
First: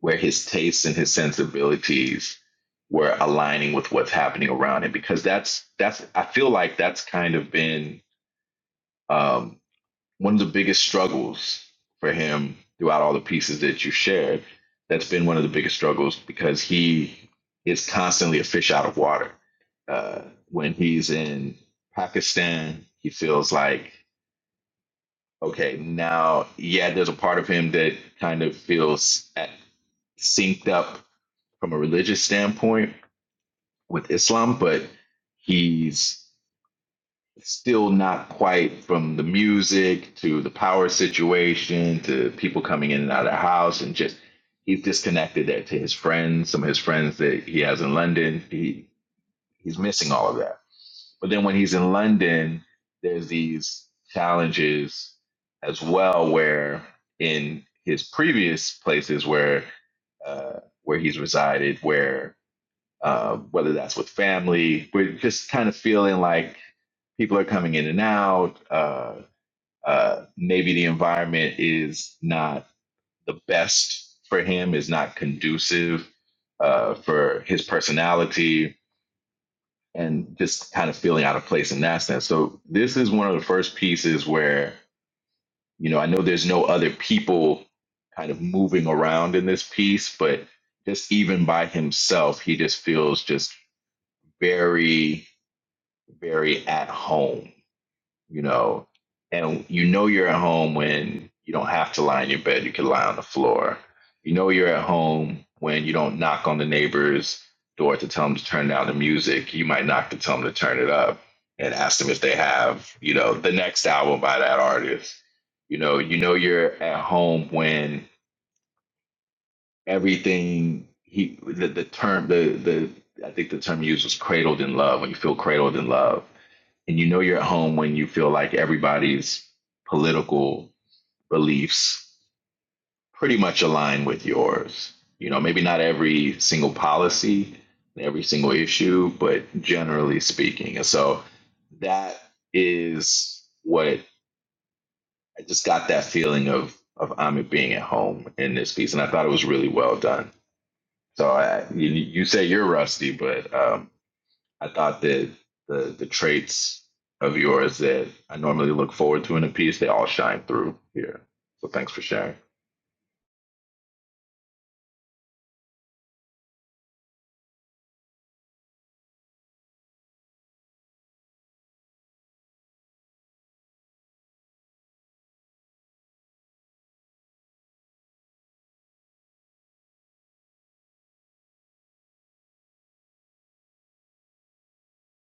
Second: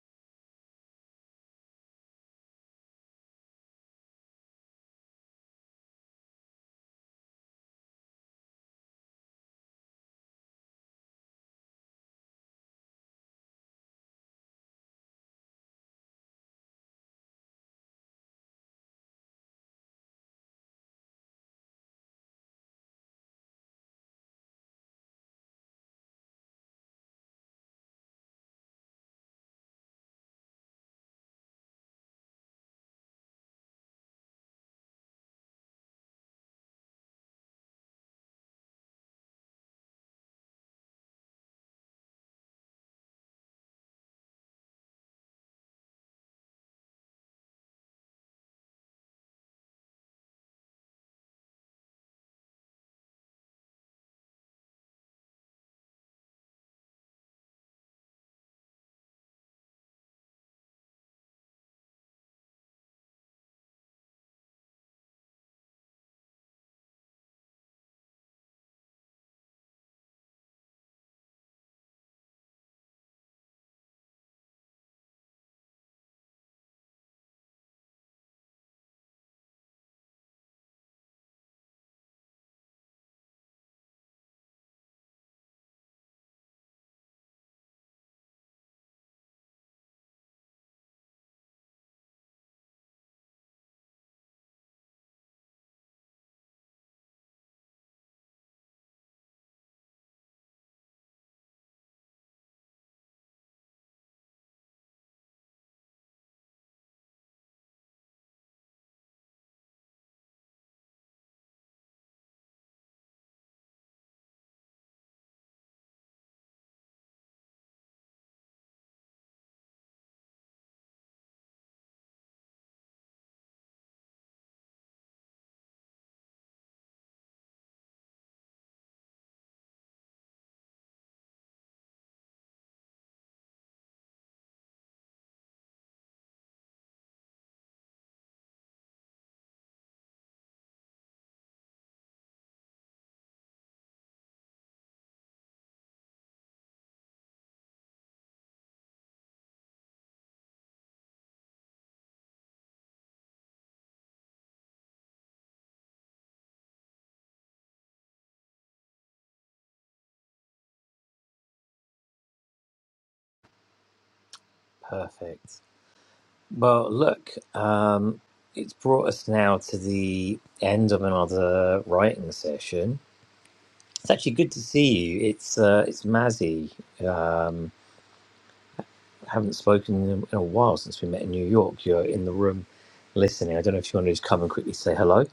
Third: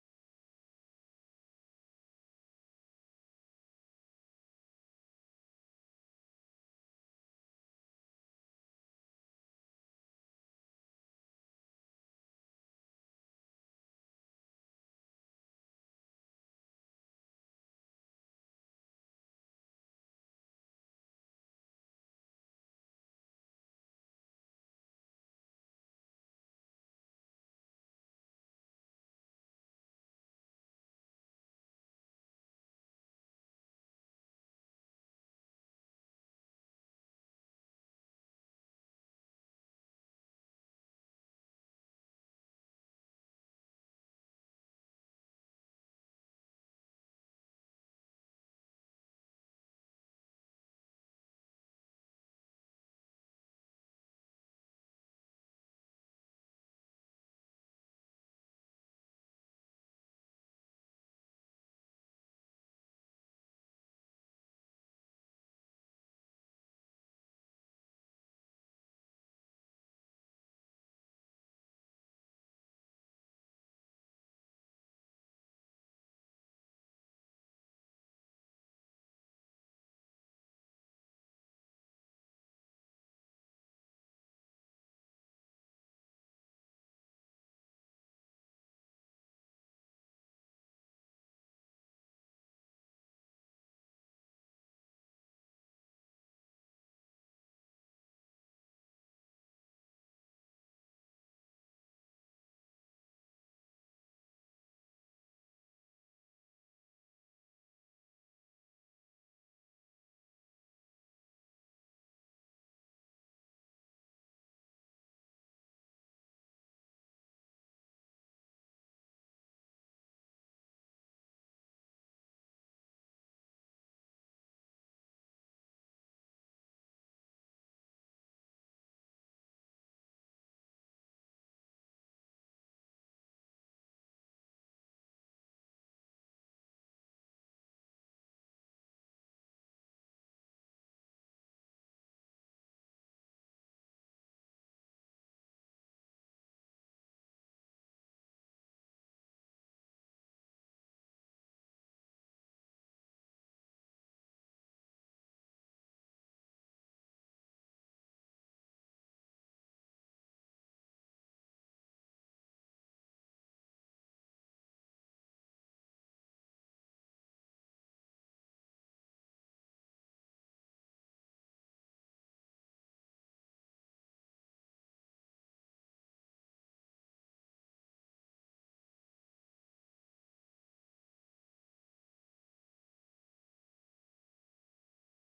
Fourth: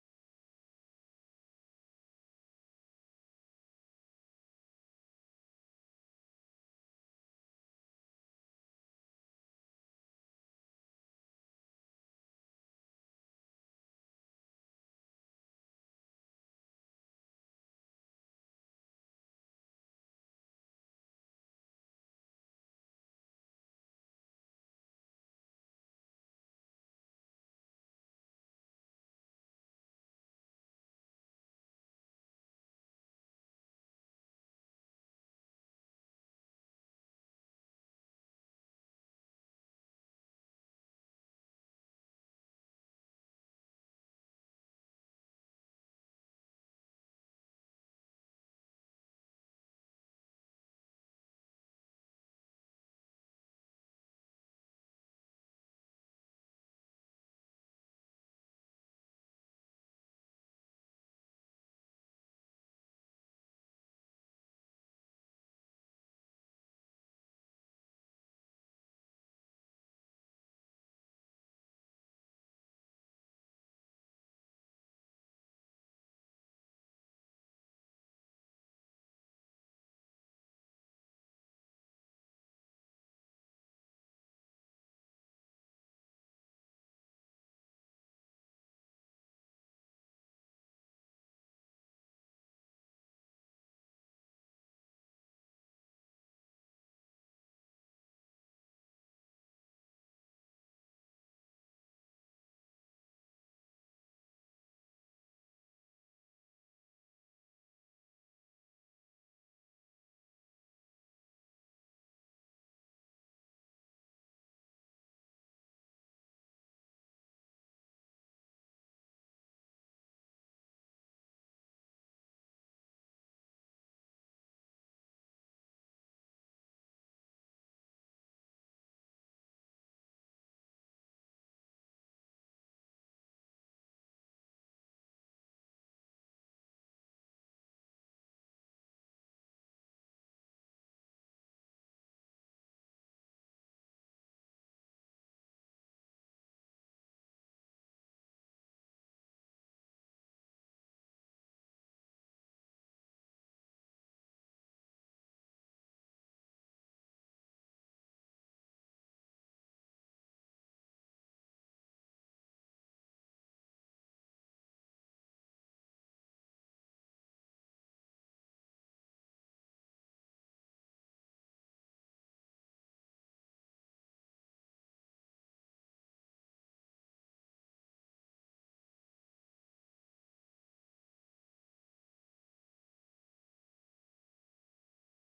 S3: where his tastes and his sensibilities were aligning with what's happening around him because that's that's I feel like that's kind of been um, one of the biggest struggles for him throughout all the pieces that you shared. That's been one of the biggest struggles because he is constantly a fish out of water. Uh, when he's in Pakistan, he feels like okay now yeah, there's a part of him that kind of feels at, synced up from a religious standpoint with Islam, but he's still not quite from the music to the power situation to people coming in and out of the house and just he's disconnected that to his friends, some of his friends that he has in London. He he's missing all of that. But then when he's in London, there's these challenges as well where in his previous places where uh, where he's resided, where uh, whether that's with family. We're just kind of feeling like people are coming in and out. Uh, uh, maybe the environment is not the best for him, is not conducive uh, for his personality, and just kind of feeling out of place in that sense. So, this is one of the first pieces where, you know, I know there's no other people kind of moving around in this piece, but just even by himself, he just feels just very very at home, you know. And you know you're at home when you don't have to lie in your bed, you can lie on the floor. You know you're at home when you don't knock on the neighbor's door to tell them to turn down the music. You might knock to tell them to turn it up and ask them if they have, you know, the next album by that artist. You know, you know you're at home when everything he the, the term the the I think the term used was cradled in love when you feel cradled in love and you know you're at home when you feel like everybody's political beliefs pretty much align with yours you know maybe not every single policy every single issue but generally speaking and so that is what I just got that feeling of of Amit being at home in this piece and I thought it was really well done so I, you, you say you're rusty, but um, I thought that the the traits of yours that I normally look forward to in a piece, they all shine through here. So thanks for sharing.
S1: Perfect. Well, look, um, it's brought us now to the end of another writing session. It's actually good to see you. It's uh, it's Mazzy. Um, haven't spoken in a while since we met in New York. You're in the room listening. I don't know if you want to just come and quickly say hello.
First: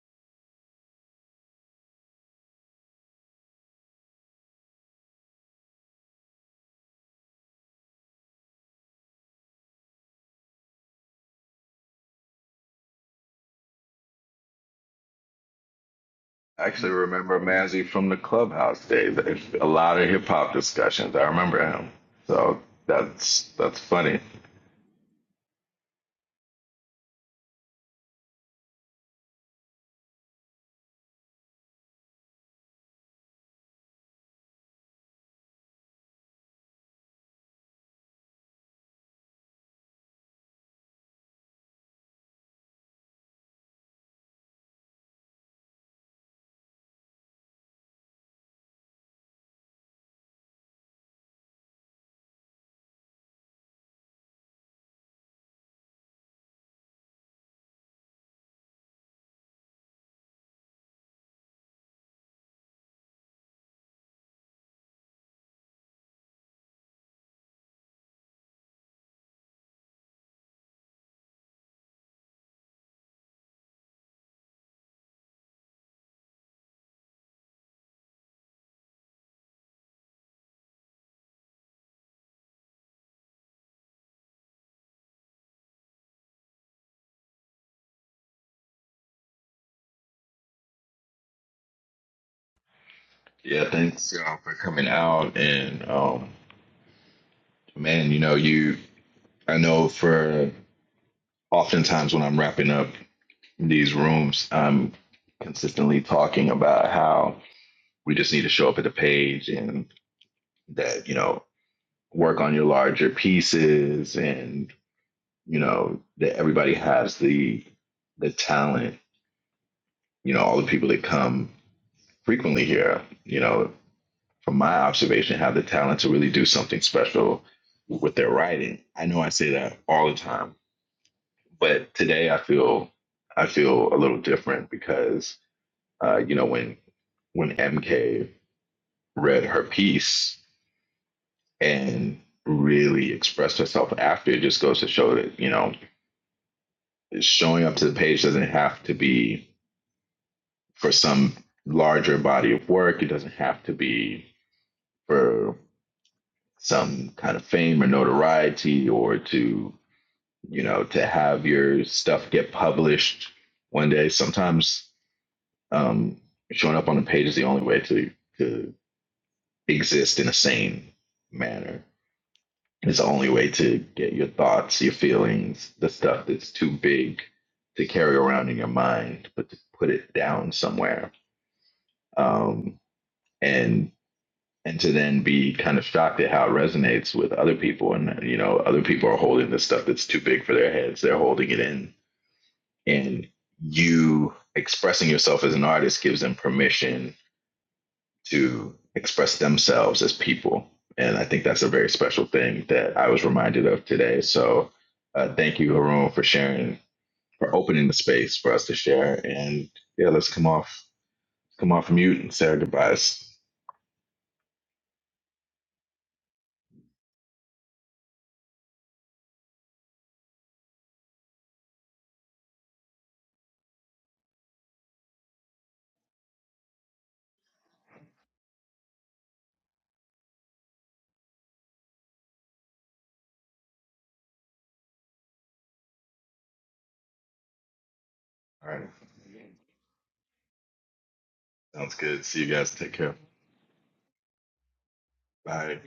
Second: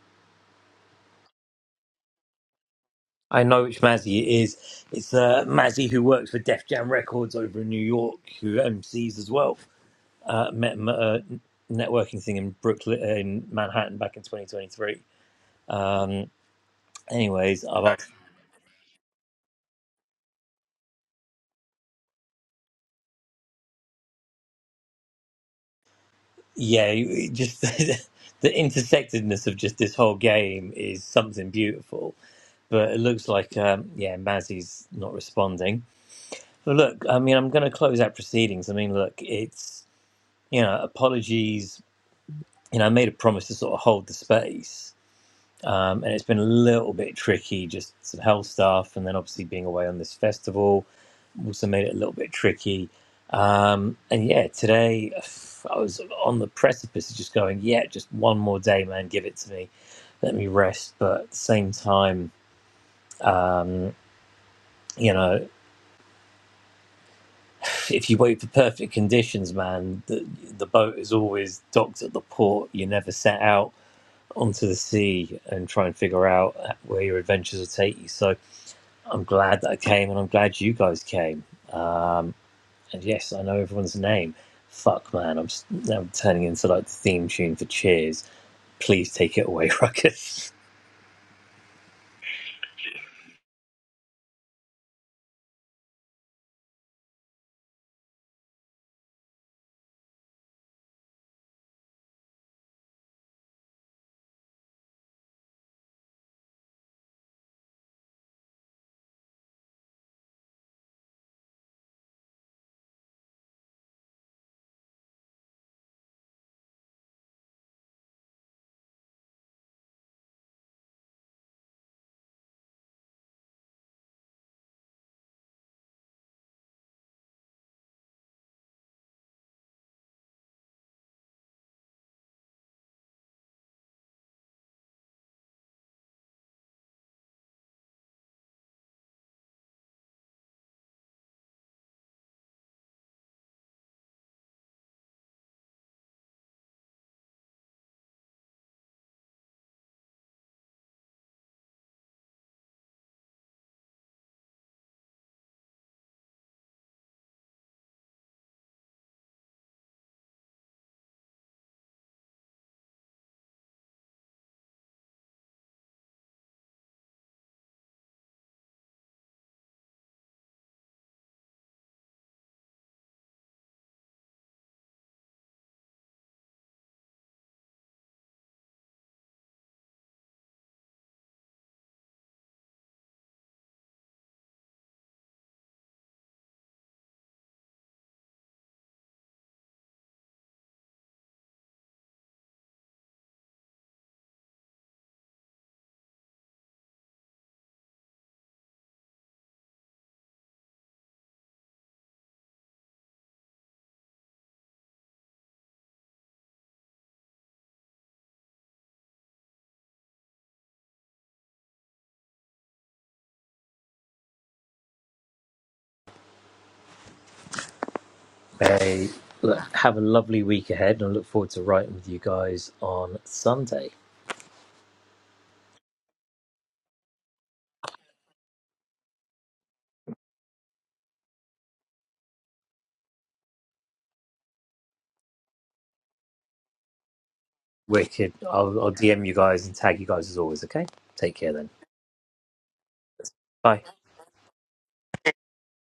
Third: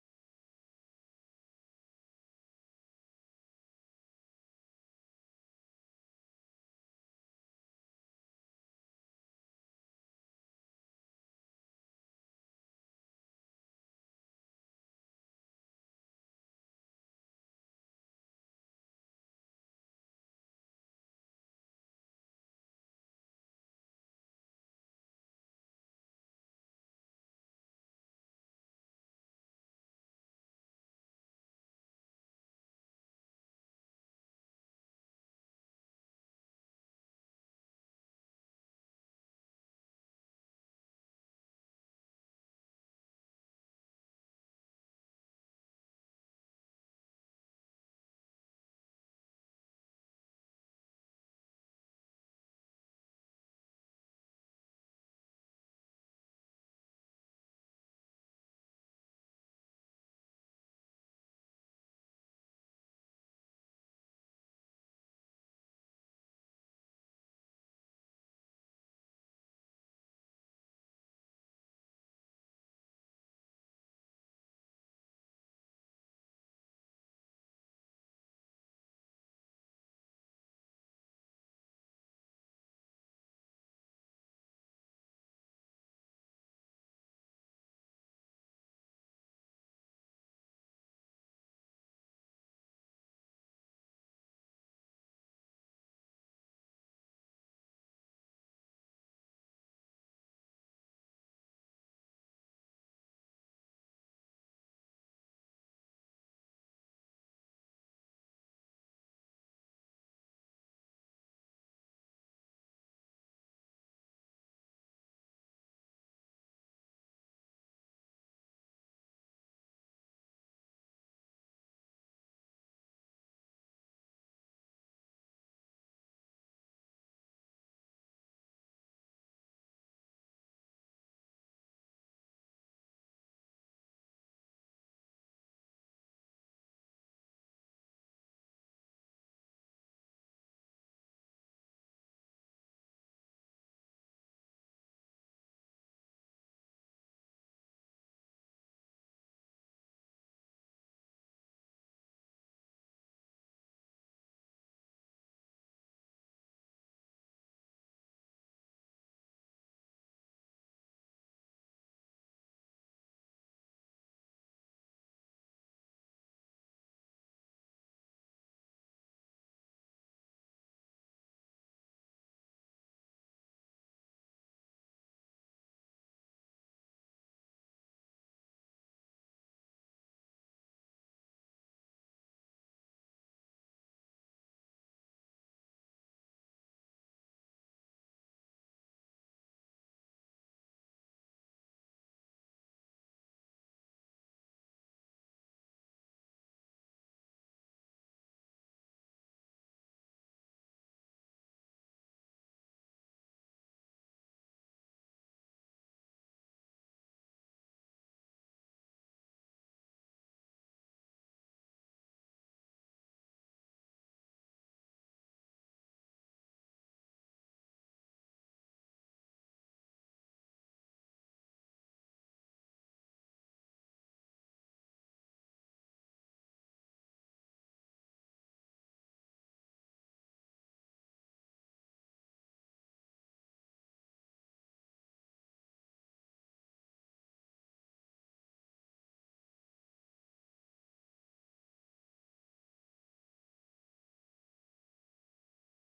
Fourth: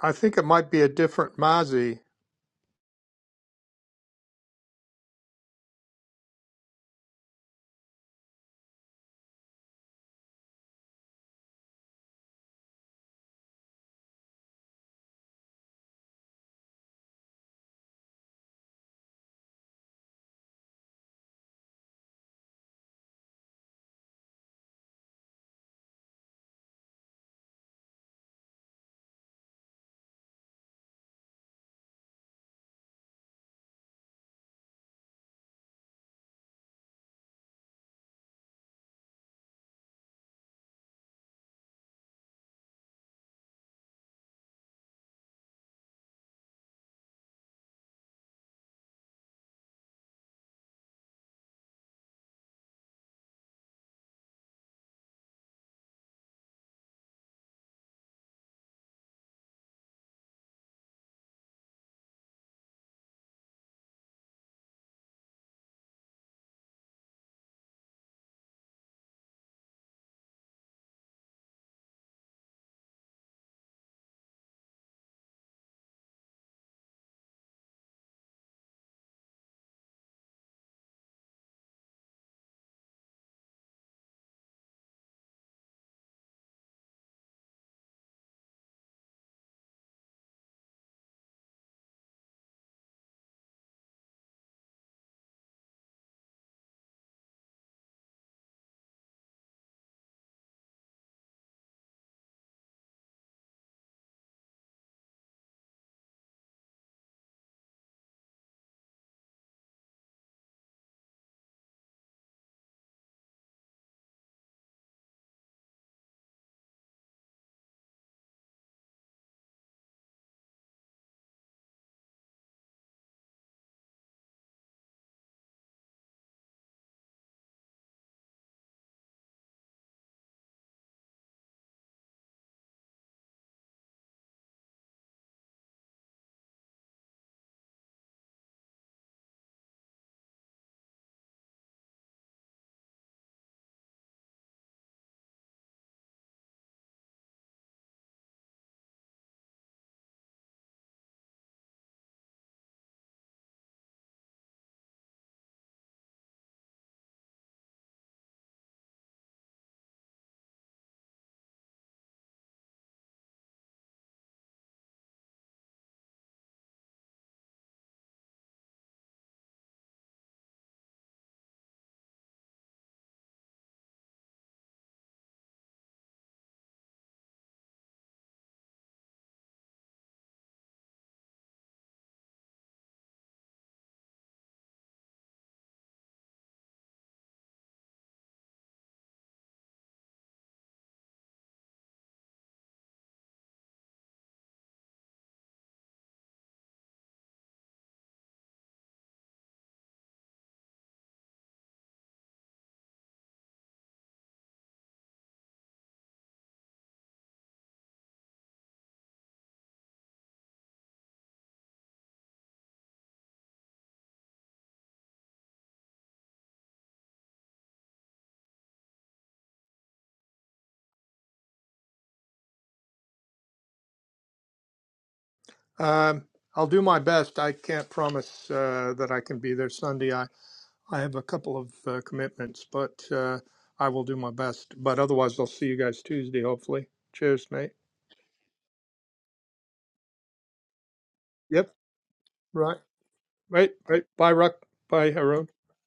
S2: I think it might be a different Mozzie.
S1: I know which Mazzy it is. It's uh, Mazzy who works for Def Jam Records over in New York, who MCs as well. Uh, met him at a networking thing in Brooklyn, in Manhattan back in 2023. Um,
S3: I actually remember
S1: anyways, I've
S3: Mazzy from the clubhouse days. A lot of hip hop discussions. I remember him. So that's that's funny.
S1: yeah, it just the intersectedness of just this whole game is something beautiful. But it looks like, um, yeah, Mazzy's not responding. Well, look, I mean, I'm going to close out proceedings. I mean, look, it's, you know, apologies. You know, I made a promise to sort of hold the space. Um, and it's been a little bit tricky, just some health stuff, and then obviously being away on this festival also made it a little bit tricky. Um, and yeah, today I was on the precipice of just going, yeah, just one more day, man, give it to me, let me rest. But at the same time, you know, If you wait for perfect conditions, man, the, the boat is always docked at the port. You never set out onto the sea and try and figure out where your adventures will take you. So I'm glad that I came, and I'm glad you guys came. And yes, I know everyone's name. Fuck, man, I'm s- now turning into like the theme tune for Cheers. please take it away, Ruckus.
S3: Yeah, thanks y'all for coming out and um, man, you know you. I know for oftentimes when I'm wrapping up in these rooms, I'm consistently talking about how we just need to show up at the page and that, you know, work on your larger pieces and, you know, that everybody has the the talent, you know, all the people that come frequently here, you know, from my observation, have the talent to really do something special with their writing. I know I say that all the time, but today I feel I feel a little different because uh, you know, when when MK read her piece and really expressed herself after it just goes to show that you know showing up to the page doesn't have to be for some larger body of work it doesn't have to be for some kind of fame or notoriety or to you know to have your stuff get published one day sometimes um showing up on a page is the only way to to exist in a sane manner It's the only way to get your thoughts, your feelings, the stuff that's too big to carry around in your mind, but to put it down somewhere. Um, and and to then be kind of shocked at how it resonates with other people. And you know, other people are holding the stuff that's too big for their heads. They're holding it in. And you expressing yourself as an artist gives them permission to express themselves as people. And I think that's a very special thing that I was reminded of today. So uh, thank you, Haroon, for sharing, for opening the space for us to share. And yeah, let's come off, come off mute and say our goodbyes.
S1: Hey, look, have a lovely week ahead, and I look forward to writing with you guys on Sunday.
S2: Um, I'll do my best. I can't promise uh, that I can be there Sunday. I, I have a couple of uh, commitments, but uh, I will do my best. But otherwise, I'll see you guys Tuesday, hopefully. Cheers, mate.
S1: Wicked.
S3: All
S1: I'll,
S3: right.
S1: I'll DM you guys and tag you guys as always, okay? Take care then.
S2: Yep.
S3: Sounds good. See you guys.
S2: Right.
S3: Take care.
S2: Right.
S1: Bye.
S2: Right. Bye, Ruck. Bye, Haroon.
S3: Bye.